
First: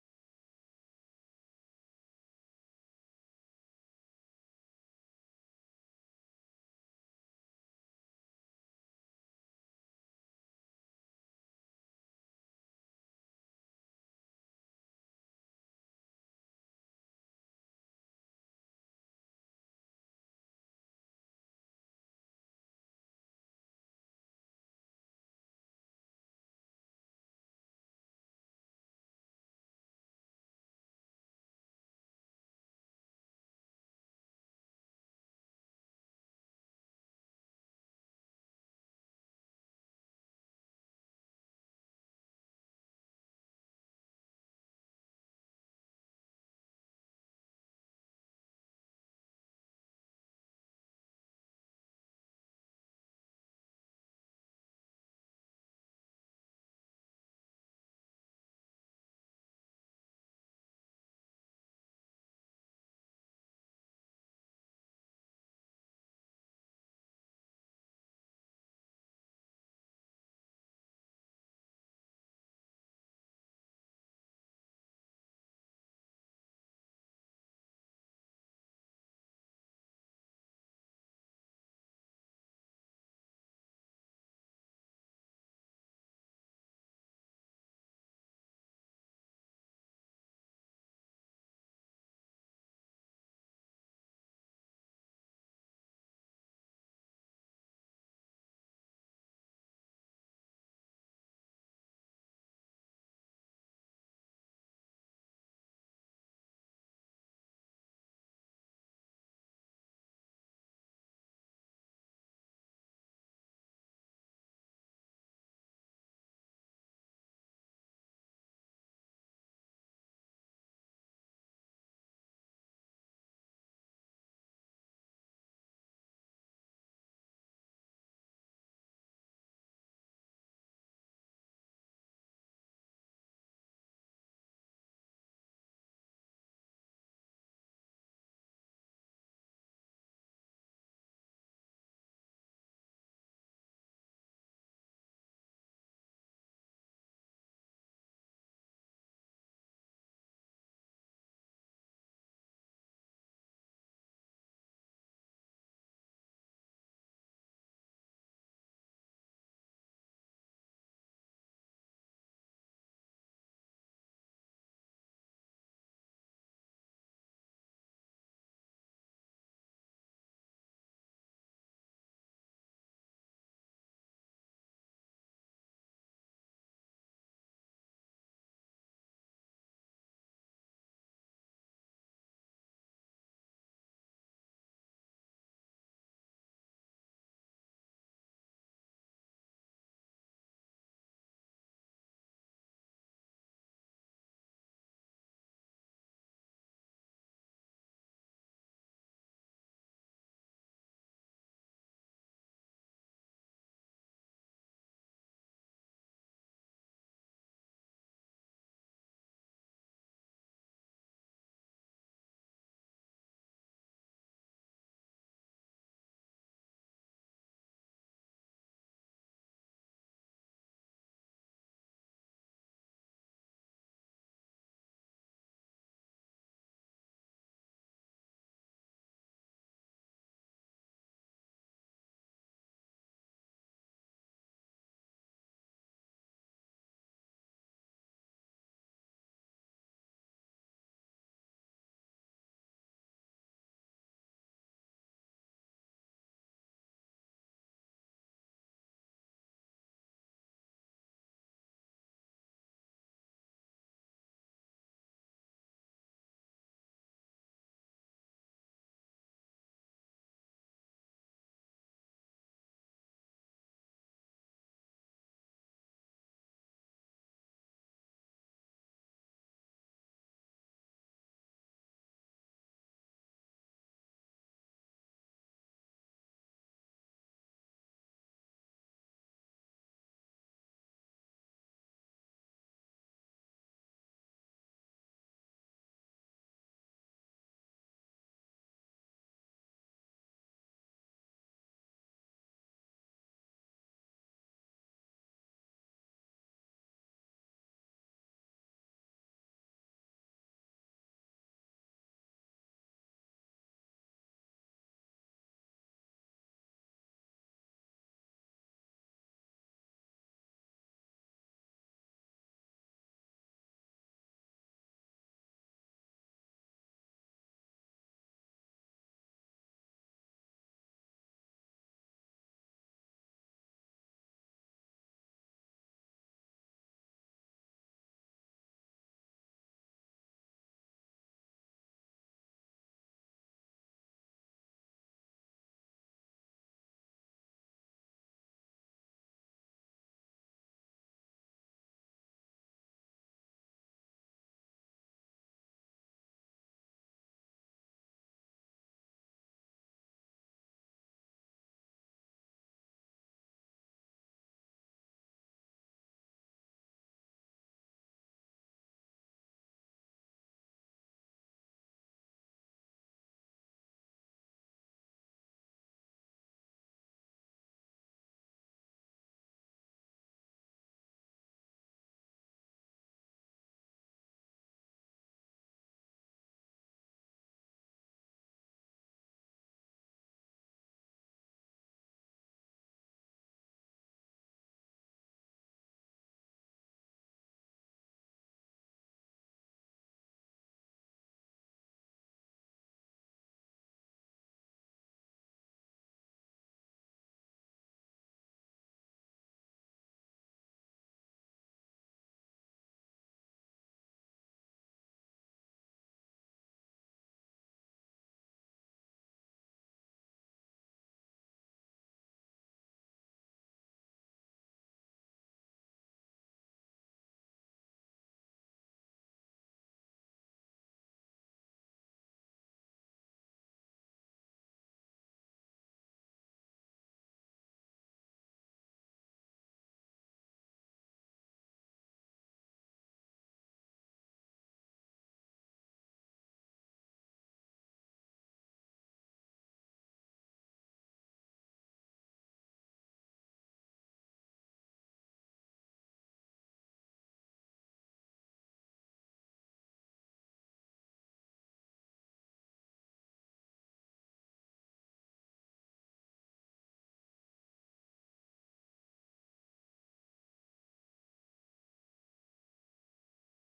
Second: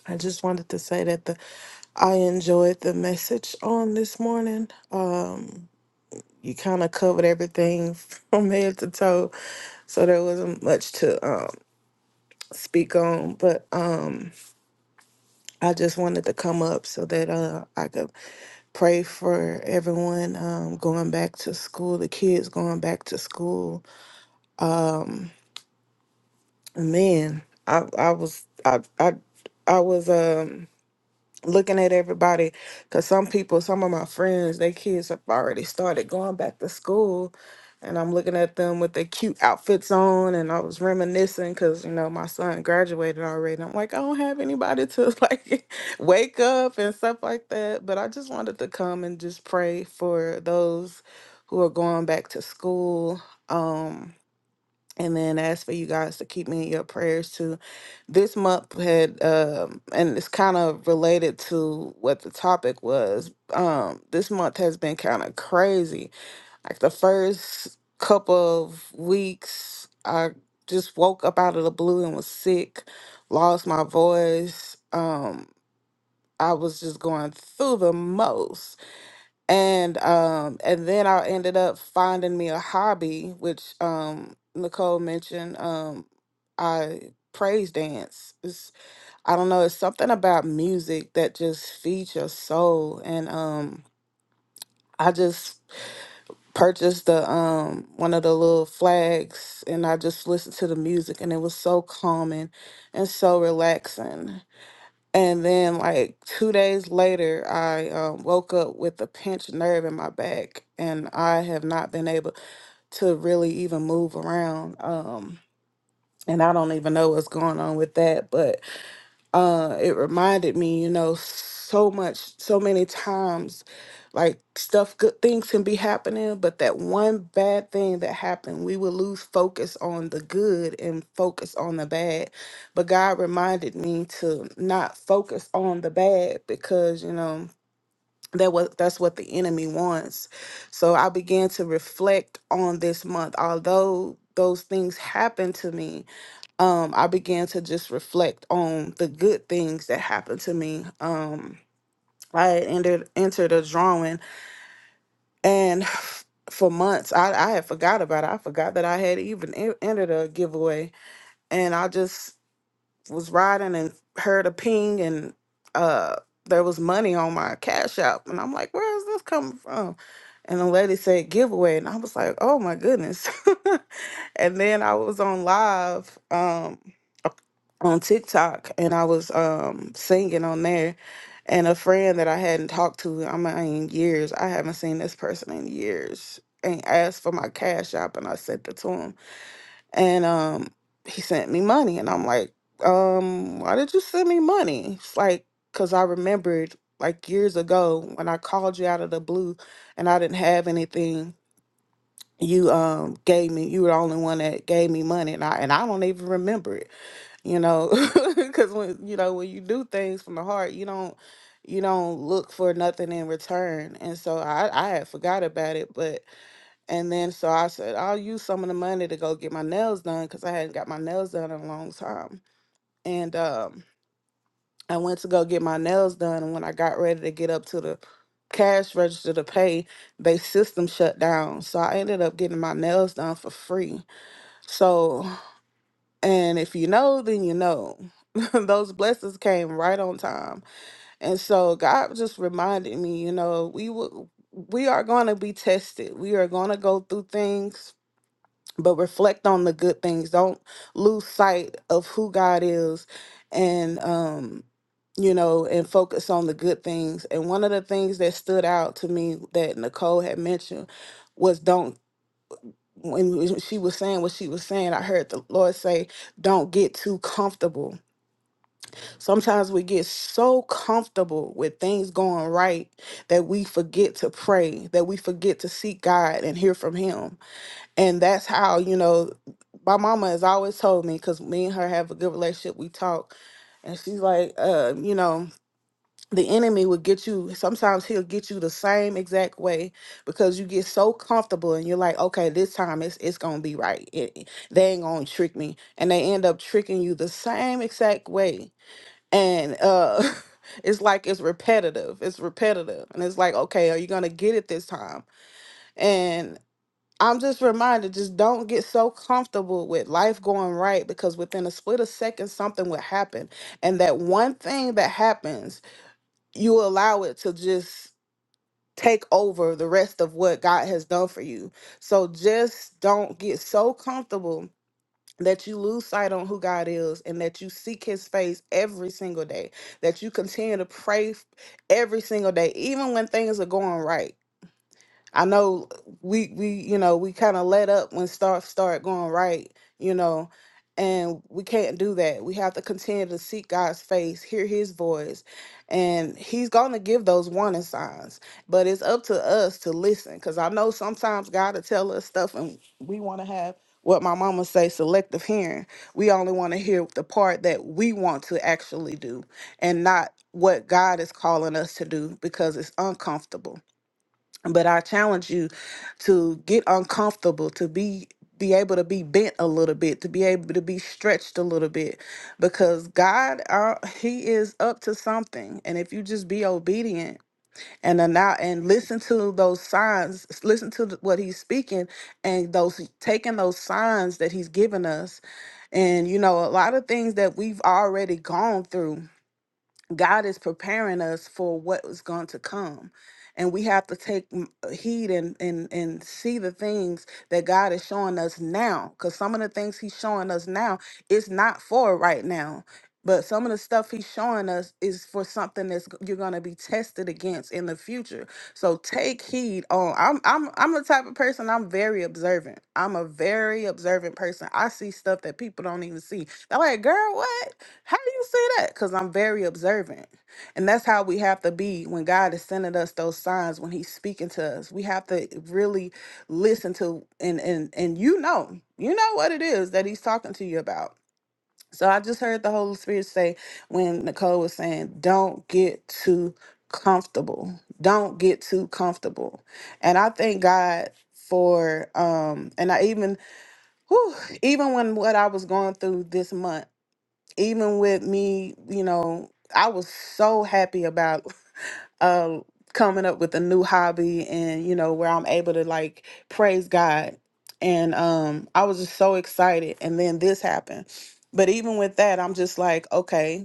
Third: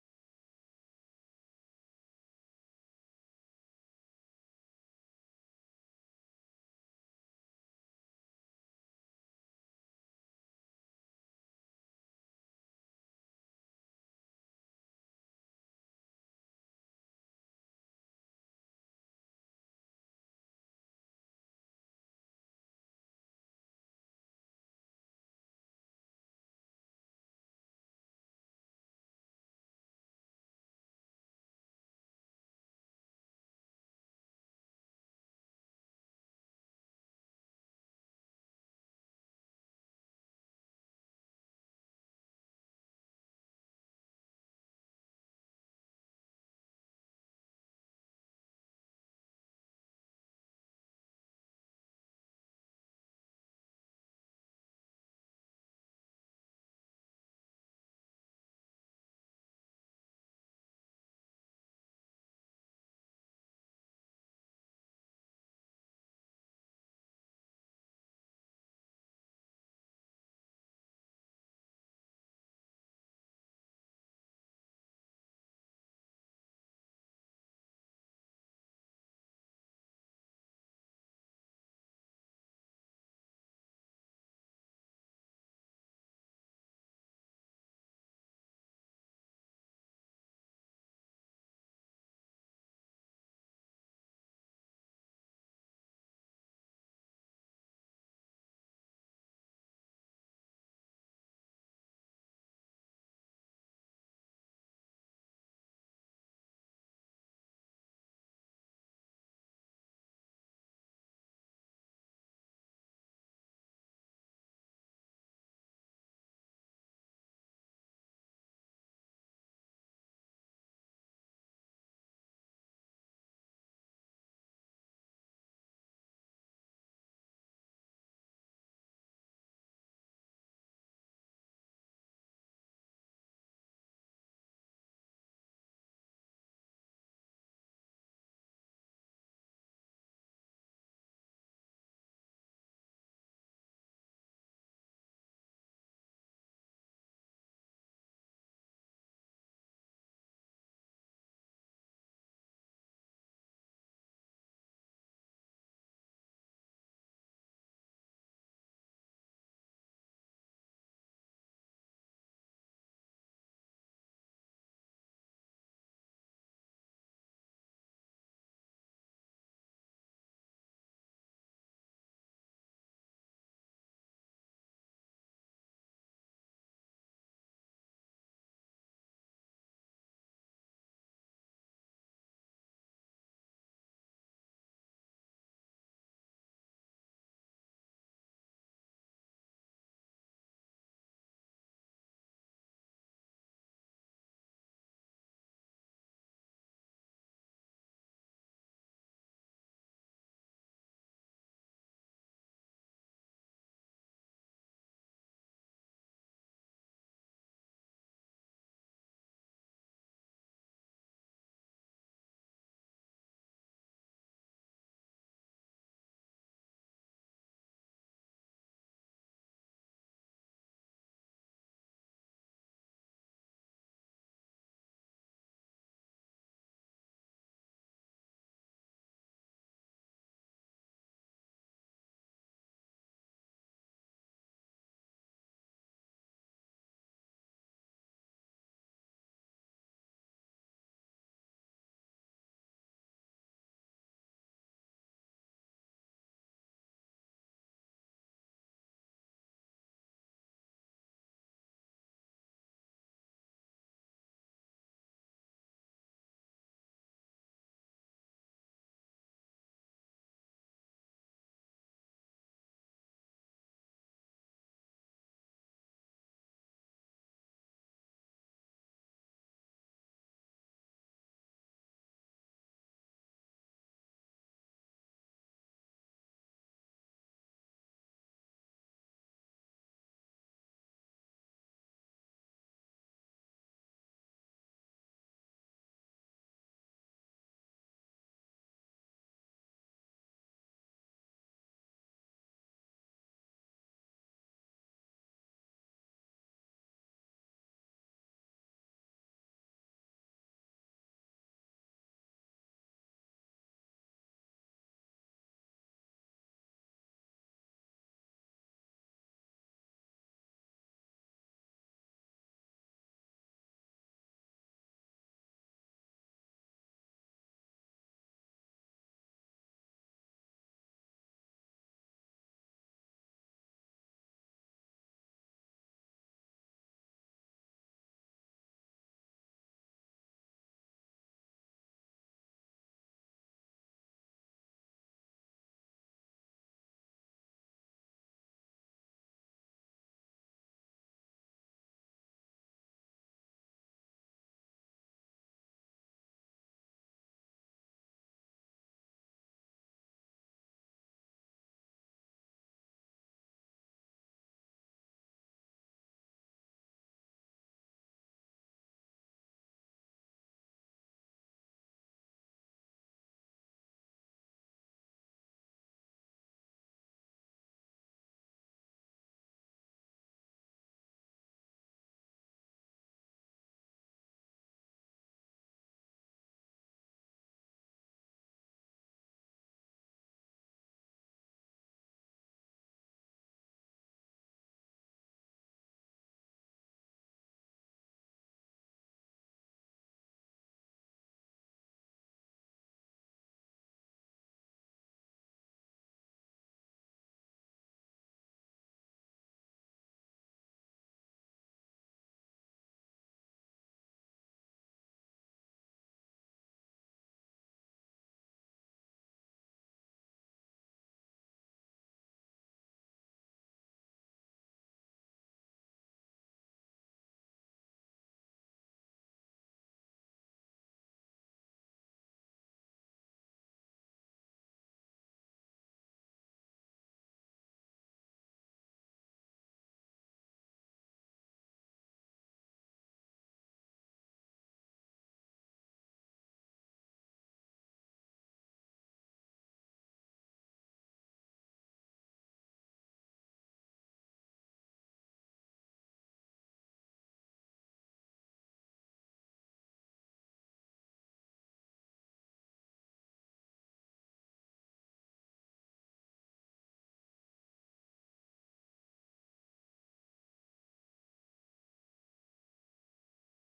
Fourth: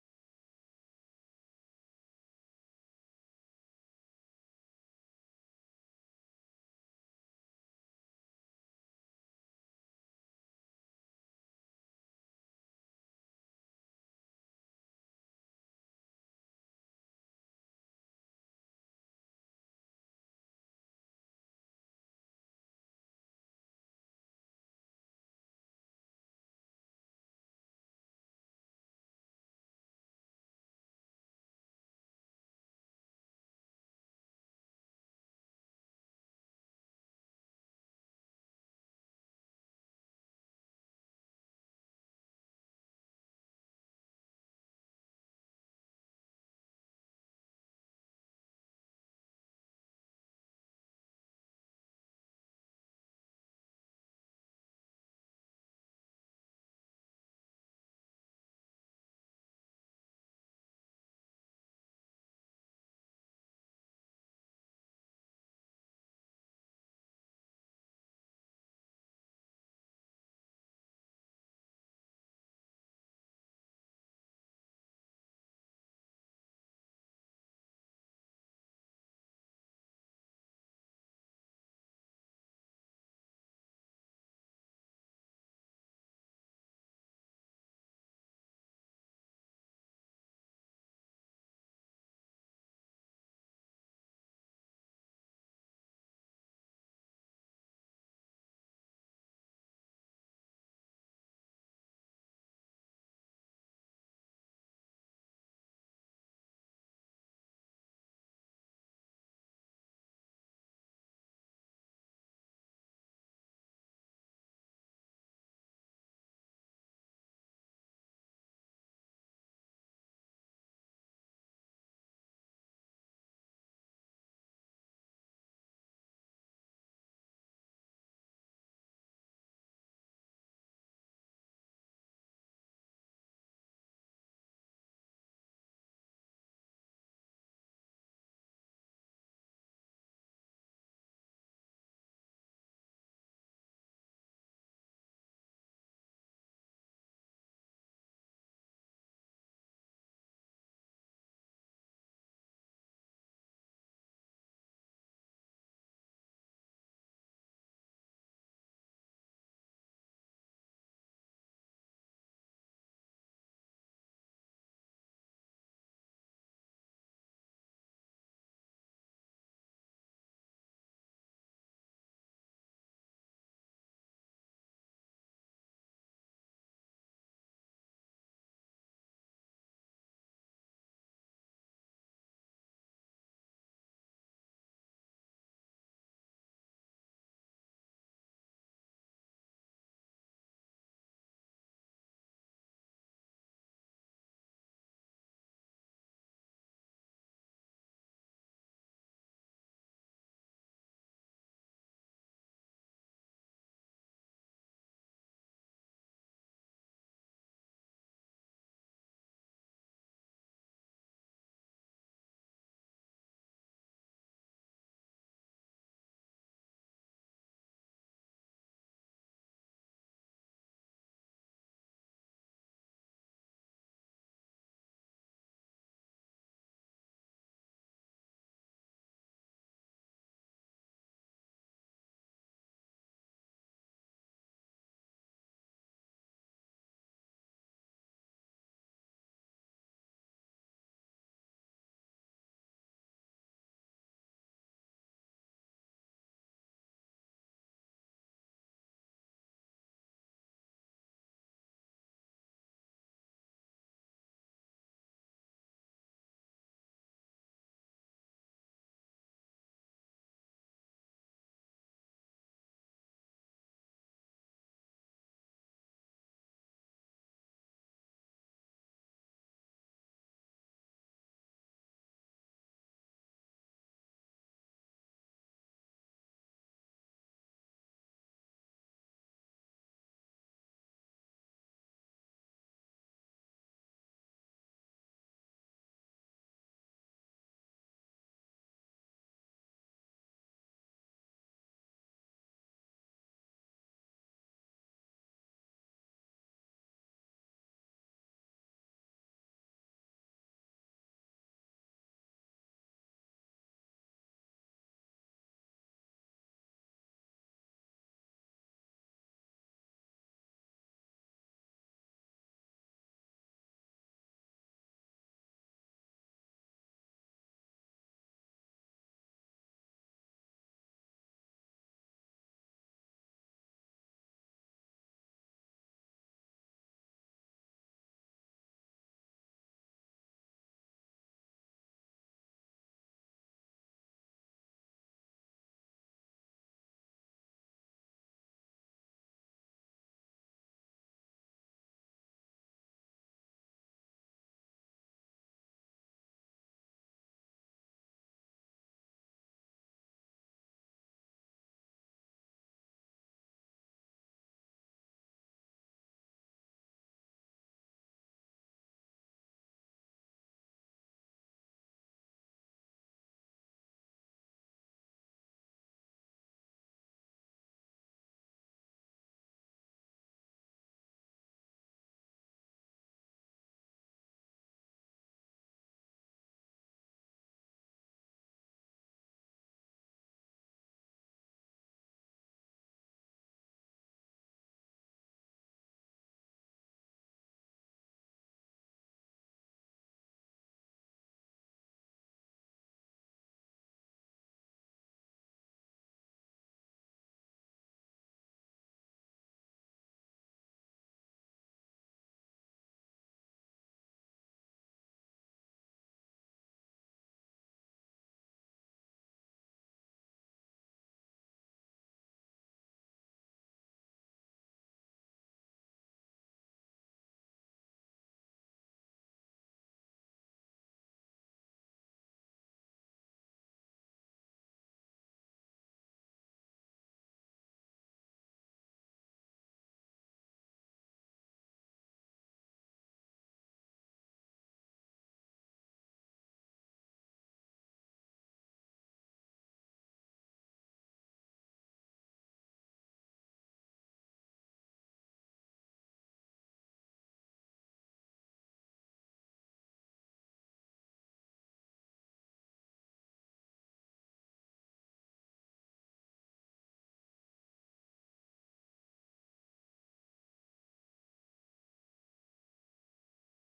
Speaker 4: I just wanted to say that the I enjoyed the message on this morning. Uh, you kind of covered everything [laughs] from head to toe, so there wasn't much to um, speak on. But um, I just wanted to come up so that uh, I could pray for everyone um, going back to school, the kids going back to school. Man, I I was I I I was um. looking at everybody because some people some of my friends their kids have already started going back to school and i'm looking at them with their cute outfits on and i was reminiscing because you know my son graduated already and i'm like i don't have anybody to [laughs] like wake up and stuff like that but i just wanted to come and just pray for those who are going back to school um and then ask for you guys to keep me in your prayers too. This month had, um, and it's kind of related to what the topic was. Um, this month has been kind of crazy. Like the first couple of weeks, I just woke up out of the blue and was sick, lost my voice. Um, I was just going through the most and um and then I ended up finding me a hobby which um Nicole mentioned um I praise dance it's, I don't know it's something about music that just feeds your soul and um I just purchased the um one of the little flags and I just listened to the music and it was so calming and so relaxing and then, like two days later, I um, woke up with a pinched nerve in my back, and I have not been able to really even move around. Um, and I don't even know what's going on with that, but uh it reminded me you know so much so many times like stuff good things can be happening but that one bad thing that happened we would lose focus on the good and focus on the bad but god reminded me to not focus on the bad because you know that was that's what the enemy wants so i began to reflect on this month although those things happened to me um, I began to just reflect on the good things that happened to me. Um, I had entered entered a drawing, and [sighs] for months I, I had forgot about it. I forgot that I had even en- entered a giveaway, and I just was riding and heard a ping, and uh, there was money on my cash app, and I'm like, "Where is this coming from?" And the lady said giveaway, and I was like, "Oh my goodness!" [laughs] and then I was on live. Um, on TikTok and I was um singing on there and a friend that I hadn't talked to I mean in years I haven't seen this person in years and asked for my cash app and I sent it to him and um he sent me money and I'm like um why did you send me money it's like cuz I remembered like years ago when I called you out of the blue and I didn't have anything you um gave me you were the only one that gave me money and I and I don't even remember it you know [laughs] because when you know when you do things from the heart you don't you don't look for nothing in return and so i i had forgot about it but and then so i said i'll use some of the money to go get my nails done because i hadn't got my nails done in a long time and um i went to go get my nails done and when i got ready to get up to the cash register to pay they system shut down so i ended up getting my nails done for free so and if you know, then you know. [laughs] Those blessings came right on time. And so God just reminded me, you know, we will we are going to be tested. We are going to go through things, but reflect on the good things. Don't lose sight of who God is and um you know, and focus on the good things. And one of the things that stood out to me that Nicole had mentioned was don't when she was saying what she was saying, I heard the Lord say, Don't get too comfortable. Sometimes we get so comfortable with things going right that we forget to pray, that we forget to seek God and hear from Him. And that's how, you know, my mama has always told me, because me and her have a good relationship, we talk. And she's like, uh, you know, the enemy will get you sometimes he'll get you the same exact way because you get so comfortable and you're like okay this time it's it's gonna be right It- it- they ain't gonna trick me and they end up tricking you the same exact way and uh [laughs] it's like it's repetitive it's repetitive and it's like okay are you gonna get it this time and i'm just reminded just don't get so comfortable with life going right because within a split of seconds something will happen and that one thing that happens you allow it to just take over the rest of what God has done for you. So just don't get so comfortable that you lose sight on who God is and that you seek his face every single day, that you continue to pray f- every single day, even when things are going right. I know we we you know we kind of let up when stuff start going right, you know, and we can't do that. We have to continue to seek God's face, hear His voice, and He's gonna give those warning signs. But it's up to us to listen, because I know sometimes God will tell us stuff, and we want to have what my mama say selective hearing. We only want to hear the part that we want to actually do, and not what God is calling us to do because it's uncomfortable but i challenge you to get uncomfortable to be be able to be bent a little bit to be able to be stretched a little bit because god uh, he is up to something and if you just be obedient and allow and listen to those signs listen to th- what he's speaking and those taking those signs that he's given us and you know a lot of things that we've already gone through God is preparing us for what was going to come. And we have to take m- uh, heed and, and, and see the things that God is showing us now. Because some of the things He's showing us now is not for right now. But some of the stuff He's showing us is for something that's g- you're going to be tested against in the future. So take heed on. I'm, I'm, I'm the type of person, I'm very observant. I'm a very observant person. I see stuff that people don't even see. They're like, girl, what? How do you say that? Because I'm very observant. And that's how we have to be when God is sending us those signs, when He's speaking to us. We have to really listen to and and and you know, you know what it is that He's talking to you about. So I just heard the Holy Spirit say when Nicole was saying, Don't get too comfortable. Don't get too comfortable. And I thank God for um and I even whew, even when what I was going through this month even with me, you know, I was so happy about [laughs] uh coming up with a new hobby and you know where I'm able to like praise God. And um I was just so excited and then this happened. But even with that, I'm just like, okay,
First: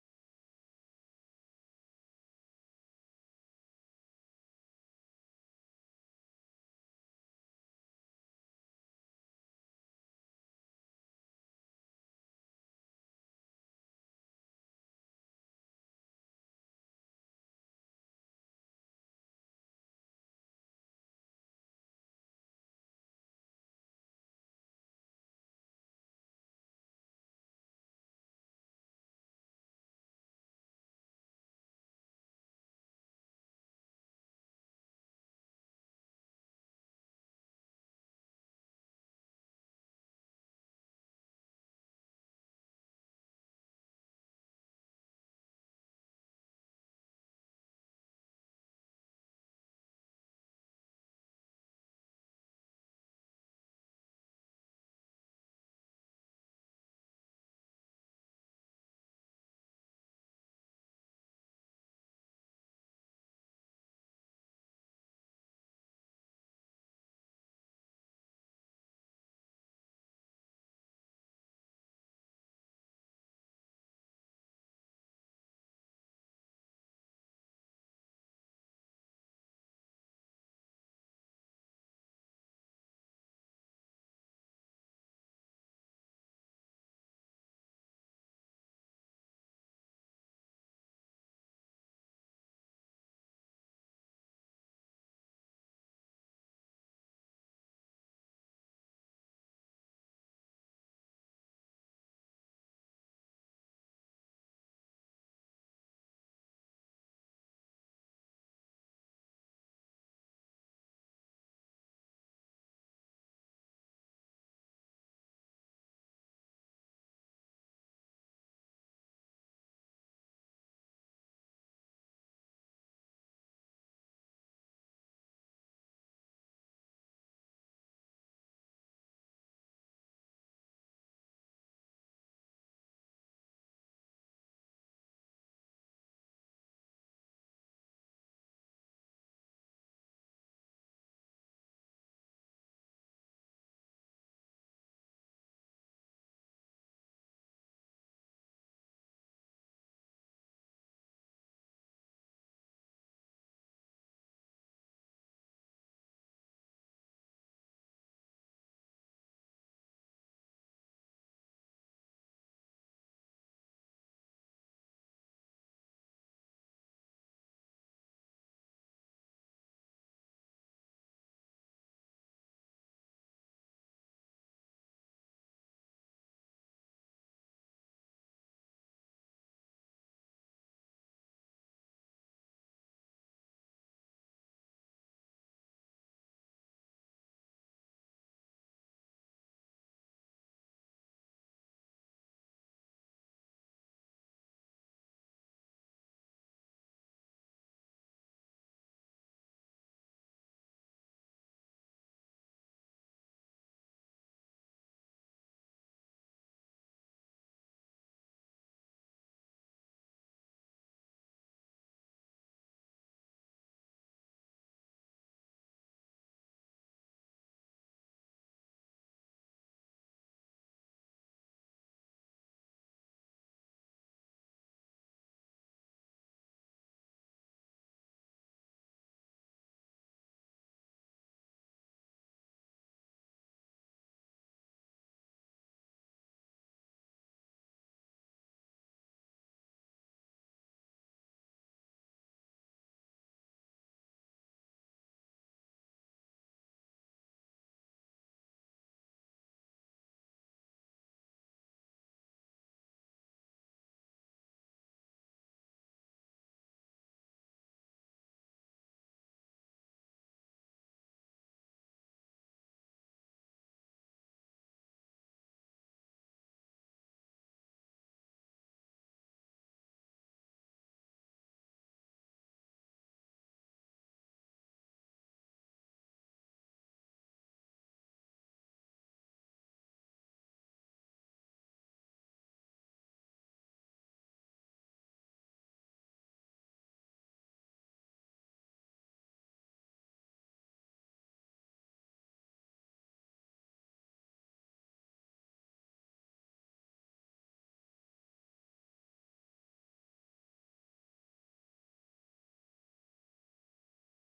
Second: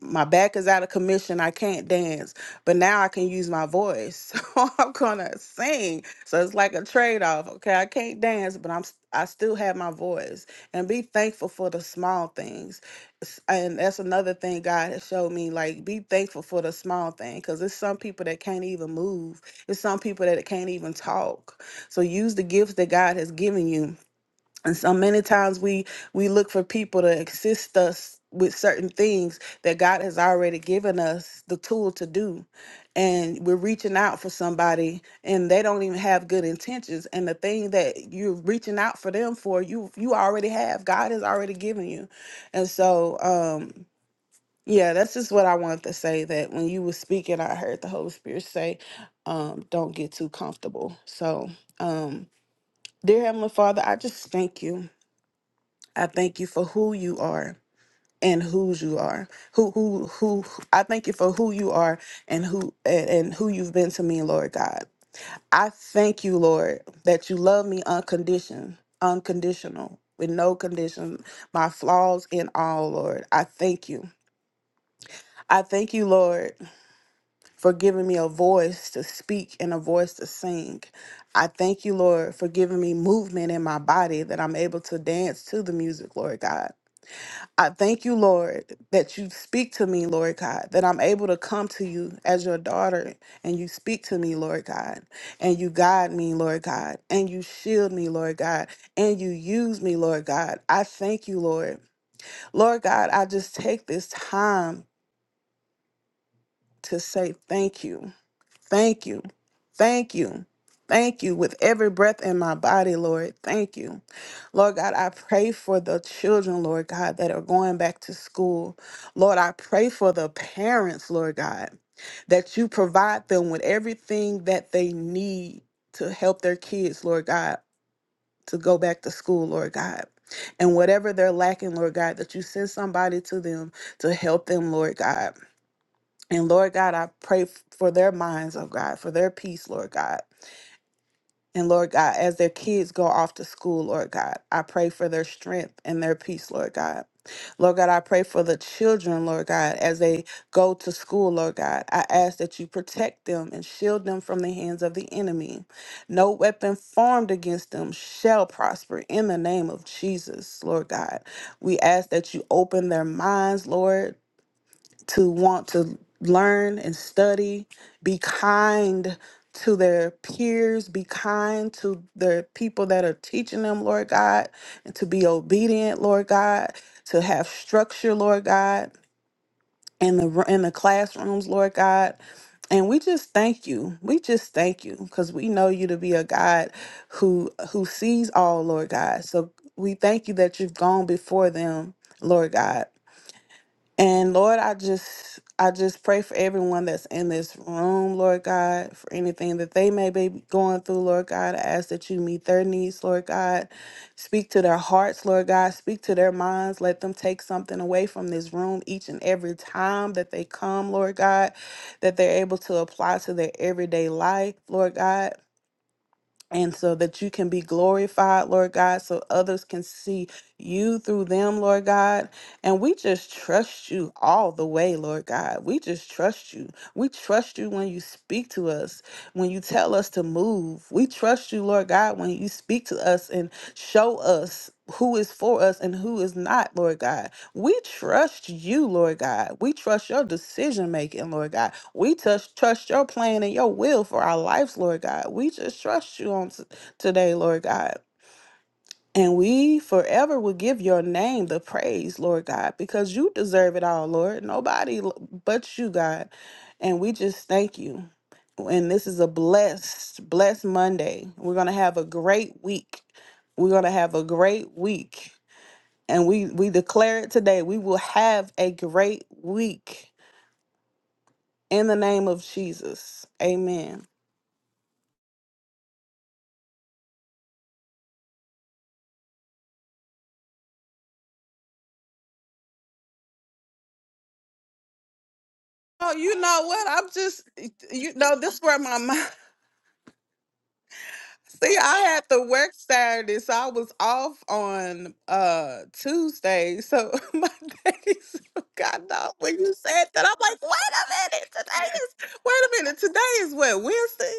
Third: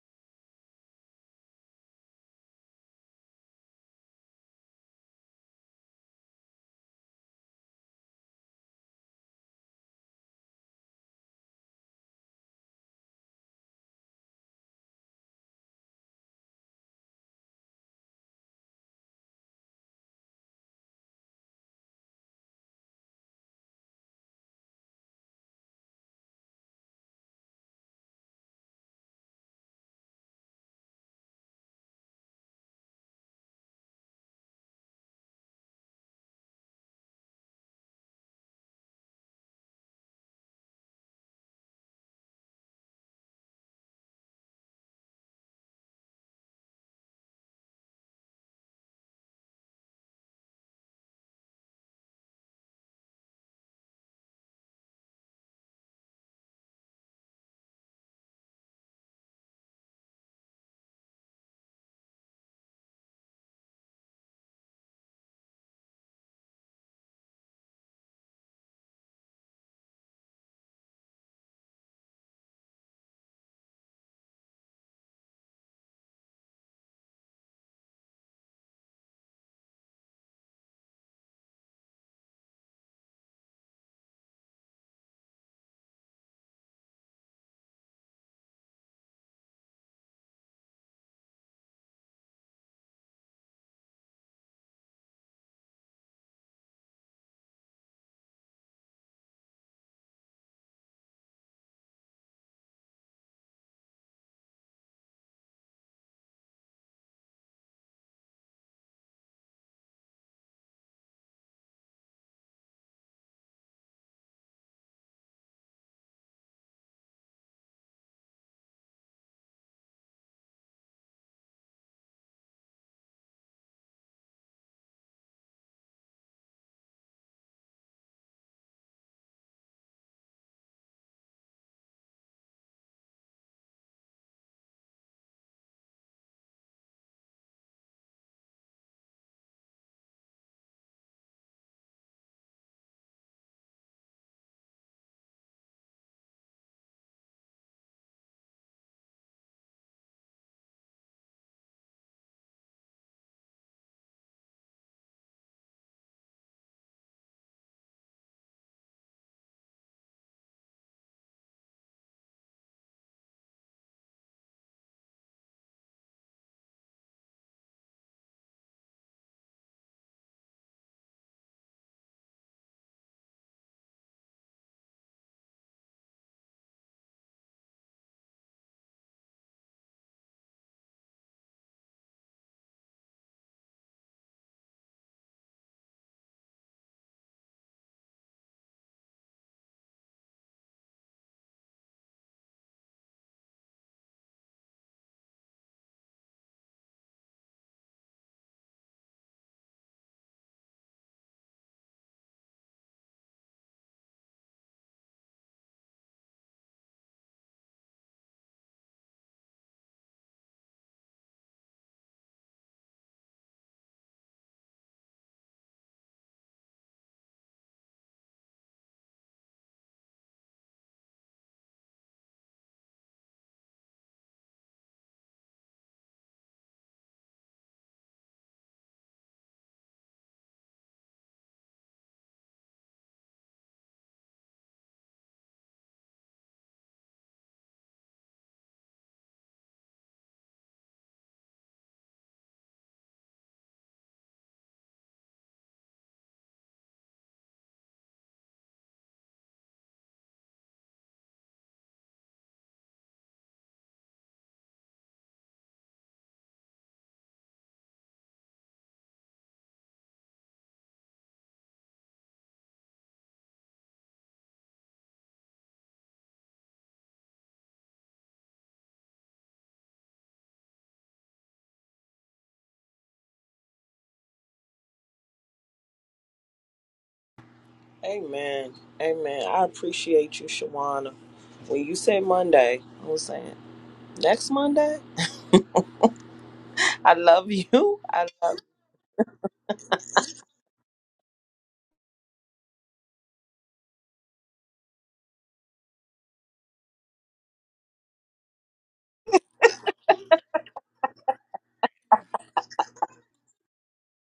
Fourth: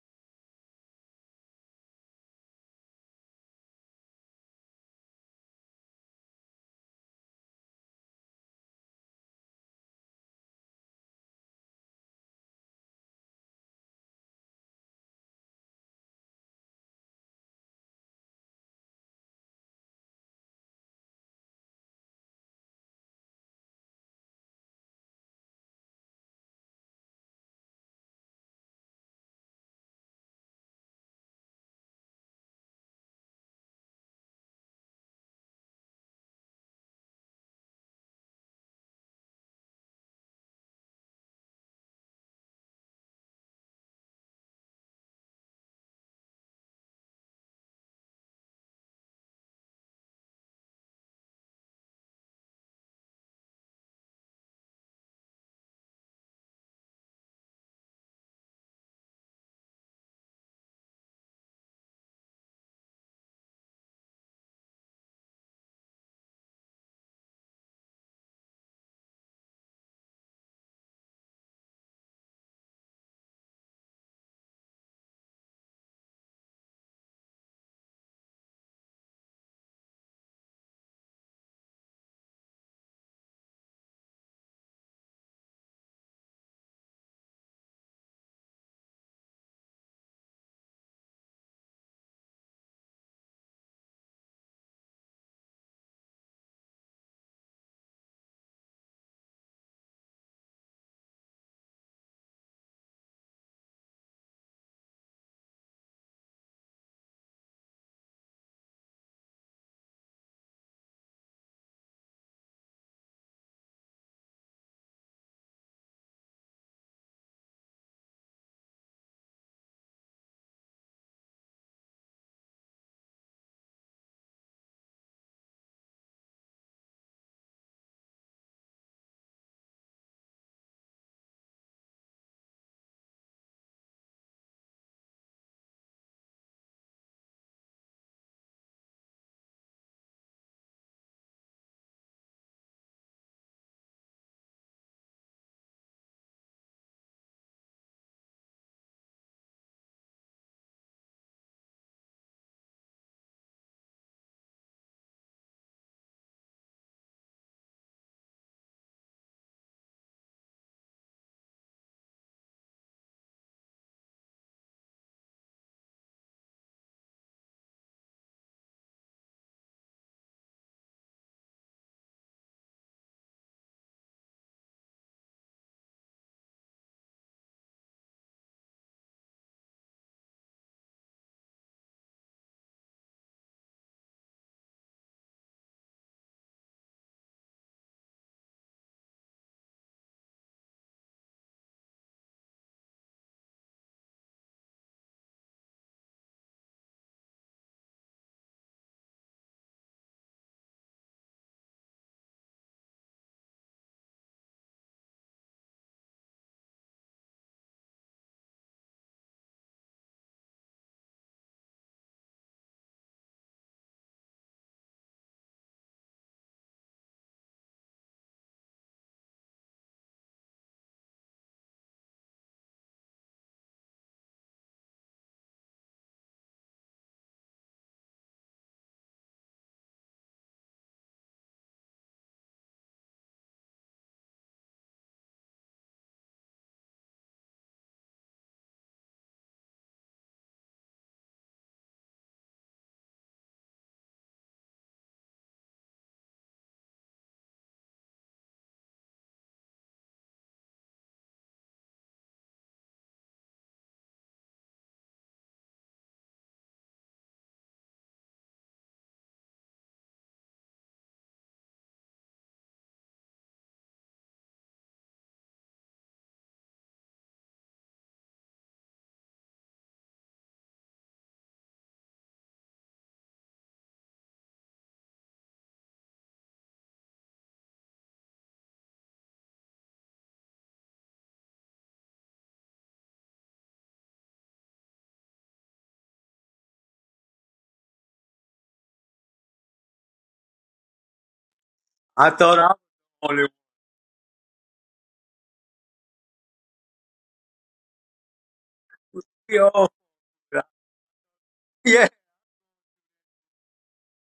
Speaker 4: my back is out of commission. I can't dance, but now I can use my voice. [laughs] So I'm gonna sing. So it's like a trade off. Okay, I can't dance, but I'm s- I still have my voice. And be thankful for the small things. S- And that's another thing God has showed me. Like be thankful for the small thing, because there's some people that can't even move. There's some people that can't even talk. So use the gifts that God has given you and so many times we we look for people to assist us with certain things that God has already given us the tool to do. And we're reaching out for somebody and they don't even have good intentions. And the thing that you're reaching out for them for, you you already have. God has already given you. And so um yeah, that's just what I wanted to say that when you were speaking, I heard the Holy Spirit say, um, don't get too comfortable. So um Dear Heavenly Father, I just thank you. I thank you for who you are and whose you are. Who who who I thank you for who you are and who and, and who you've been to me, Lord God. I thank you, Lord, that you love me unconditioned, unconditional, with no condition, my flaws and all, Lord. I thank you. I thank you, Lord, for giving me a voice to speak and a voice to sing. I thank you, Lord, for giving me movement in my body that I'm able to dance to the music, Lord God. I thank you, Lord, that you speak to me, Lord God, that I'm able to come to you as your daughter and you speak to me, Lord God, and you guide me, Lord God, and you shield me, Lord God, and you use me, Lord God. I thank you, Lord. Lord God, I just take this time to say thank you. Thank you. Thank you. Thank you with every breath in my body, Lord. Thank you. Lord God, I pray for the children, Lord God, that are going back to school. Lord, I pray for the parents, Lord God, that you provide them with everything that they need to help their kids, Lord God, to go back to school, Lord God. And whatever they're lacking, Lord God, that you send somebody to them to help them, Lord God. And Lord God, I pray f- for their minds, oh God, for their peace, Lord God. And Lord God, as their kids go off to school, Lord God, I pray for their strength and their peace, Lord God. Lord God, I pray for the children, Lord God, as they go to school, Lord God. I ask that you protect them and shield them from the hands of the enemy. No weapon formed against them shall prosper in the name of Jesus, Lord God. We ask that you open their minds, Lord to want to learn and study, be kind to their peers, be kind to the people that are teaching them, Lord God, and to be obedient, Lord God, to have structure, Lord God, in the in the classrooms, Lord God. And we just thank you. We just thank you because we know you to be a God who who sees all, Lord God. So we thank you that you've gone before them, Lord God and Lord, I just I just pray for everyone that's in this room, Lord God, for anything that they may be going through, Lord God. I ask that you meet their needs, Lord God. Speak to their hearts, Lord God. Speak to their minds. Let them take something away from this room each and every time that they come, Lord God, that they're able to apply to their everyday life, Lord God and so that you can be glorified, Lord God, so others can see you through them, Lord God. And we just trust you all the way, Lord God. We just trust you. We trust you when you speak to us, when you tell us to move. We trust you, Lord God, when you speak to us and show us who is for us and who is not, Lord God. We trust you, Lord God. We trust your decision making, Lord God. We just trust your plan and your will for our lives, Lord God. We just trust you on t- today, Lord God. And we forever will give your name the praise, Lord God, because you deserve it all, Lord. Nobody l- but you, God. And we just thank you. And this is a blessed, blessed Monday. We're going to have a great week. We're going to have a great week. And we, we declare it today. We will have a great week. In the name of Jesus. Amen.
Speaker 3: Amen. Amen. I appreciate you, Shawana. When you say Monday, I was saying next Monday.
Speaker 4: Oh, you know what? I'm
Speaker 3: I
Speaker 4: just,
Speaker 3: love you. [laughs]
Speaker 4: you
Speaker 3: I
Speaker 4: know,
Speaker 3: love.
Speaker 4: this where my mind. [laughs] See, I had
Speaker 1: I
Speaker 4: to
Speaker 1: thought I
Speaker 4: work
Speaker 1: was the
Speaker 4: Saturday,
Speaker 1: only. one.
Speaker 4: so I was off on uh Tuesday. So [laughs] my days got off when
Speaker 1: We
Speaker 4: you
Speaker 1: all,
Speaker 4: said that. I'm like,
Speaker 1: [laughs]
Speaker 4: wait a minute, today
Speaker 1: yeah.
Speaker 4: is wait a minute, today is what Wednesday.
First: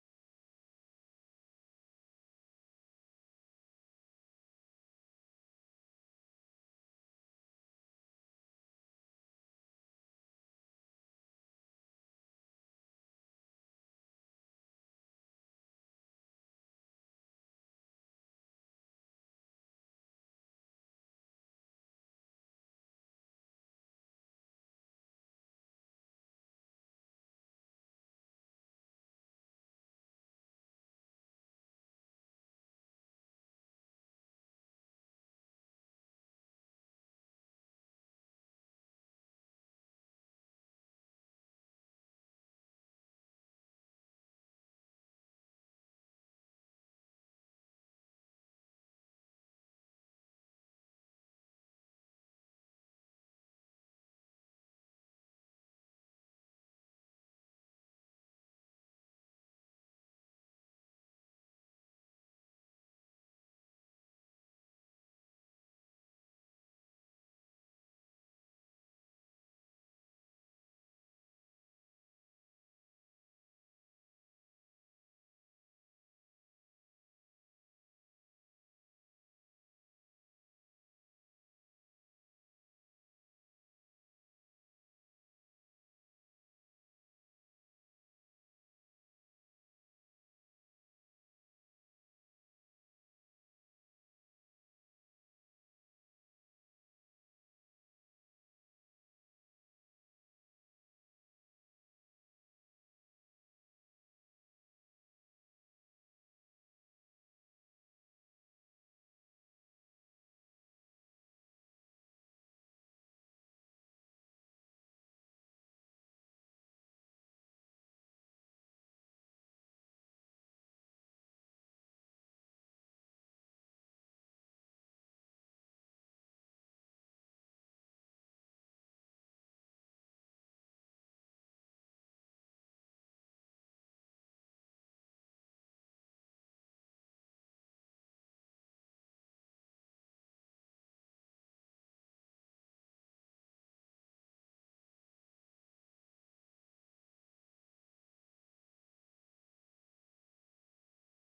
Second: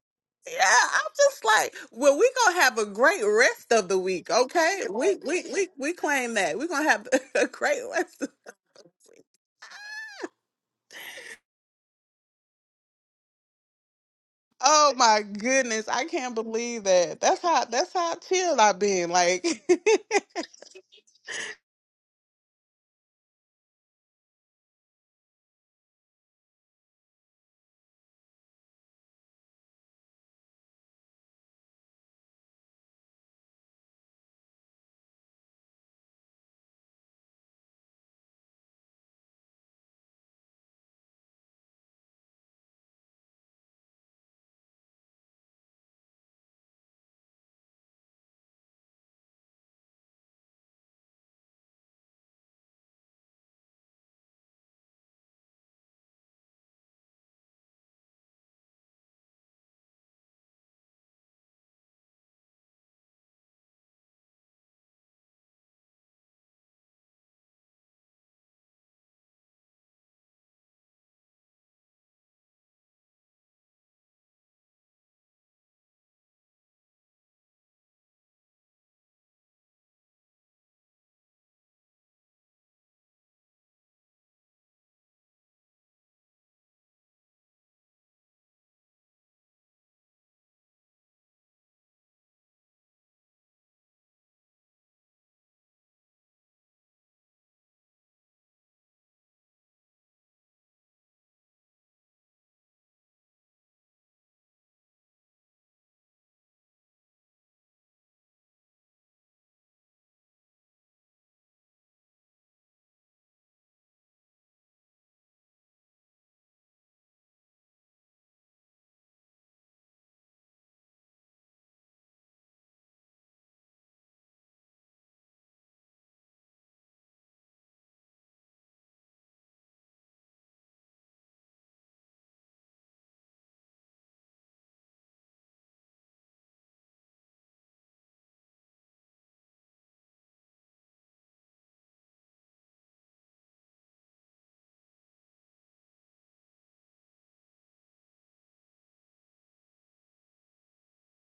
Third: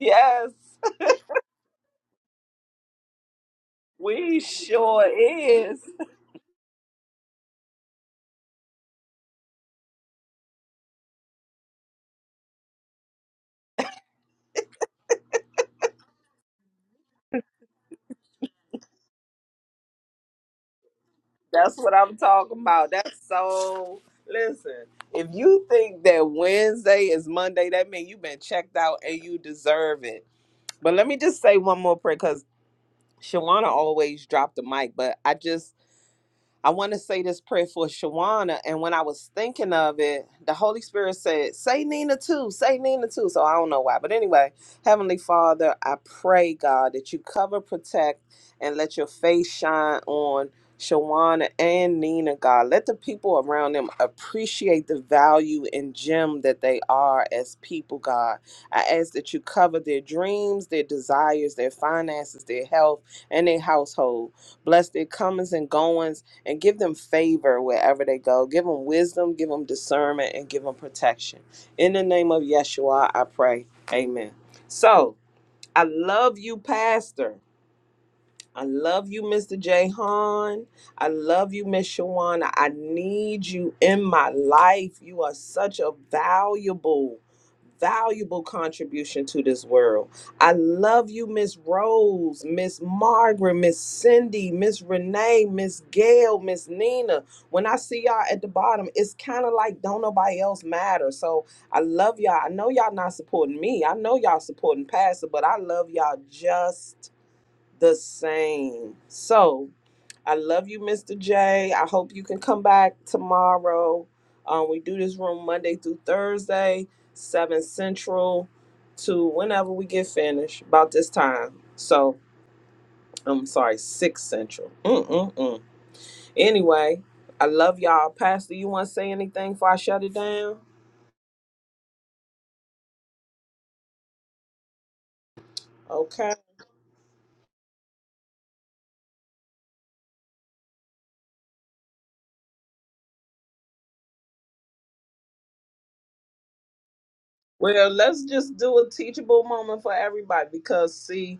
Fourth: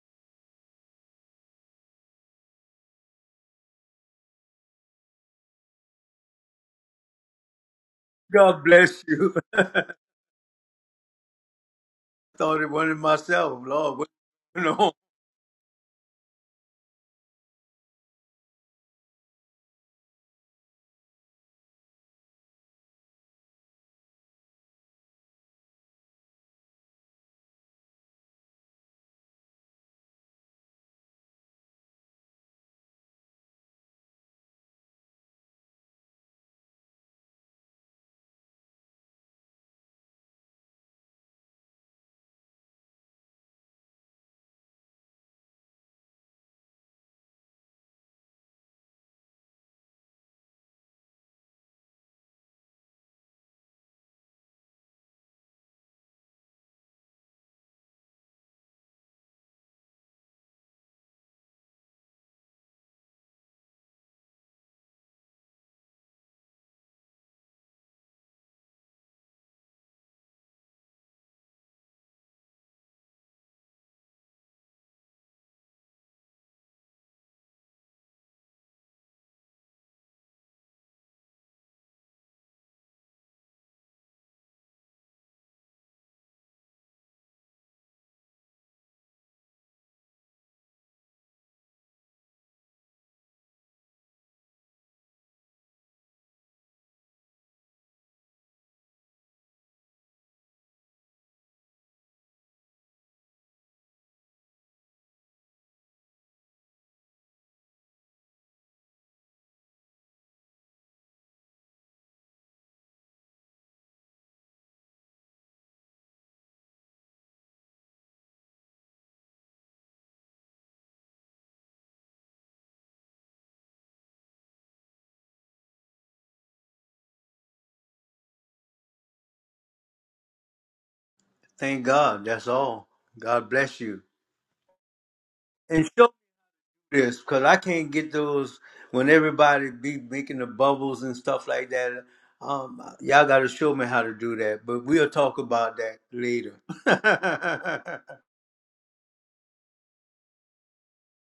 Speaker 3: Yes,
Speaker 4: Yeah, I'm just like, well, we gonna have a great rest of the week,
Speaker 3: we
Speaker 4: okay?
Speaker 3: sure
Speaker 4: We we we
Speaker 3: is.
Speaker 4: we claim that we are gonna have [laughs] a great rest.
Speaker 1: God bless you. [laughs] I thought it wasn't myself. Lord, what's going on?
Speaker 4: Oh my goodness, I can't believe that. That's how that's how chilled I've been. Like [laughs]
Speaker 3: That's what I'm talking about. That's so. Listen, if you think that Wednesday is Monday, that means you've been checked out and you deserve it. But let me just say one more prayer because Shawana always dropped the mic, but I just I want to say this prayer for Shawana. And when I was thinking of it, the Holy Spirit said, Say Nina too, say Nina too. So I don't know why. But anyway, Heavenly Father, I pray, God, that you cover, protect, and let your face shine on Shawana and Nina, God. Let the people around them appreciate the value and gem that they are as people, God. I ask that you cover their dreams, their desires, their finances, their health, and their household. Bless their comings and goings and give them favor wherever they go. Give them wisdom, give them discernment, and give them protection. In the name of Yeshua, I pray. Amen. So I love you, Pastor. I love you, Mr. Jahan. I love you, Miss Shawana. I need you in my life. You are such a valuable, valuable contribution to this world. I love you, Miss Rose, Miss Margaret, Miss Cindy, Miss Renee, Miss Gail, Miss Nina. When I see y'all at the bottom, it's kind of like don't nobody else matter. So I love y'all. I know y'all not supporting me. I know y'all supporting Pastor, but I love y'all just the same. So I love you, Mr. J. I hope you can come back tomorrow. Um, we do this room Monday through Thursday, 7 Central to whenever we get finished, about this time. So I'm sorry, 6 Central. Mm-mm-mm. Anyway, I love y'all. Pastor, you want to say anything before I shut it down?
Speaker 1: Thank God. That's all. God bless you. And show
Speaker 3: Okay.
Speaker 1: me this, because I can't get those when everybody be making the bubbles and stuff like that. Um, y'all got to show me how to do that, but we'll talk about that later.
Speaker 3: Well,
Speaker 1: [laughs]
Speaker 3: let's just do a teachable moment for everybody because, see,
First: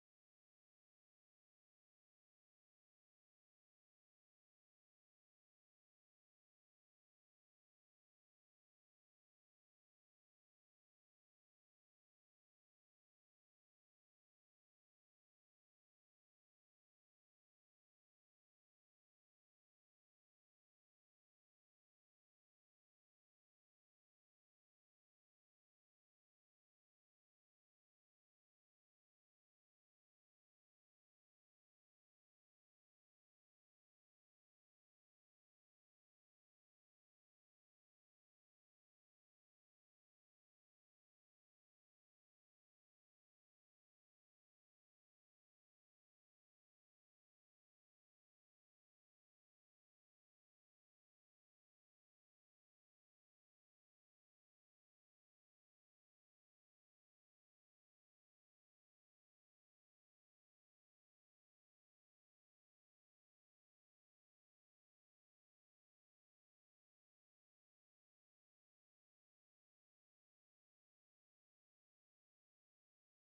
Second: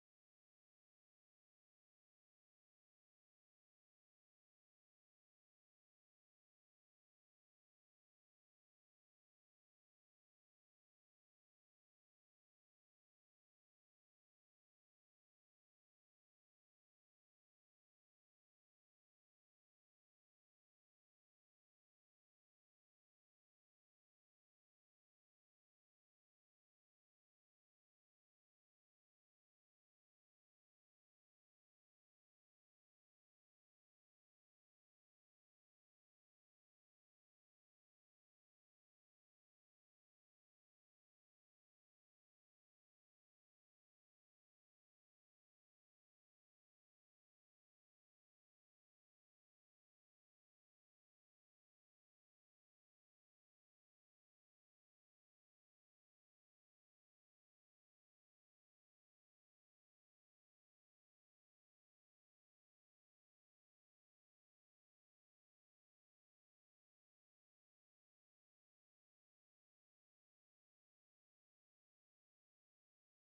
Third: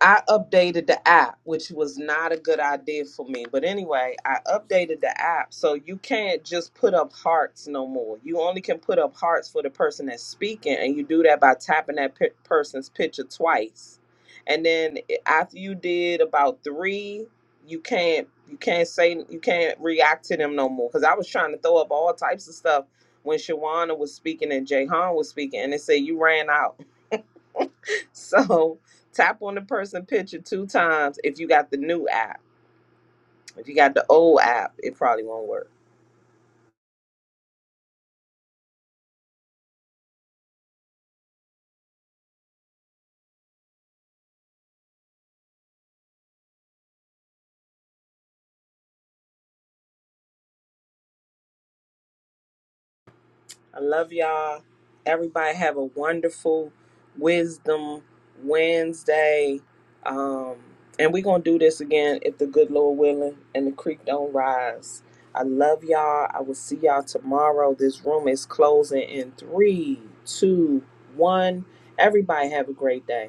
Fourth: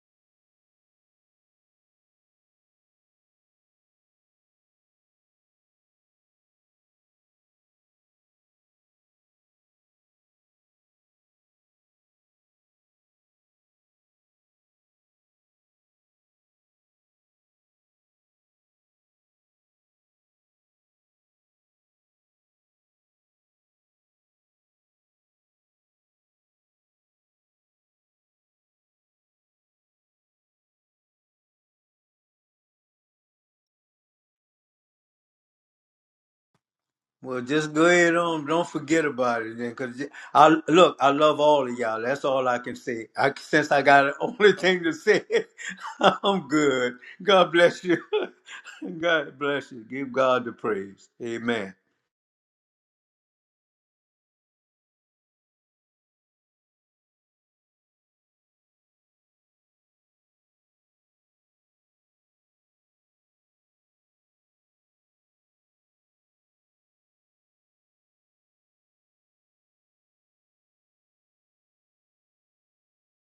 Speaker 3: I updated the app, which was not a good idea for me. But anyway, I updated the app so you can't just put up hearts no more. You only can put up hearts for the person that's speaking, and you do that by tapping that pi person's picture twice. And then after you did about three, you can't you can't say you can't react to them no more. Because I was trying to throw up all types of stuff when Shawana was speaking and Jay Han was speaking, and they said you ran out. So tap on the person picture two times if you got the new app. If you got the old app, it probably won't work.
Speaker 1: well, just go ahead on. Don't forget about it then, because I look. I love all of y'all. That's all I can say. I, since I got [laughs] the only thing to say, [laughs] I'm good. God bless you. [laughs] God bless you. Give God the praise. Amen.
Speaker 3: I love y'all. Everybody have a wonderful Wisdom Wednesday. Um, and we're going to do this again if the good Lord willing and the creek don't rise. I love y'all. I will see y'all tomorrow. This room is closing in three, two, one. Everybody have a great day.